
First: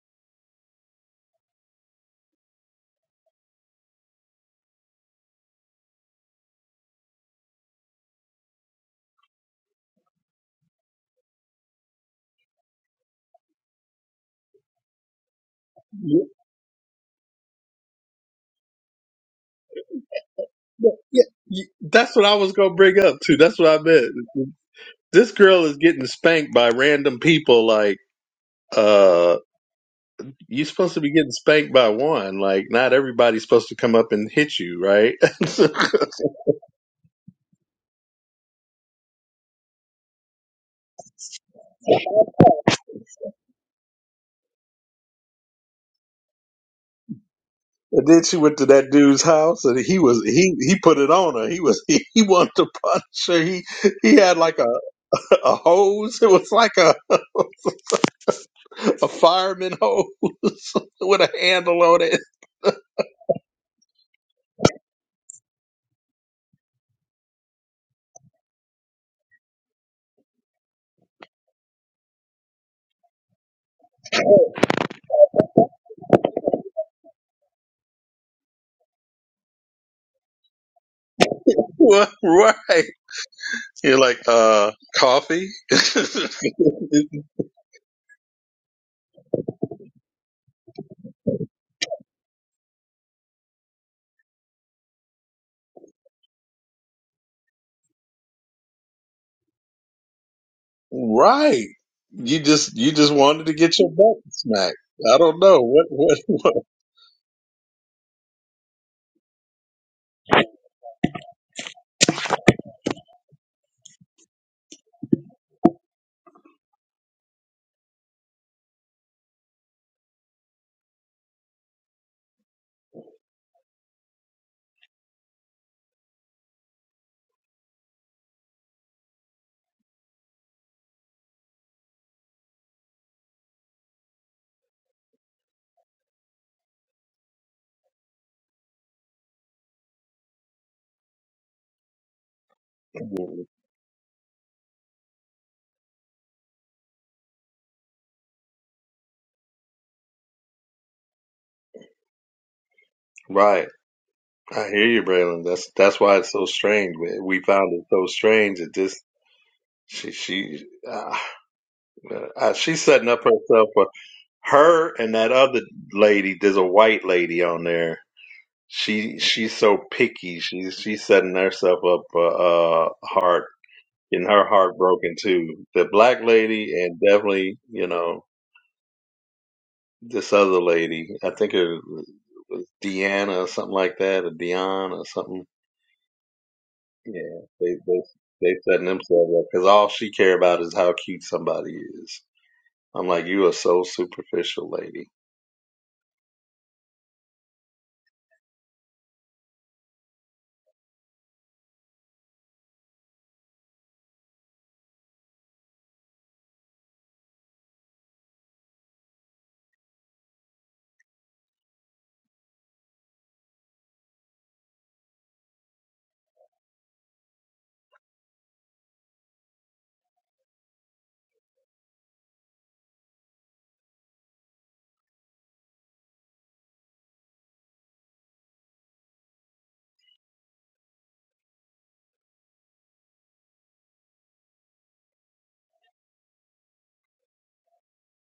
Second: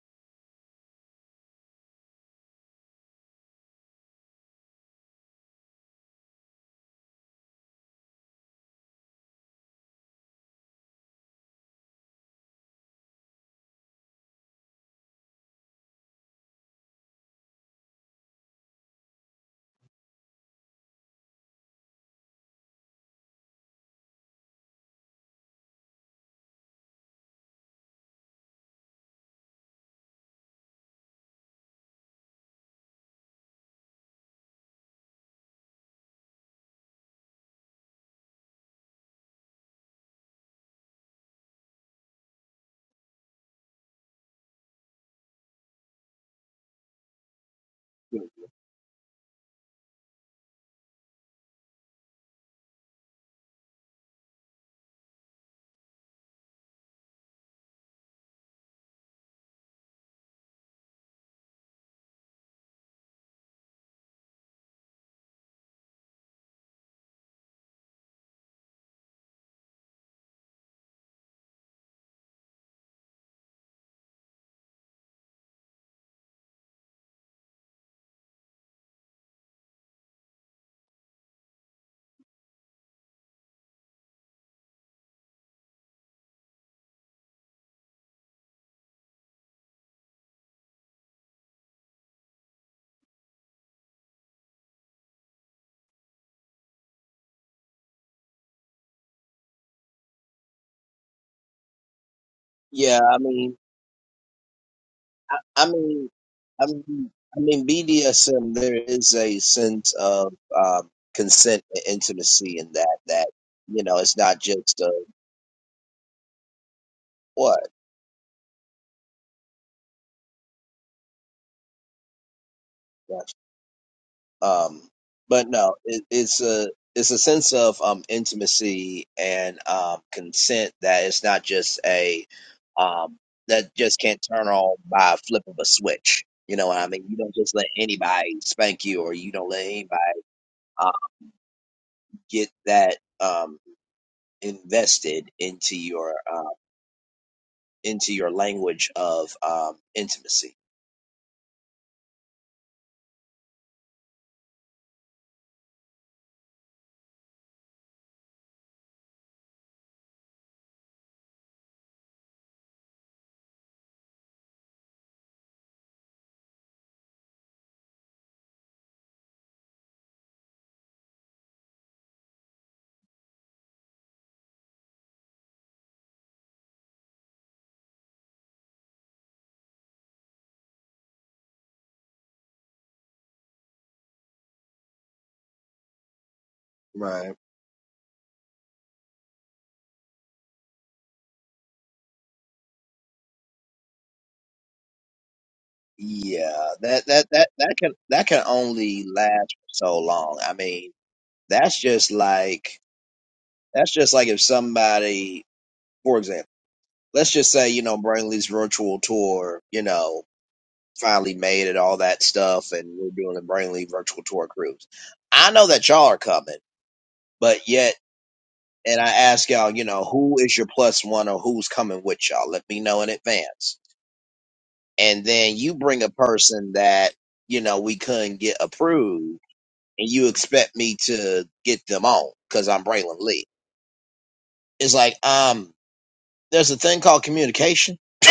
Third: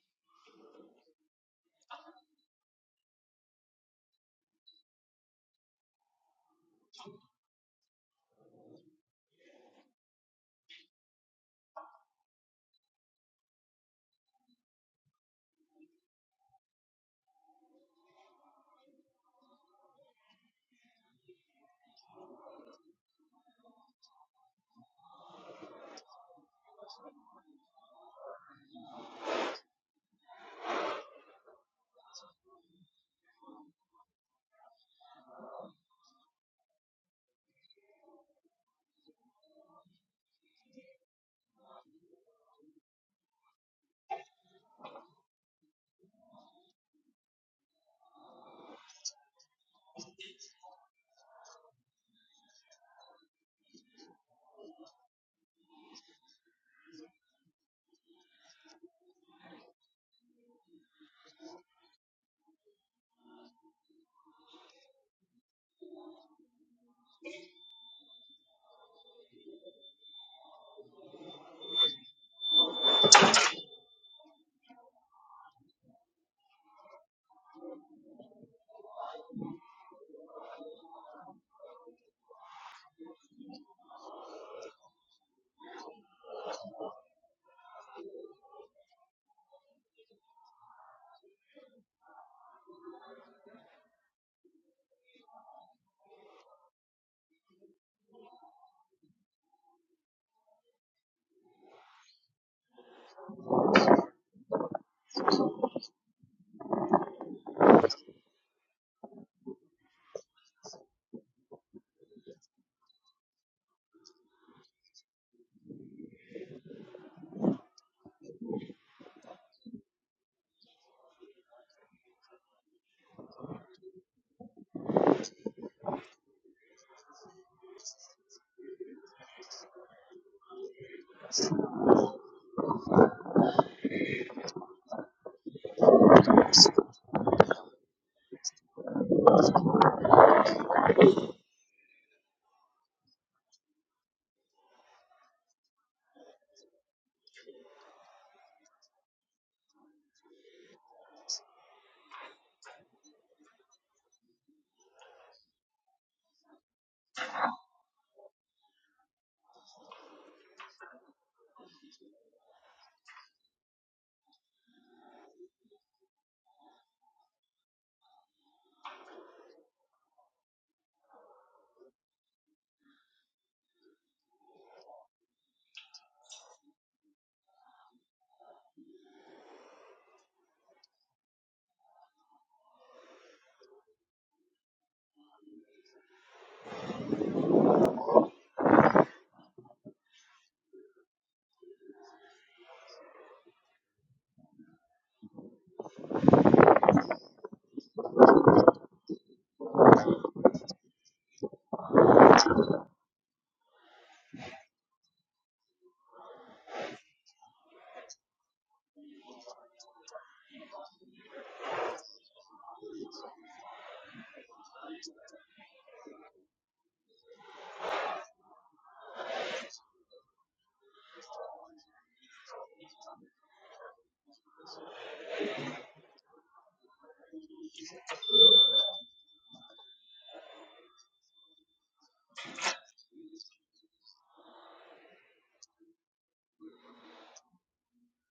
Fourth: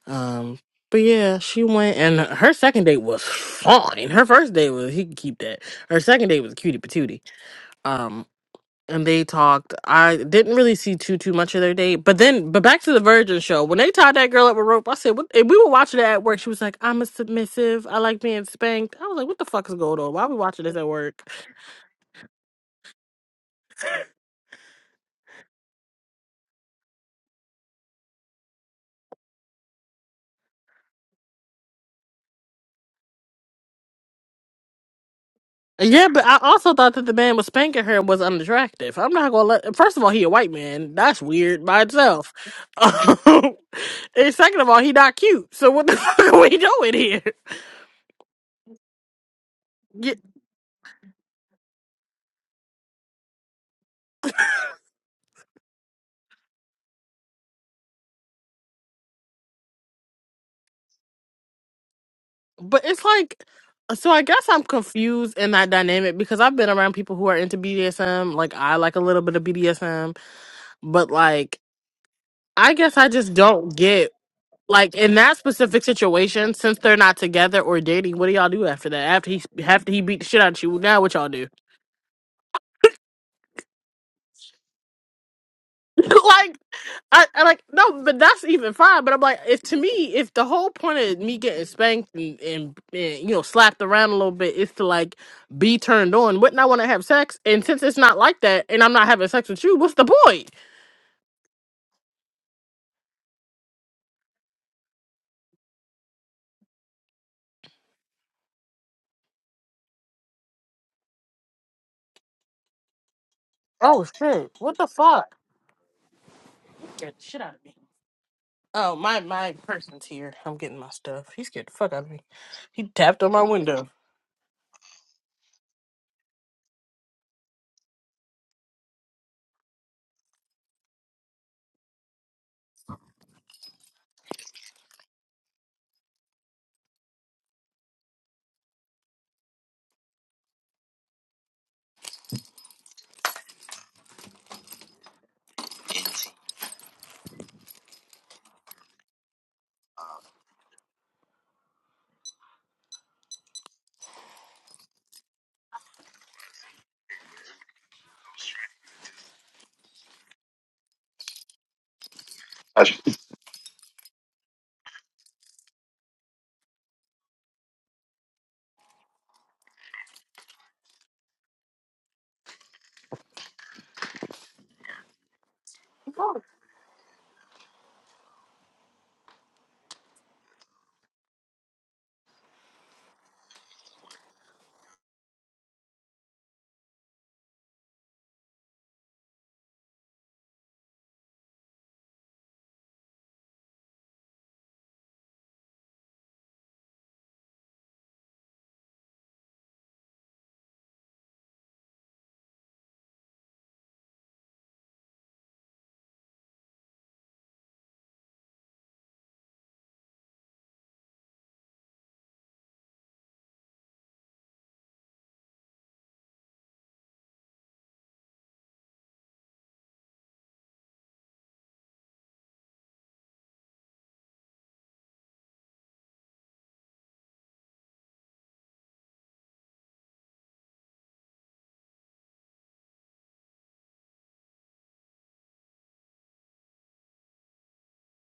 C: Um, but yeah, she went and her second date was fine. Her first date was he could keep that. Her second date was cutie patootie. and they talked. I didn't really see too too much of their date, but then but back to the Virgin show when they tied that girl up with rope. I said, "What?" And we were watching it at
B: Yeah,
C: work. She was like, "I'm a submissive. I like being spanked." I was like, "What the fuck is going on? Why are we watching this at
B: yeah, yeah,
C: work?"
B: yeah. that's what I was gonna bring up too. That's what I meant. This girl is getting spanked by random people like. uh, You're supposed to be getting spanked by one. Like, not everybody's supposed to come up and hit you, right? and
C: Yeah, but I also thought that the man was spanking her was unattractive. I'm not gonna let. First of all, he a white man. That's weird by itself. and second of all, he not cute. So what the fuck are we doing here?
B: then she went to that dude's house, and he was he he put it on her. He was he, he wanted to punch her. He he had like a, a hose. It was like a, a fireman hose with a handle on it.
C: But it's like, so I guess I'm confused in that dynamic because I've been around people who are into BDSM. Like, I like a little bit of BDSM, but like, I guess I just don't get, like, in that specific situation, since they're not together or dating, what do y'all do after that? After he, after he beat the shit out of you, now what y'all do?
B: What? Right? You're like, uh, coffee.
C: like I, I like no, but that's even fine. But I'm like, if to me, if the whole point of me getting spanked and, and, and you know slapped around a little bit is to like be turned on, wouldn't I want to have sex? And since it's not like that, and I'm not having sex with you, what's the point?
B: right? You just you
A: Yeah,
B: just
A: I
B: wanted to
A: mean,
B: get your butt smacked. I
A: I,
B: don't know
A: I
B: what
A: mean,
B: what
A: I mean, I mean, BDSM. There is a sense of um, consent and intimacy in that. That you know,
C: Oh
A: it's not
C: shit! What
A: just
C: the
A: a
C: fuck? Get the shit out of
A: what,
C: me. Oh my my person's here. I'm getting my stuff. He scared the fuck out of me. He tapped on my window.
A: um, but no, it, it's a it's a sense of um, intimacy and um, consent that it's not just a um, that just can't turn on by a flip of a switch. You know what I mean? You don't just let anybody spank you, or you don't let anybody uh, get that
B: Mhm.
A: um, invested into your um, into your language of um, intimacy.
B: Right. I hear you, Braylon. That's that's why it's so strange. We we found it so strange that this she she uh, uh, she's setting up herself for her and that other lady. There's a white lady on there. She she's so picky. She's she's setting herself up for uh, hard getting her heart broken too. The black lady and definitely, you know, this other lady. I think it was Deanna or something like that, or Dion or something.
A: Right.
B: Yeah, they they they setting themselves up because all she care about is how cute somebody is. I'm like, you are so superficial, lady.
A: Yeah, that that that that can that can only last for so long. I mean, that's just like that's just like if somebody, for example, let's just say you know Brainley's virtual tour, you know. finally made and all that stuff, and we're doing the Brainly virtual tour cruise. I know that y'all are coming, but yet, and I ask y'all, you know, who is your plus one or who's coming with y'all? Let me know in advance. And then you bring a person that, you know, we couldn't get approved, and you expect me to get them on because I'm Braylon Lee. It's like, um, there's a thing called communication.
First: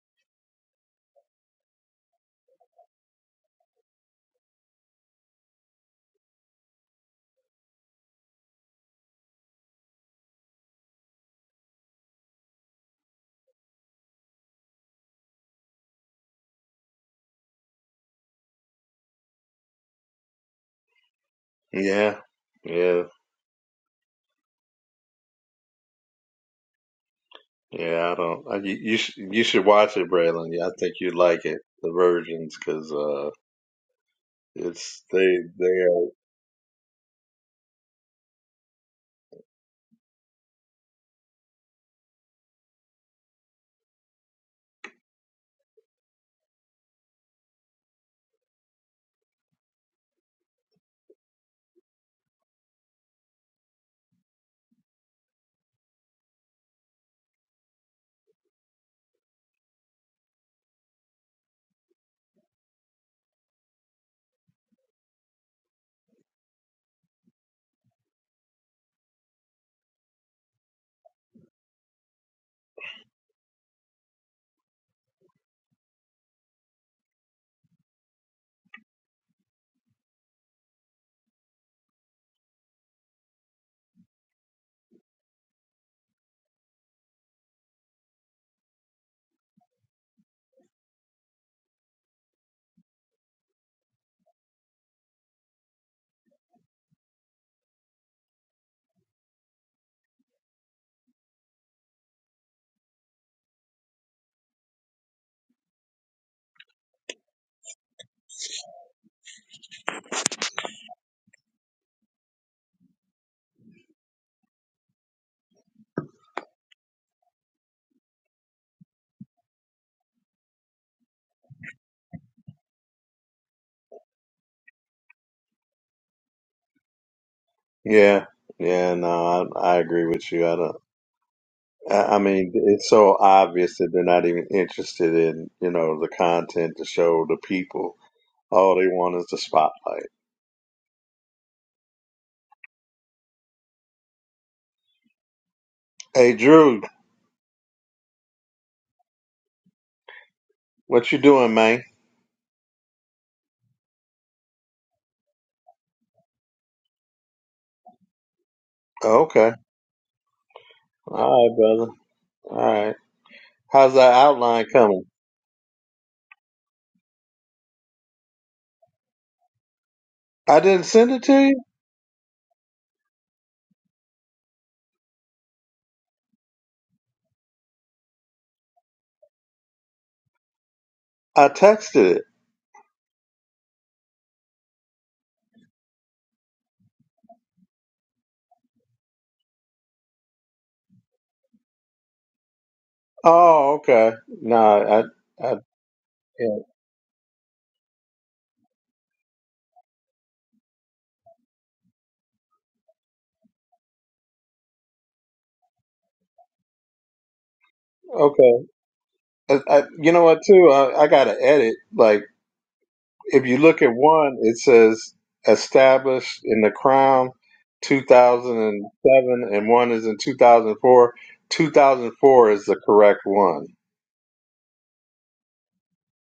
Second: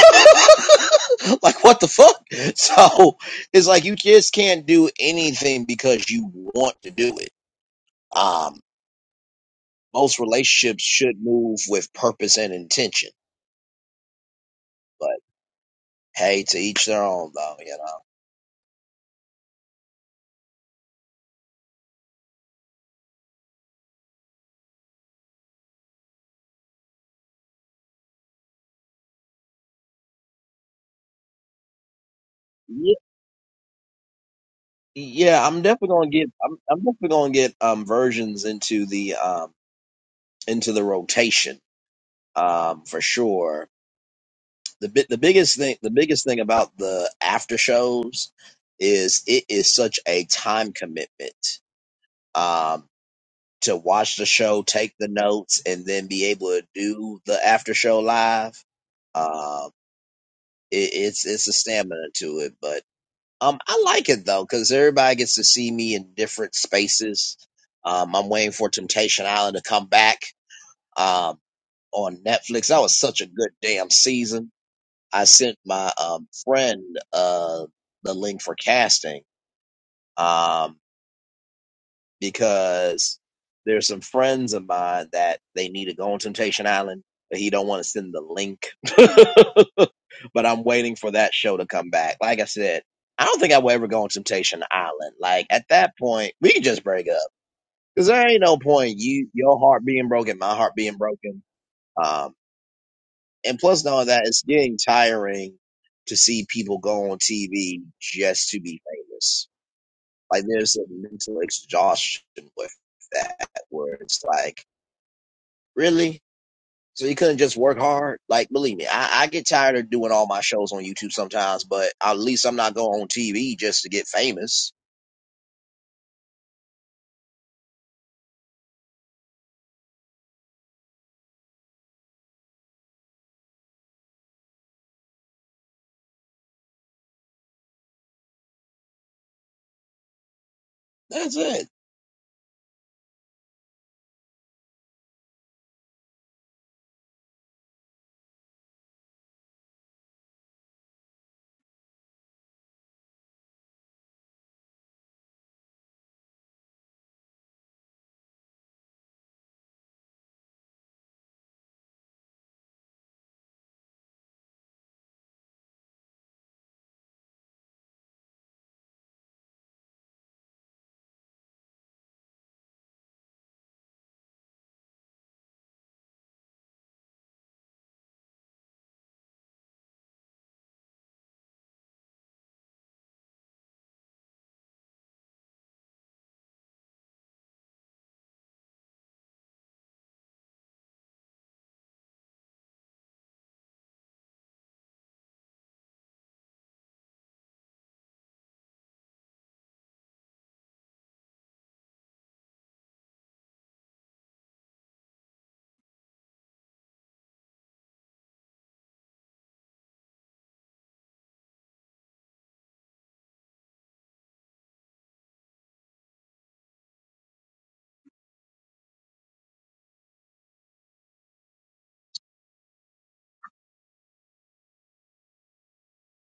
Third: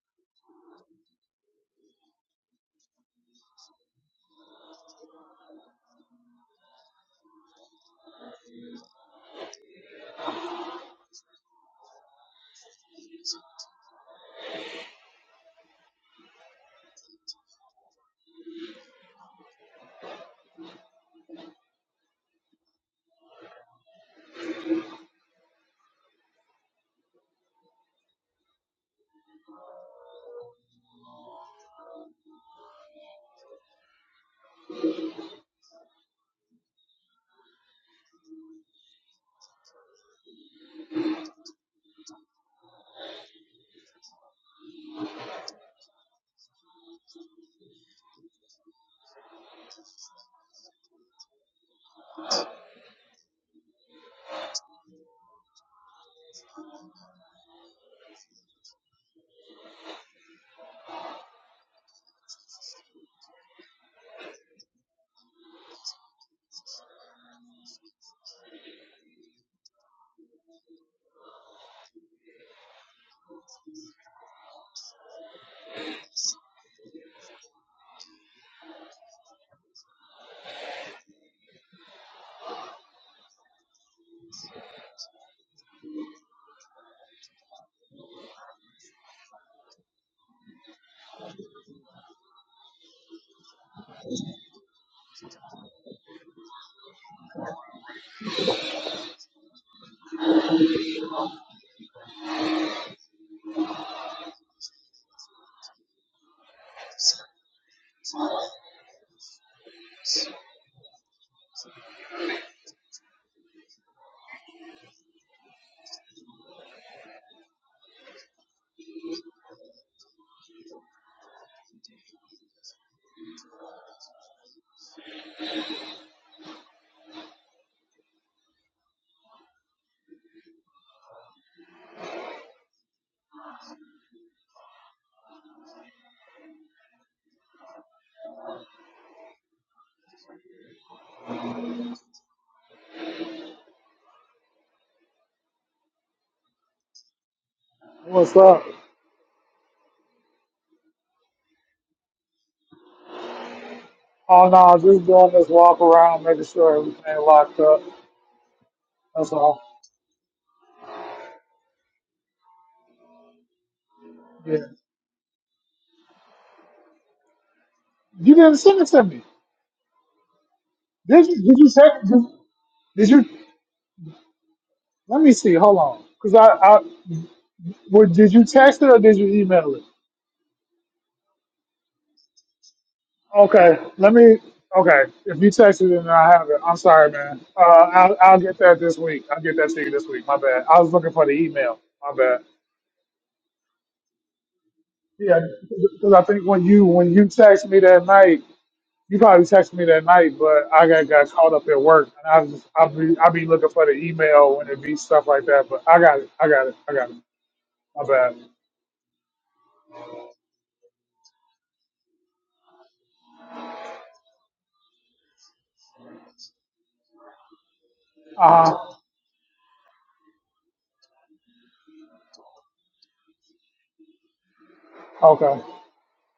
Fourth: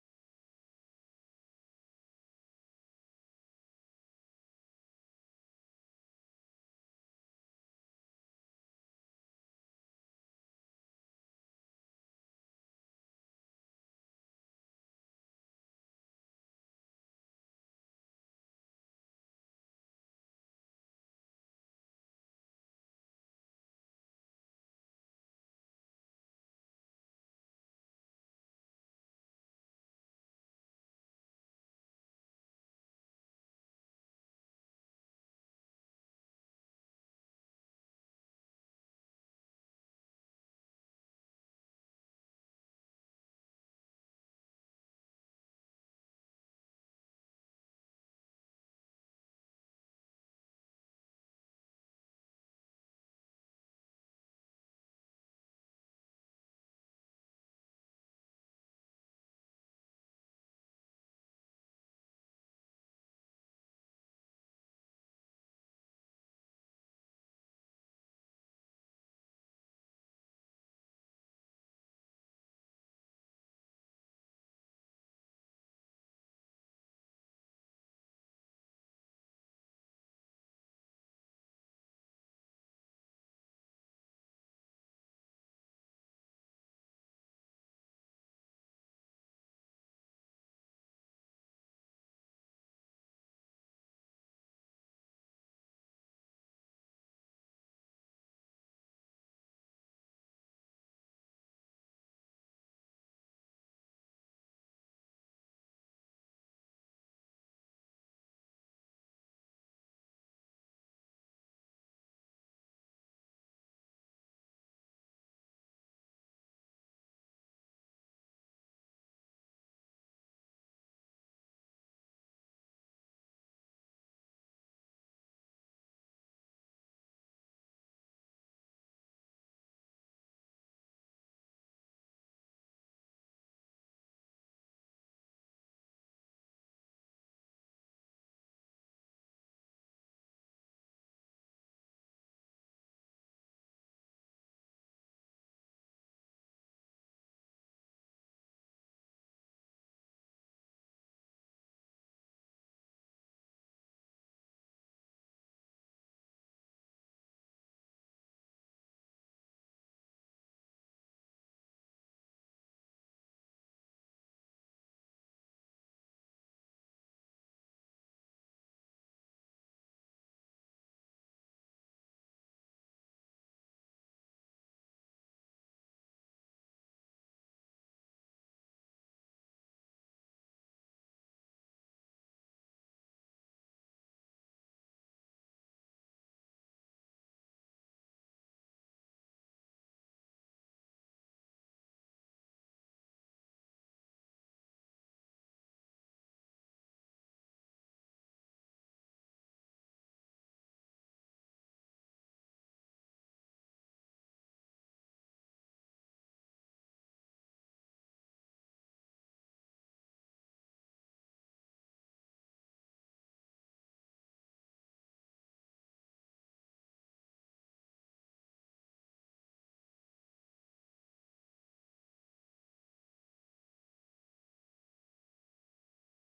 A: like what the fuck? So it's like you just can't do anything because you want to do it. Um, most relationships should move with purpose and intention. But hey, to each their own, though. You know.
B: Yeah, yeah, yeah. I don't. I, you you, sh- you should watch it, Braylon. Yeah, I think you'd like it, The Virgins, because
A: Yeah,
B: uh, it's they
A: yeah I'm
B: they
A: definitely
B: are.
A: gonna get. I'm, I'm definitely gonna get um versions into the um into the rotation um for sure the bit the biggest thing the biggest thing about the after shows is it is such a time commitment um to watch the show take the notes and then be able to do the after show live um it, it's it's a stamina to it but um i like it though because everybody gets to see me in different spaces um i'm waiting for temptation island to come back um on netflix that was such a good damn season I sent my um, friend uh, the link for casting um, because there's some friends of mine that they need to go on Temptation Island, but he don't want to send the link. but I'm waiting for that show to come back. Like I said, I don't think I will ever go on Temptation Island. Like at that point, we can just break up because there ain't no point you your heart being broken, my heart being broken. Um, and plus knowing that it's getting tiring to see people go on TV just to be famous. Like there's a mental exhaustion with that where it's like, really? So you couldn't just work hard? Like, believe me, I, I get tired of doing all my shows on YouTube sometimes, but at least I'm not going on TV just to get famous.
B: Yeah, yeah, no, I, I agree with you. I don't. I, I mean, it's so obvious that they're not even interested in, you know, the content to show the people. All they want is the spotlight.
A: That's it.
B: Hey, Drew,
D: What's up?
B: what you doing, man?
D: Oh no, just doing this walk around, making sure everything locked up.
B: Oh,
D: That's
B: Okay,
D: all.
B: all right, brother. All right. How's that
D: Yeah.
B: outline coming?
D: You didn't send it to me.
B: I didn't send it
D: Did
B: to
D: you, did
B: you.
D: you text? Did, did you? Let me see. Hold on, cause I, I would. Did you text it or did you email it?
B: I texted it.
D: Okay, let me. Okay, if you texted it and I have it, I'm sorry, man. Uh, I'll, I'll get that this week. I'll get that to you this week. My bad. I was looking for the email. My bad.
B: Oh, okay. No,
D: Yeah,
B: I, I,
D: because I think
B: yeah,
D: when you when you text me that night, you probably texted me that night, but I got, got caught up at work, and I was just I'll be I'll be looking for the email when it be stuff like that. But I got it. I got it. I got it. My bad.
B: okay. I, I, you know what, too? I, I gotta edit. Like. if you look at one, it says established in the Crown
D: Uh huh.
B: 2007, and one is in 2004. 2004 is the correct one.
D: Okay,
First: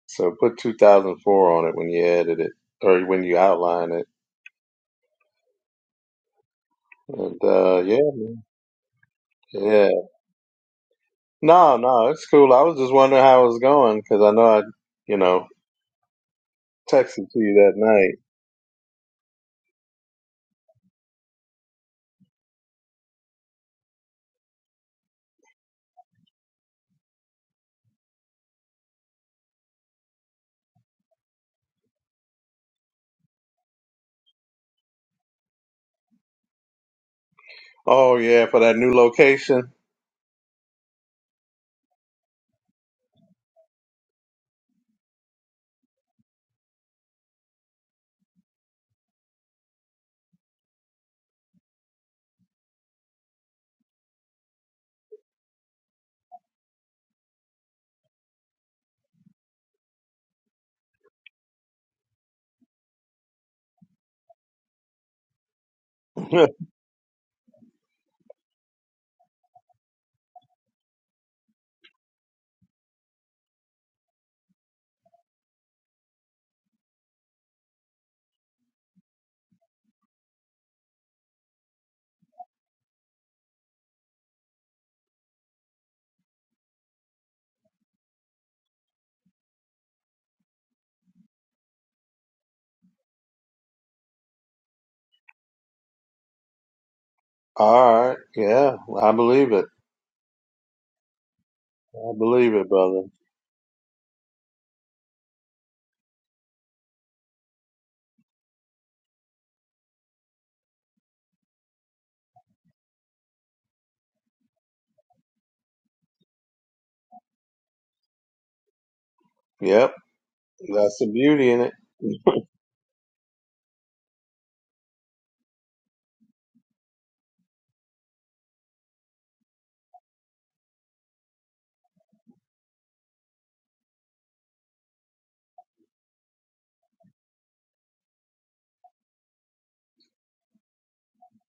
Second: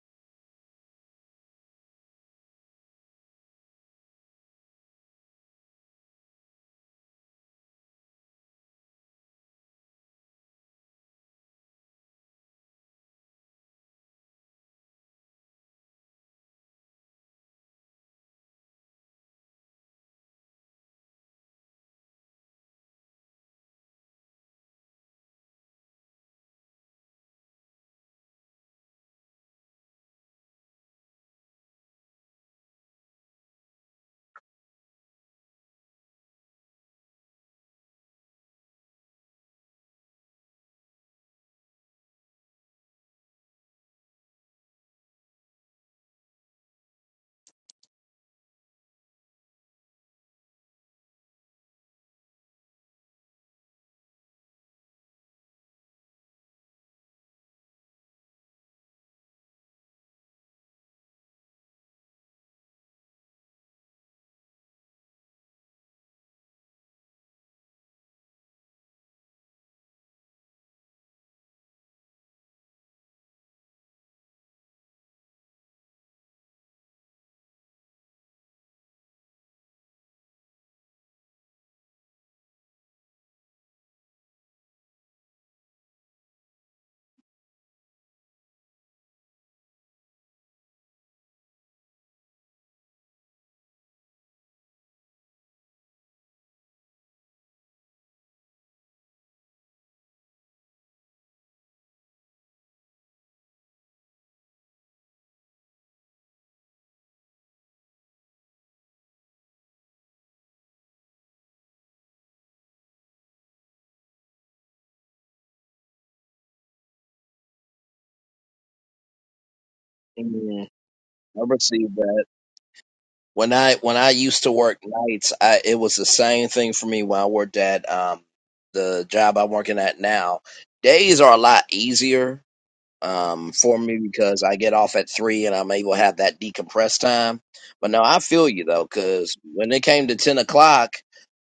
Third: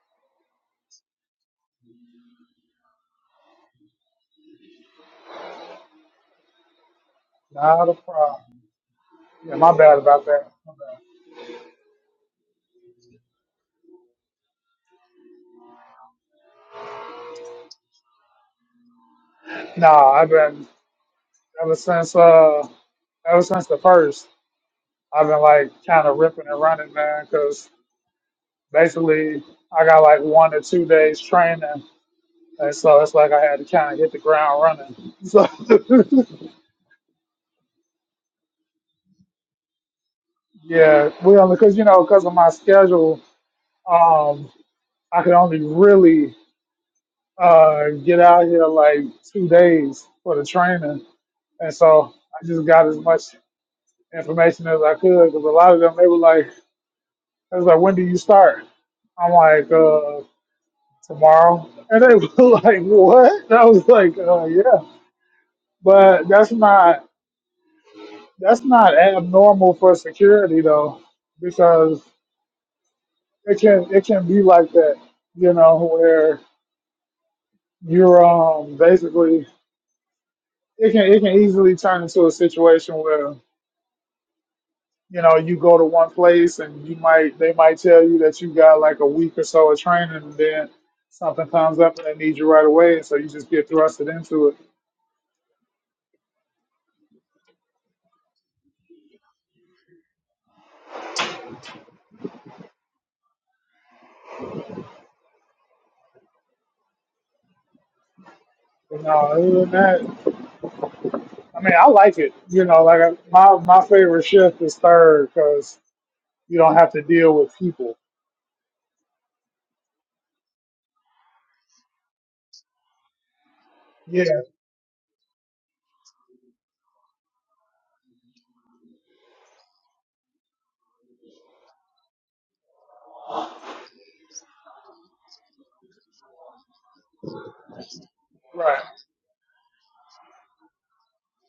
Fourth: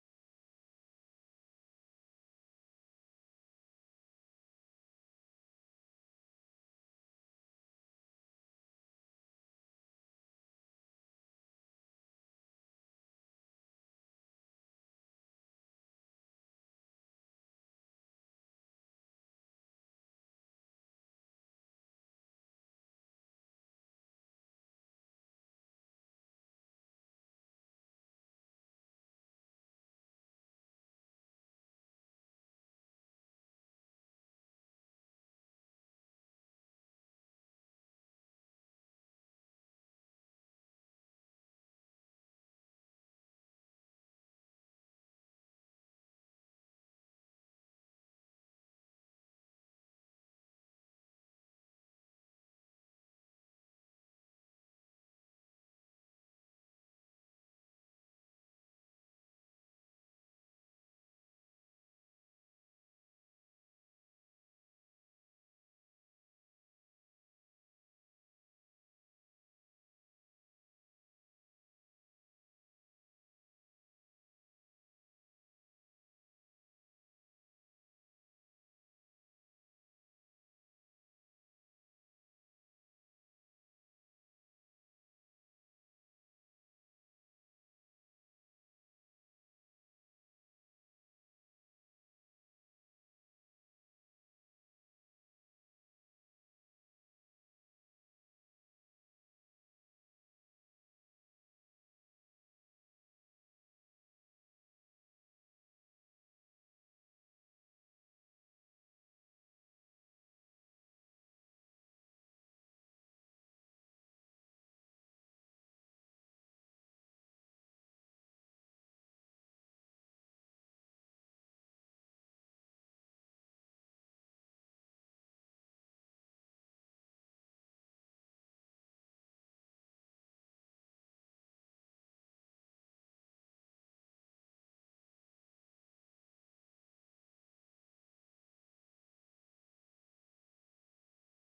B: So put 2004 on it when you edit it or when you outline it. And uh,
D: not a
B: yeah,
D: problem. Yeah, my
B: yeah.
D: bad about that. My bad.
B: No, no, it's cool. I was just wondering how it was going because I know I, you know, texted to you that night.
D: Nah, I've been ever since uh ever since the first. I've been like kind of ripping and running, man, because basically I got like one or two days training, and so it's like I had to kind of hit the ground running. So
B: Oh yeah, for that new location.
D: yeah, we only because you know because of my schedule, um, I could only really uh get out here like two days for the training, and so I just got as much. information as I could because a lot of them they were like, "I was like, when do you start? I'm like, uh, tomorrow, and they were like, what? And I was like, uh, yeah, but that's not that's not abnormal for security though, because it can it can be like that, you know, where you're um basically it can it can easily turn into a situation where. you know, you go to one place and you might they might tell you that you got like a week or so of training and then something comes up and they need you right away and so you just get thrusted into it.
B: All right. Yeah, I believe it. I believe it, brother.
D: You know, other than that, I mean, I like it. You know, like I, my my favorite shift is third because you don't have to deal with people.
B: Yep.
A: Mm,
B: That's the
A: I
B: beauty in it.
A: received that. When I when I
D: Yeah,
A: used to work nights, I it was the same thing for me when I worked at um the job I'm working at now. Days are a lot easier um for me because I get off at three and I'm able to have that decompressed time. But no, I feel you
D: right,
A: though, because when it came to ten o'clock,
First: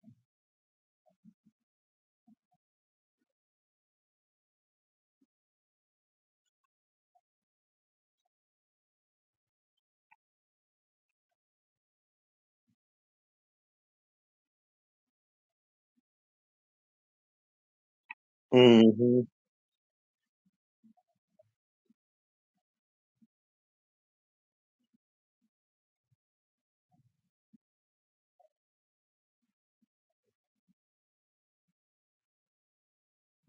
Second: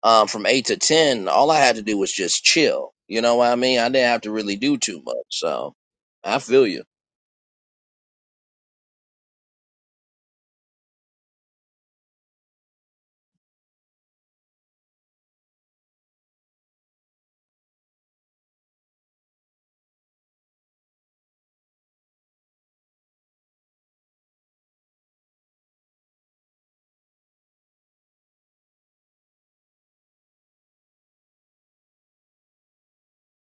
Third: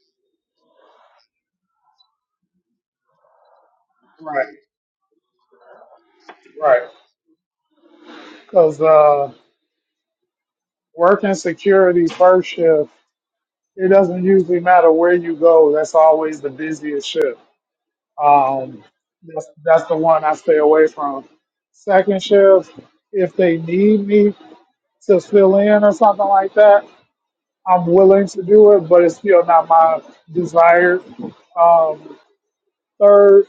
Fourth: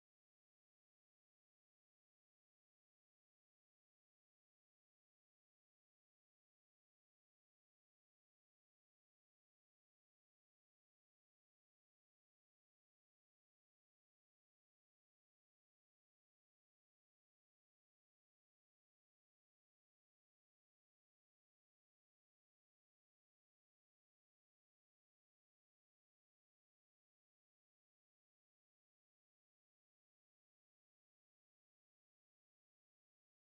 A: um from eight to ten, all I had to do was just chill. You know what I mean? I didn't have to
D: right,
A: really do too much. So I feel
D: right.
A: you.
D: Because uh, working security first shift, it doesn't usually matter where you go. That's always the busiest shift Um,
B: hmm
D: that's, that's the one I stay away from. Second shift, if they need me to fill in or something like that, I'm willing to do it, but it's still not my desire. Um, third,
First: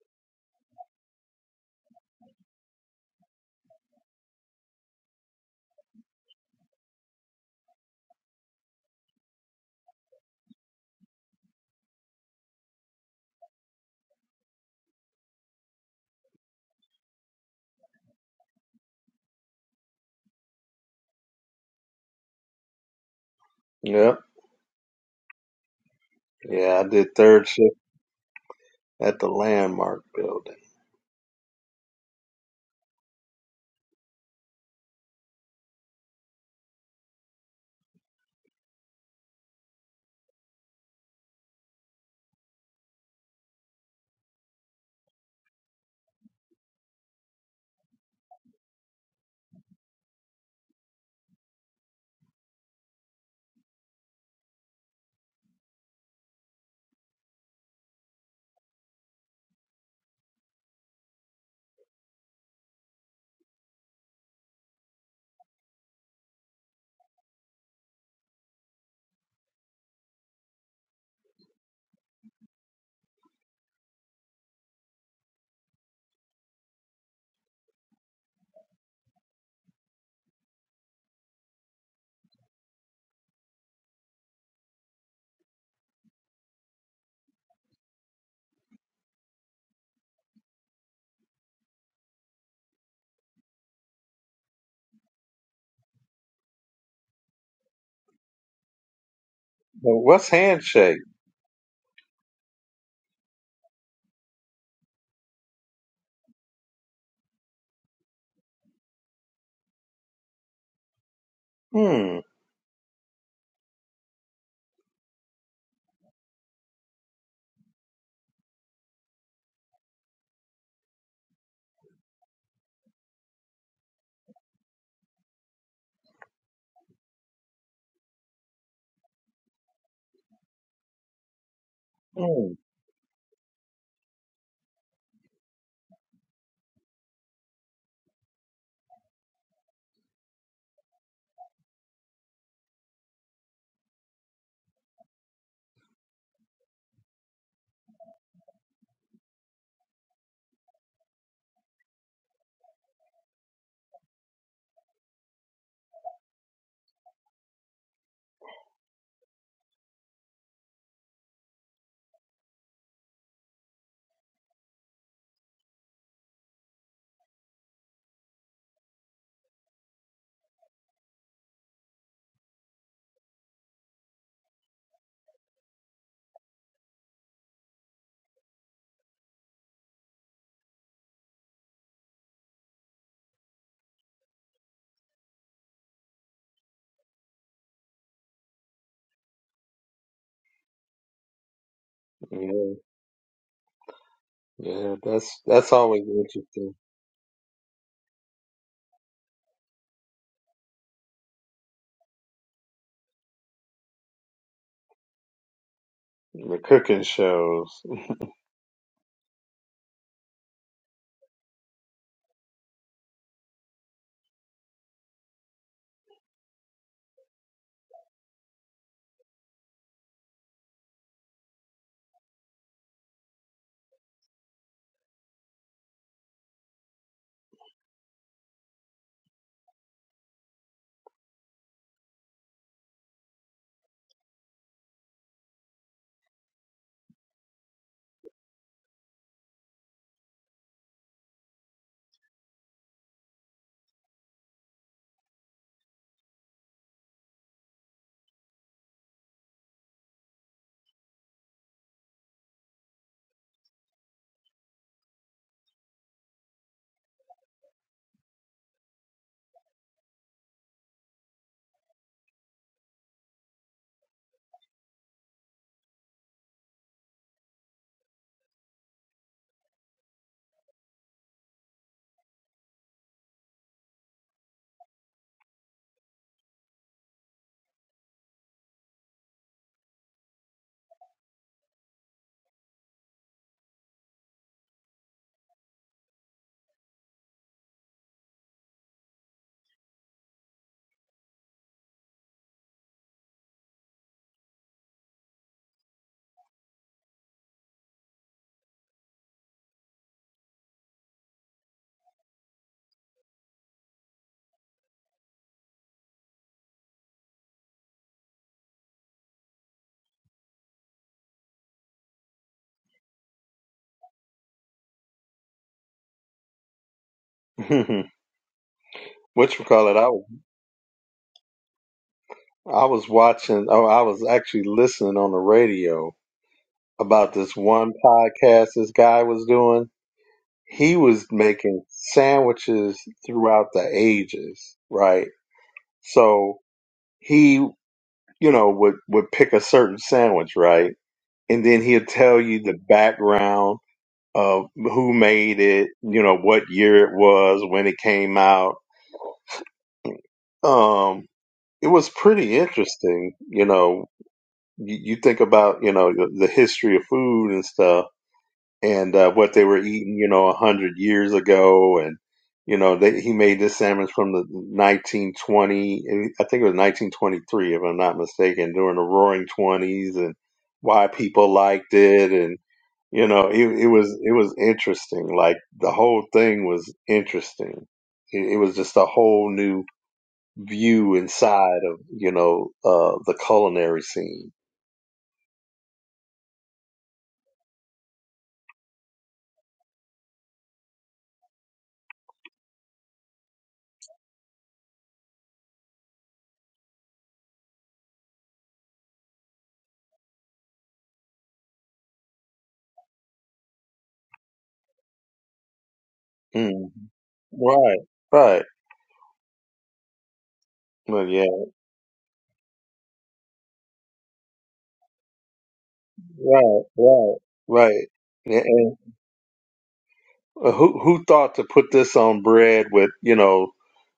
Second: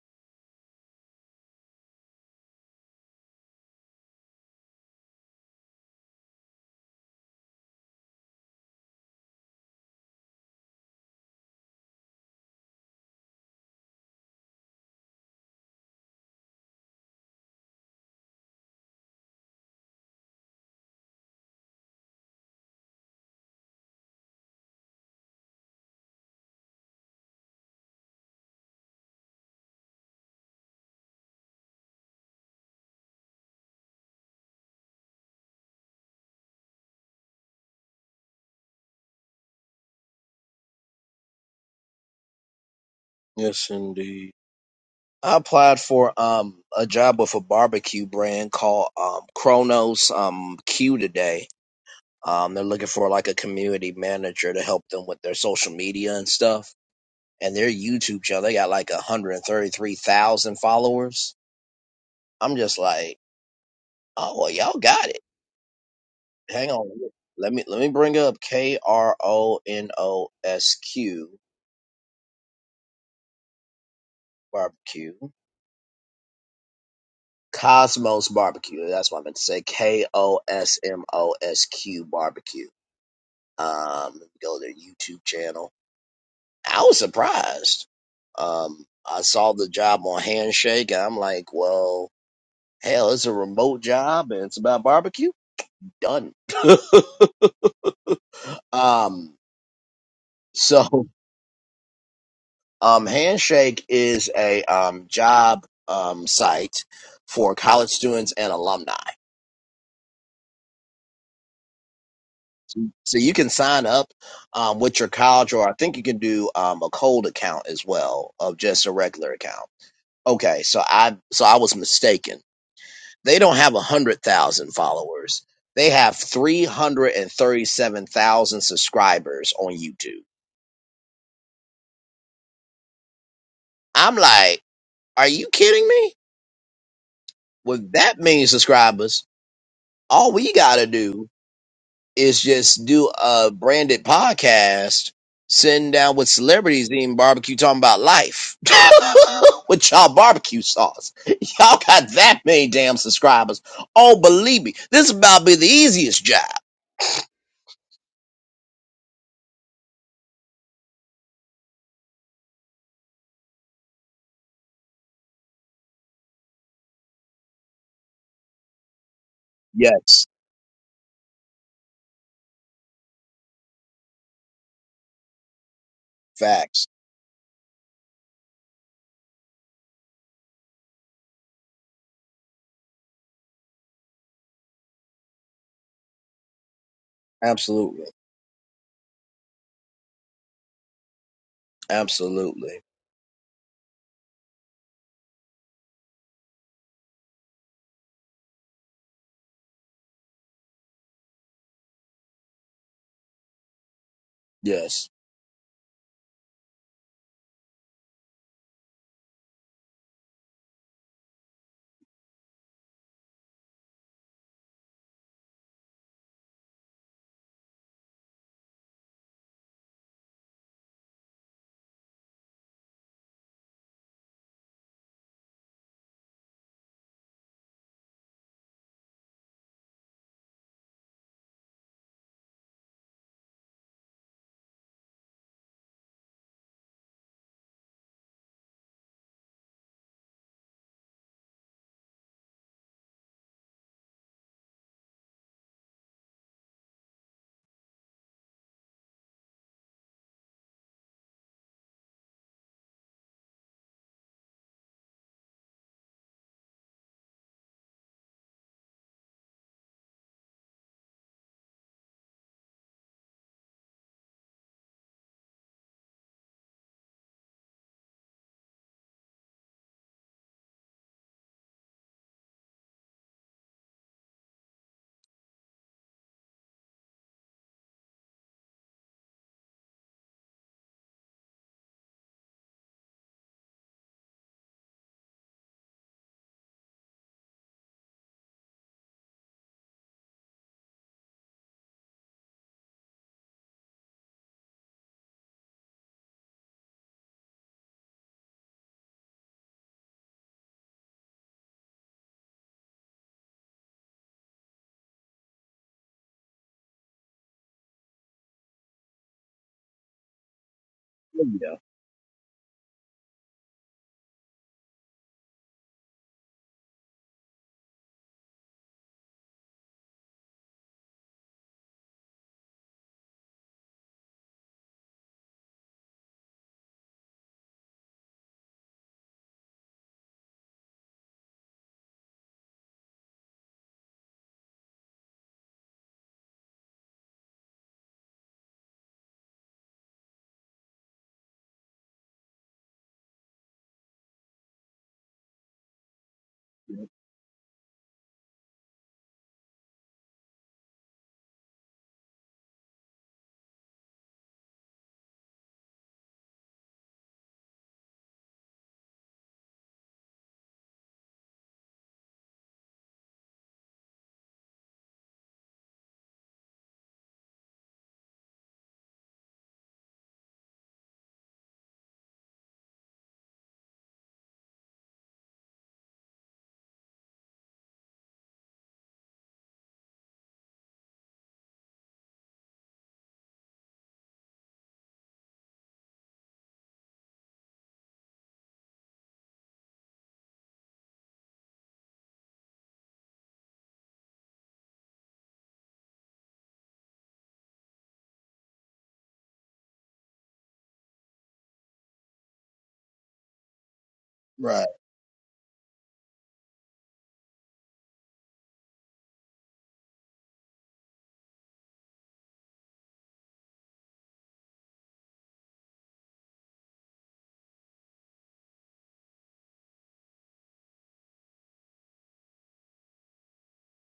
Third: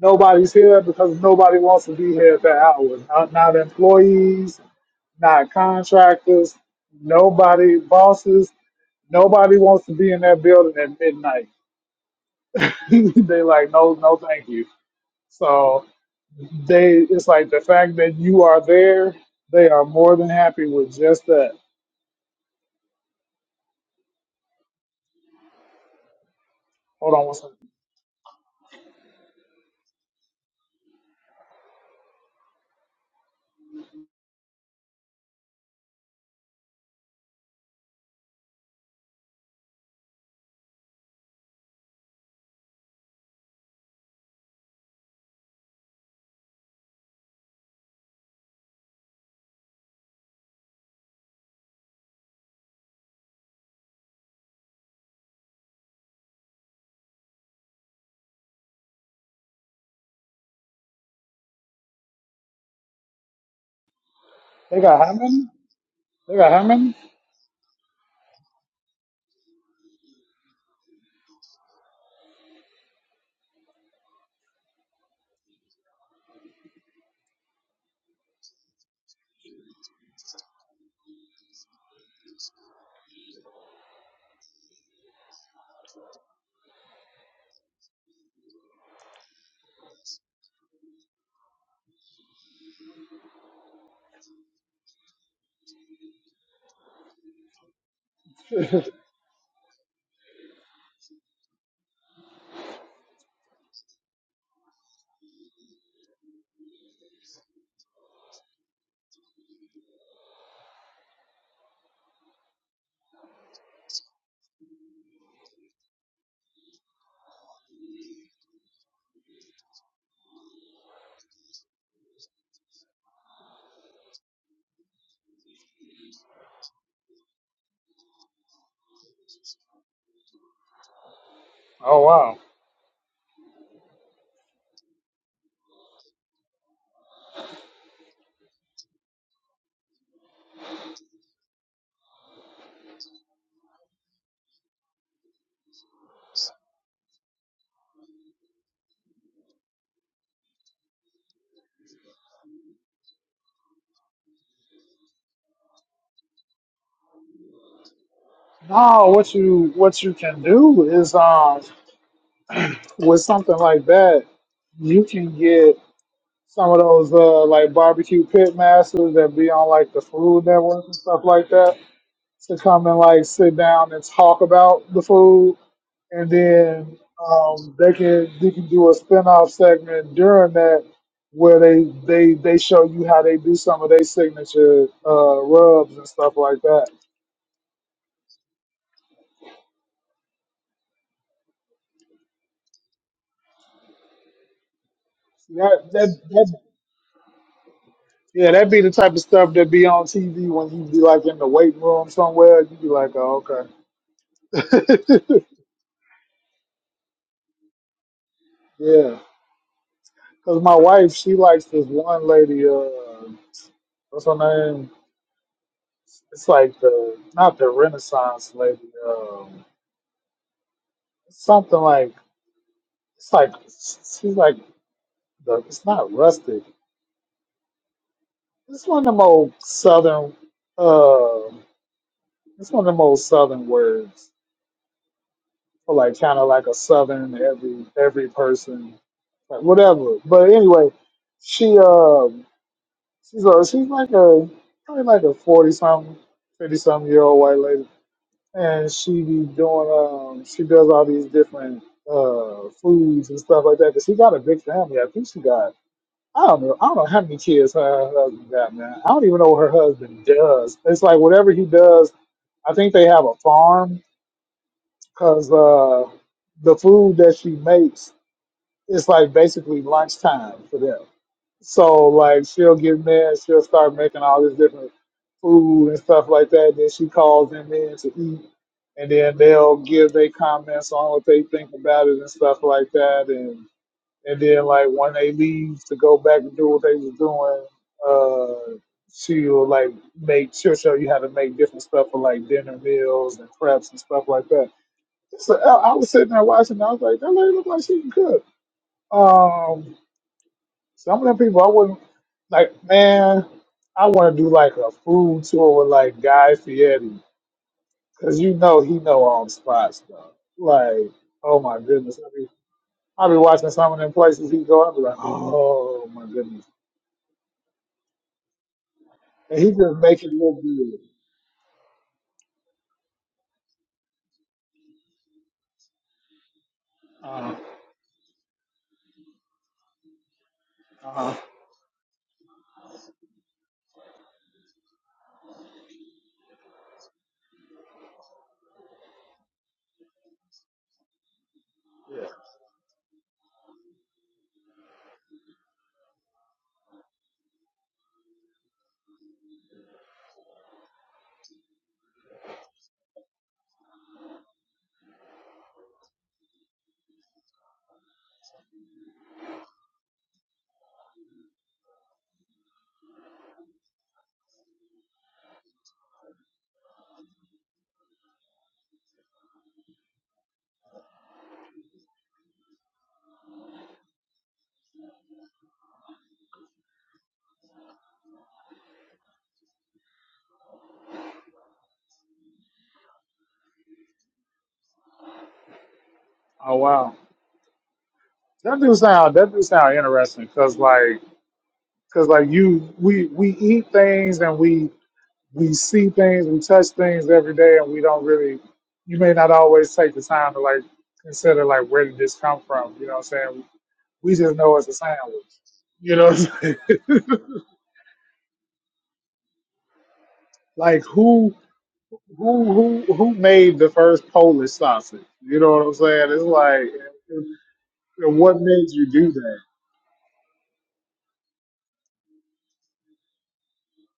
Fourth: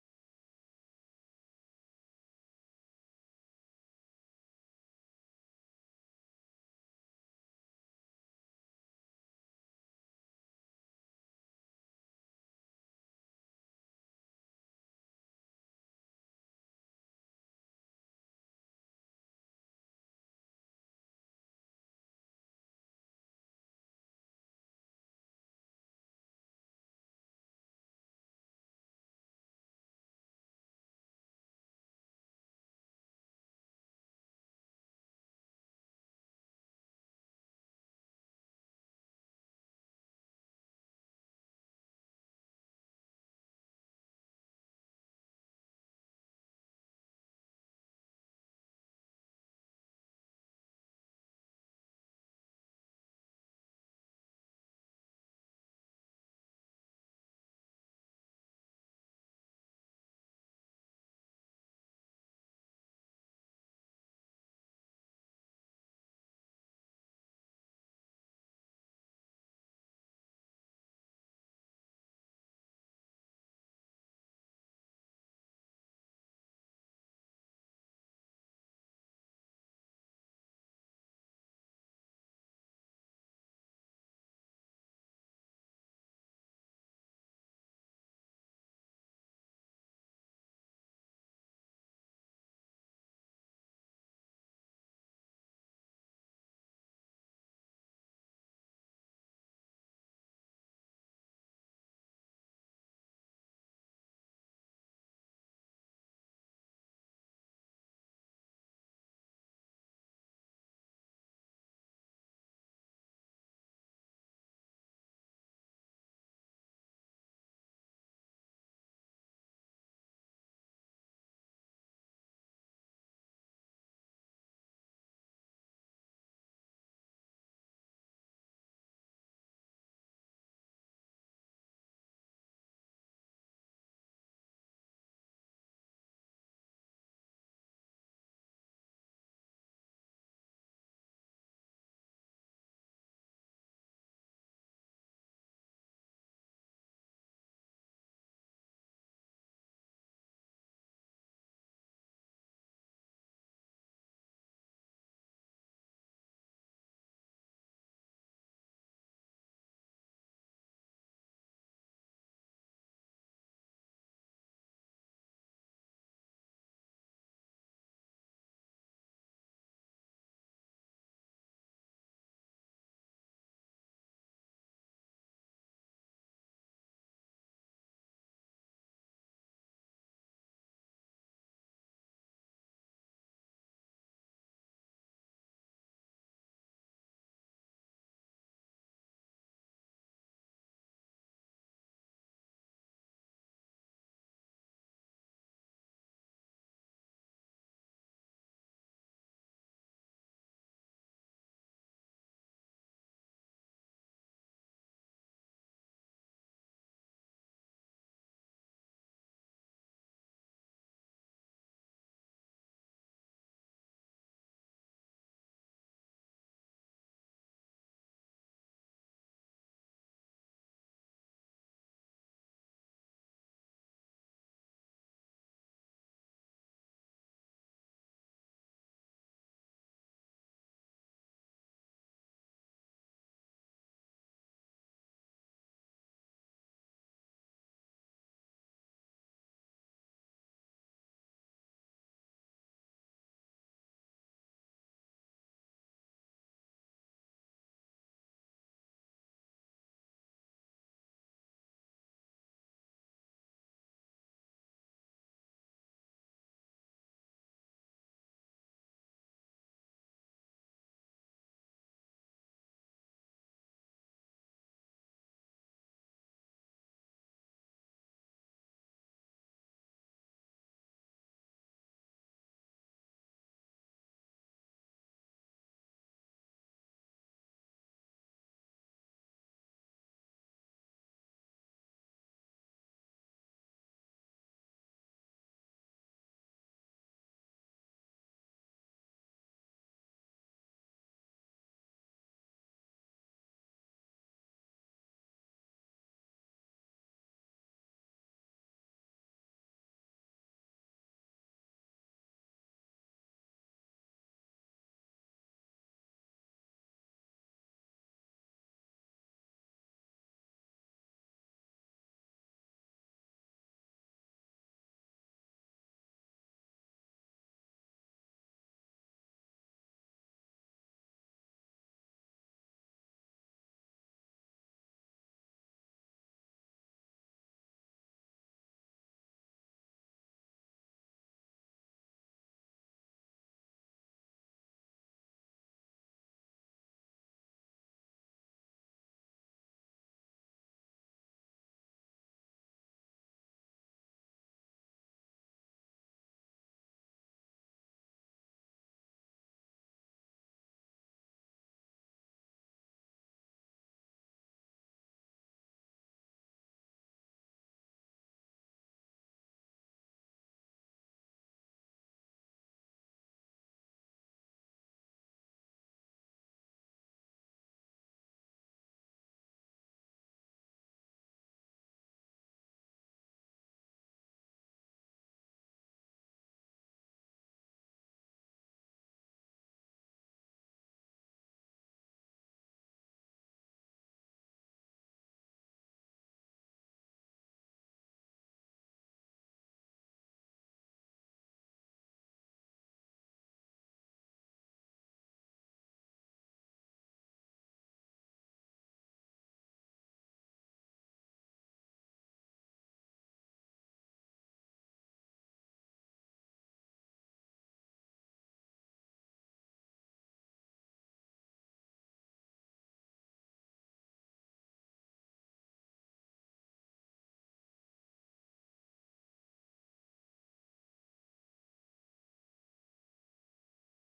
D: nobody's here because nobody wants to be here at that hour. Not, not employees, not contractors, nobody, bosses, nobody wants to be in that building at midnight. they like, no, no, thank you. So they it's like the fact that you are there, they are more than happy with just that.
B: Yep. Yeah, I did
D: Hold on one
B: third
D: second.
B: shift at the Landmark building.
A: Yes, indeed. I applied for um a job with a barbecue brand called um Kronos um Q today. Um they're looking for like a community manager to help them with their social media and stuff. And their YouTube channel, they got like 133,000 followers. I'm just like, oh well, y'all
D: They got
A: got
D: how
A: it.
D: many? They got how
A: Hang on,
D: many?
A: let me let me bring up K R O N O S Q barbecue. Cosmos barbecue. That's what I meant to say. K O S M O S Q barbecue Um, let me go to their YouTube channel. I was surprised. Um, I saw the job on Handshake, and I'm like, well, hell, it's a remote job and it's about barbecue. Done. um,
B: But what's handshake?
A: so, um, Handshake is a um, job um, site for college students and alumni.
B: Hmm.
A: So you can sign up um, with your college, or I think you can do um, a cold account as well of just a regular account. Okay, so I so I was mistaken they don't have 100,000 followers. They have 337,000 subscribers on YouTube.
D: Oh wow.
B: Mm.
A: I'm like, are you kidding me? With that many subscribers, all we got to do is just do a branded podcast, sitting down with celebrities eating barbecue, talking about life with y'all barbecue sauce. Y'all got that many damn subscribers. Oh, believe me, this is about to be the easiest job.
D: No, what you what you can do is um with something like that, you can get some of those uh like barbecue pit masters that be on like the
A: Yes,
D: food network and stuff like that to come and like sit down and talk about the food, and
A: facts.
D: then um, they can they can do a spin-off segment during that where they they they show you how they do some of their signature uh, rubs and stuff like that.
A: Absolutely.
B: Yeah.
A: Absolutely.
B: Yeah, that's that's
D: That
B: always
D: that that.
B: interesting.
D: Yeah, that'd be the type of stuff that be on TV when you be like in the weight room somewhere. You'd be like, oh, okay.
A: Yes.
B: The cooking shows.
D: Yeah. Because my wife, she likes this one lady. Uh, what's her name? It's like the not the Renaissance lady. Um, something like it's like she's like the. It's not rustic. It's one of them old southern. Uh, it's one of them old southern words for like kind of like a southern every every person like whatever. But anyway, she um she's a she's like a probably like a forty something, fifty something year old white lady and she be doing um she does all these different uh foods and stuff like that. Cause she got a big family. I think she got I don't know I don't know how many kids her husband got, man. I don't even know what her husband does. It's like whatever he does. I think they have a farm because uh the food that she makes is like basically lunchtime for them. So like she'll get mad, she'll start making all this different food and stuff like that. Then she calls them in to eat, and then they'll give their comments on what they think about it and stuff like that. And and then like when they leave to go back and do what they was doing, uh, she'll like make she'll show you how to make different stuff for like dinner meals and preps and stuff like that. So I I was sitting there watching. I was like, that lady look like she can cook. Um, some of them people I wouldn't like. Man, I want to do like a food tour with like Guy Fieri, cause you know he know all the spots though. Like, oh
A: Yeah.
D: my goodness, I be I be watching some of them places he go. I be like, oh my goodness, and
B: what you
D: he
B: call
D: just
B: it? I
D: make it look good.
B: I was watching. Oh, I was actually listening on the radio about
D: Uh,
B: this one podcast this guy was doing. He was
D: huh.
B: making sandwiches throughout the ages, right? So he you know, would would pick a certain sandwich, right? And then he'll
D: yeah.
B: tell you the background of who made it, you know, what year it was, when it came out. Um, it was pretty interesting, you know. You, you think about, you know, the, the history of food and stuff and uh, what they were eating, you know, a hundred years ago, and you know, they, he made this sandwich from the 1920, I think it was 1923, if I'm not mistaken, during the Roaring Twenties, and why people liked it, and you know, it, it was it was interesting. Like the whole thing was interesting. It, it was just a whole new view inside of you know uh, the culinary scene.
D: Oh wow, that do sound that do sound interesting, cause like, cause like you we we eat things and we we see things, we touch things every day, and we don't really, you may not always take the time to like consider like where did this come from? You know what I'm saying? We just know
A: Right.
D: it's a sandwich. You know, what I'm saying?
B: Mm. Right, right.
D: like
B: Well, yeah.
D: who who who who made the first Polish sausage? You know what I'm saying? It's
B: Right,
D: like,
B: right, right.
D: and
B: And,
D: what made
B: and
D: you do that?
B: uh, who who thought to put this on bread with you know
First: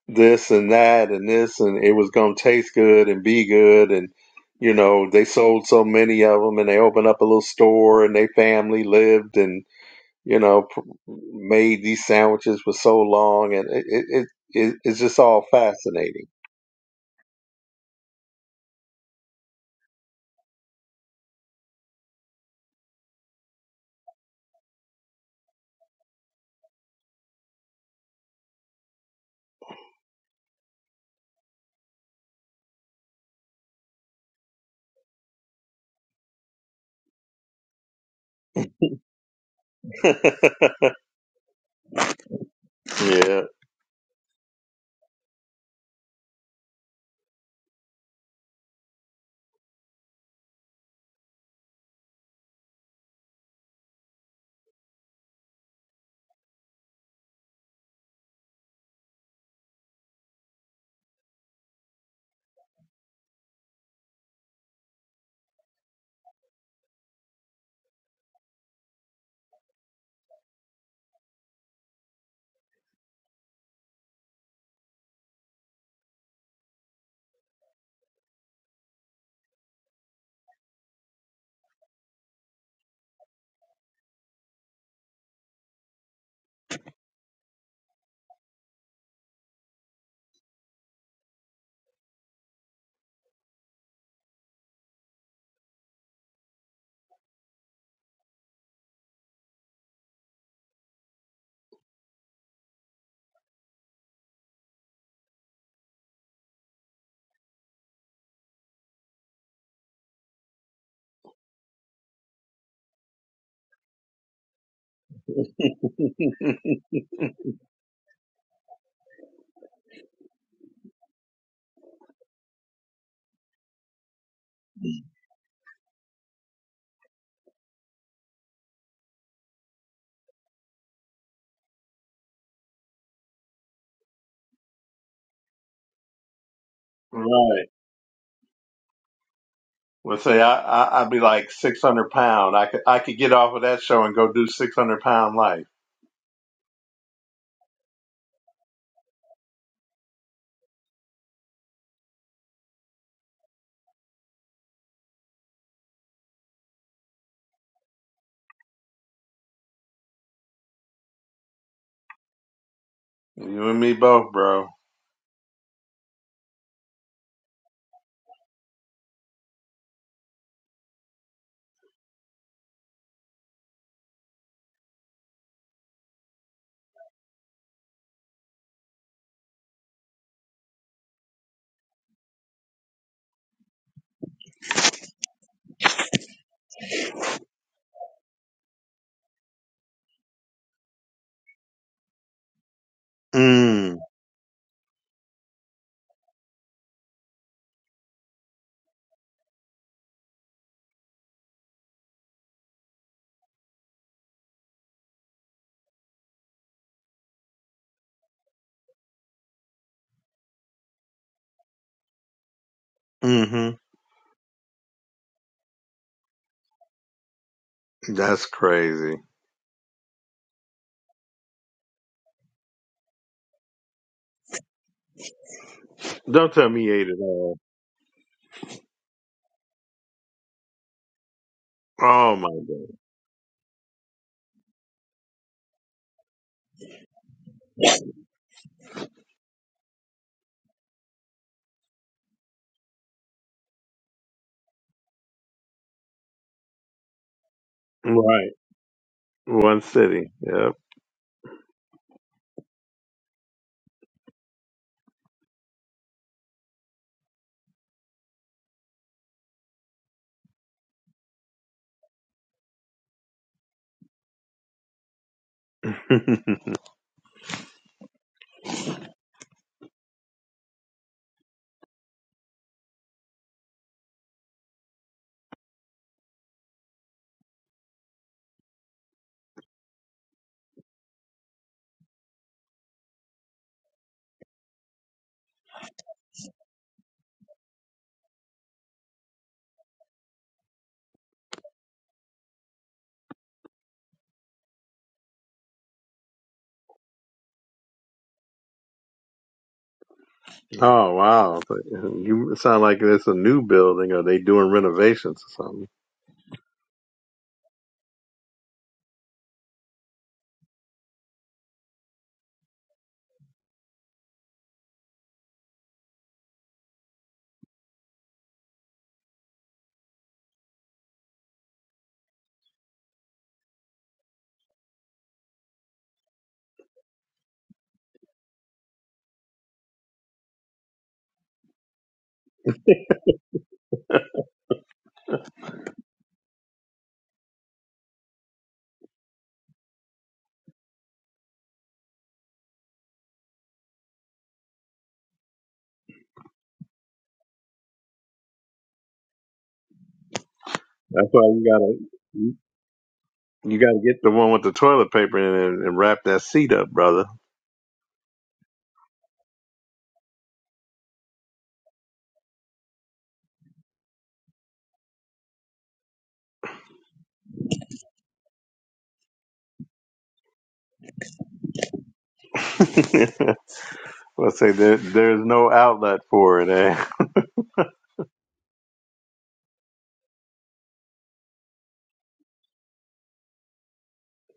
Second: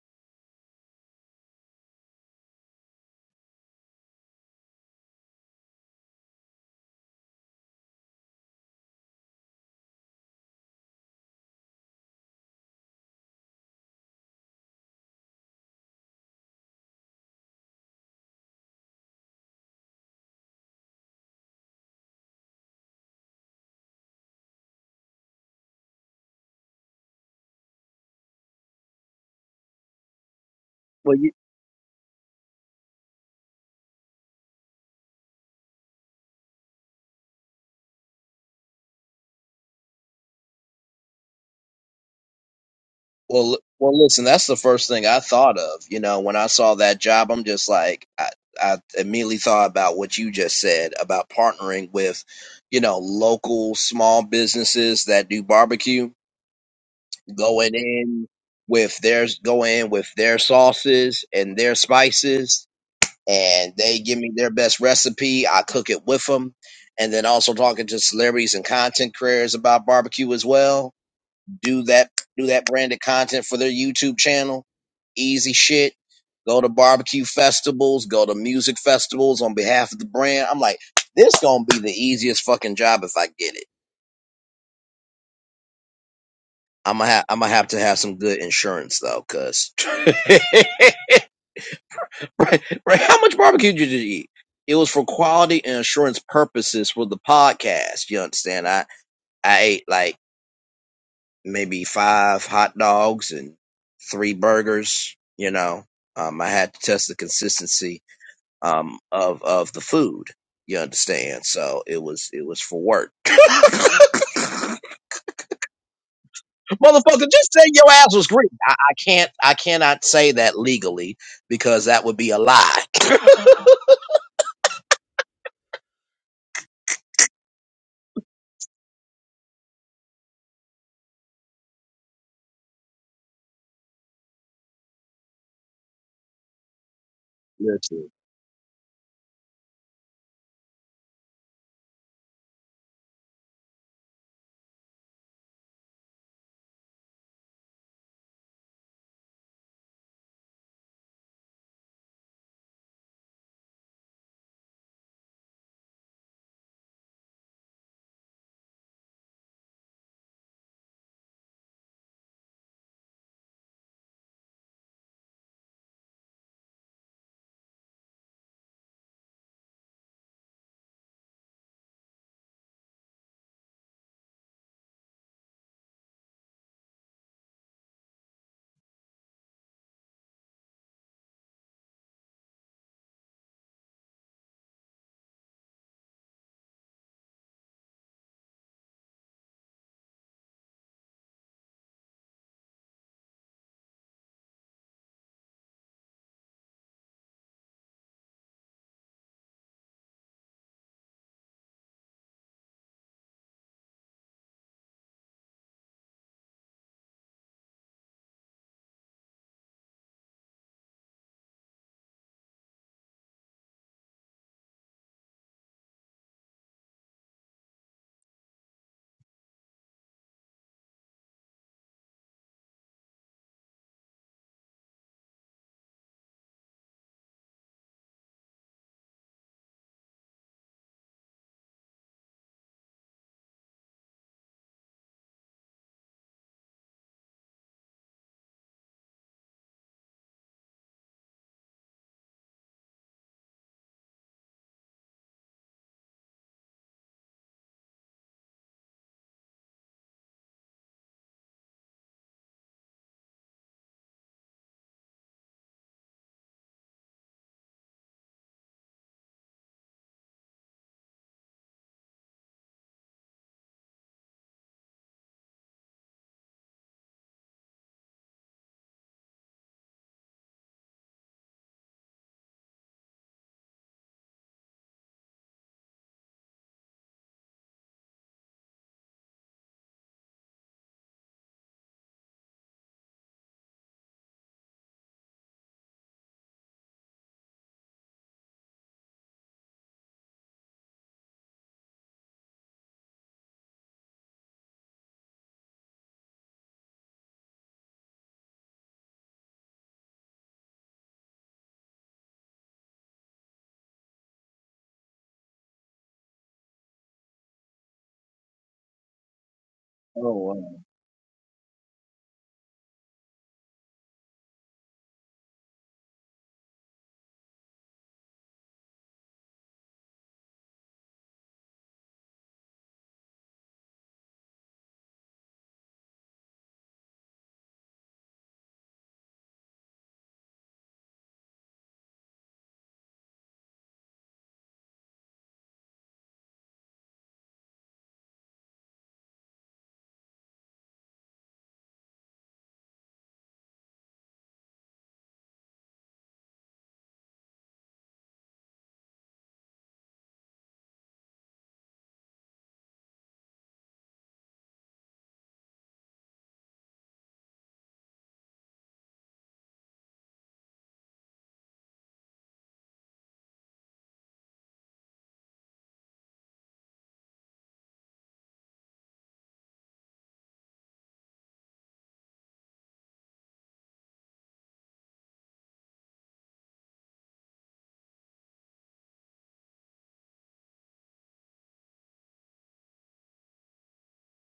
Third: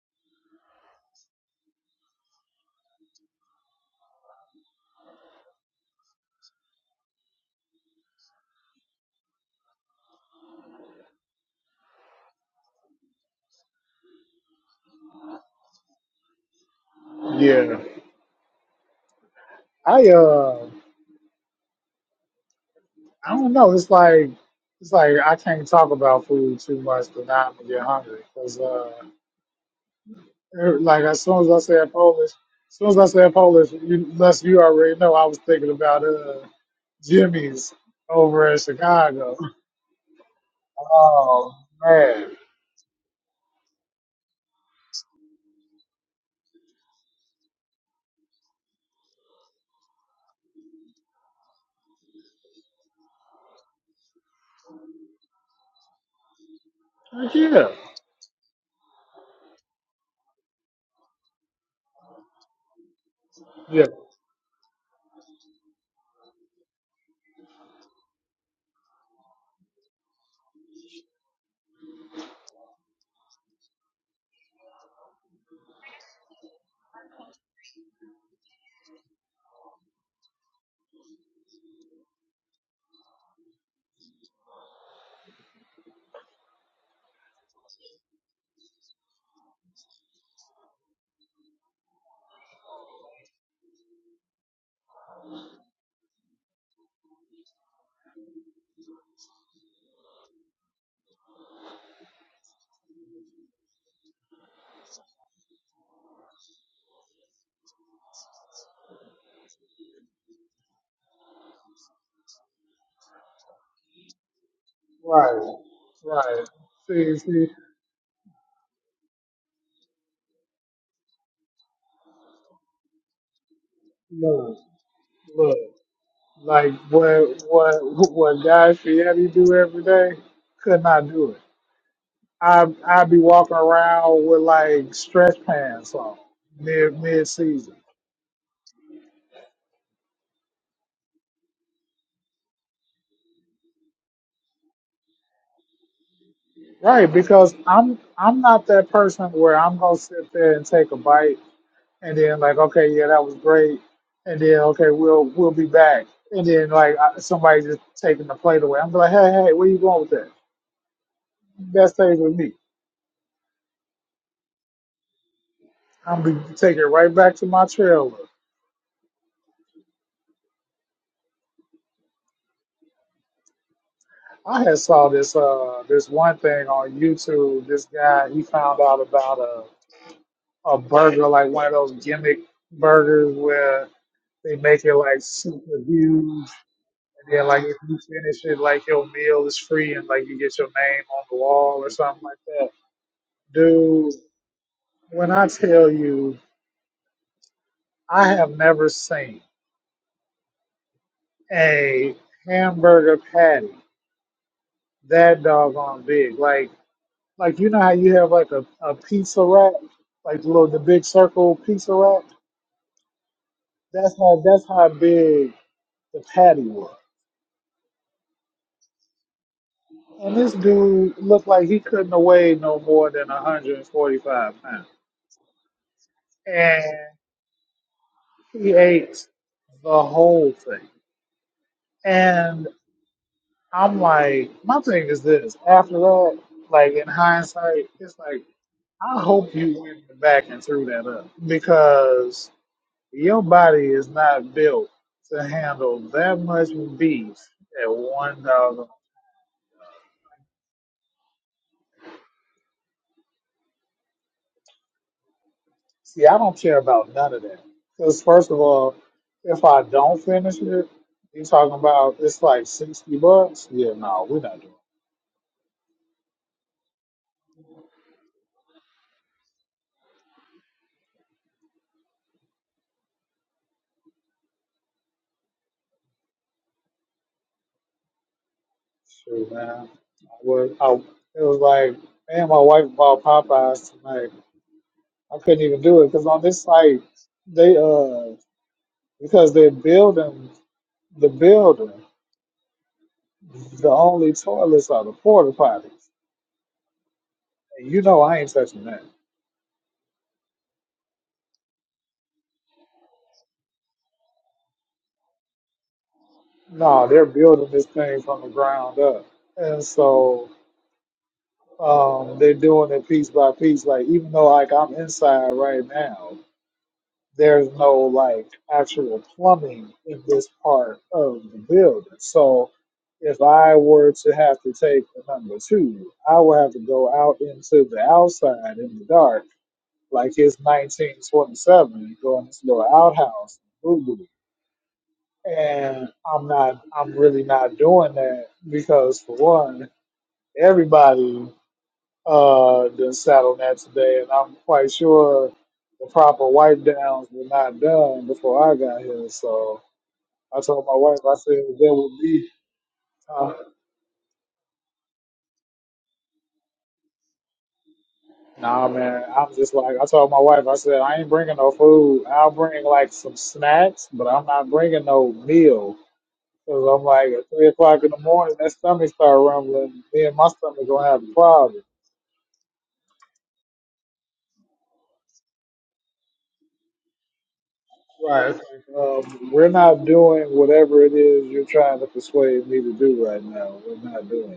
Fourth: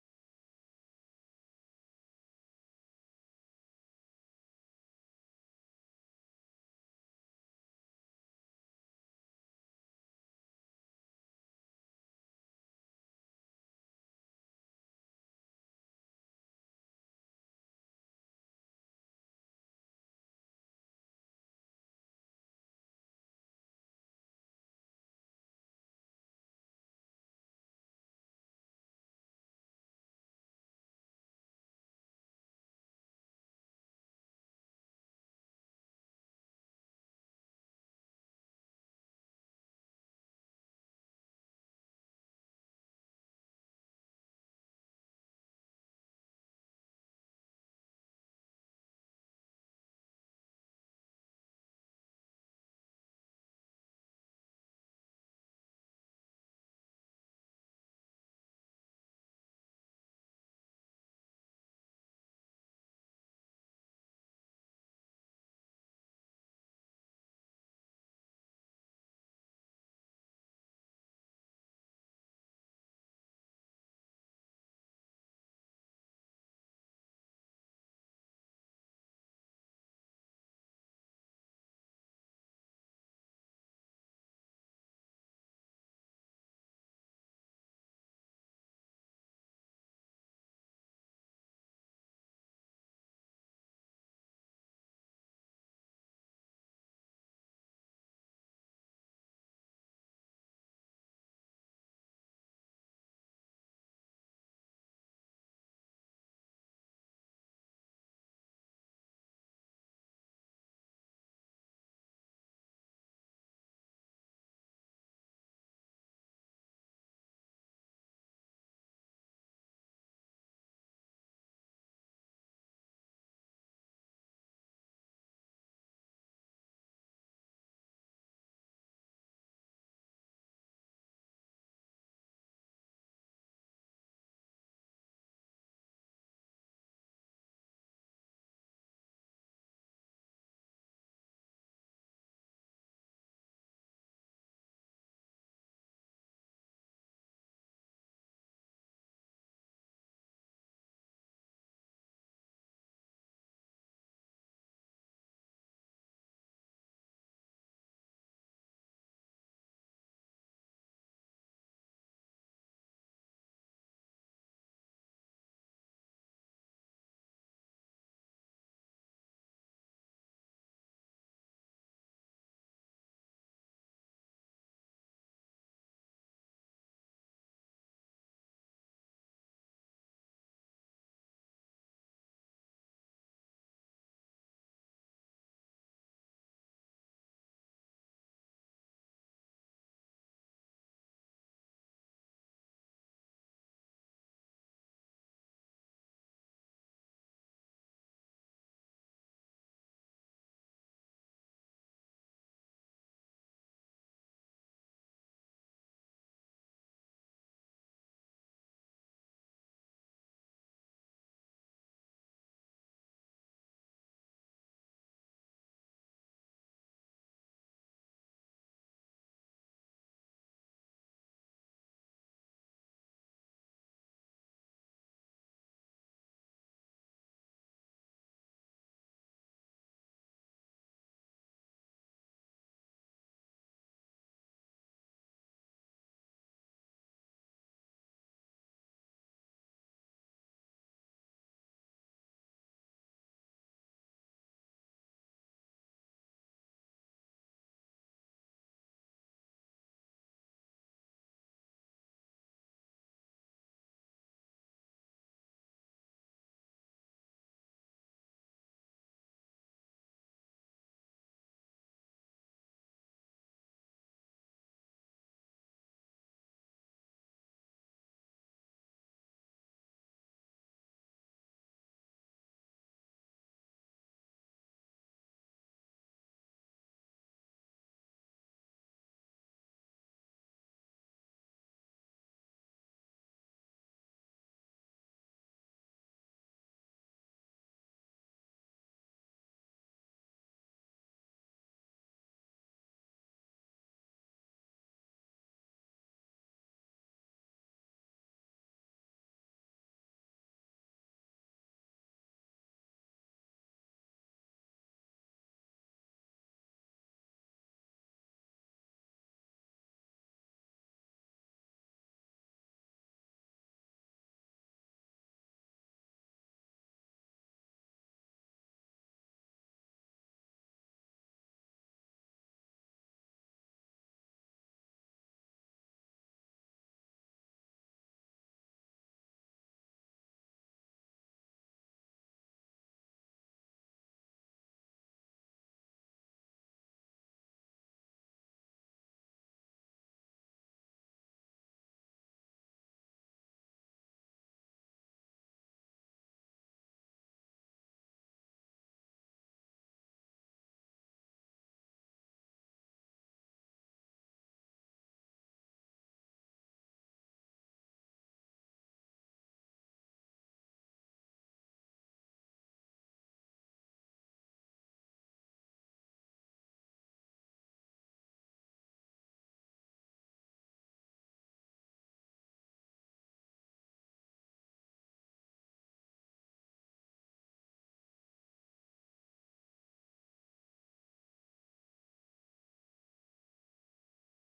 B: this and that and this and it was gonna taste good and be good and you know they sold so many of them and they opened up a little store and they family lived and you know pr- made these sandwiches for so long and it it, it it- it's just all fascinating.
D: Yeah, I uh, I don't know. It's like. It's like I can't talk about food too much, but now I'm gonna get hungry. because. Uh, Er, Like
A: Well,
D: as
A: you,
D: soon as I said Polish, as soon as I said Polish, you, unless you already know, I was thinking about uh, Jimmy's over in Chicago. Oh man,
B: yeah.
A: well, li- well. Listen, that's the first thing I thought of. You know, when I saw that job, I'm just like, I, I immediately thought about what you just said about partnering with, you know, local small businesses that do barbecue,
D: Heck, yeah,
A: going in with their going in with their sauces and their spices and
D: yeah,
A: they give me their best recipe. I cook it with them. And then also talking to celebrities and content creators about barbecue as well. Do that, do that branded content for their YouTube channel. Easy shit. Go to barbecue festivals, go to music festivals on behalf of the brand. I'm like, this gonna be the easiest fucking job if I get it. I'm gonna have, I'm gonna have to have some good insurance though, cuz Right, right. How much barbecue did you eat? It was for quality and assurance purposes for the podcast. You understand? I I ate like maybe five hot dogs and three burgers. You know, um, I had to test the consistency um of of the food. You understand? So it was it was for work.
D: right, right. See,
A: Motherfucker,
D: see,
A: just say your ass was green. I, I can't I cannot say that legally because that would be a lie.
D: look, look, like what what what Guy Fieri do every day, could not do it. I I'd be walking around with like stretch pants on mid mid
B: Right.
D: season.
A: Listen.
B: Well, say I, I I'd be like six hundred pound. I could I could get off of that show and go do six hundred pound life.
D: Right, because I'm I'm not that person where I'm gonna sit there and take a bite and then like, okay, yeah, that was great, and then okay, we'll we'll be back, and then like I- somebody just taking the plate away. I'm like, hey, hey, where you going with that? That stays with me.
B: You and me both, bro.
D: I'm gonna take it right back to my trailer. I had saw this uh this one thing on YouTube. This guy he found out about a a burger like one of those gimmick burgers where they make it like super huge And then like if you finish it, like your meal is free and like you get your name on the wall or something like that.
B: Mm.
D: Dude, when I tell you, I have never seen a hamburger patty that doggone big. Like like you know how you have like a, a pizza wrap, like the little the big circle pizza wrap?
B: Mm-hmm.
D: That's how that's how big the patty was.
B: That's crazy.
D: And this dude looked like he couldn't have weighed no more than 145 pounds.
B: Don't tell me he
D: and.
B: ate it all.
D: He ate the whole thing.
B: Oh my
D: And I'm like, my thing is this. After that, like in hindsight, it's like, I hope you went back and threw that up because your body is not built to handle that much beef at
B: god.
D: one
B: Right.
D: dollar.
B: One city. Yep.
D: See, I don't care about none of that. Because, first of all, if I don't finish it, you talking about it's like 60 bucks? Yeah, no, we're not doing Shoot, man. I was, I, it was like, man, my wife bought Popeyes tonight. I couldn't even do it because on this site, they, uh, because they're building the building, the only toilets are the porta potties. And you know, I ain't touching that.
B: oh wow. You sound like it's a new building or they doing renovations or something.
D: No, they're building this thing from the ground up. And
A: Oh
D: so,
A: wow.
D: um, they're doing it piece by piece. Like, even though, like, I'm inside right now. there's no like actual plumbing in this part of the building. So if I were to have to take the number two, I would have to go out into the outside in the dark, like it's 1927, and go in this little outhouse, boo boo. And I'm not, I'm really not doing that because for one, everybody uh, then sat on that today, and I'm quite sure the proper wipe downs were not done before I got here. So I told my wife,
B: That's
D: I
B: why
D: said
B: you
D: there
B: gotta
D: will be.
B: you
D: Uh,
B: you gotta get the one with the toilet paper in it and wrap that seat up, brother.
D: nah, man, I'm just like I told my wife. I said I ain't bringing no food. I'll bring like some snacks, but I'm not bringing no meal. Cause I'm like at three o'clock in the morning, that stomach start rumbling. Me and my stomach gonna have a problem.
B: Let's say there there's no outlet for it. Eh?
D: Um, we're not doing whatever it is you're trying to persuade me to do right now. We're not doing. it.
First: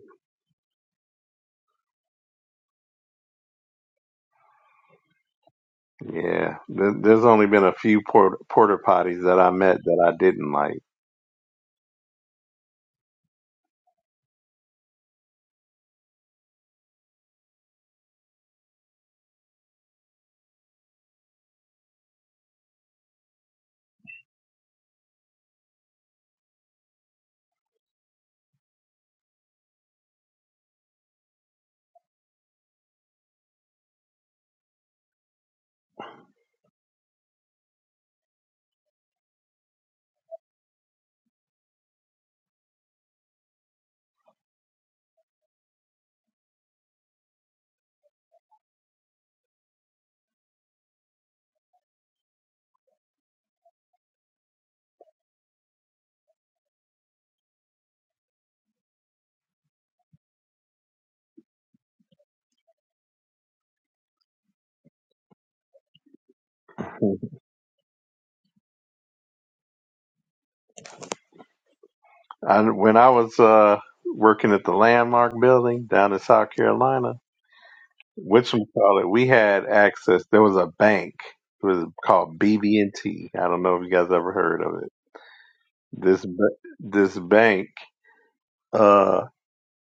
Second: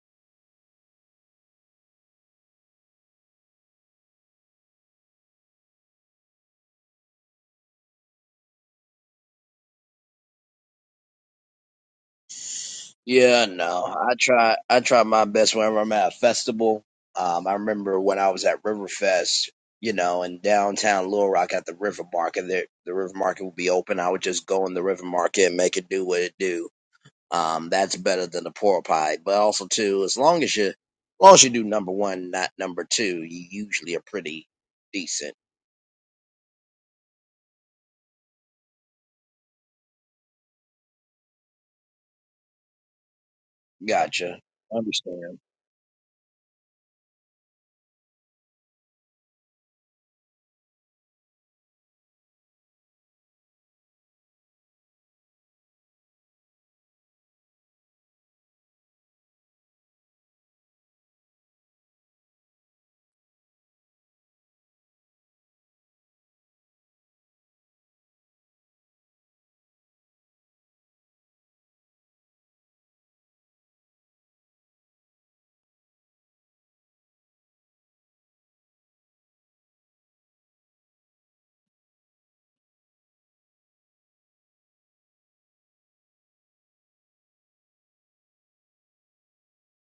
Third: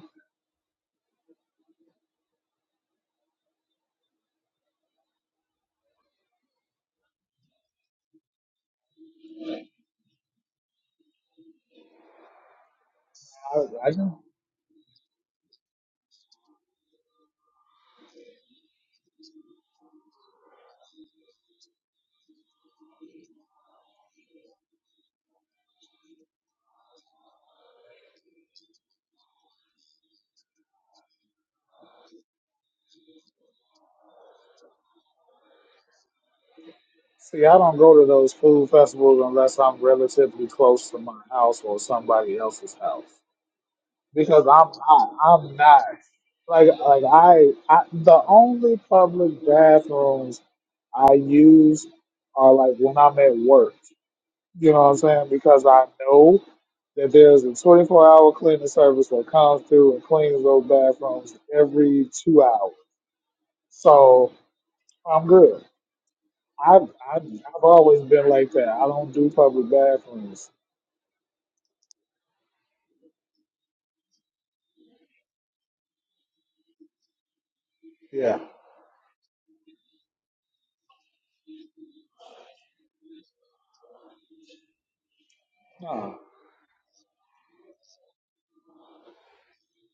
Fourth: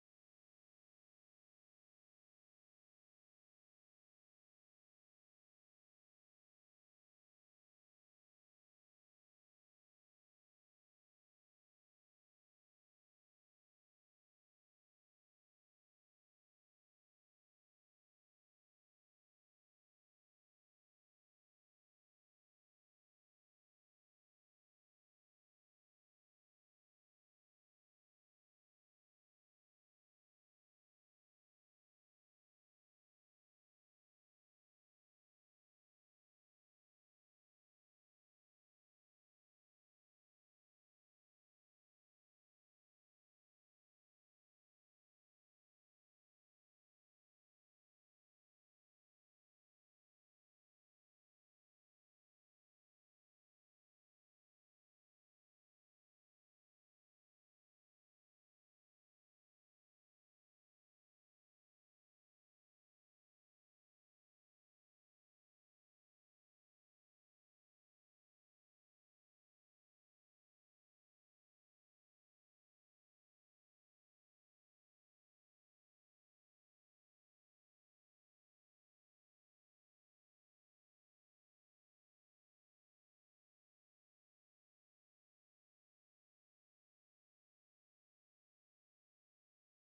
B: Yeah, there, there's only been a few porter, porter potties that I met that I didn't like.
A: Yeah,
D: I,
A: no.
D: I just
A: I try I try my best whenever I'm at a festival. Um, I remember when I was at Riverfest, you know, in downtown Little Rock at the River Market. The, the River Market would be open. I would just go in the River Market and make it do what it do. Um, that's better than the pork pie. But also too, as long as you as long as you do number one, not number two, you usually are pretty decent.
D: see. I don't go to those food festivals unless I'm relatively close to my house or somebody else's house
A: Gotcha.
D: because I'm I,
A: Understand.
D: I'm not like like I, I the only public bathrooms I use are like when I'm at work. You know what I'm saying? Because I know that there's a 24 hour cleaning service that comes through and cleans those bathrooms every two hours. So I'm good. I've, I've I've always been like that. I don't do public bathrooms.
B: I, when I was uh, working at the Landmark Building down in South Carolina,
D: Yeah.
B: which we call it, we had access. There was a bank. It was called BB&T. I don't know if you guys ever heard of it.
D: No.
B: This ba- this bank uh,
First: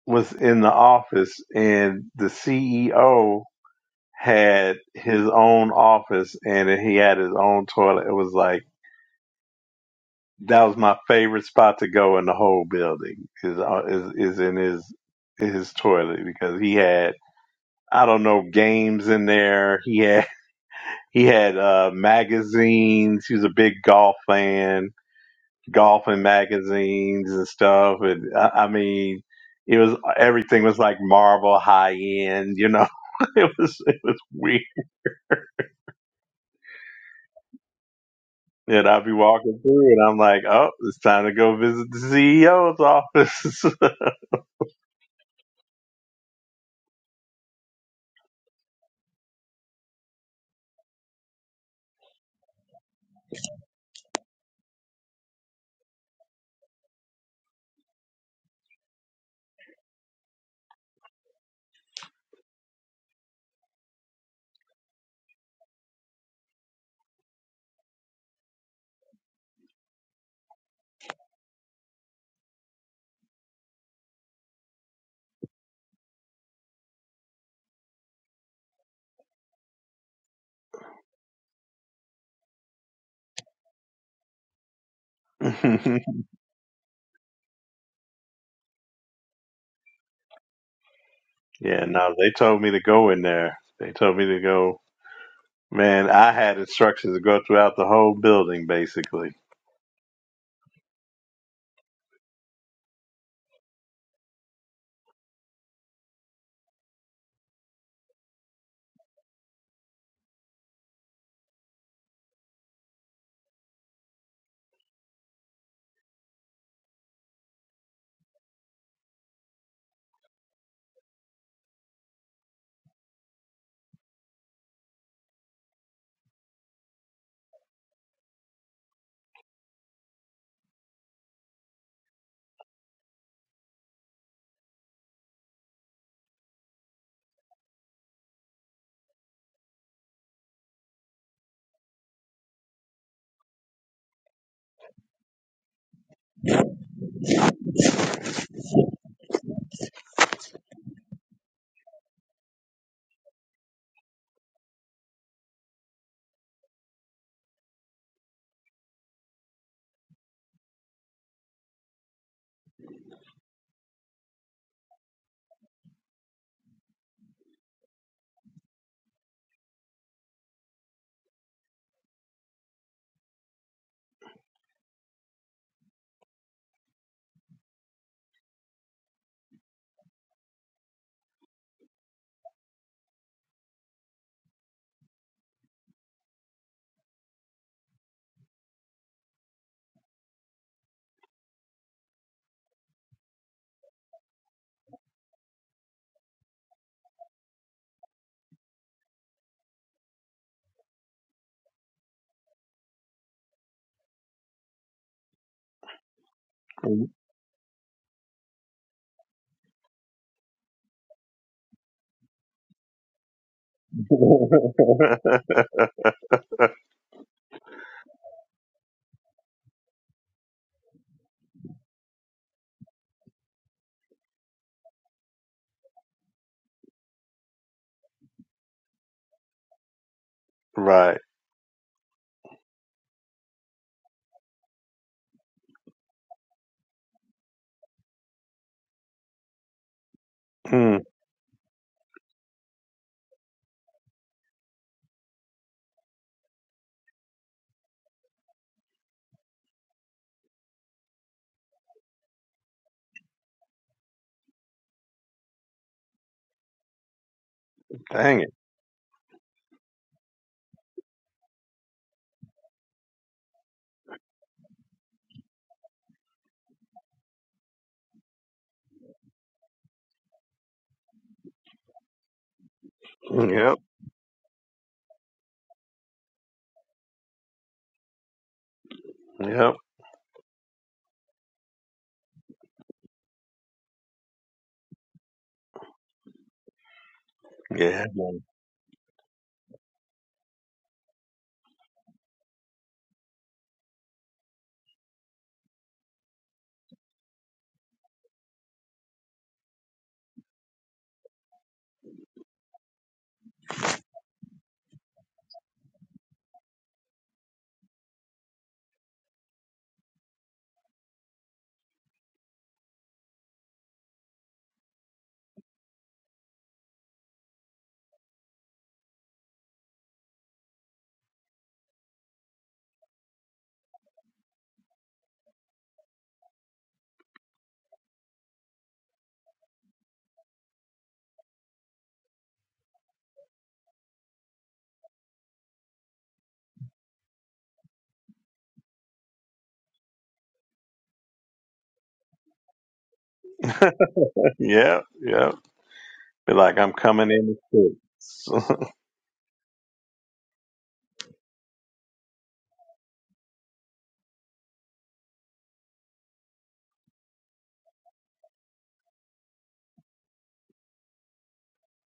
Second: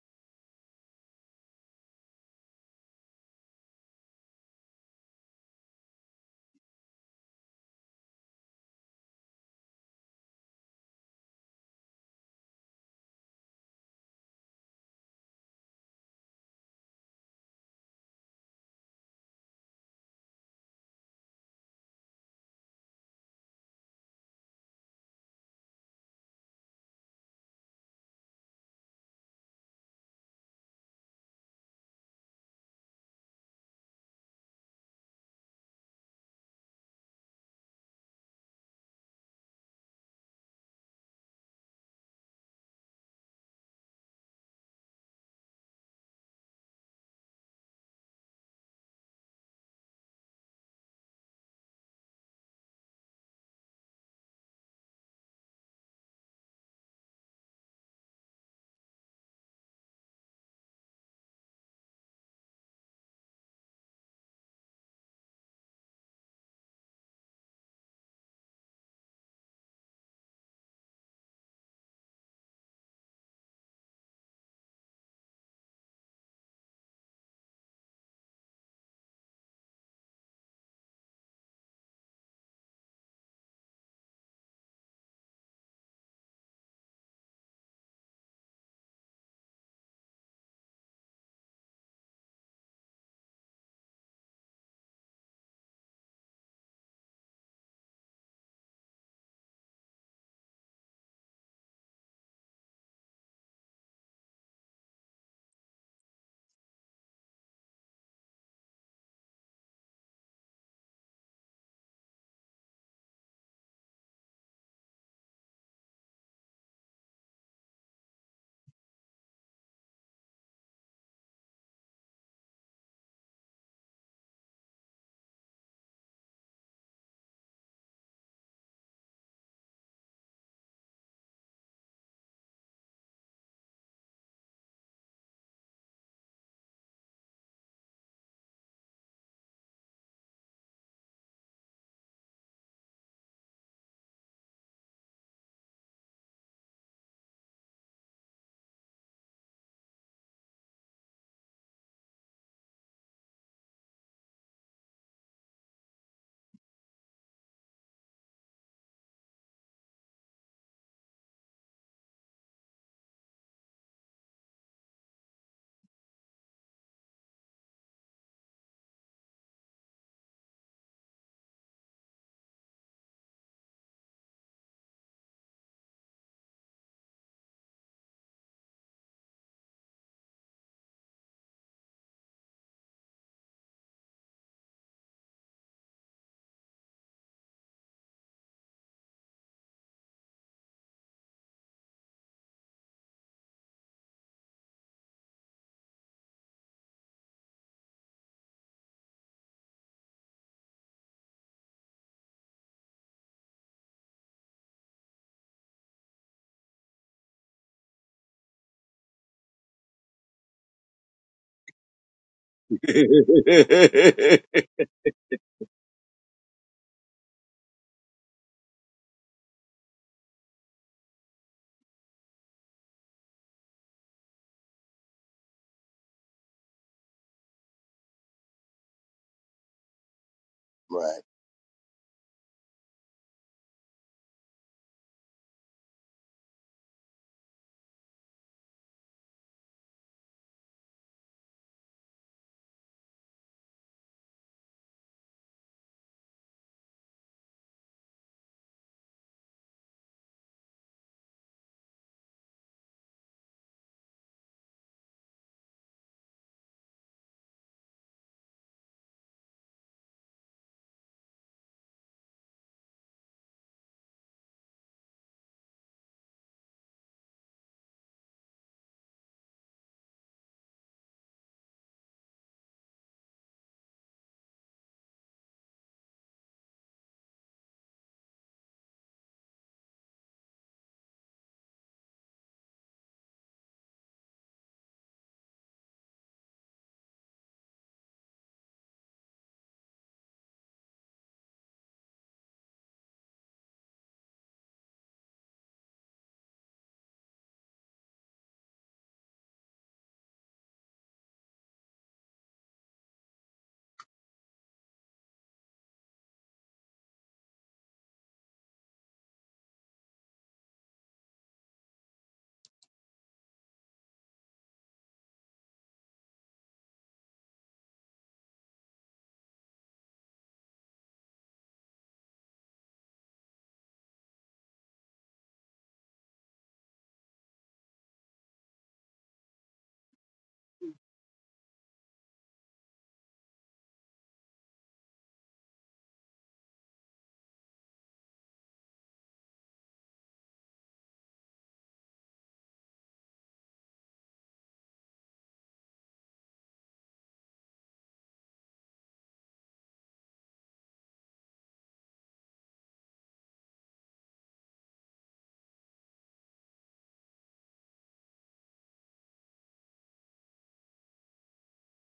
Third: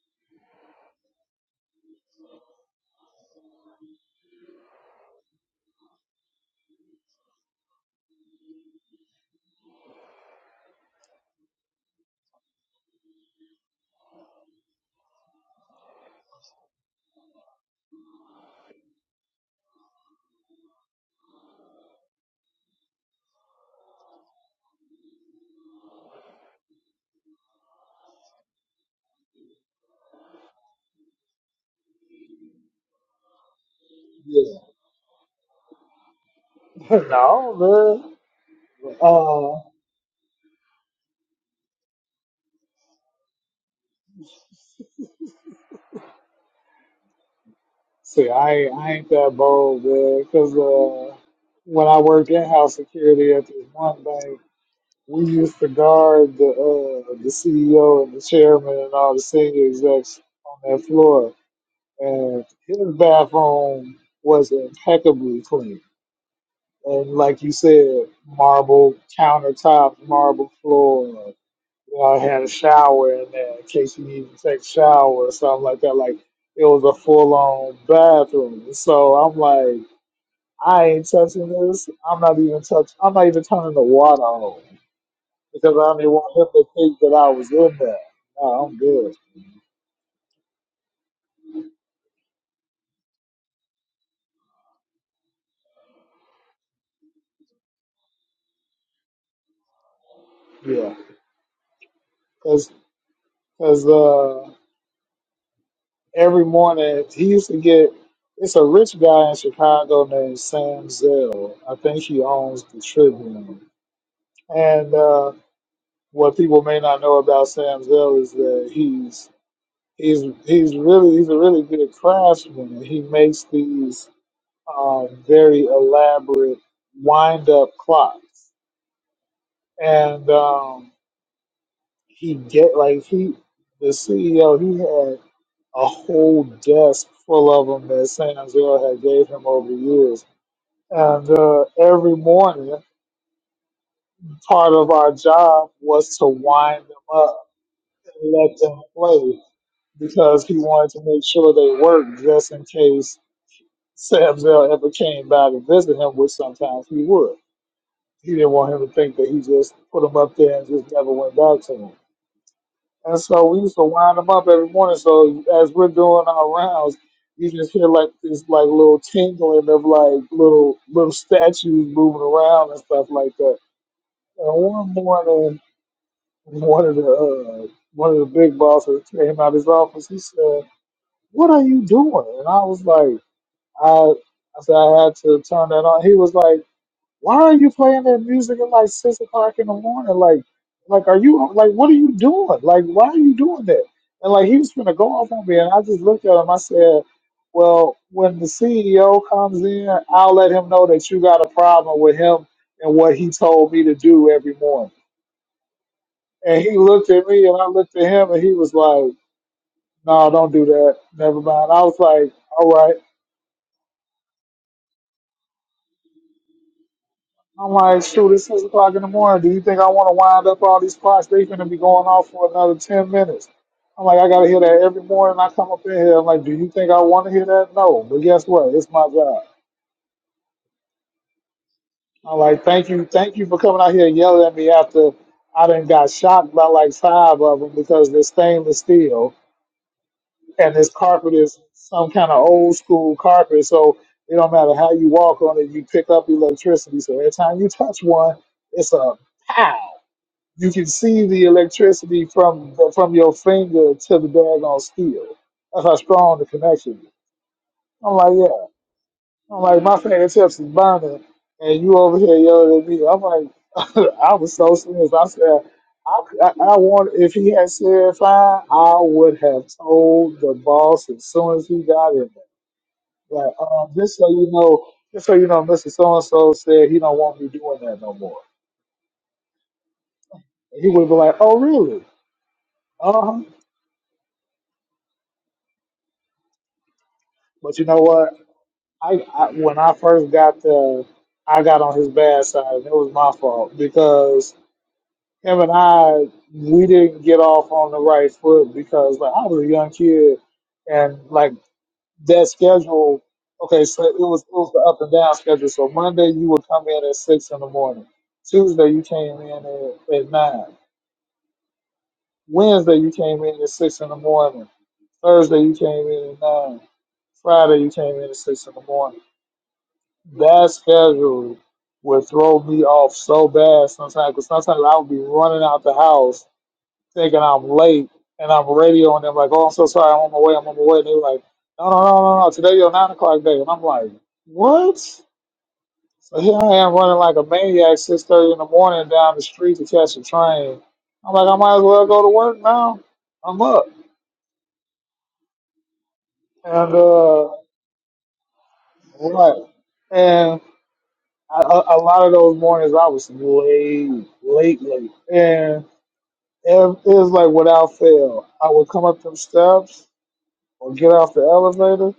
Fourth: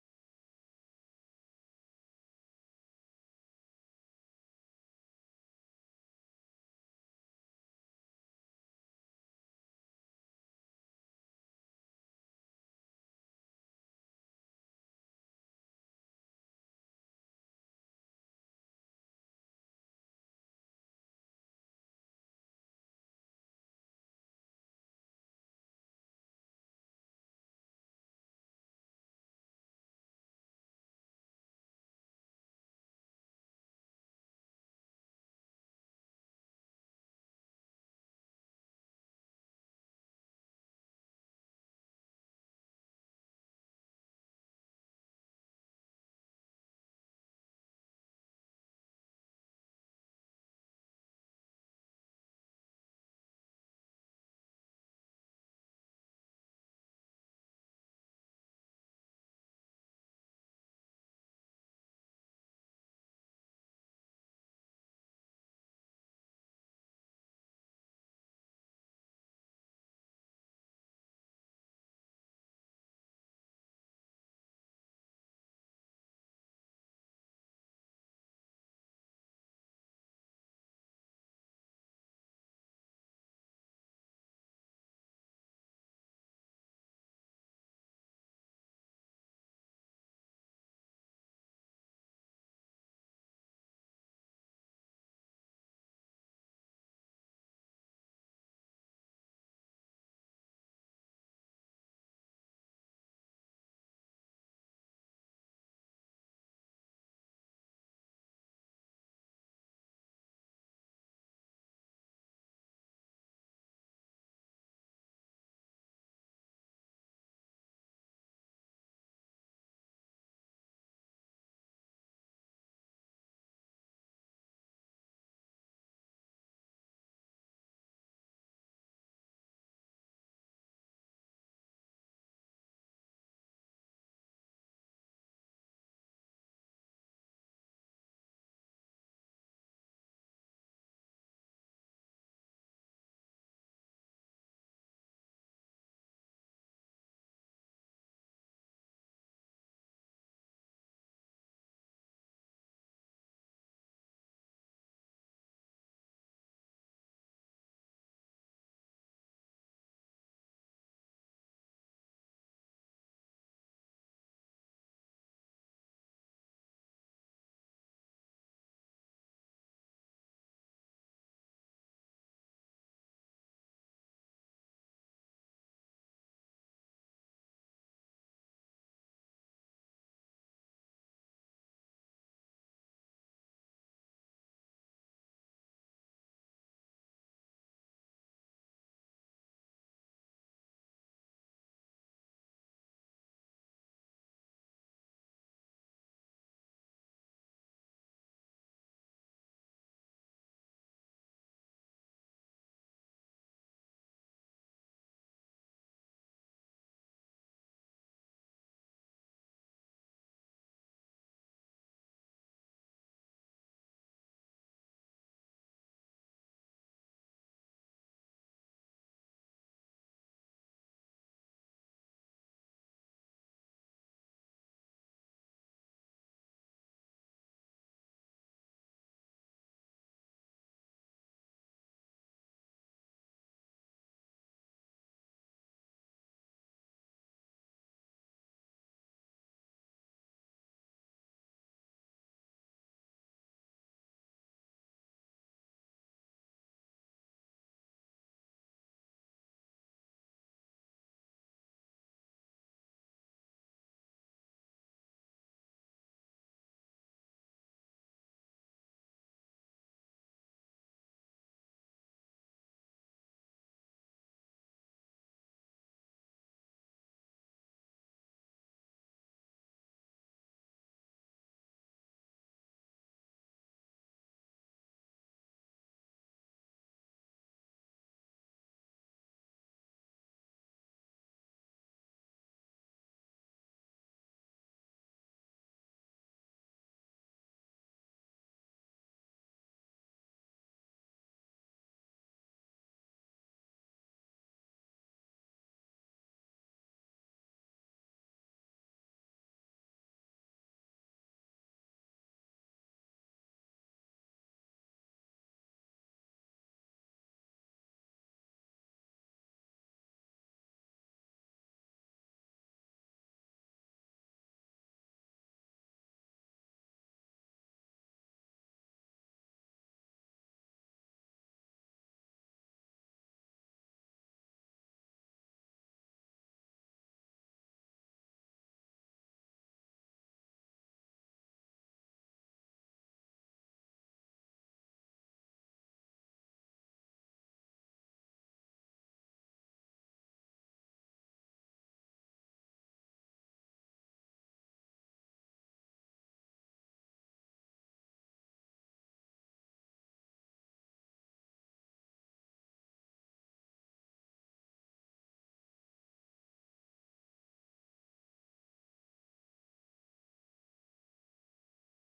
B: was in the office, and the CEO had his own office and he had his own toilet. It was like that was my favorite spot to go in the whole building is uh, is, is in his his toilet because he had I don't know games in there. He had he had uh, magazines. He was a big golf fan, golfing magazines and stuff. And I, I mean, it was everything was like Marvel high end. You know, it was it was weird
D: Yeah. no,
B: And
D: man.
B: I'll be
D: Uh,
B: walking through and I'm like, oh, it's time to go visit the CEO's office.
D: see, I ain't- I ain't that bold, man. Cause uh, when I worked in house security at this one bank, we used to guard the uh the CEO and the chairman and all the senior execs on that floor, and his bathroom was impeccably clean. And like you said, marble countertop, marble floor. You know, I had a shower in there in case you needed to take a shower or something like that. Like it was a full on bathroom. So I'm like, I ain't touching this. I'm not even touch. I'm not even turning the water on because I didn't want him to think that I was in there. No, I'm good.
B: yeah, no, they told me to go in there. They told me to go. Man, I had instructions to go throughout the whole building, basically.
D: Yeah, because every morning. He used to get. It's a rich guy in Chicago named Sam Zell. I think he owns the Tribune. And uh, what people may not know about Sam Zell is that he's he's he's really he's a really good craftsman. and He makes these um, very elaborate wind up clocks, and um, he get like he the CEO. he had. a whole desk full of them that San Angelo had gave him over the years. And uh, every morning, part of our job was to wind them up and let them play because he wanted to make sure they worked just in case Samzel ever came by to visit him, which sometimes he would. He didn't want him to think that he just put them up there and just never went back to him. And so we used to wind them up every morning. So as we're doing our rounds, you just hear like this like little tingling of like little little statues moving around and stuff like that. And one morning, one of the uh, one of the big bosses came out of his office. He said, "What are you doing?" And I was like, "I." I said I had to turn that on. He was like, why are you playing that music at like six o'clock in the morning? Like, like are you like what are you doing? Like, why are you doing that? And like he was gonna go off on me, and I just looked at him. I said, "Well, when the CEO comes in, I'll let him know that you got a problem with him and what he told me to do every morning." And he looked at me, and I looked at him, and he was like, "No, don't do that. Never mind." I was like, "All right." I'm like, shoot, it's six o'clock in the morning. Do you think I want to wind up all these clocks? They finna be going off for another ten minutes. I'm like, I gotta hear that every morning. I come up in here. I'm like, do you think I want to hear that? No, but guess what? It's my job.
B: right.
A: Right.
D: I'm like, thank you, thank you for coming out here and yelling at me after I done got shocked by like five of them because they're stainless steel and this
B: Mm,
D: carpet is some kind of old school carpet. So it don't matter how you walk on it, you pick up electricity. So every time you touch one, it's a pow. you can see the electricity from the, from your finger to the daggone steel. That's how strong the connection is. I'm like,
B: dang it.
D: yeah. I'm like, my fingertips is burning, and you over here yelling at me. I'm like, I was so serious. I said, I, I, I want, if he had said fine, I would have told the boss as soon as he got in there. Like,
B: Yep.
D: um, just so you know, just so you know, Mr. So-and-so said he don't want me doing that no more.
B: Yep.
D: And he would be like, oh, really? Uh-huh. But you know
B: Yeah.
D: what?
B: man.
D: I, I when I first got there, I got on his bad side, and it was my fault because him and I we didn't get off on the right foot because like I was a young kid, and like that schedule. Okay, so it was it was the up and down schedule. So Monday you would come in at six in the morning. Tuesday you came in at, at nine. Wednesday you came in at six in the morning. Thursday you came in at nine. Friday you came in at six in the morning. that schedule would throw me off so bad sometimes because sometimes I would be running out the house thinking I'm late and I'm radioing them like, oh, I'm so sorry, I'm on my way, I'm on my way. And they're like, no, no, no, no, no, today your nine o'clock day. And I'm like, what? So here I am running like a maniac, 6.30 in the morning down the street to catch a train. I'm like, I might as well go to work now. I'm up.
B: Yep. Yep. Be like,
D: And,
B: I'm coming
D: uh,
B: in the six.
D: right. I, a, a lot of those mornings I was late, late, late, and it, it was like without fail. I would come up them steps or get off the elevator,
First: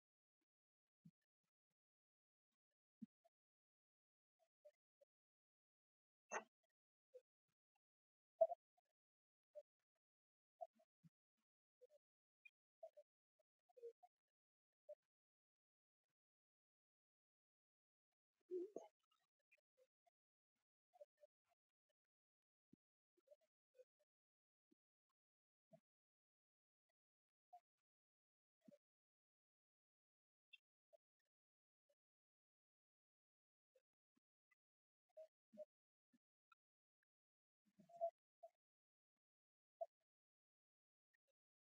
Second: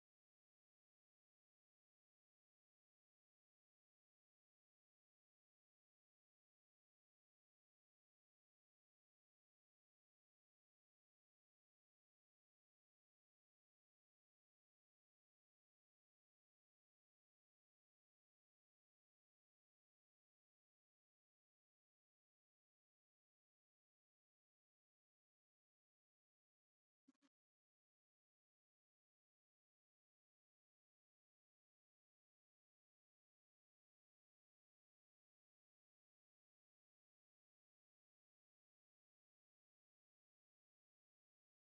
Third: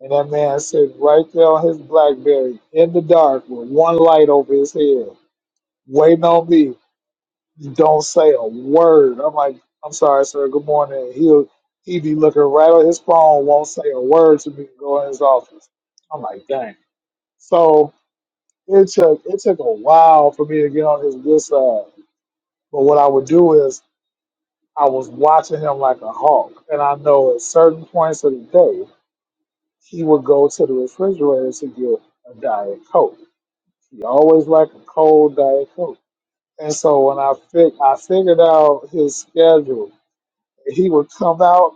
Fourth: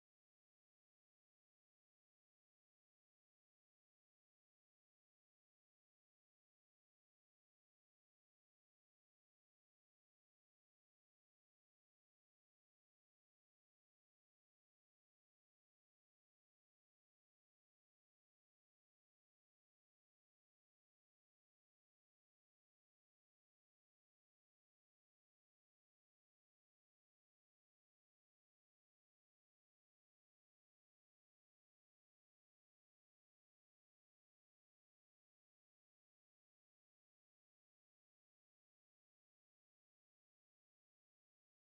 D: and that man sitting right there on his BlackBerry in the dark with one light over his head, waiting on me. Don't say a word. I'm like, I'm sorry, sir. Good morning. He'll he be looking right at his phone, won't say a word to me. Go in his office. I'm like, dang. So. It took it took a while for me to get on his good side. But what I would do is I was watching him like a hawk, and I know at certain points of the day he would go to the refrigerator to get a diet coke. He always liked a cold diet coke. And so when I fig- I figured out his schedule, he would come out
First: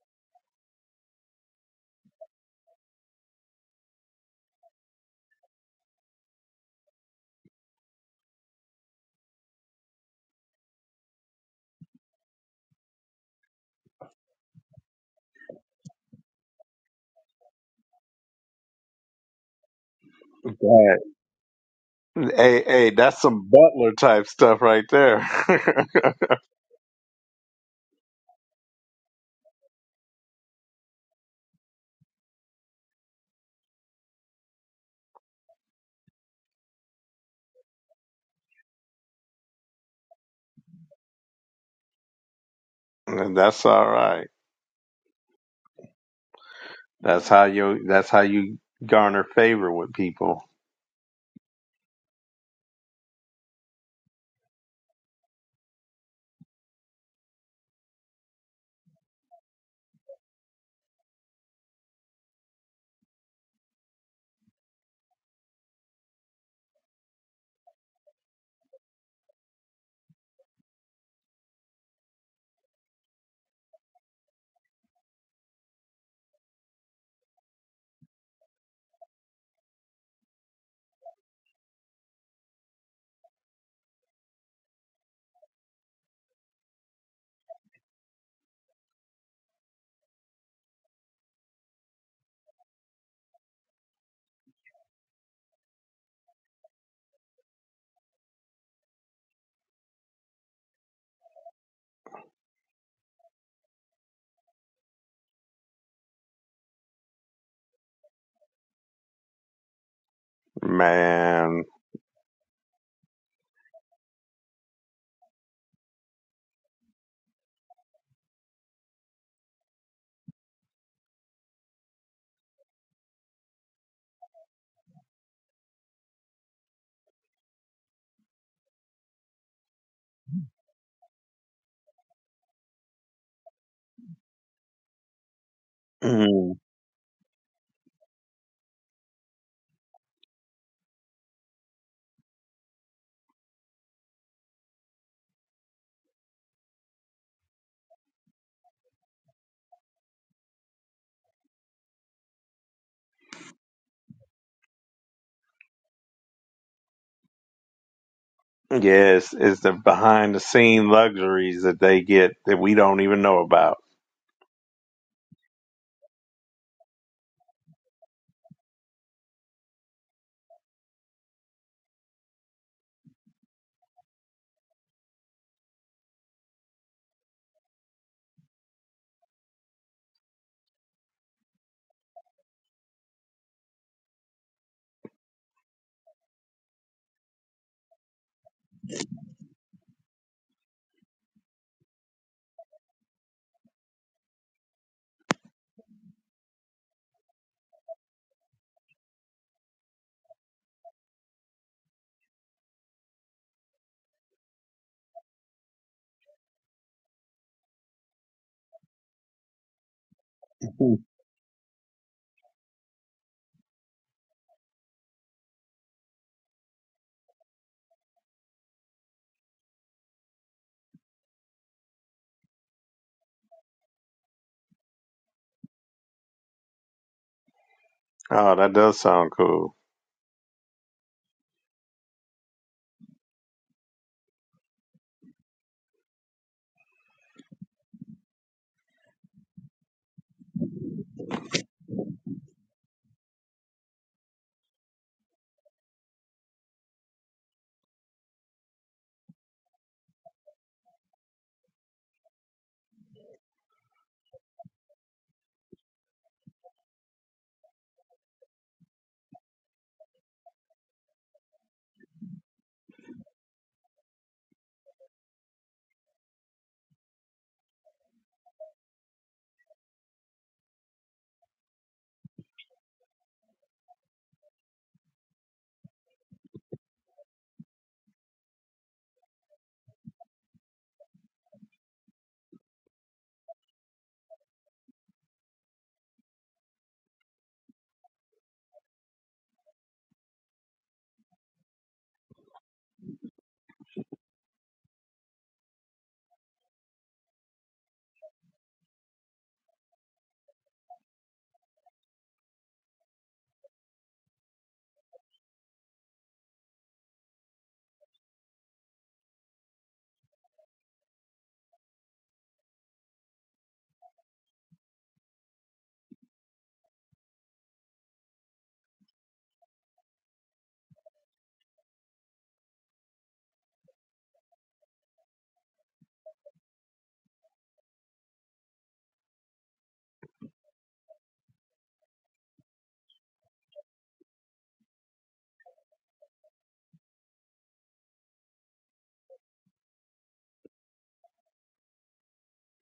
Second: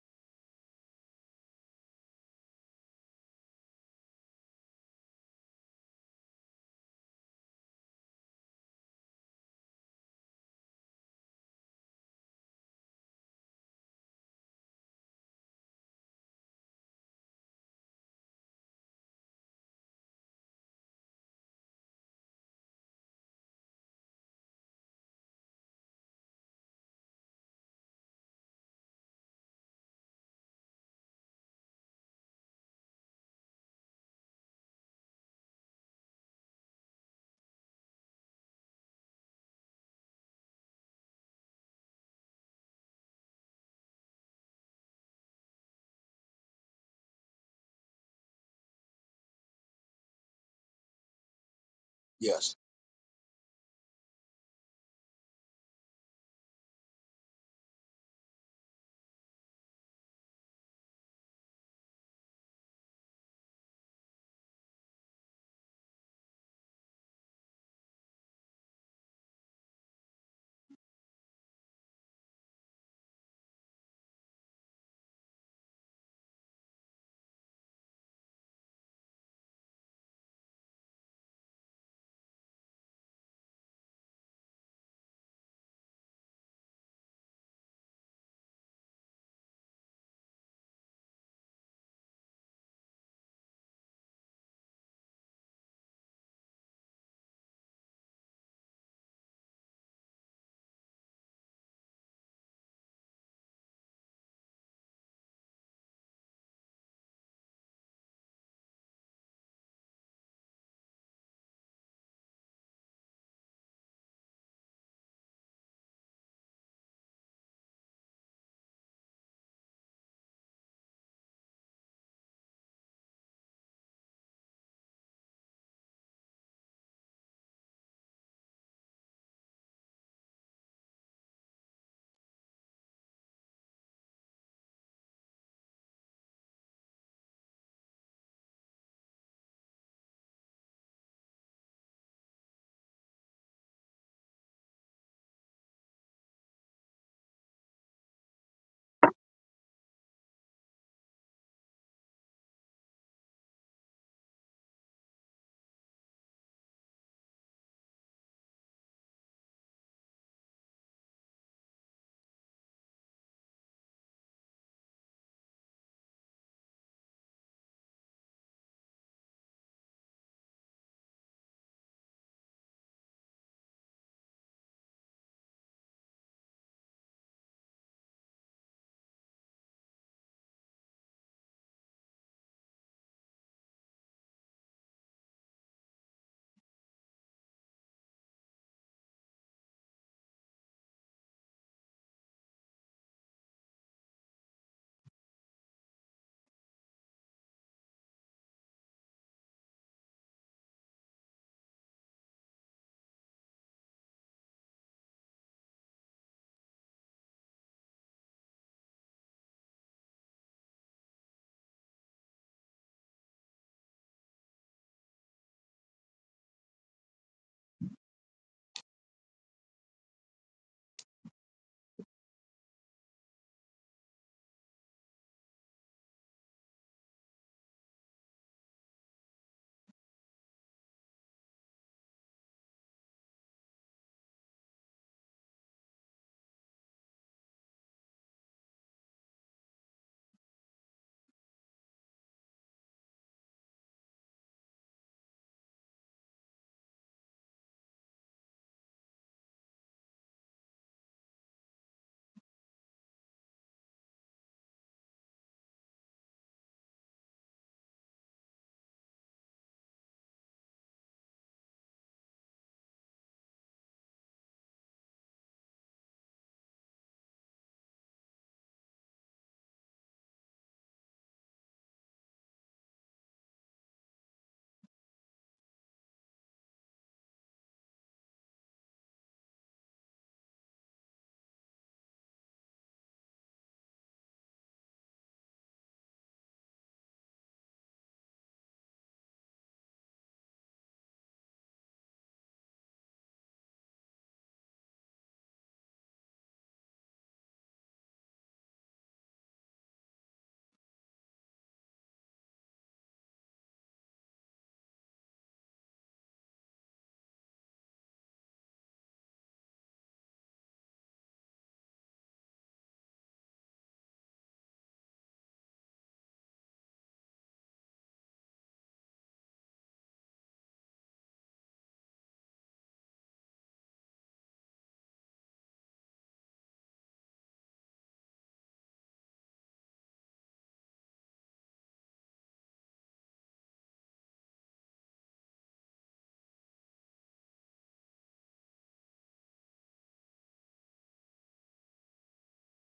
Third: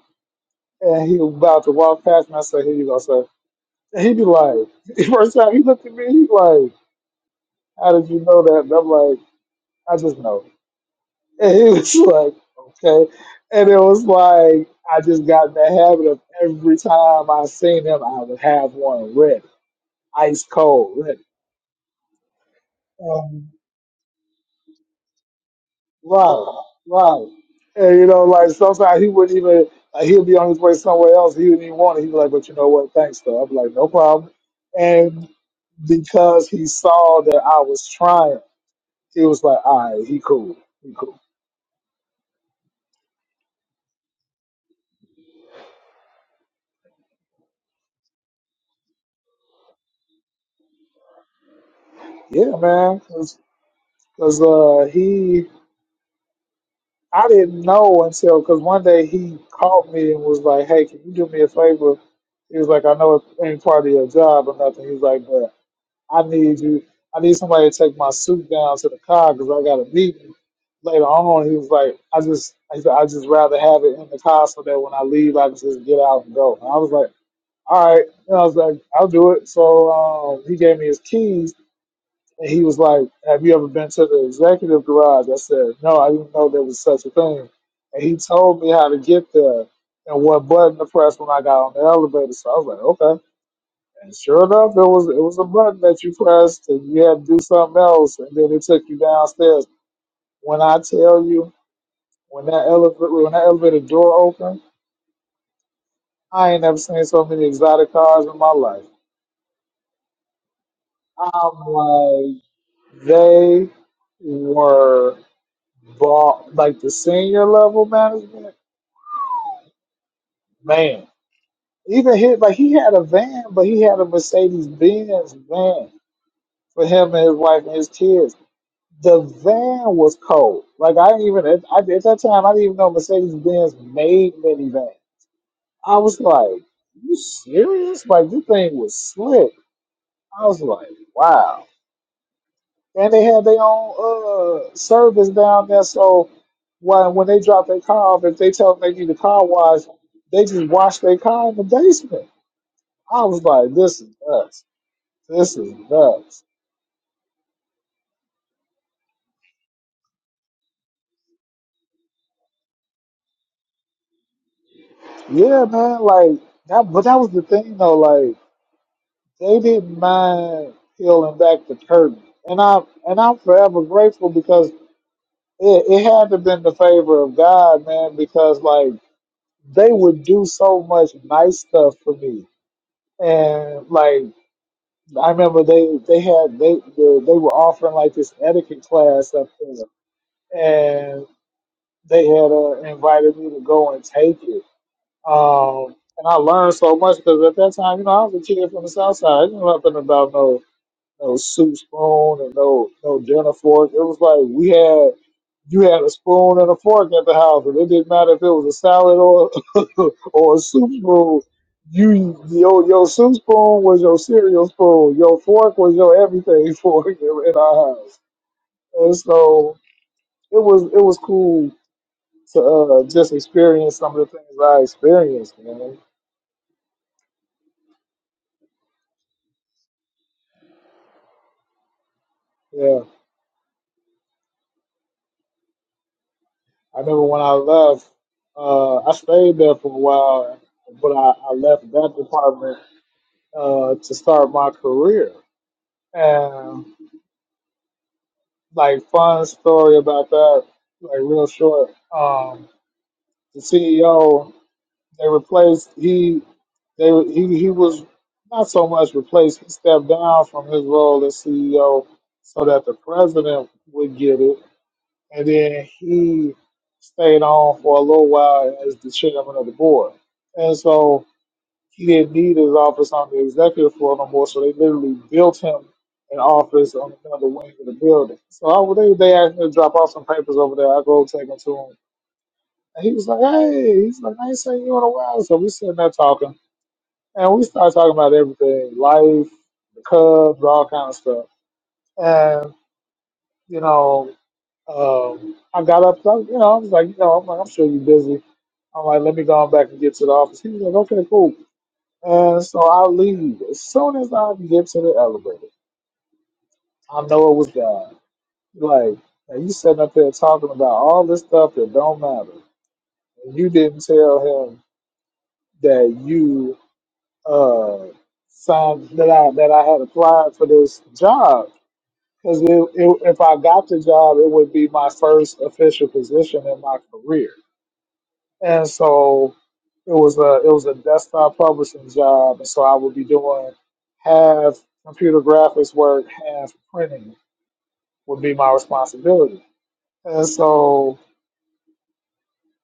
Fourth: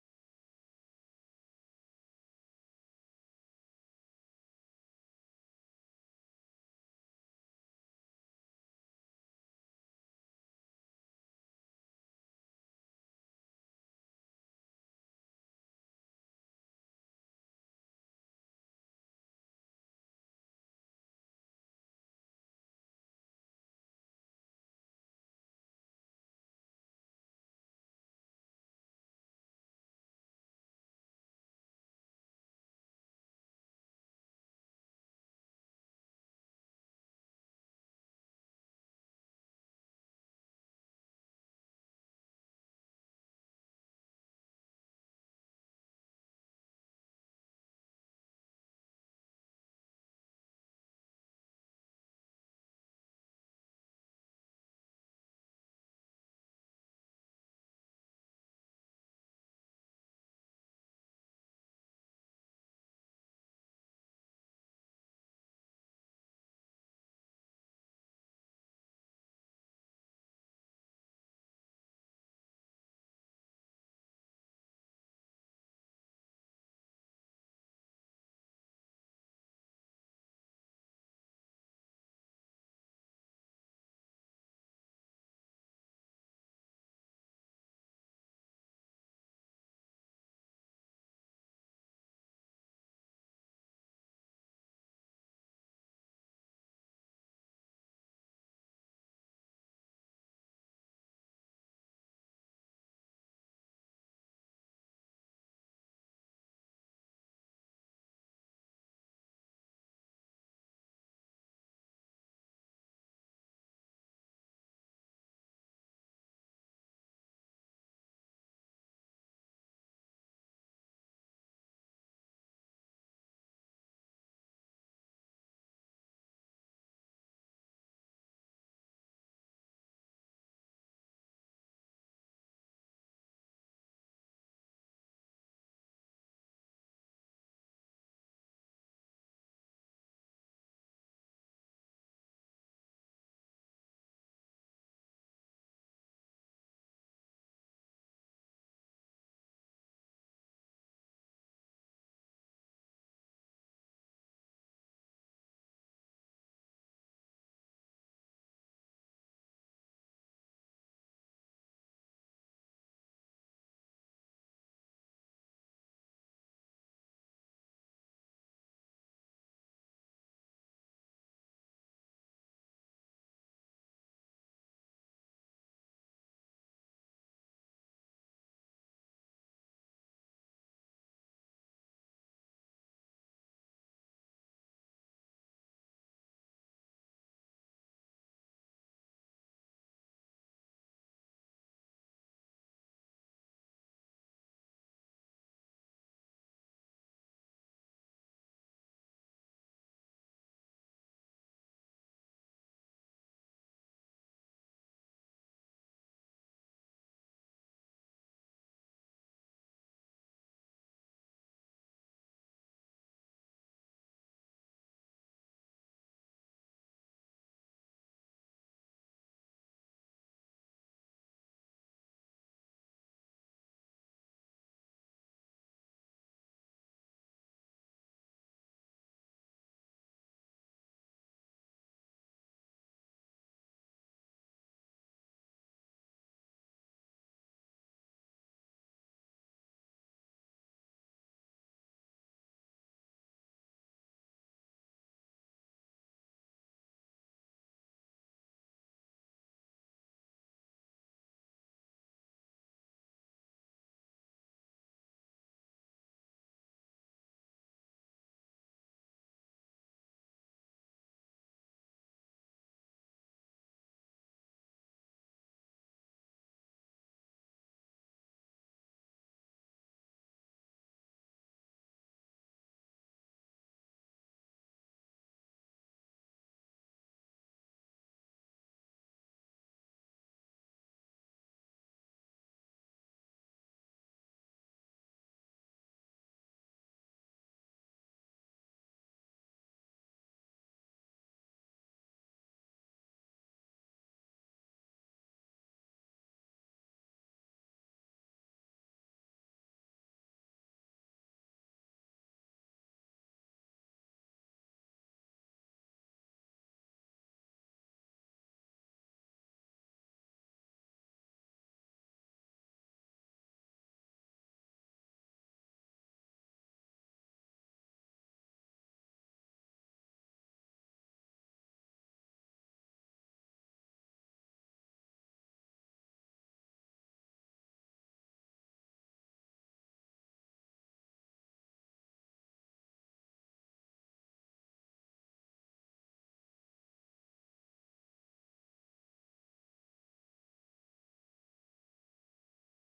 D: and he was about to walk past me. I said, "Here you go, sir." And he'd be like, first time he looked at me, he's like, "How did you know that?" And I'm like, "I just know." And he was like, okay. And it was like, I just got in the habit of every time I seen him, I would have one ready, ice cold
B: Right.
D: ready.
B: Hey, hey, that's
D: Um,
B: some butler type stuff right there.
D: right, right. And you know, like sometimes he wouldn't even, like, he'd be on his way somewhere else. He wouldn't even want it. He'd be like, but you know what? Thanks, though. I'd be like, no problem. And because he saw that I was trying, he was like, all right, he cool. He cool.
B: and that's all right. That's how you. That's how you garner favor with people,
A: Yes.
D: Yeah, man. Because uh, he, I didn't know until because one day he called me and was like, "Hey, can you do me a favor?" He was like, "I know it ain't part of your job or nothing." He was like, "But I need you. I need somebody to take my suit down to the car because I got a meeting later on." He was like, "I just, I just I just rather have it in the car so that when I leave, I can just get out and go." And I was like, "All right," and I was like, "I'll do it." So um, he gave me his keys and he was like, "Have you ever been to the executive garage?" I said, "No, I didn't know there was such a thing." And he told me how to get there and what button to press when I got on the elevator. So I was like, "Okay." And sure enough, it was it was a button that you pressed, and you had to do something else, and then it took you downstairs. When I tell you, when that elevator when that elevator door opened, I ain't never seen so many exotic cars in my life.
B: man.
D: I'm like, they were ball like the senior level management, man. Even hit like he had a van, but he had a Mercedes Benz van for him and his wife and his kids. The van was cold. Like I didn't even at, I, at that time I didn't even know Mercedes Benz made minivans. I was
B: yes,
D: like, you serious? Like this thing was slick. I was like, wow. And they had their own uh service down there, so when when they drop their car off, if they tell them they need a car wash, they just wash their car in the basement. I was like, this is nuts. This is nuts.
B: it's the behind the scene luxuries that they get that we don't even know about.
D: Yeah, man. Like that, but that was the thing though. Like they didn't mind peeling back the curtain, and I and I'm forever grateful because it, it had to have been the favor of God, man. Because like they would do so much nice stuff for me, and like I remember they they had they were, they were offering like this etiquette class up there, and they had uh, invited me to go and take it. Um, and I learned so much because at that time, you know, I was a kid from the South Side. I didn't know nothing about no no soup spoon and no no dinner fork. It was like we had. You had a spoon and a fork at the house, and it didn't matter if it was a salad or or a soup
B: Oh,
D: spoon. You your your soup spoon was your cereal spoon. Your fork was your everything fork in in our house, and so it was it was cool to uh, just experience some of the things I experienced, man.
B: that does sound cool.
D: Yeah, I remember when I left, uh, I stayed there for a while, but I, I left that department uh, to start my career. and. like fun story about that, like real short. Um, the CEO they replaced he they he he was not so much replaced. He stepped down from his role as CEO so that the president would get it, and then he stayed on for a little while as the chairman of the board. And so he didn't need his office on the executive floor no more, so they literally built him an office on another wing of the building. So I, they they asked me to drop off some papers over there. I go take them to him, and he was like, "Hey," he's like, "I ain't seen you in a while." So we sitting there talking, and we start talking about everything, life, the Cubs, all kind of stuff, and you know. Um, I got up, you know, I was like, you know, I'm like, I'm sure you're busy. I'm like, let me go on back and get to the office. He was like, okay, cool. And so I leave. As soon as I get to the elevator, I know it was God. Like, and you sitting up there talking about all this stuff that don't matter. And you didn't tell him that you uh signed that I that I had applied for this job. Because if I got the job, it would be my first official position in my career. and so it was a it was a desktop publishing job, and so I would be doing half computer graphics work, half printing would be my responsibility. And so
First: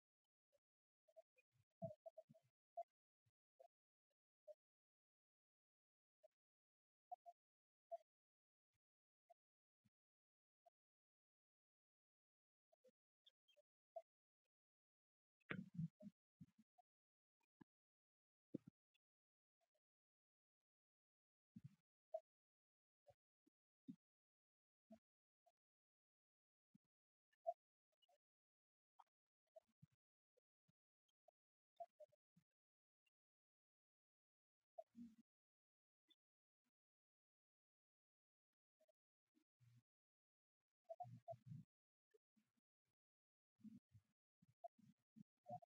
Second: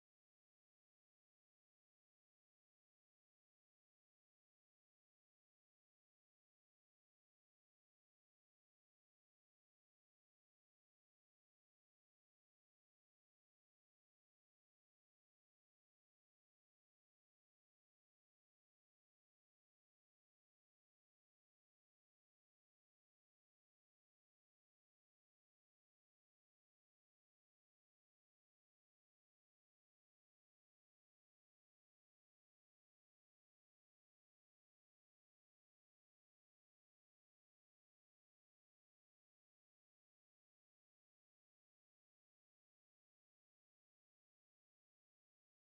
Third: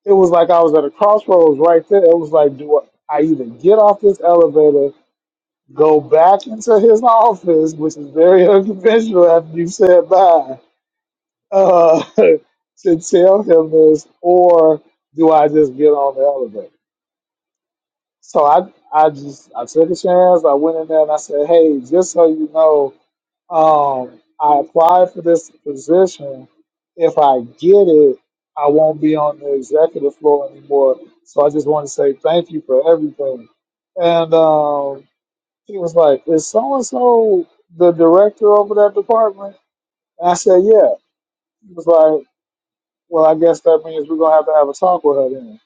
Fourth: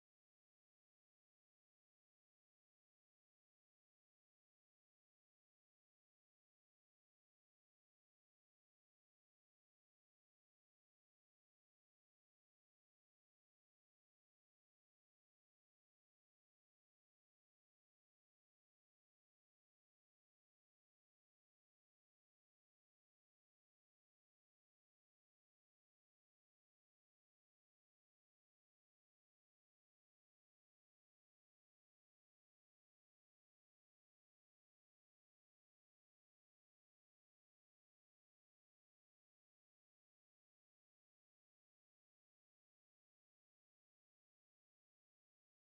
D: it was like I was at a crossroads right there. It was like, do I either get off this elevator, go back into his office, which is very unconventional after you said bye, uh, to tell him this, or do I just get on the elevator? So I I just I took a chance. I went in there and I said, hey, just so you know, um, I applied for this position. If I get it, I won't be on the executive floor anymore. So I just want to say thank you for everything. And um, he was like, is so and so the director over that department? And I said, yeah. He was like, well, I guess that means we're gonna have to have a talk with her then.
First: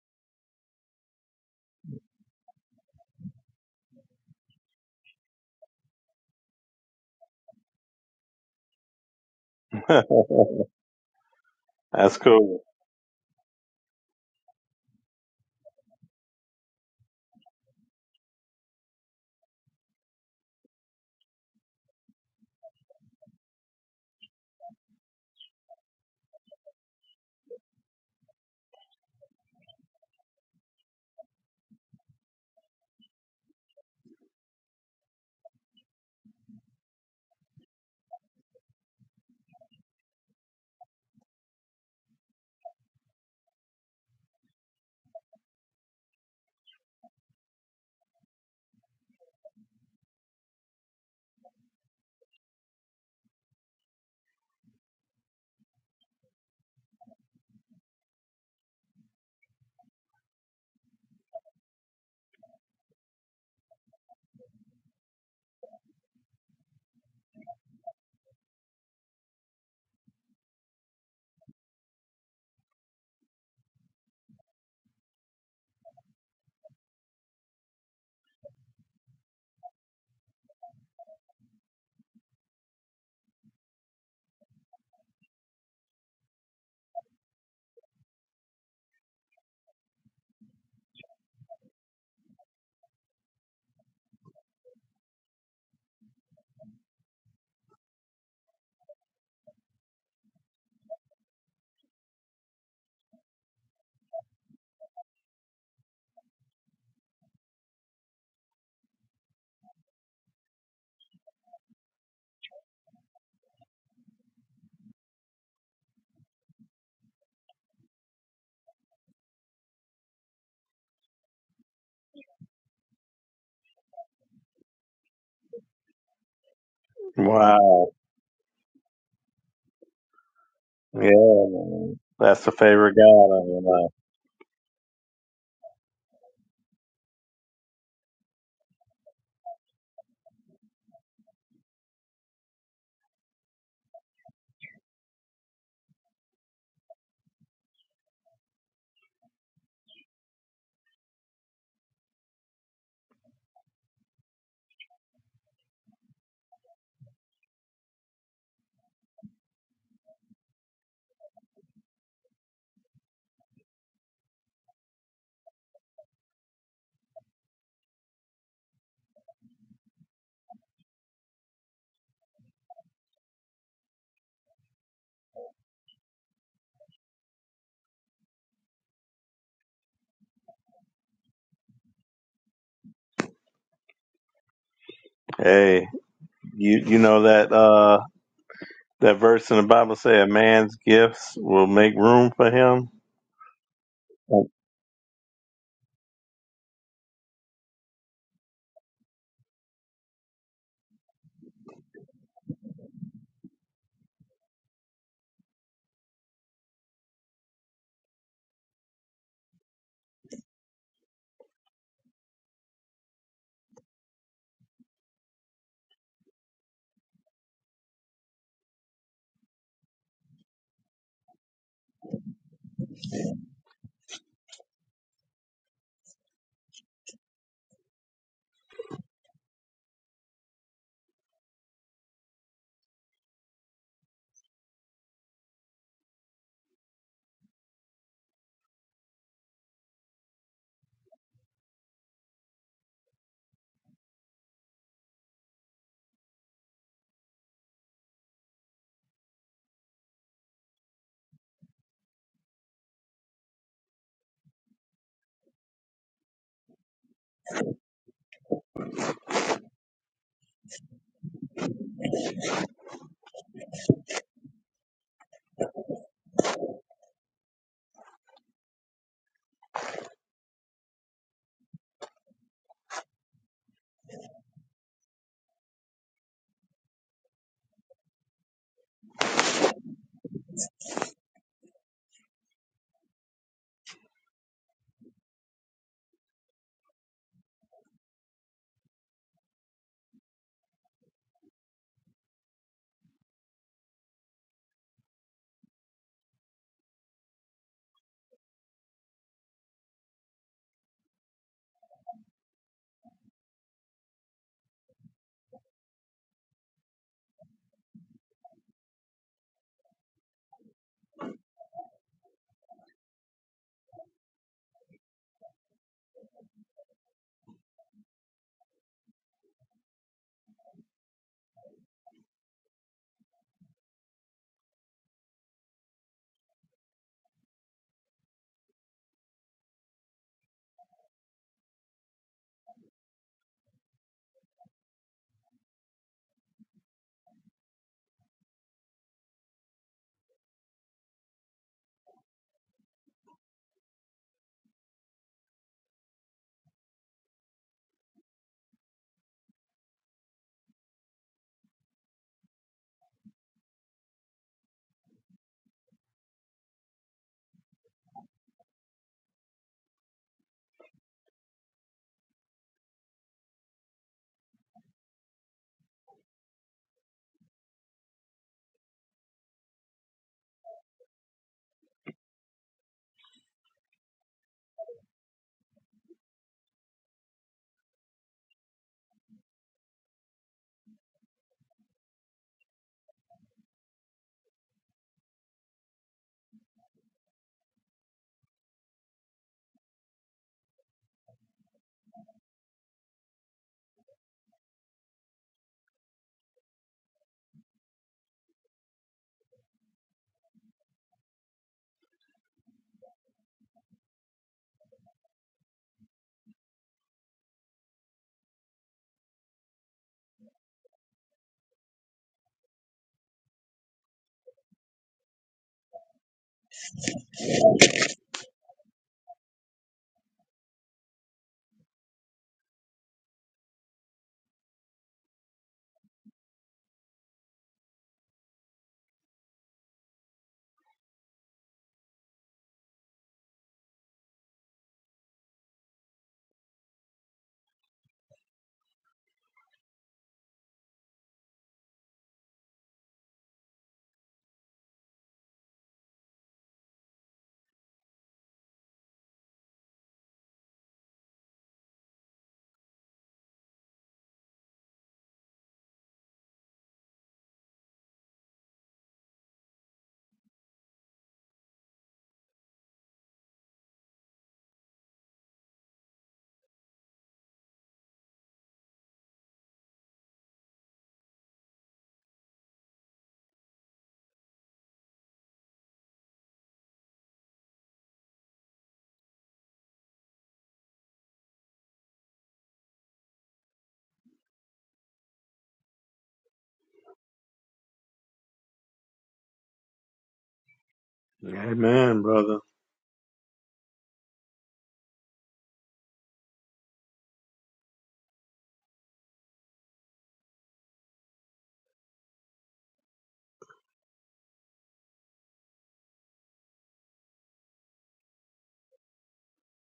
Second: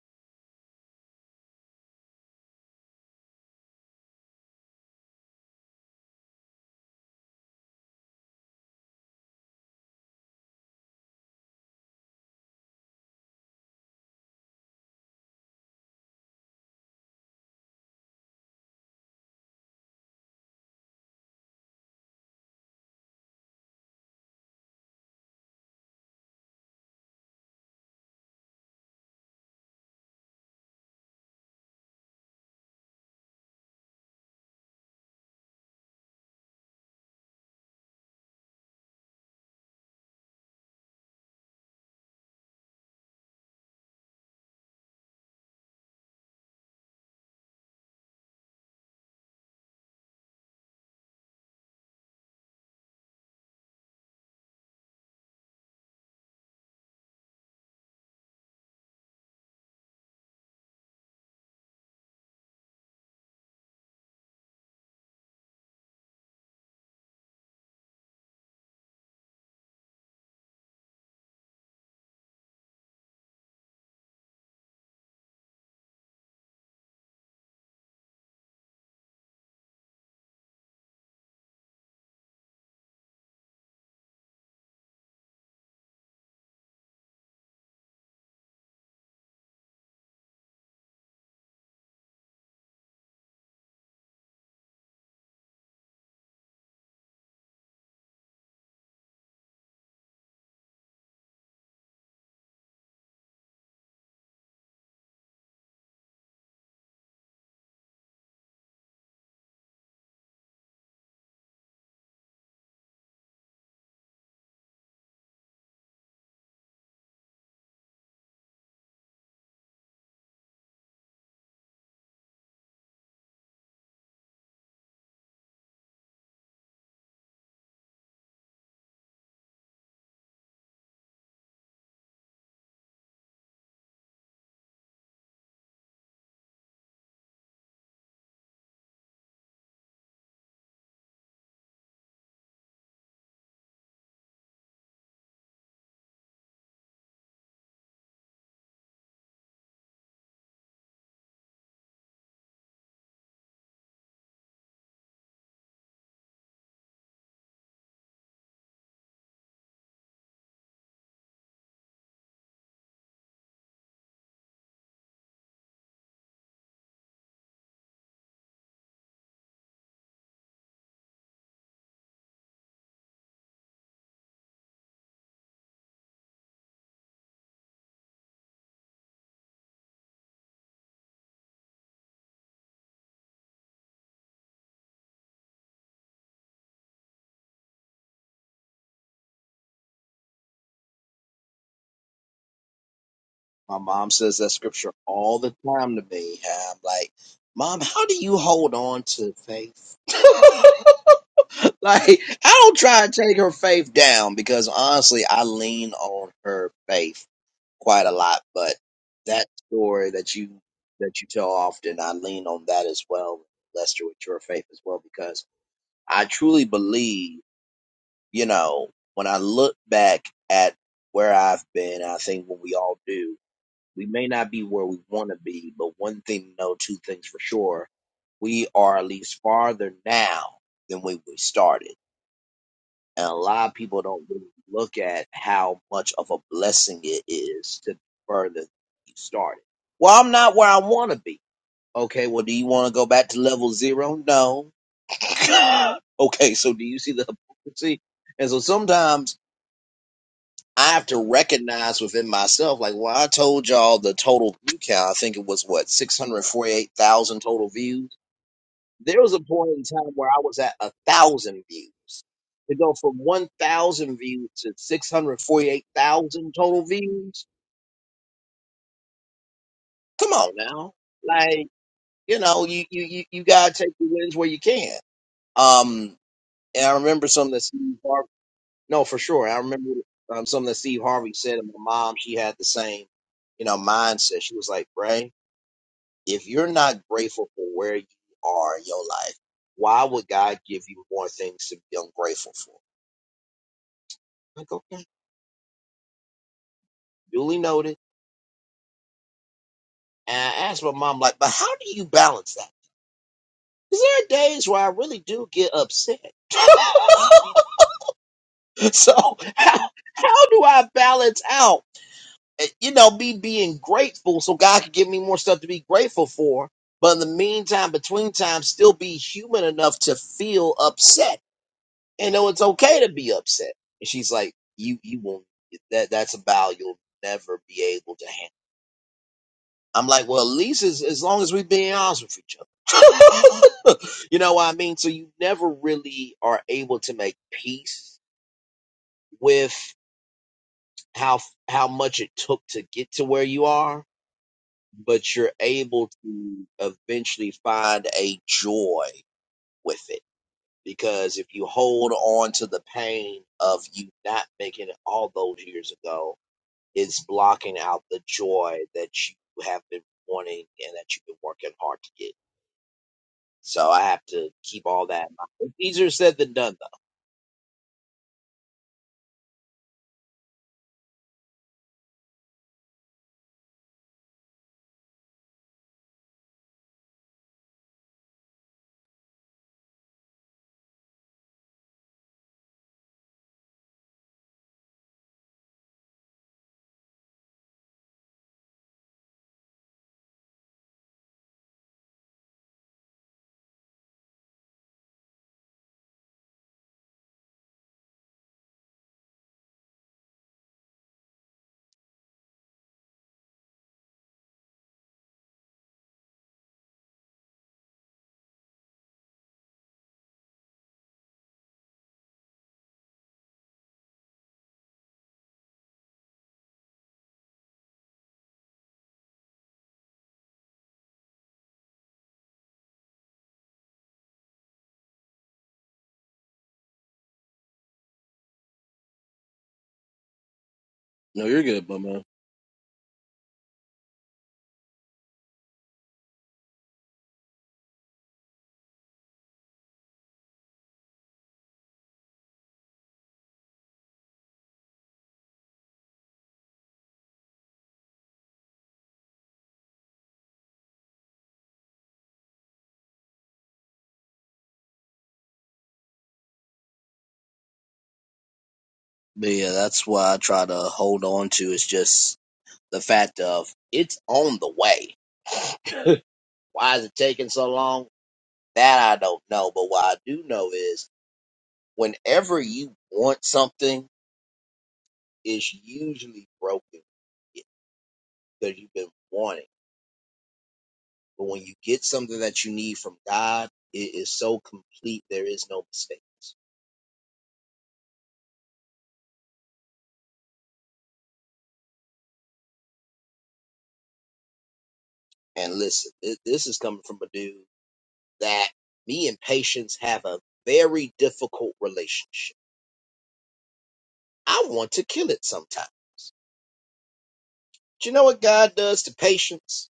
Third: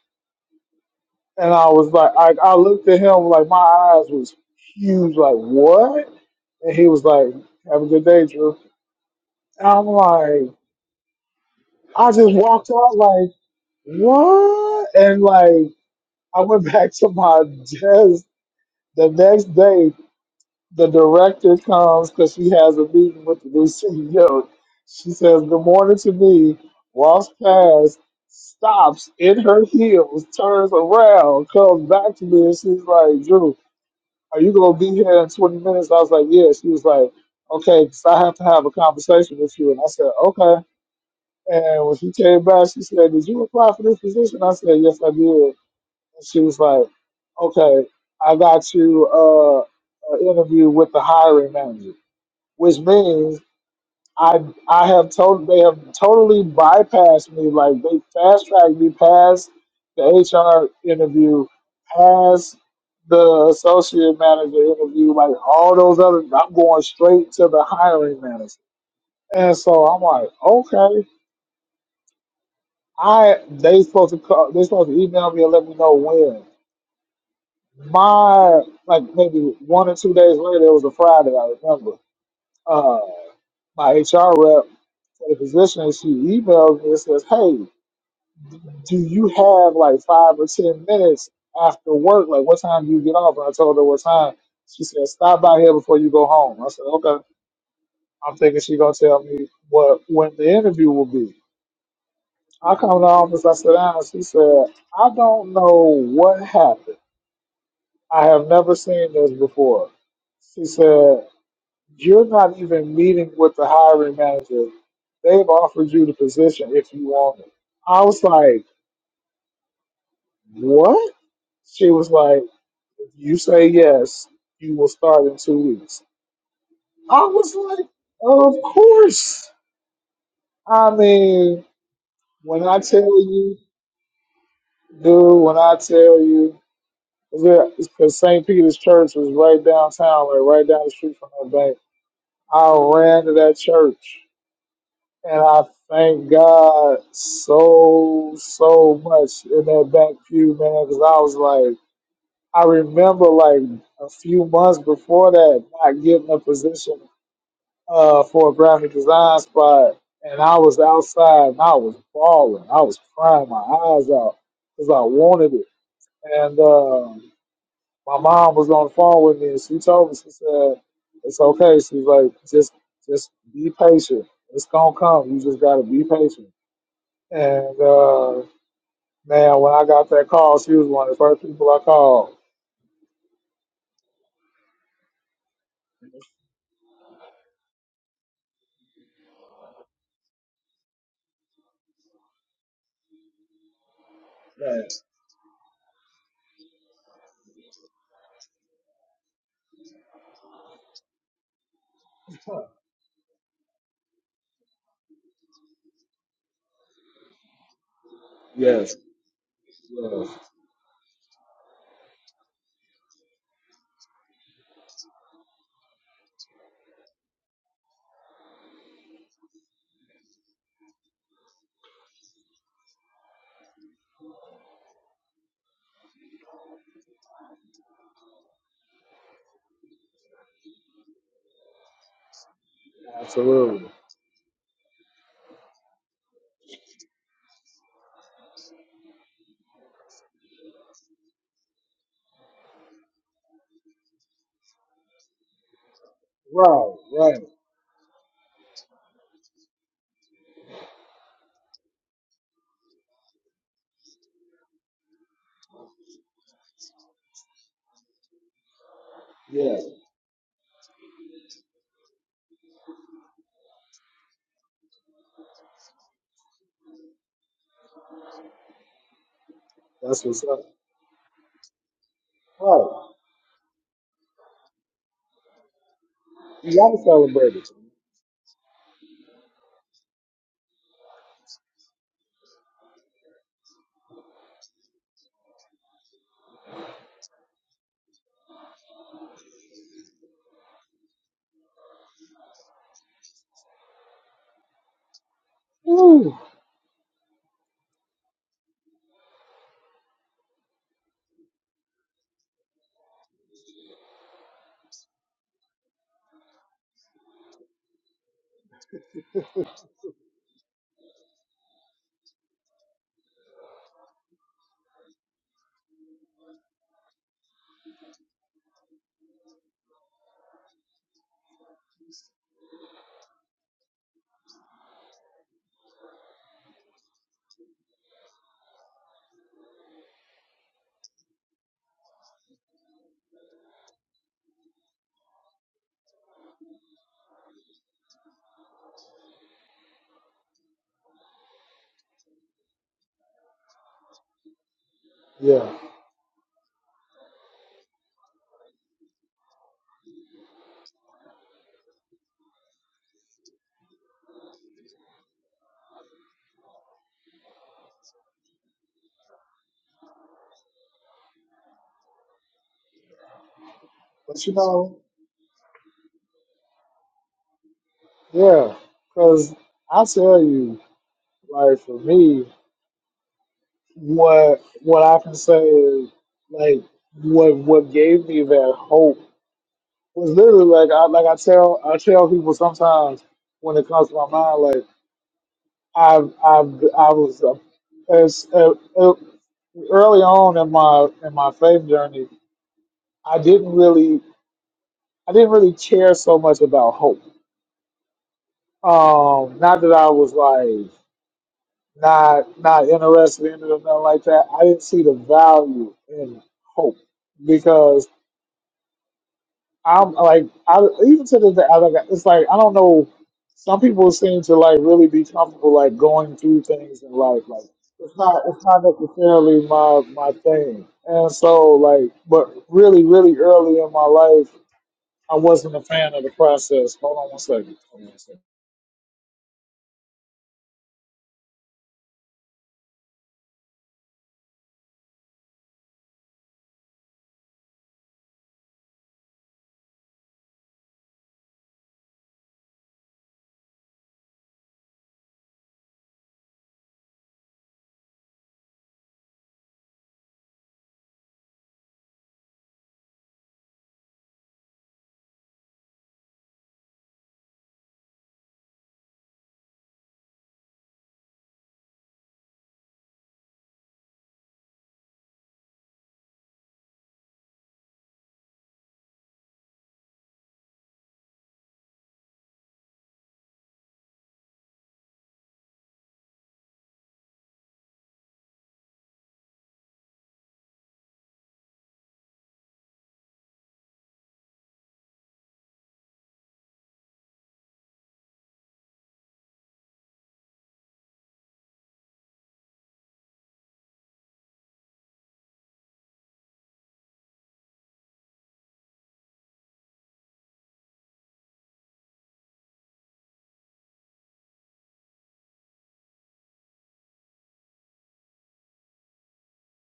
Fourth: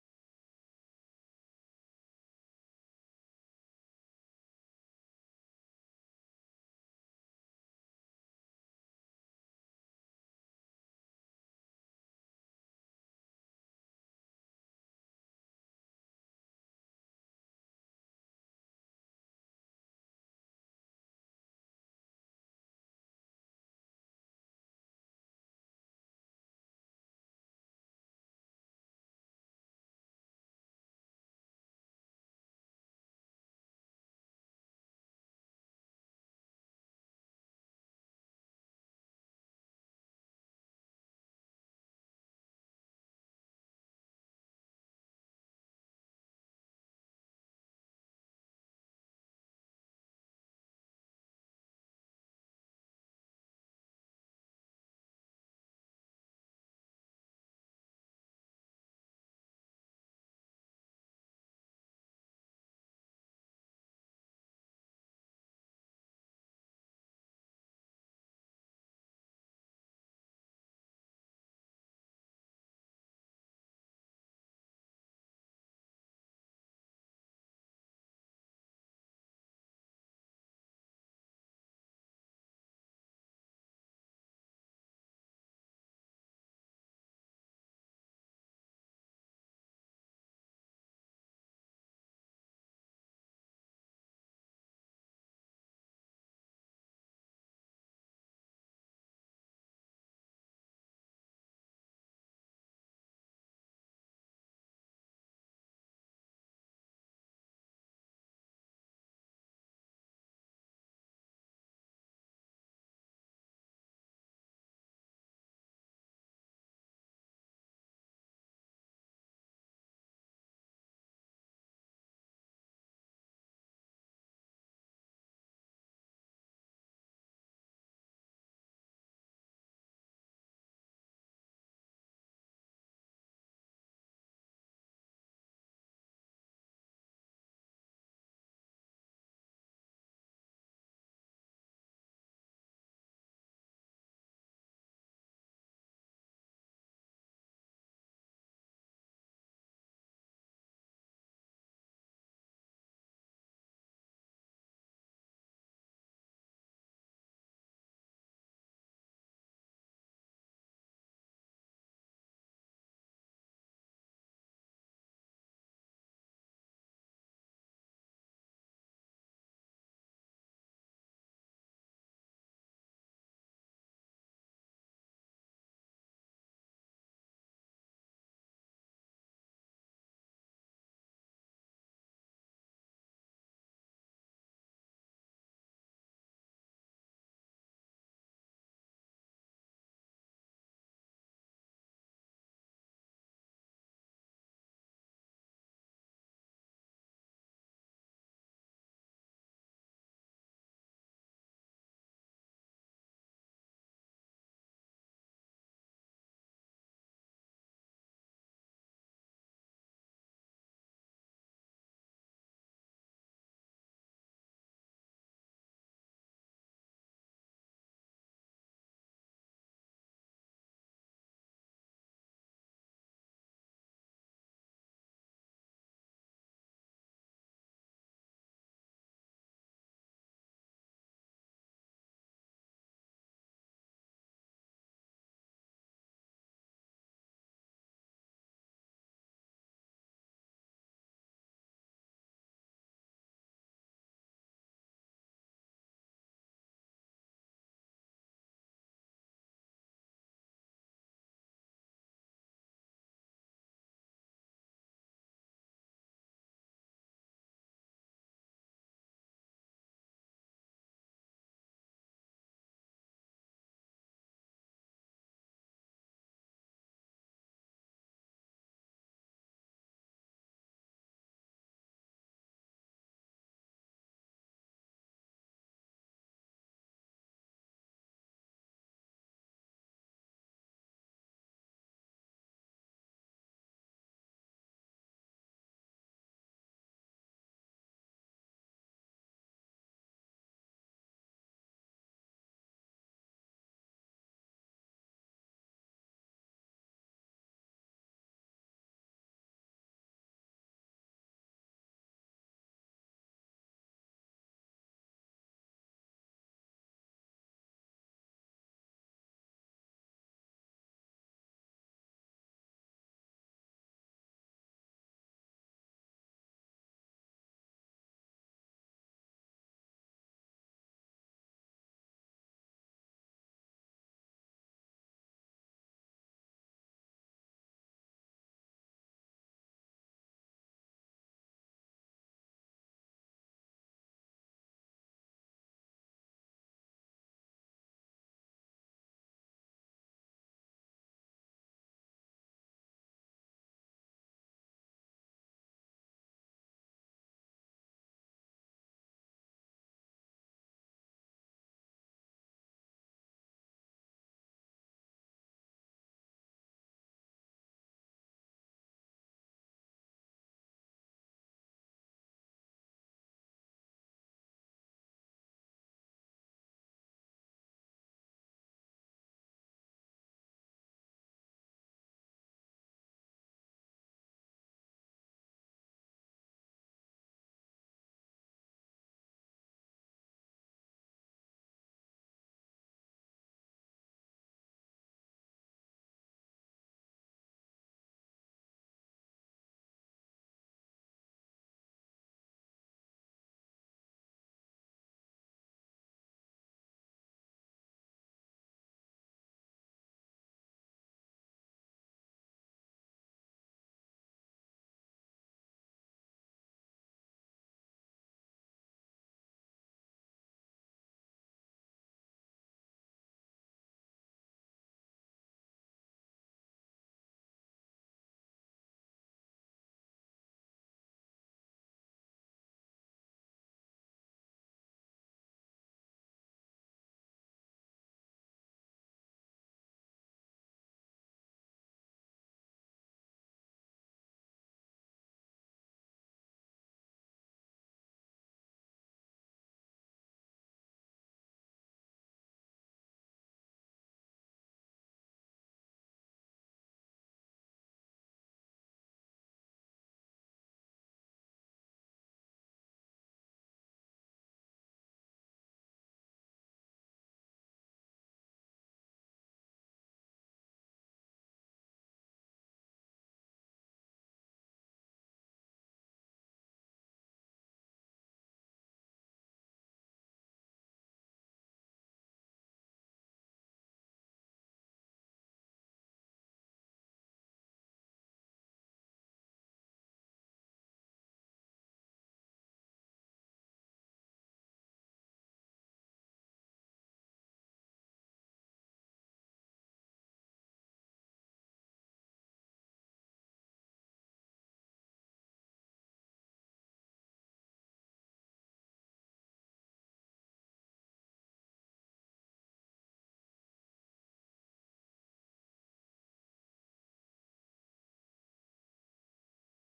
D: And I was like, I, I looked at him like my eyes was huge, like what? And he was like, "Have a good day, Drew." And I'm like, I
B: that's
D: just
B: cool.
D: walked out like what? And like I went back to my desk the next day. The director comes because she has a meeting with the new CEO. She says, "Good morning" to me. Walks past, stops in her heels, turns around, comes back to me, and she's like, "Drew." are you gonna be here in 20 minutes? I was like, yeah. She was like, okay, 'cause I have to have a conversation with you. And I said, okay. And when she came back, she said, did you apply for this position? I said, yes, I did. And she was like, okay, I got you uh, an interview with the hiring manager, which means I I have told they have totally bypassed me. Like they fast tracked me past the HR interview, past the associate manager interview, like all those other. I'm going straight to the hiring manager, and so I'm like, okay, I they supposed to call, they supposed to email me and let me know when. My like maybe one or two days later, it was a Friday. I remember. Uh, my HR rep for the position, she emailed me and says, "Hey." do you have like five or ten minutes after work? Like, what time do you get off? And I told her what time. She said, stop by here before you go home. I said, okay. I'm thinking she gonna tell me what when the interview will be. I come to the office, I sit down, and she said, I don't know what happened. I have never seen this before. She said, You're not even meeting with the hiring manager. They've offered you the position if you want it. I was like, What? She was like, If you say yes, you will start in two weeks. I was like,
B: Wow.
D: of course. I
B: Yeah.
D: mean,
B: man. That's the
D: when I
B: favorite
D: tell
B: God of
D: you,
B: your life.
D: dude, when I tell you, because St. Peter's Church was right downtown, like right down the street from that bank. I ran to that church, and I thank God so so much in that back pew, man, because I was like, I remember like a few months before that not getting a position uh, for a graphic design spot, and I was outside and I was bawling. I was crying my eyes out because I wanted it. And uh, my mom was on the phone with me, and she told me, she said, "It's okay." She's like, "Just, just be patient. It's gonna come. You just gotta be patient." And uh, man, when I got that call, she was one of the first people I called.
B: Hey, you you know that uh that verse in the Bible say a man's gifts will make room for him.
A: My mom says that scripture
D: Yes,
A: all the time to me. and I'm like, Mom, how do you hold on to faith? like, I don't try to take her faith down because honestly, I lean on her faith quite a lot. But
D: yes,
A: that story
D: yes,
A: that you that you tell often, I lean on that as well, Lester, with your faith as well, because I truly believe, you know, when I look back at where I've been, I think when we all do, we may not be where we want to be, but one thing to know, two things for sure. We are at least farther now than when we started. And a lot of
D: absolutely.
A: people don't really look at how much of a blessing it is to be further than you started. Well, I'm not where I want to be. Okay, well, do you want to go back to level zero? No. okay, so do
D: Right,
A: you see the
D: right.
A: hypocrisy? And so sometimes I have to recognize within myself, like, well, I told y'all the total view count. I think it was what six hundred forty-eight thousand total views. There was a point in
D: Yes,
A: time where I was at a thousand views. To go from one thousand views to six hundred forty-eight thousand total views.
D: that's
A: Come
D: what's
A: on
D: up.
A: now, like you know, you
D: Right.
A: you you, you gotta take the wins where you can. Um,
D: You
A: and I
D: gotta
A: remember something
D: celebrate
A: that
D: it.
A: Steve Harvey No, for sure. I remember um, something that Steve Harvey said, and my mom, she had the same, you know, mindset. She was like, Bray, if you're not grateful for where you are in your life, why would God give you more things to be ungrateful for? I'm Like, okay,
D: Woo.
A: duly noted. And I asked my mom, like, but how do you balance that? Because there are days where I really do get upset. so how, how do I balance out? eh, you know, me being grateful so God could give me more stuff to be grateful for. But in the meantime, between time, still be human enough to feel upset and know it's okay to be upset. And she's like, you, you won't, that, that's a vow you'll never be able to handle. I'm like, well, at least as, as long as we're being honest with each other. you know what I mean? So you never really are able to make peace with how, how much it took to get to where you are but you're
D: Yeah.
A: able to eventually find a joy with it because if you hold on to the pain of you not making it all those years ago it's blocking out the joy that you have been wanting and that you've been working hard to get so i have
D: But
A: to
D: you
A: keep
D: know,
A: all that in mind It's easier said than done
D: yeah, because I tell you, like for me, what what I can say is like what what gave me that hope was literally like I like I tell I tell people sometimes when it comes to my mind like I've I've I was uh, as uh, uh, early on in my in my faith journey I didn't really I didn't really care so much about hope Um, not that I was like not not interested in it or nothing like that. I didn't see the value in hope because I'm like I even to the day I like it's like I don't know. Some people seem to like really be comfortable like going through things in life. Like it's not it's not necessarily my my thing. And so like, but really really early in my life, I wasn't a fan of the process. Hold on one second.
A: though. No, you're good, my man. but yeah that's why i try to hold on to is just the fact of it's on the way why is it taking so long That I don't know. But what I do know is whenever you want something, it's usually broken because you've been wanting. But when you get something that you need from God, it is so complete, there is no mistakes.
B: Amen, brother.
A: And listen, thi- this is coming from a dude that me and patience have a very difficult relationship. I want to kill it sometimes. Do you know what God does to patience?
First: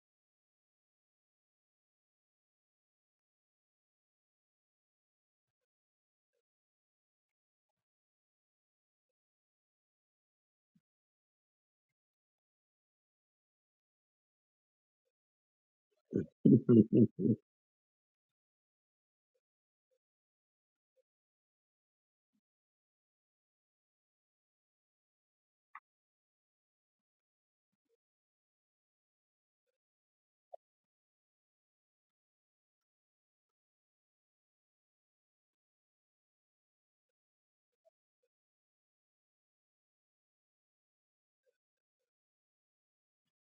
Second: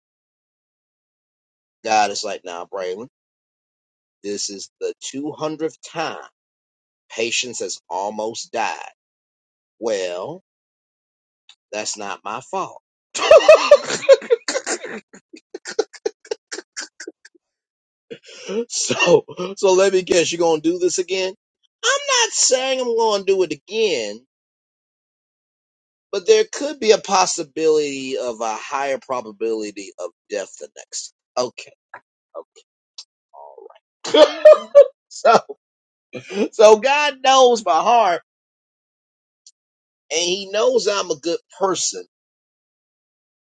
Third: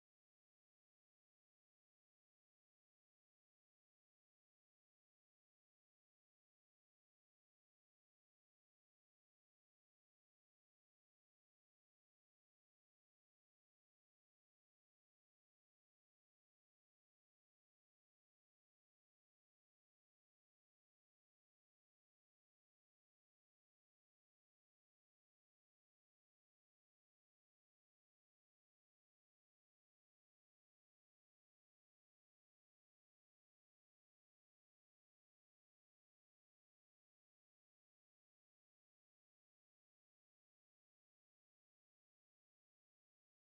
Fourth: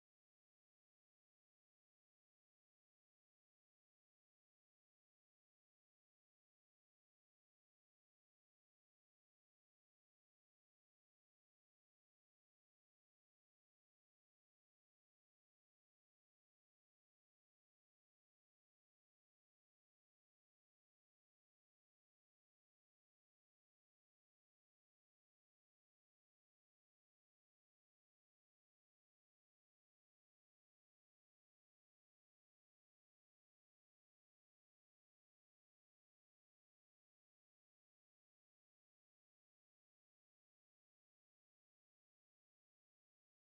A: God is like, nah, Braylon, this is the 200th time Patience has almost died. Well, that's not my fault. so, so let me guess, you gonna do this again? I'm not saying I'm gonna do it again, but there could be a possibility of a higher probability of death the next. Okay. okay. so, so God knows my heart, and He knows I'm a good person,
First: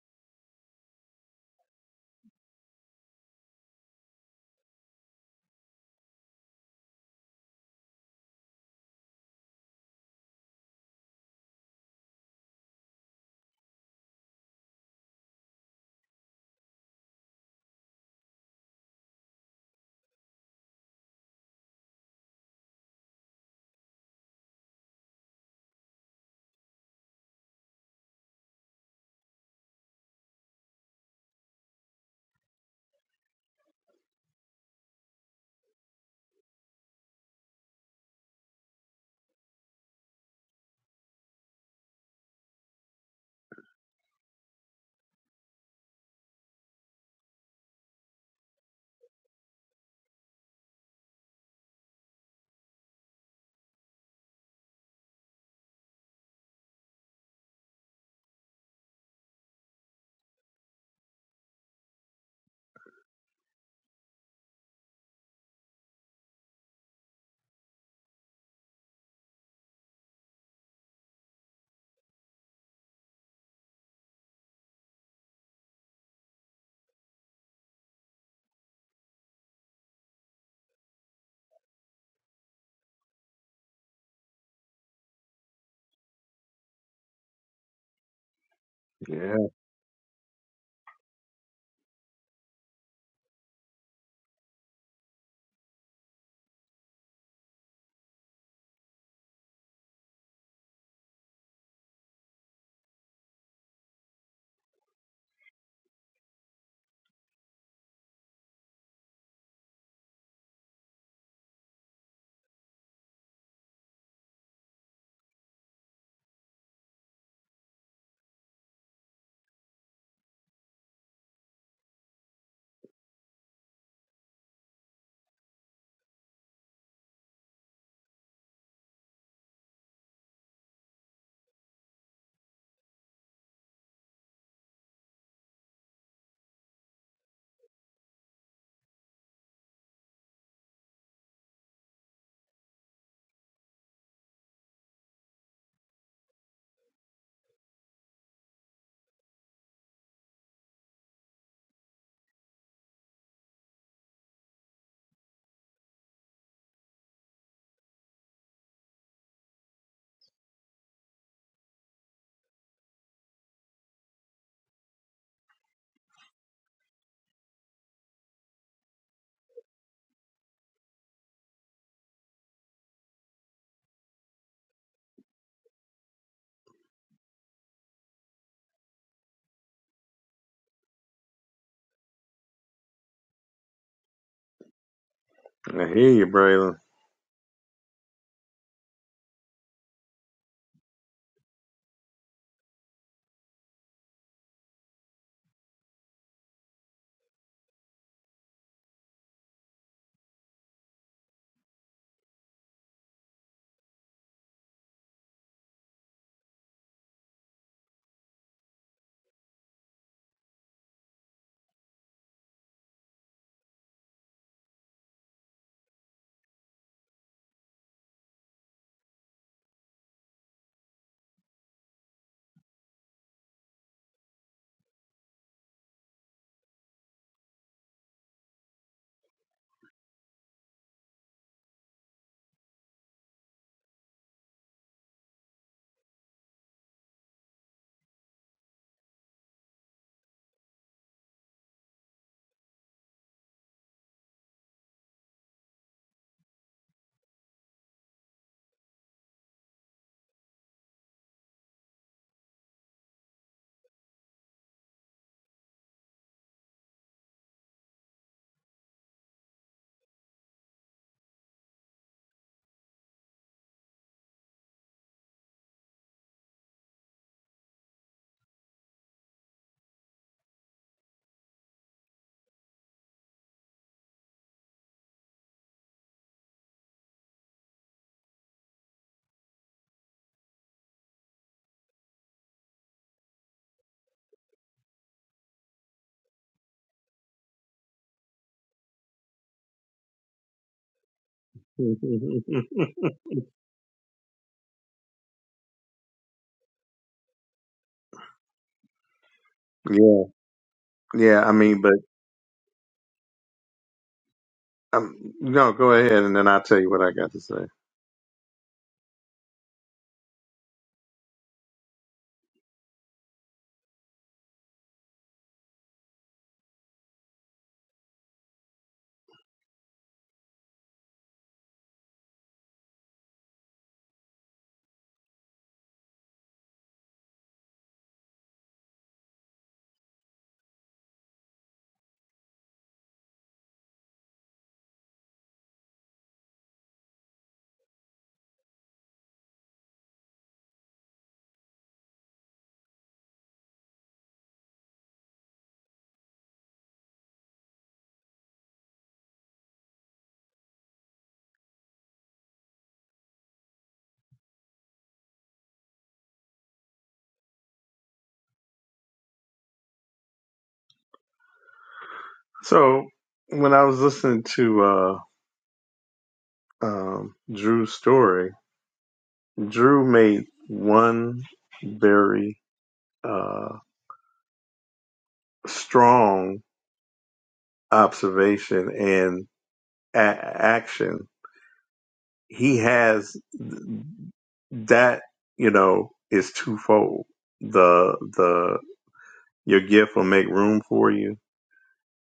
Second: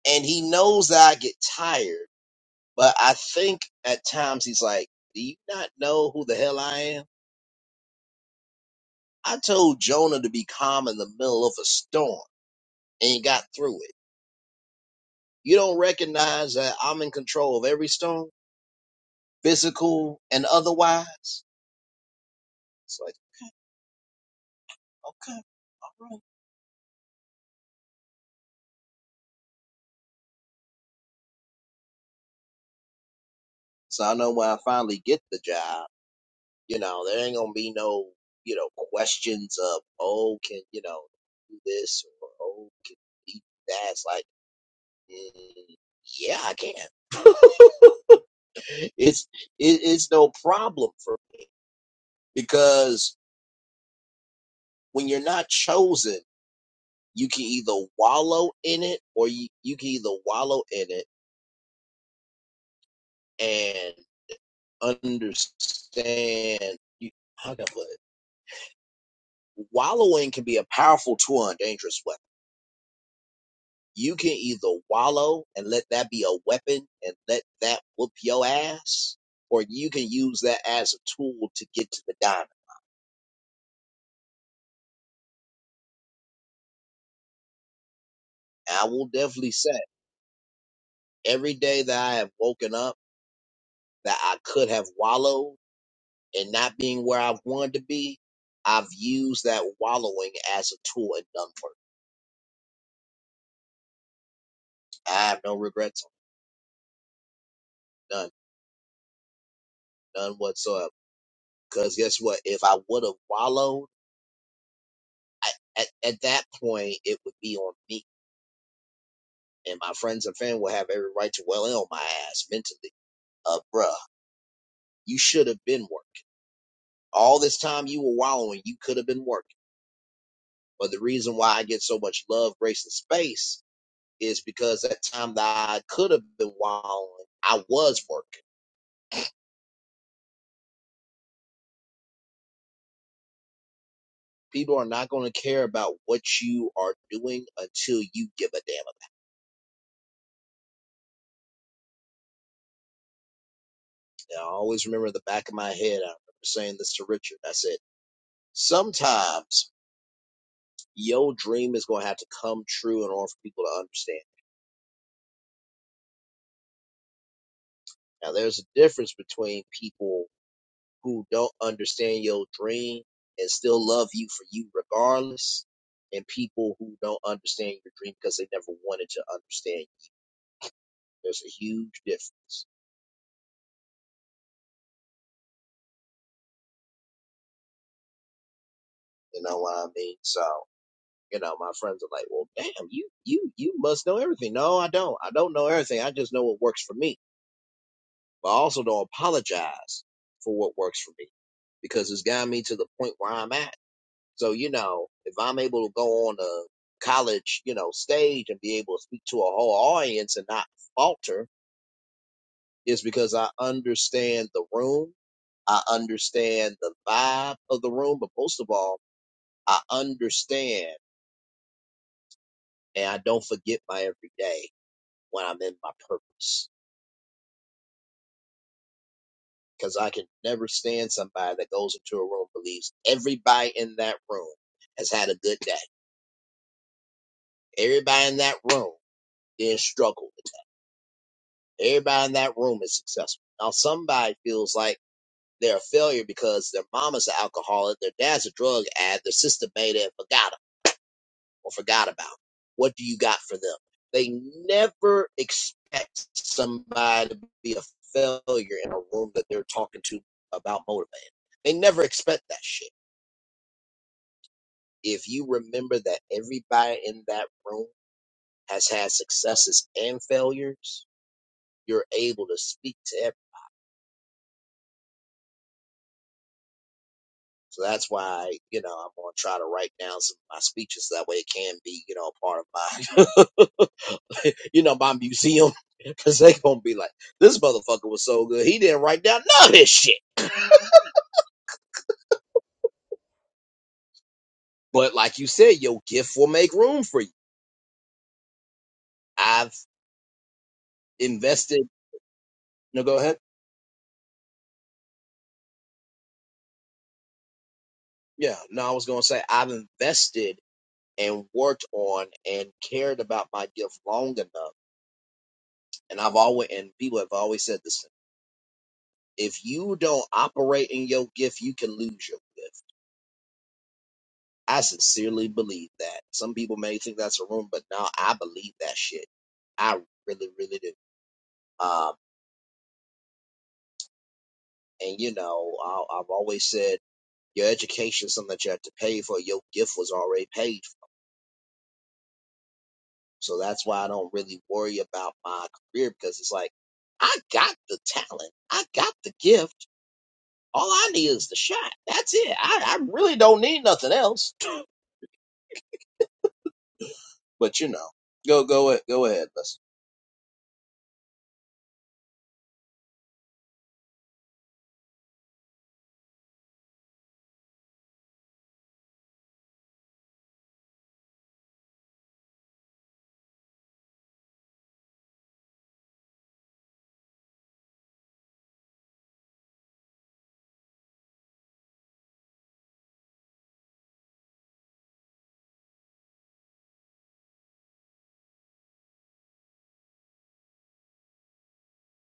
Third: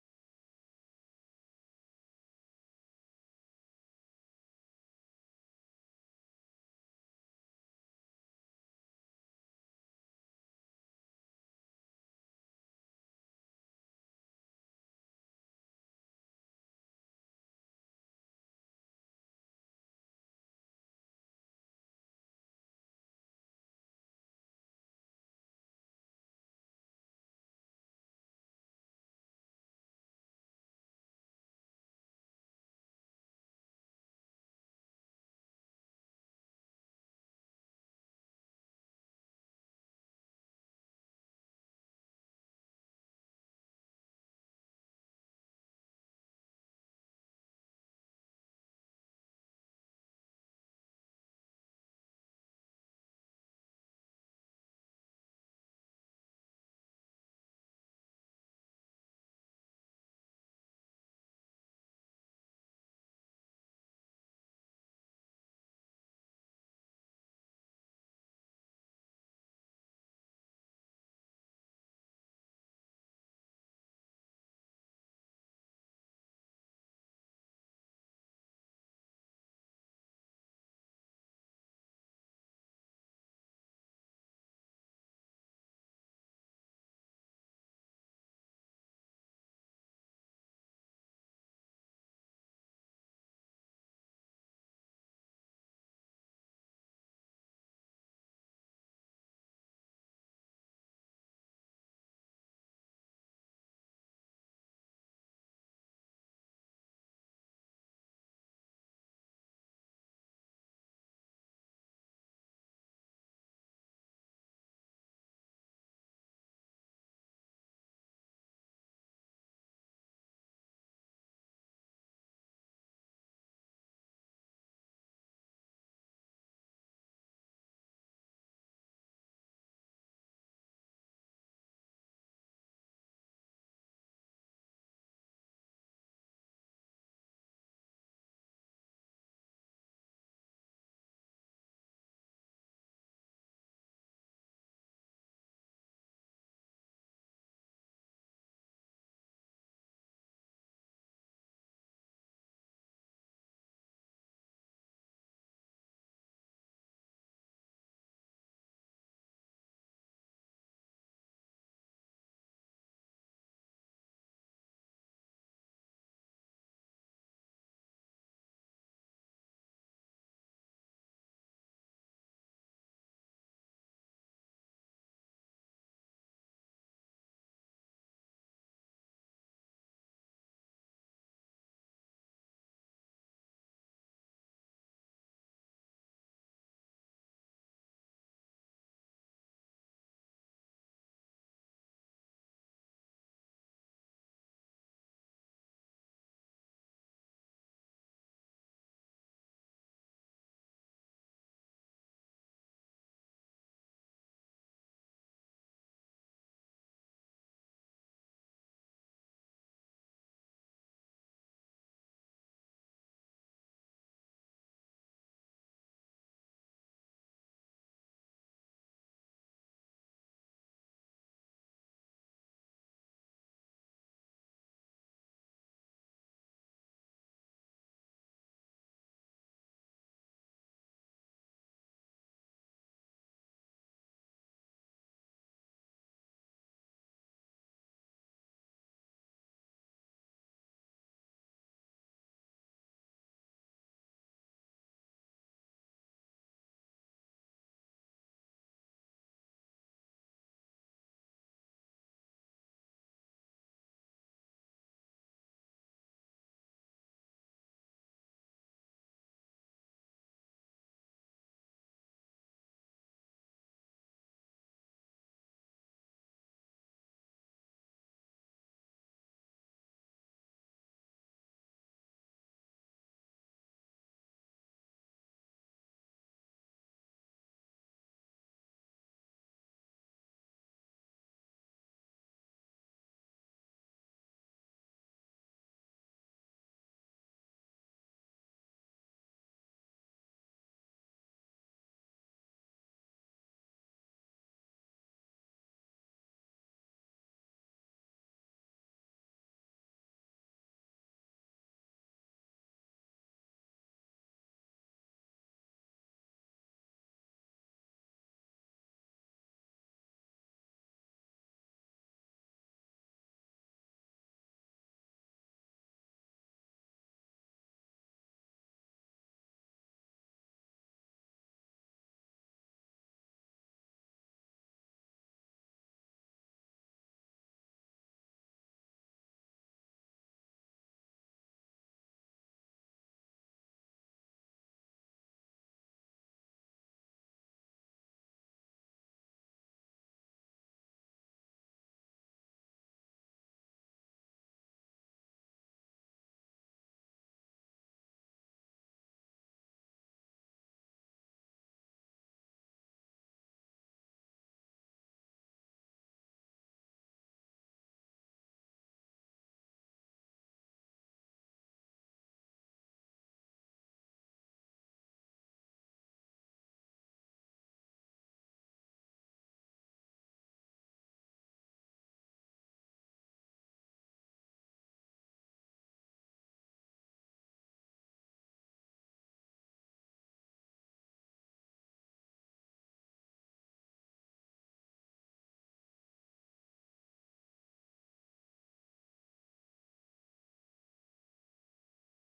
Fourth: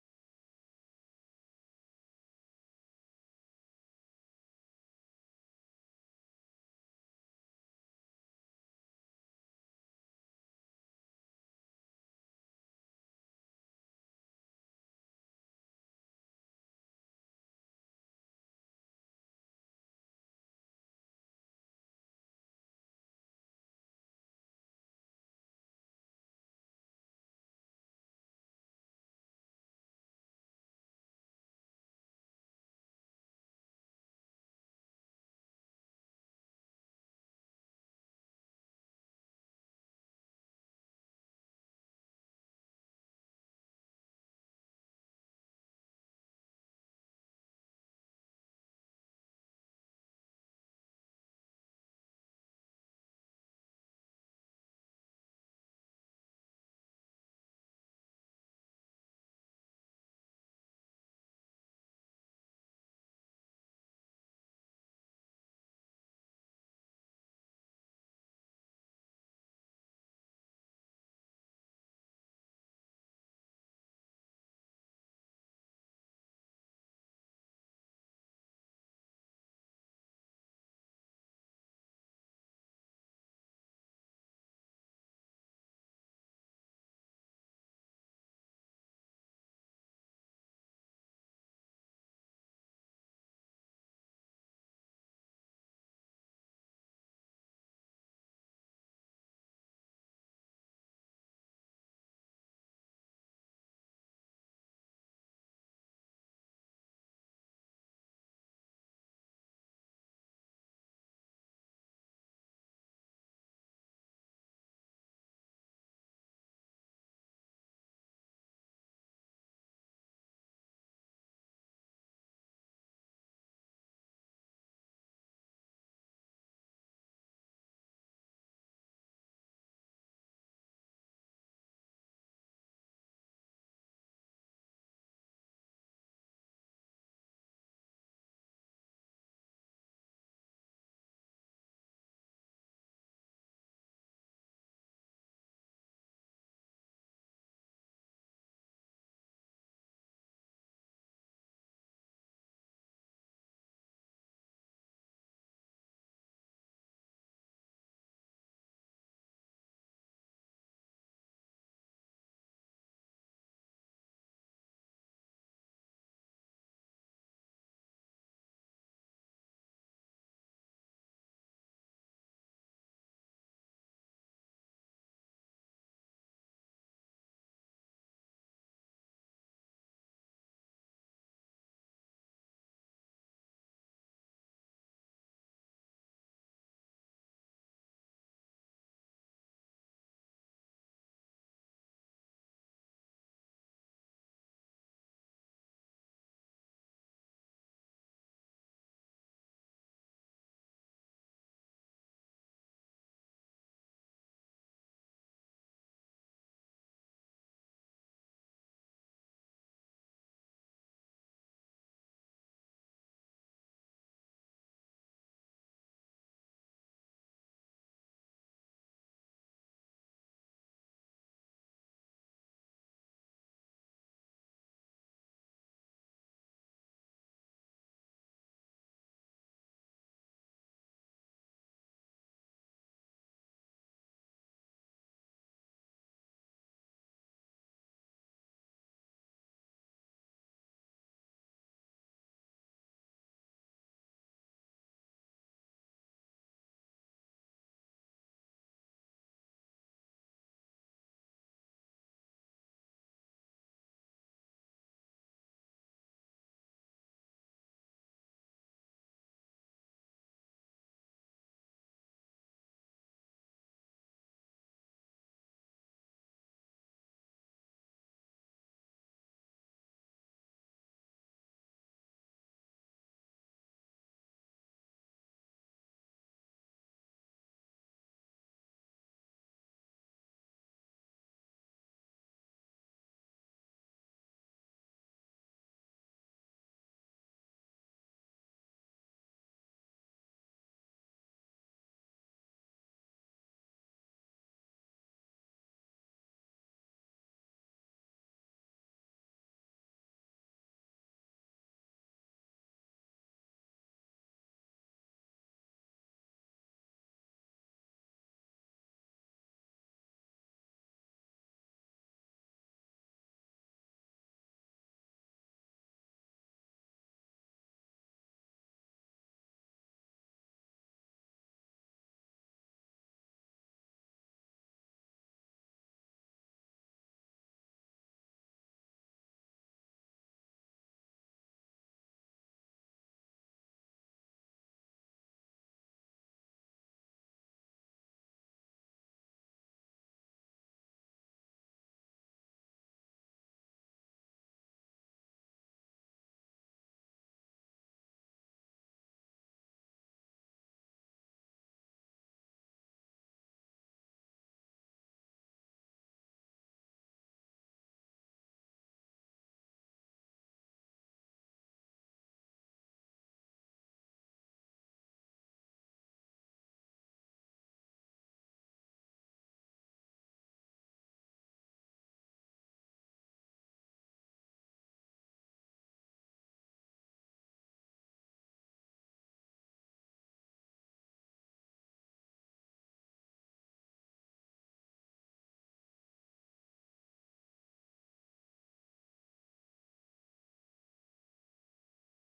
A: and He knows that I get tired. But I think at times he's like, Do you not know who the hell I am? I told Jonah to be calm in the middle of a storm and he got through it. You don't recognize that I'm in control of every storm, physical and otherwise? It's like, okay, all right. So I know when I finally get the job, you know, there ain't gonna be no, you know, questions of, oh, can you know do this or oh, can you do that? It's like, mm, yeah, I can. it's it, it's no problem for me because when you're not chosen, you can either wallow in it or you, you can either wallow in it and understand. You, how can I put it? Wallowing can be a powerful tool and dangerous weapon. You can either wallow and let that be a weapon and let that whoop your ass, or you can use that as a tool to get to the diamond. And I will
B: yeah,
A: definitely say every day that I have woken up. that I could have wallowed in not being where I wanted to be, I've used that wallowing as a tool and done for it. I have no regrets, none, none whatsoever. Because guess what? If I would have wallowed, I, at, at that point, it would be on me. And my friends and family would have every right to well in on my ass mentally. Uh, bruh, you should have been working. All this time you were wallowing, you could have been working. But the reason why I get so much love, grace, and space is because that time that I could have been wilding, I was working. People are not going to care about what you are doing until you give a damn about it. Now, I always remember in the back of my head, I remember saying this to Richard. I said, sometimes your dream is going to have to come true in order for people to understand. Now, there's a difference between people who don't understand your dream and still love you for you regardless and people who don't understand your dream because they never wanted to understand There's a huge difference.
B: I hear you, Braylon.
A: You know what I mean? So, you know, my friends are like, well, damn, you, you, you must know everything. No, I don't. I don't know everything. I just know what works for me. But I also don't apologize for what works for me because it's gotten me to the point where I'm at. So, you know, if I'm able to go on a college, you know, stage and be able to speak to a whole audience and not falter is because I understand the room. I understand the vibe of the room, but most of all, I understand and I don't forget my every day when I'm in my purpose. Because I can never stand somebody that goes into a room and believes everybody in that room has had a good day. Everybody in that room did not struggle. Everybody in that room is successful. Now somebody feels like they're a failure because their mama's an alcoholic, their dad's a drug ad, their sister made it and forgot 'em. or forgot about? What do you got for them? They never expect somebody to be a failure in a room that they're talking to about motivating. They never expect that shit. If you remember that everybody in that room has had successes and failures, you're able to speak to every so that's why, you know, I'm gonna try to write down some of my speeches that way it can be, you know, a part of my you know, my museum, because they gonna be like, this motherfucker was so good, he didn't write down none of this shit. But like you said, your gift will make room for you. I've
B: yeah, yeah. I mean,
A: invested.
B: but
A: No, go ahead.
B: um, no. Go ahead, and then I'll tell you what I got to say.
A: Yeah, no, I was gonna say I've invested and worked on and cared about my gift long enough, and I've always and people have always said this. If you don't operate in your gift, you can lose your gift. I sincerely believe that. Some people may think that's a rumor, but now I believe that shit. I really, really do Um, And you know, I, I've always said your education is something that you have to pay for. Your gift was already paid for. So that's why I don't really worry about my career because it's like, I got the talent. I got the gift. All I need is the shot. That's it. I, I really don't need nothing else. But you know, go, go, a- go ahead. Listen.
B: So when I was listening to uh, um, Drew's story, Drew made one very uh, strong observation and a- action. He has that. You know, is twofold. The the your gift will make room for you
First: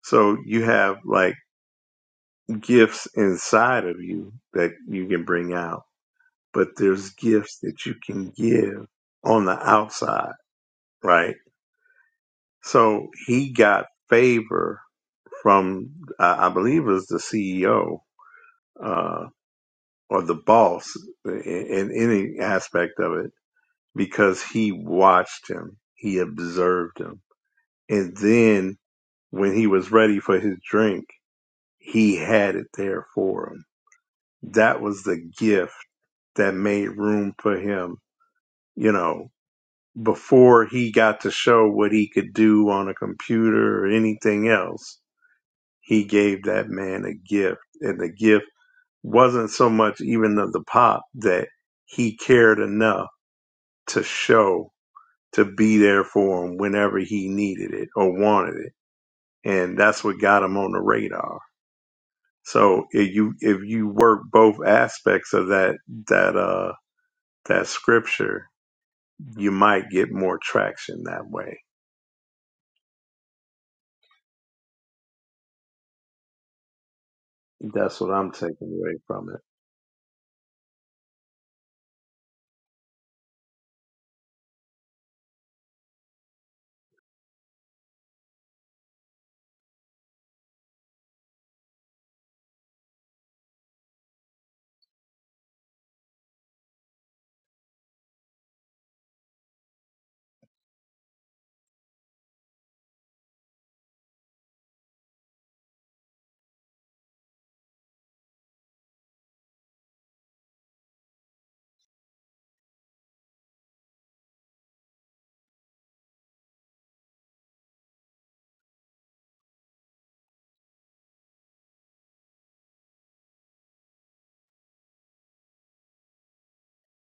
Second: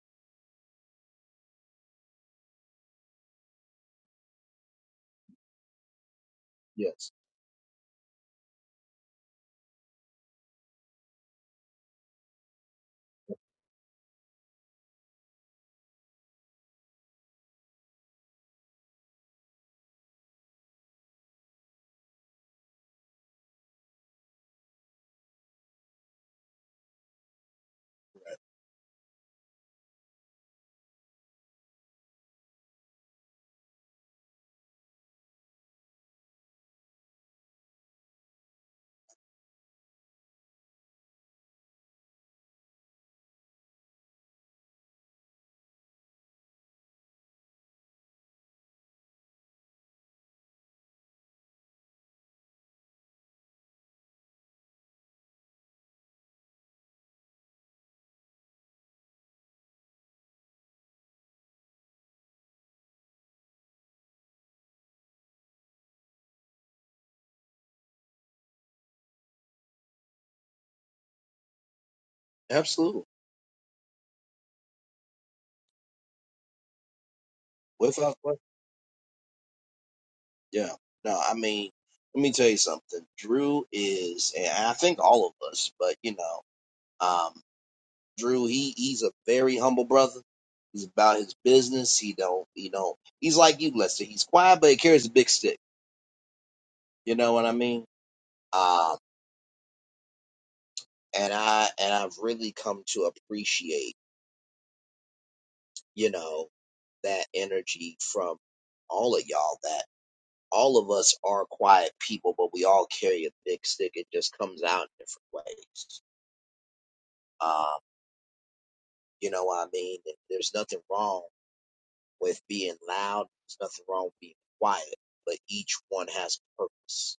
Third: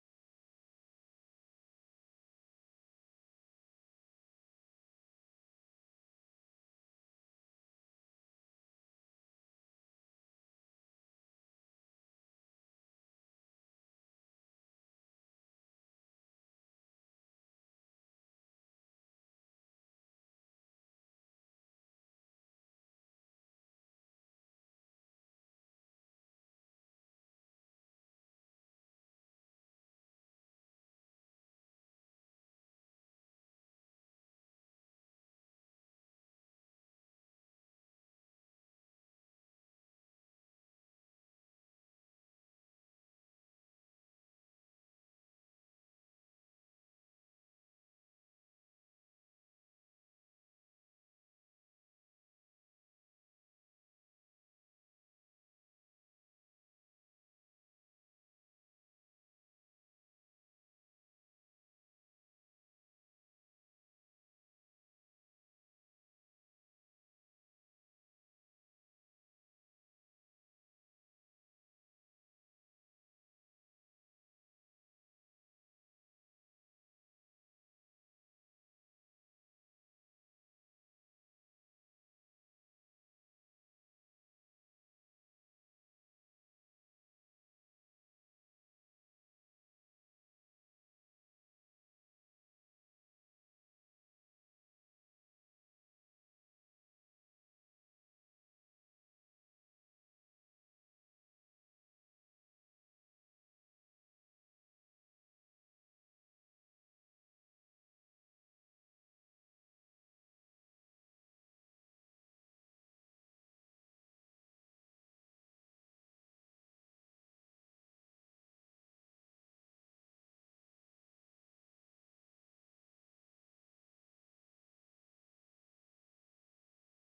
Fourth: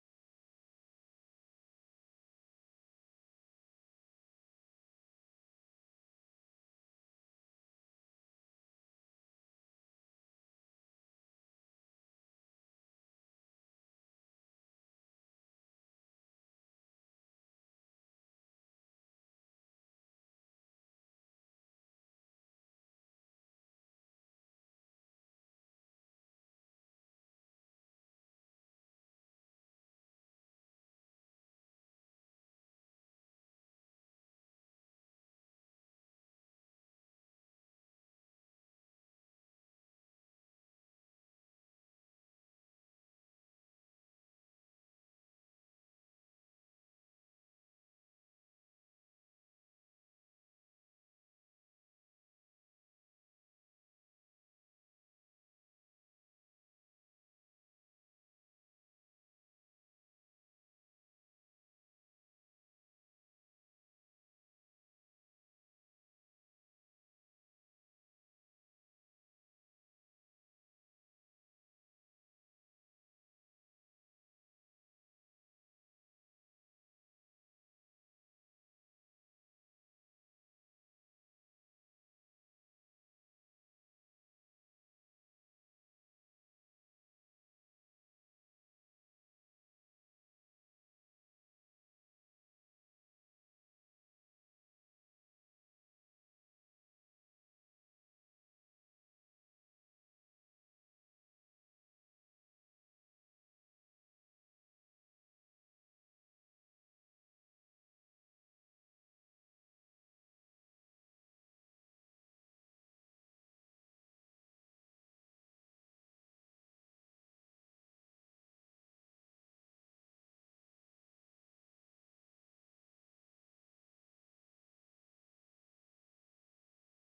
B: So you have like gifts inside of you that you can bring out, but there's
A: Yes.
B: gifts that you can give on the outside, right? So he got favor from, I I believe it was the CEO, uh, or the boss in, in any aspect of it because he watched him. He observed him. And then when he was ready for his drink, he had it there for him that was the gift that made room for him, you know, before he got to show what he could do on a computer or anything else, he gave that man a gift. And the gift wasn't so much even of the pop that he cared enough to show, to be there for him whenever he needed it or wanted it. And that's what got him on the radar. So if you if you work both aspects of that that uh that scripture you might get more traction that way.
A: Absolutely.
B: That's what
A: Without,
B: I'm
A: question.
B: taking away from it.
A: yeah. No, I mean, let me tell you something. Drew is, and I think all of us, but you know, Drew, he he's a very humble brother. He's about his business. He don't he don't he's like you, Lester. He's quiet, but he carries a big stick. You know what I mean? Um, and I and I've really come to appreciate, you know, that energy from all of y'all. That all of us are quiet people, but we all carry a big stick. It just comes out in different ways. Um, you know what I mean? There's nothing wrong with being loud. There's nothing wrong with being quiet, but each one has a purpose.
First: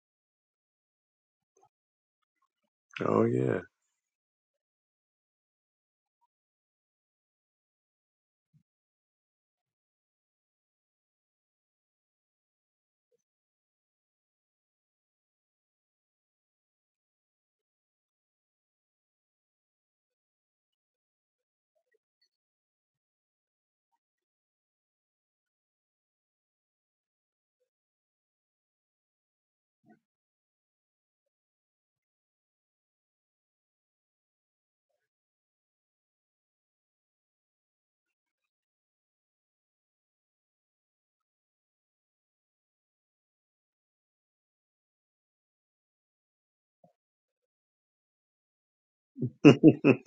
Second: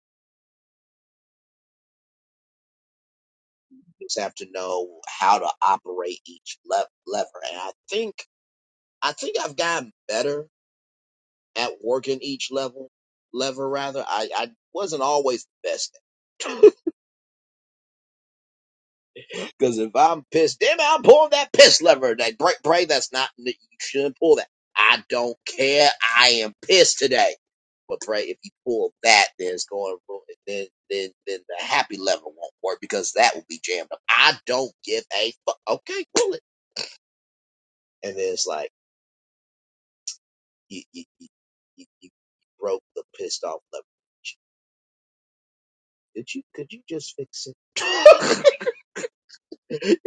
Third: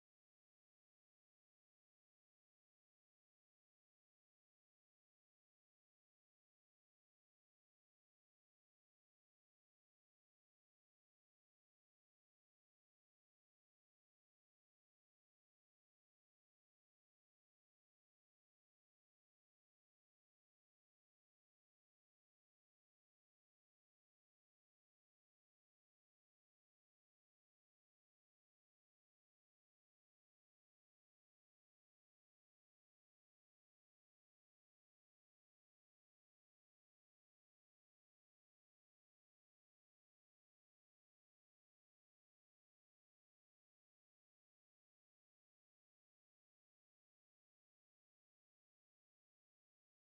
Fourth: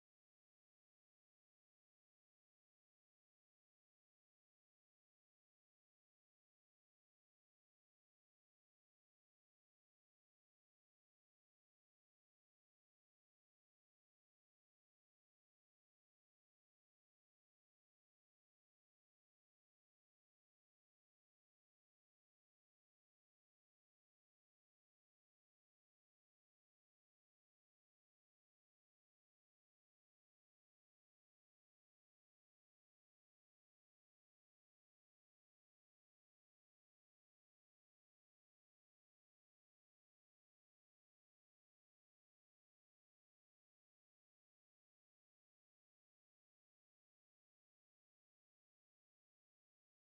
B: Oh
A: You just have to know how to operate each le- lever. And I think I think I've gotten better at working each level lever rather. I, I wasn't always the best Because if I'm pissed, damn it, I'm pulling that piss lever. That pray, pray that's not you shouldn't pull that. I don't care. I am pissed today. But pray if you pull that, then it's going to ruin- it. then then then the happy lever won't work because that will be jammed up. I don't give a fuck. Okay, pull it. And then it's like you you you, you, you broke the pissed off lever. Did you could you just fix it?
B: yeah.
A: you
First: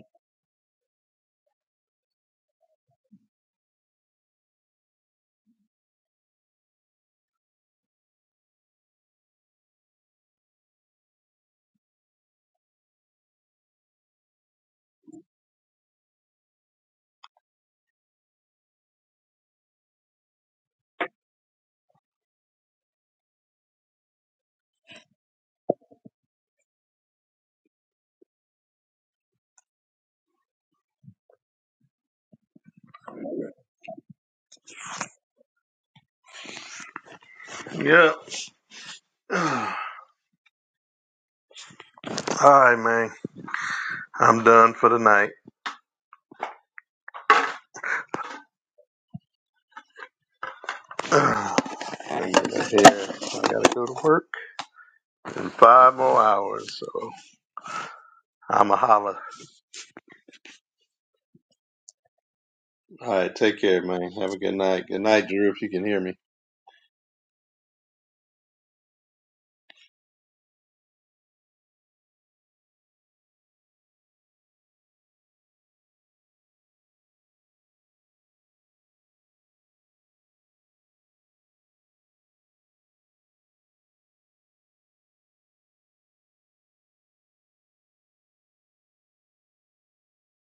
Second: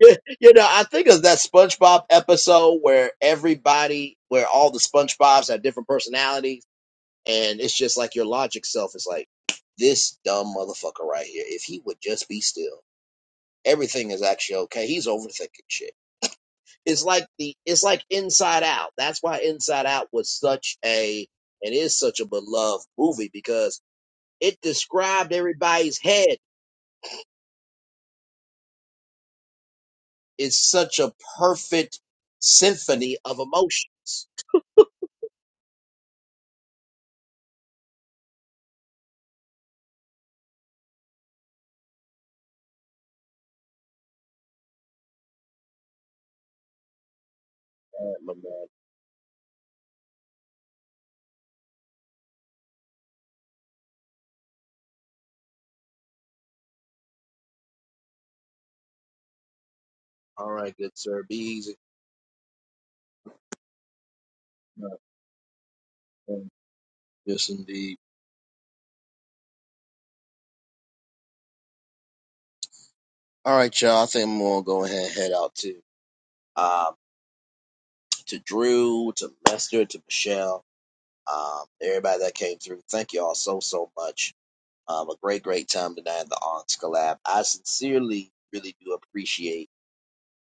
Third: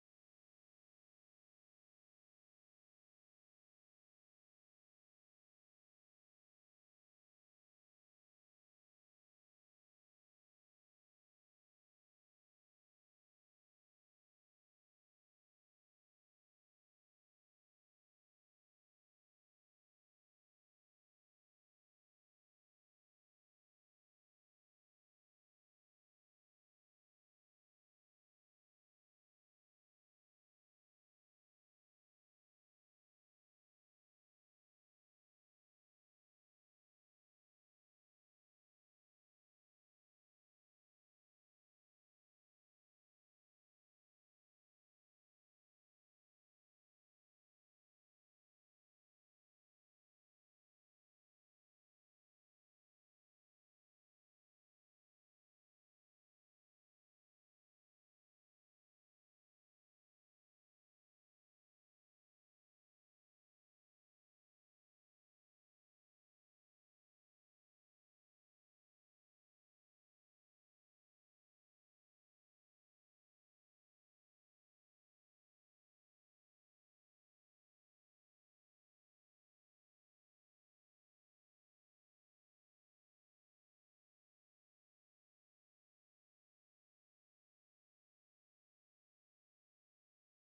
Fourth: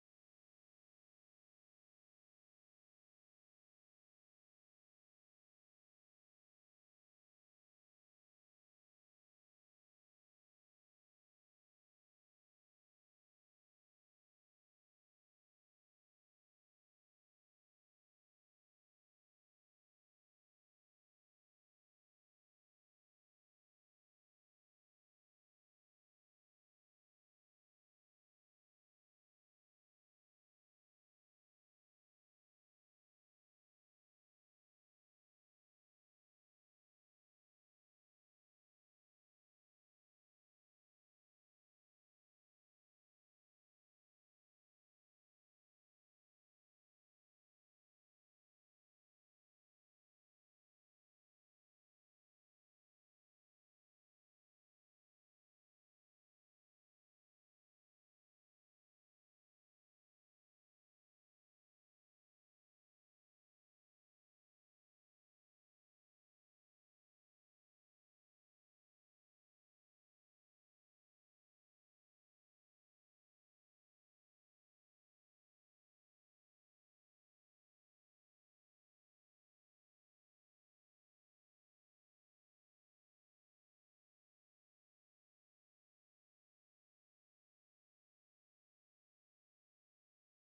A: know, you know, I think of that SpongeBob episode where everybody, where all the SpongeBobs have different personalities, and it's just like your logic self is like, this dumb motherfucker right here. If he would just be still, everything is actually okay. He's overthinking shit. It's like the, it's like Inside Out. That's why Inside Out was such a, and is such a beloved movie because it described everybody's head. It's such a perfect symphony of emotions
B: yeah. All right, man. I'm done for the night.
A: All right, my man.
B: I'm out of here. I gotta go to work in five more hours, so I'm a holler.
A: All right, good sir. Be easy.
B: All right, take care, man. Have a good night. Good night, Drew, if you can hear me.
A: Yes, indeed. All right, y'all. I think I'm gonna go ahead and head out to um to Drew, to Lester, to Michelle, um, everybody that came through. Thank y'all so so much. Um, a great great time tonight at the Aunts Collab. I sincerely really do appreciate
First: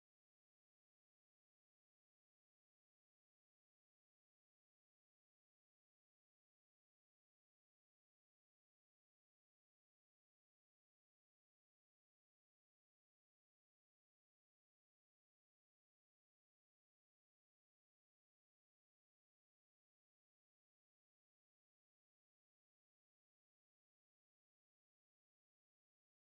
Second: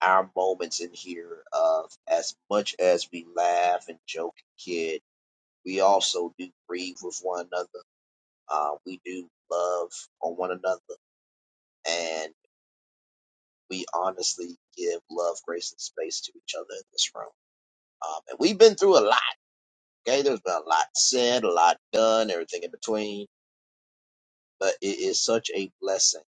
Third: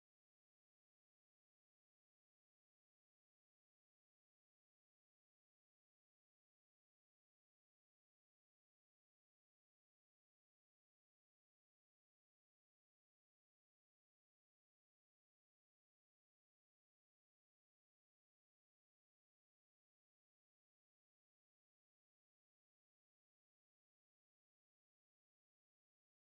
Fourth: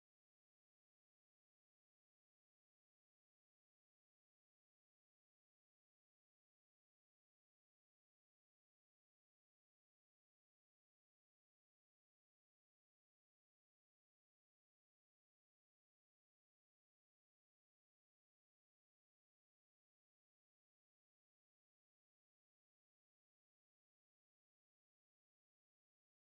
A: our moments in here. Of as much as we laugh and joke and kid, we also do grieve with one another. Uh, we do love on one another and. we honestly give love, grace, and space to each other in this room. Um, and we've been through a lot. Okay, there's been a lot said, a lot done, everything in between. But it is such a blessing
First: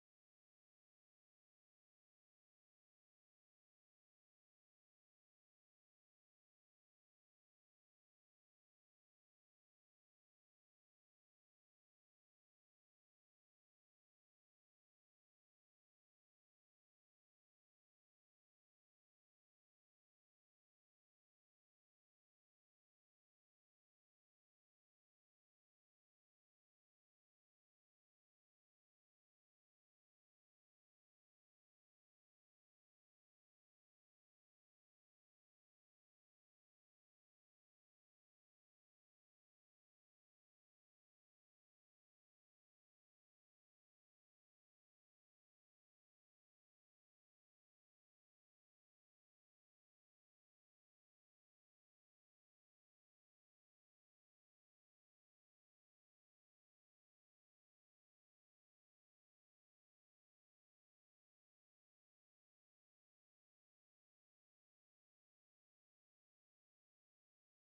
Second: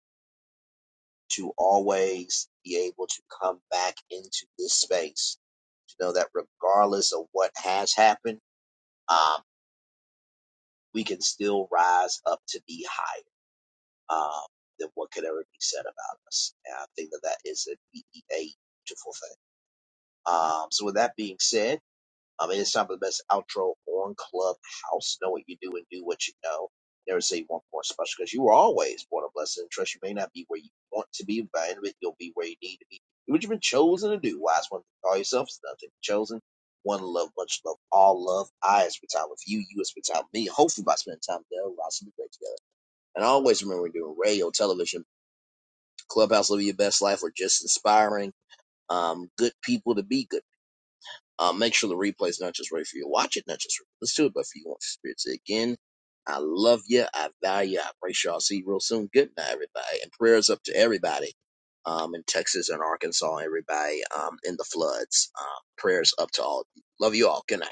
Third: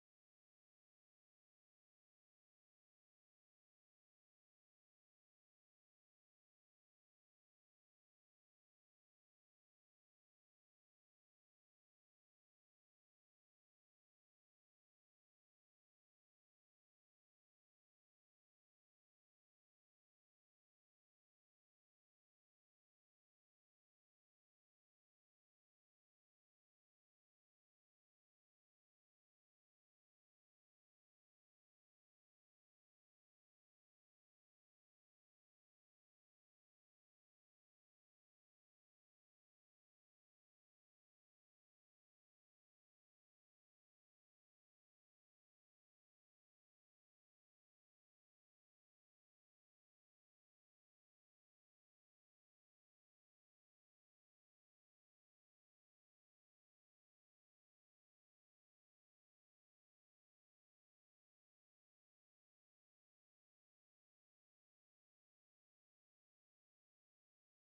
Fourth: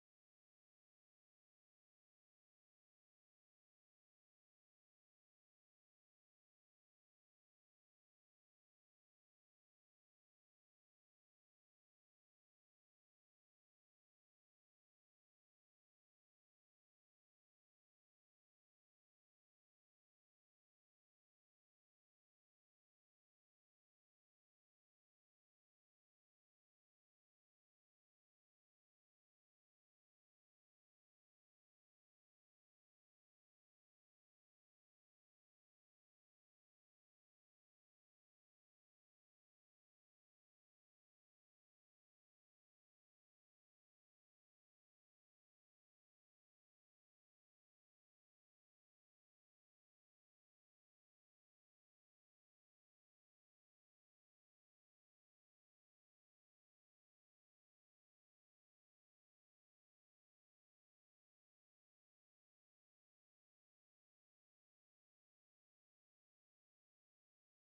A: to always be able to come back into this space to know that regardless of what has happened, um, we can still rise up to be higher um, than what could ever be said about us. And I think that that is a, a beautiful thing. Um, so with that being said. Um, it is time for the best outro on Clubhouse. Know what you do and do what you know. Never say one more special because you were always born a blessing and trust. You may not be where you want to be, but in it, you'll be where you need to be. Do what you've been chosen to do. Wise one, call yourself is nothing. Chosen. One love, much love, all love. I have spent time with you. You have spent time with me. Hopefully, by spending time together, we'll also be great together. And always remember, we're doing radio, television, Clubhouse, live your best life, or just inspiring um, good people to be good um, make sure the replay is not just right for you. to Watch it, not just listen to it, but for you want spirit. Say again, I love you. I value you. I appreciate y'all. See you real soon. Good night, everybody. And prayers up to everybody um, in Texas and Arkansas, everybody um, in the floods. Um, prayers up to all. of you. Love you all. Good night.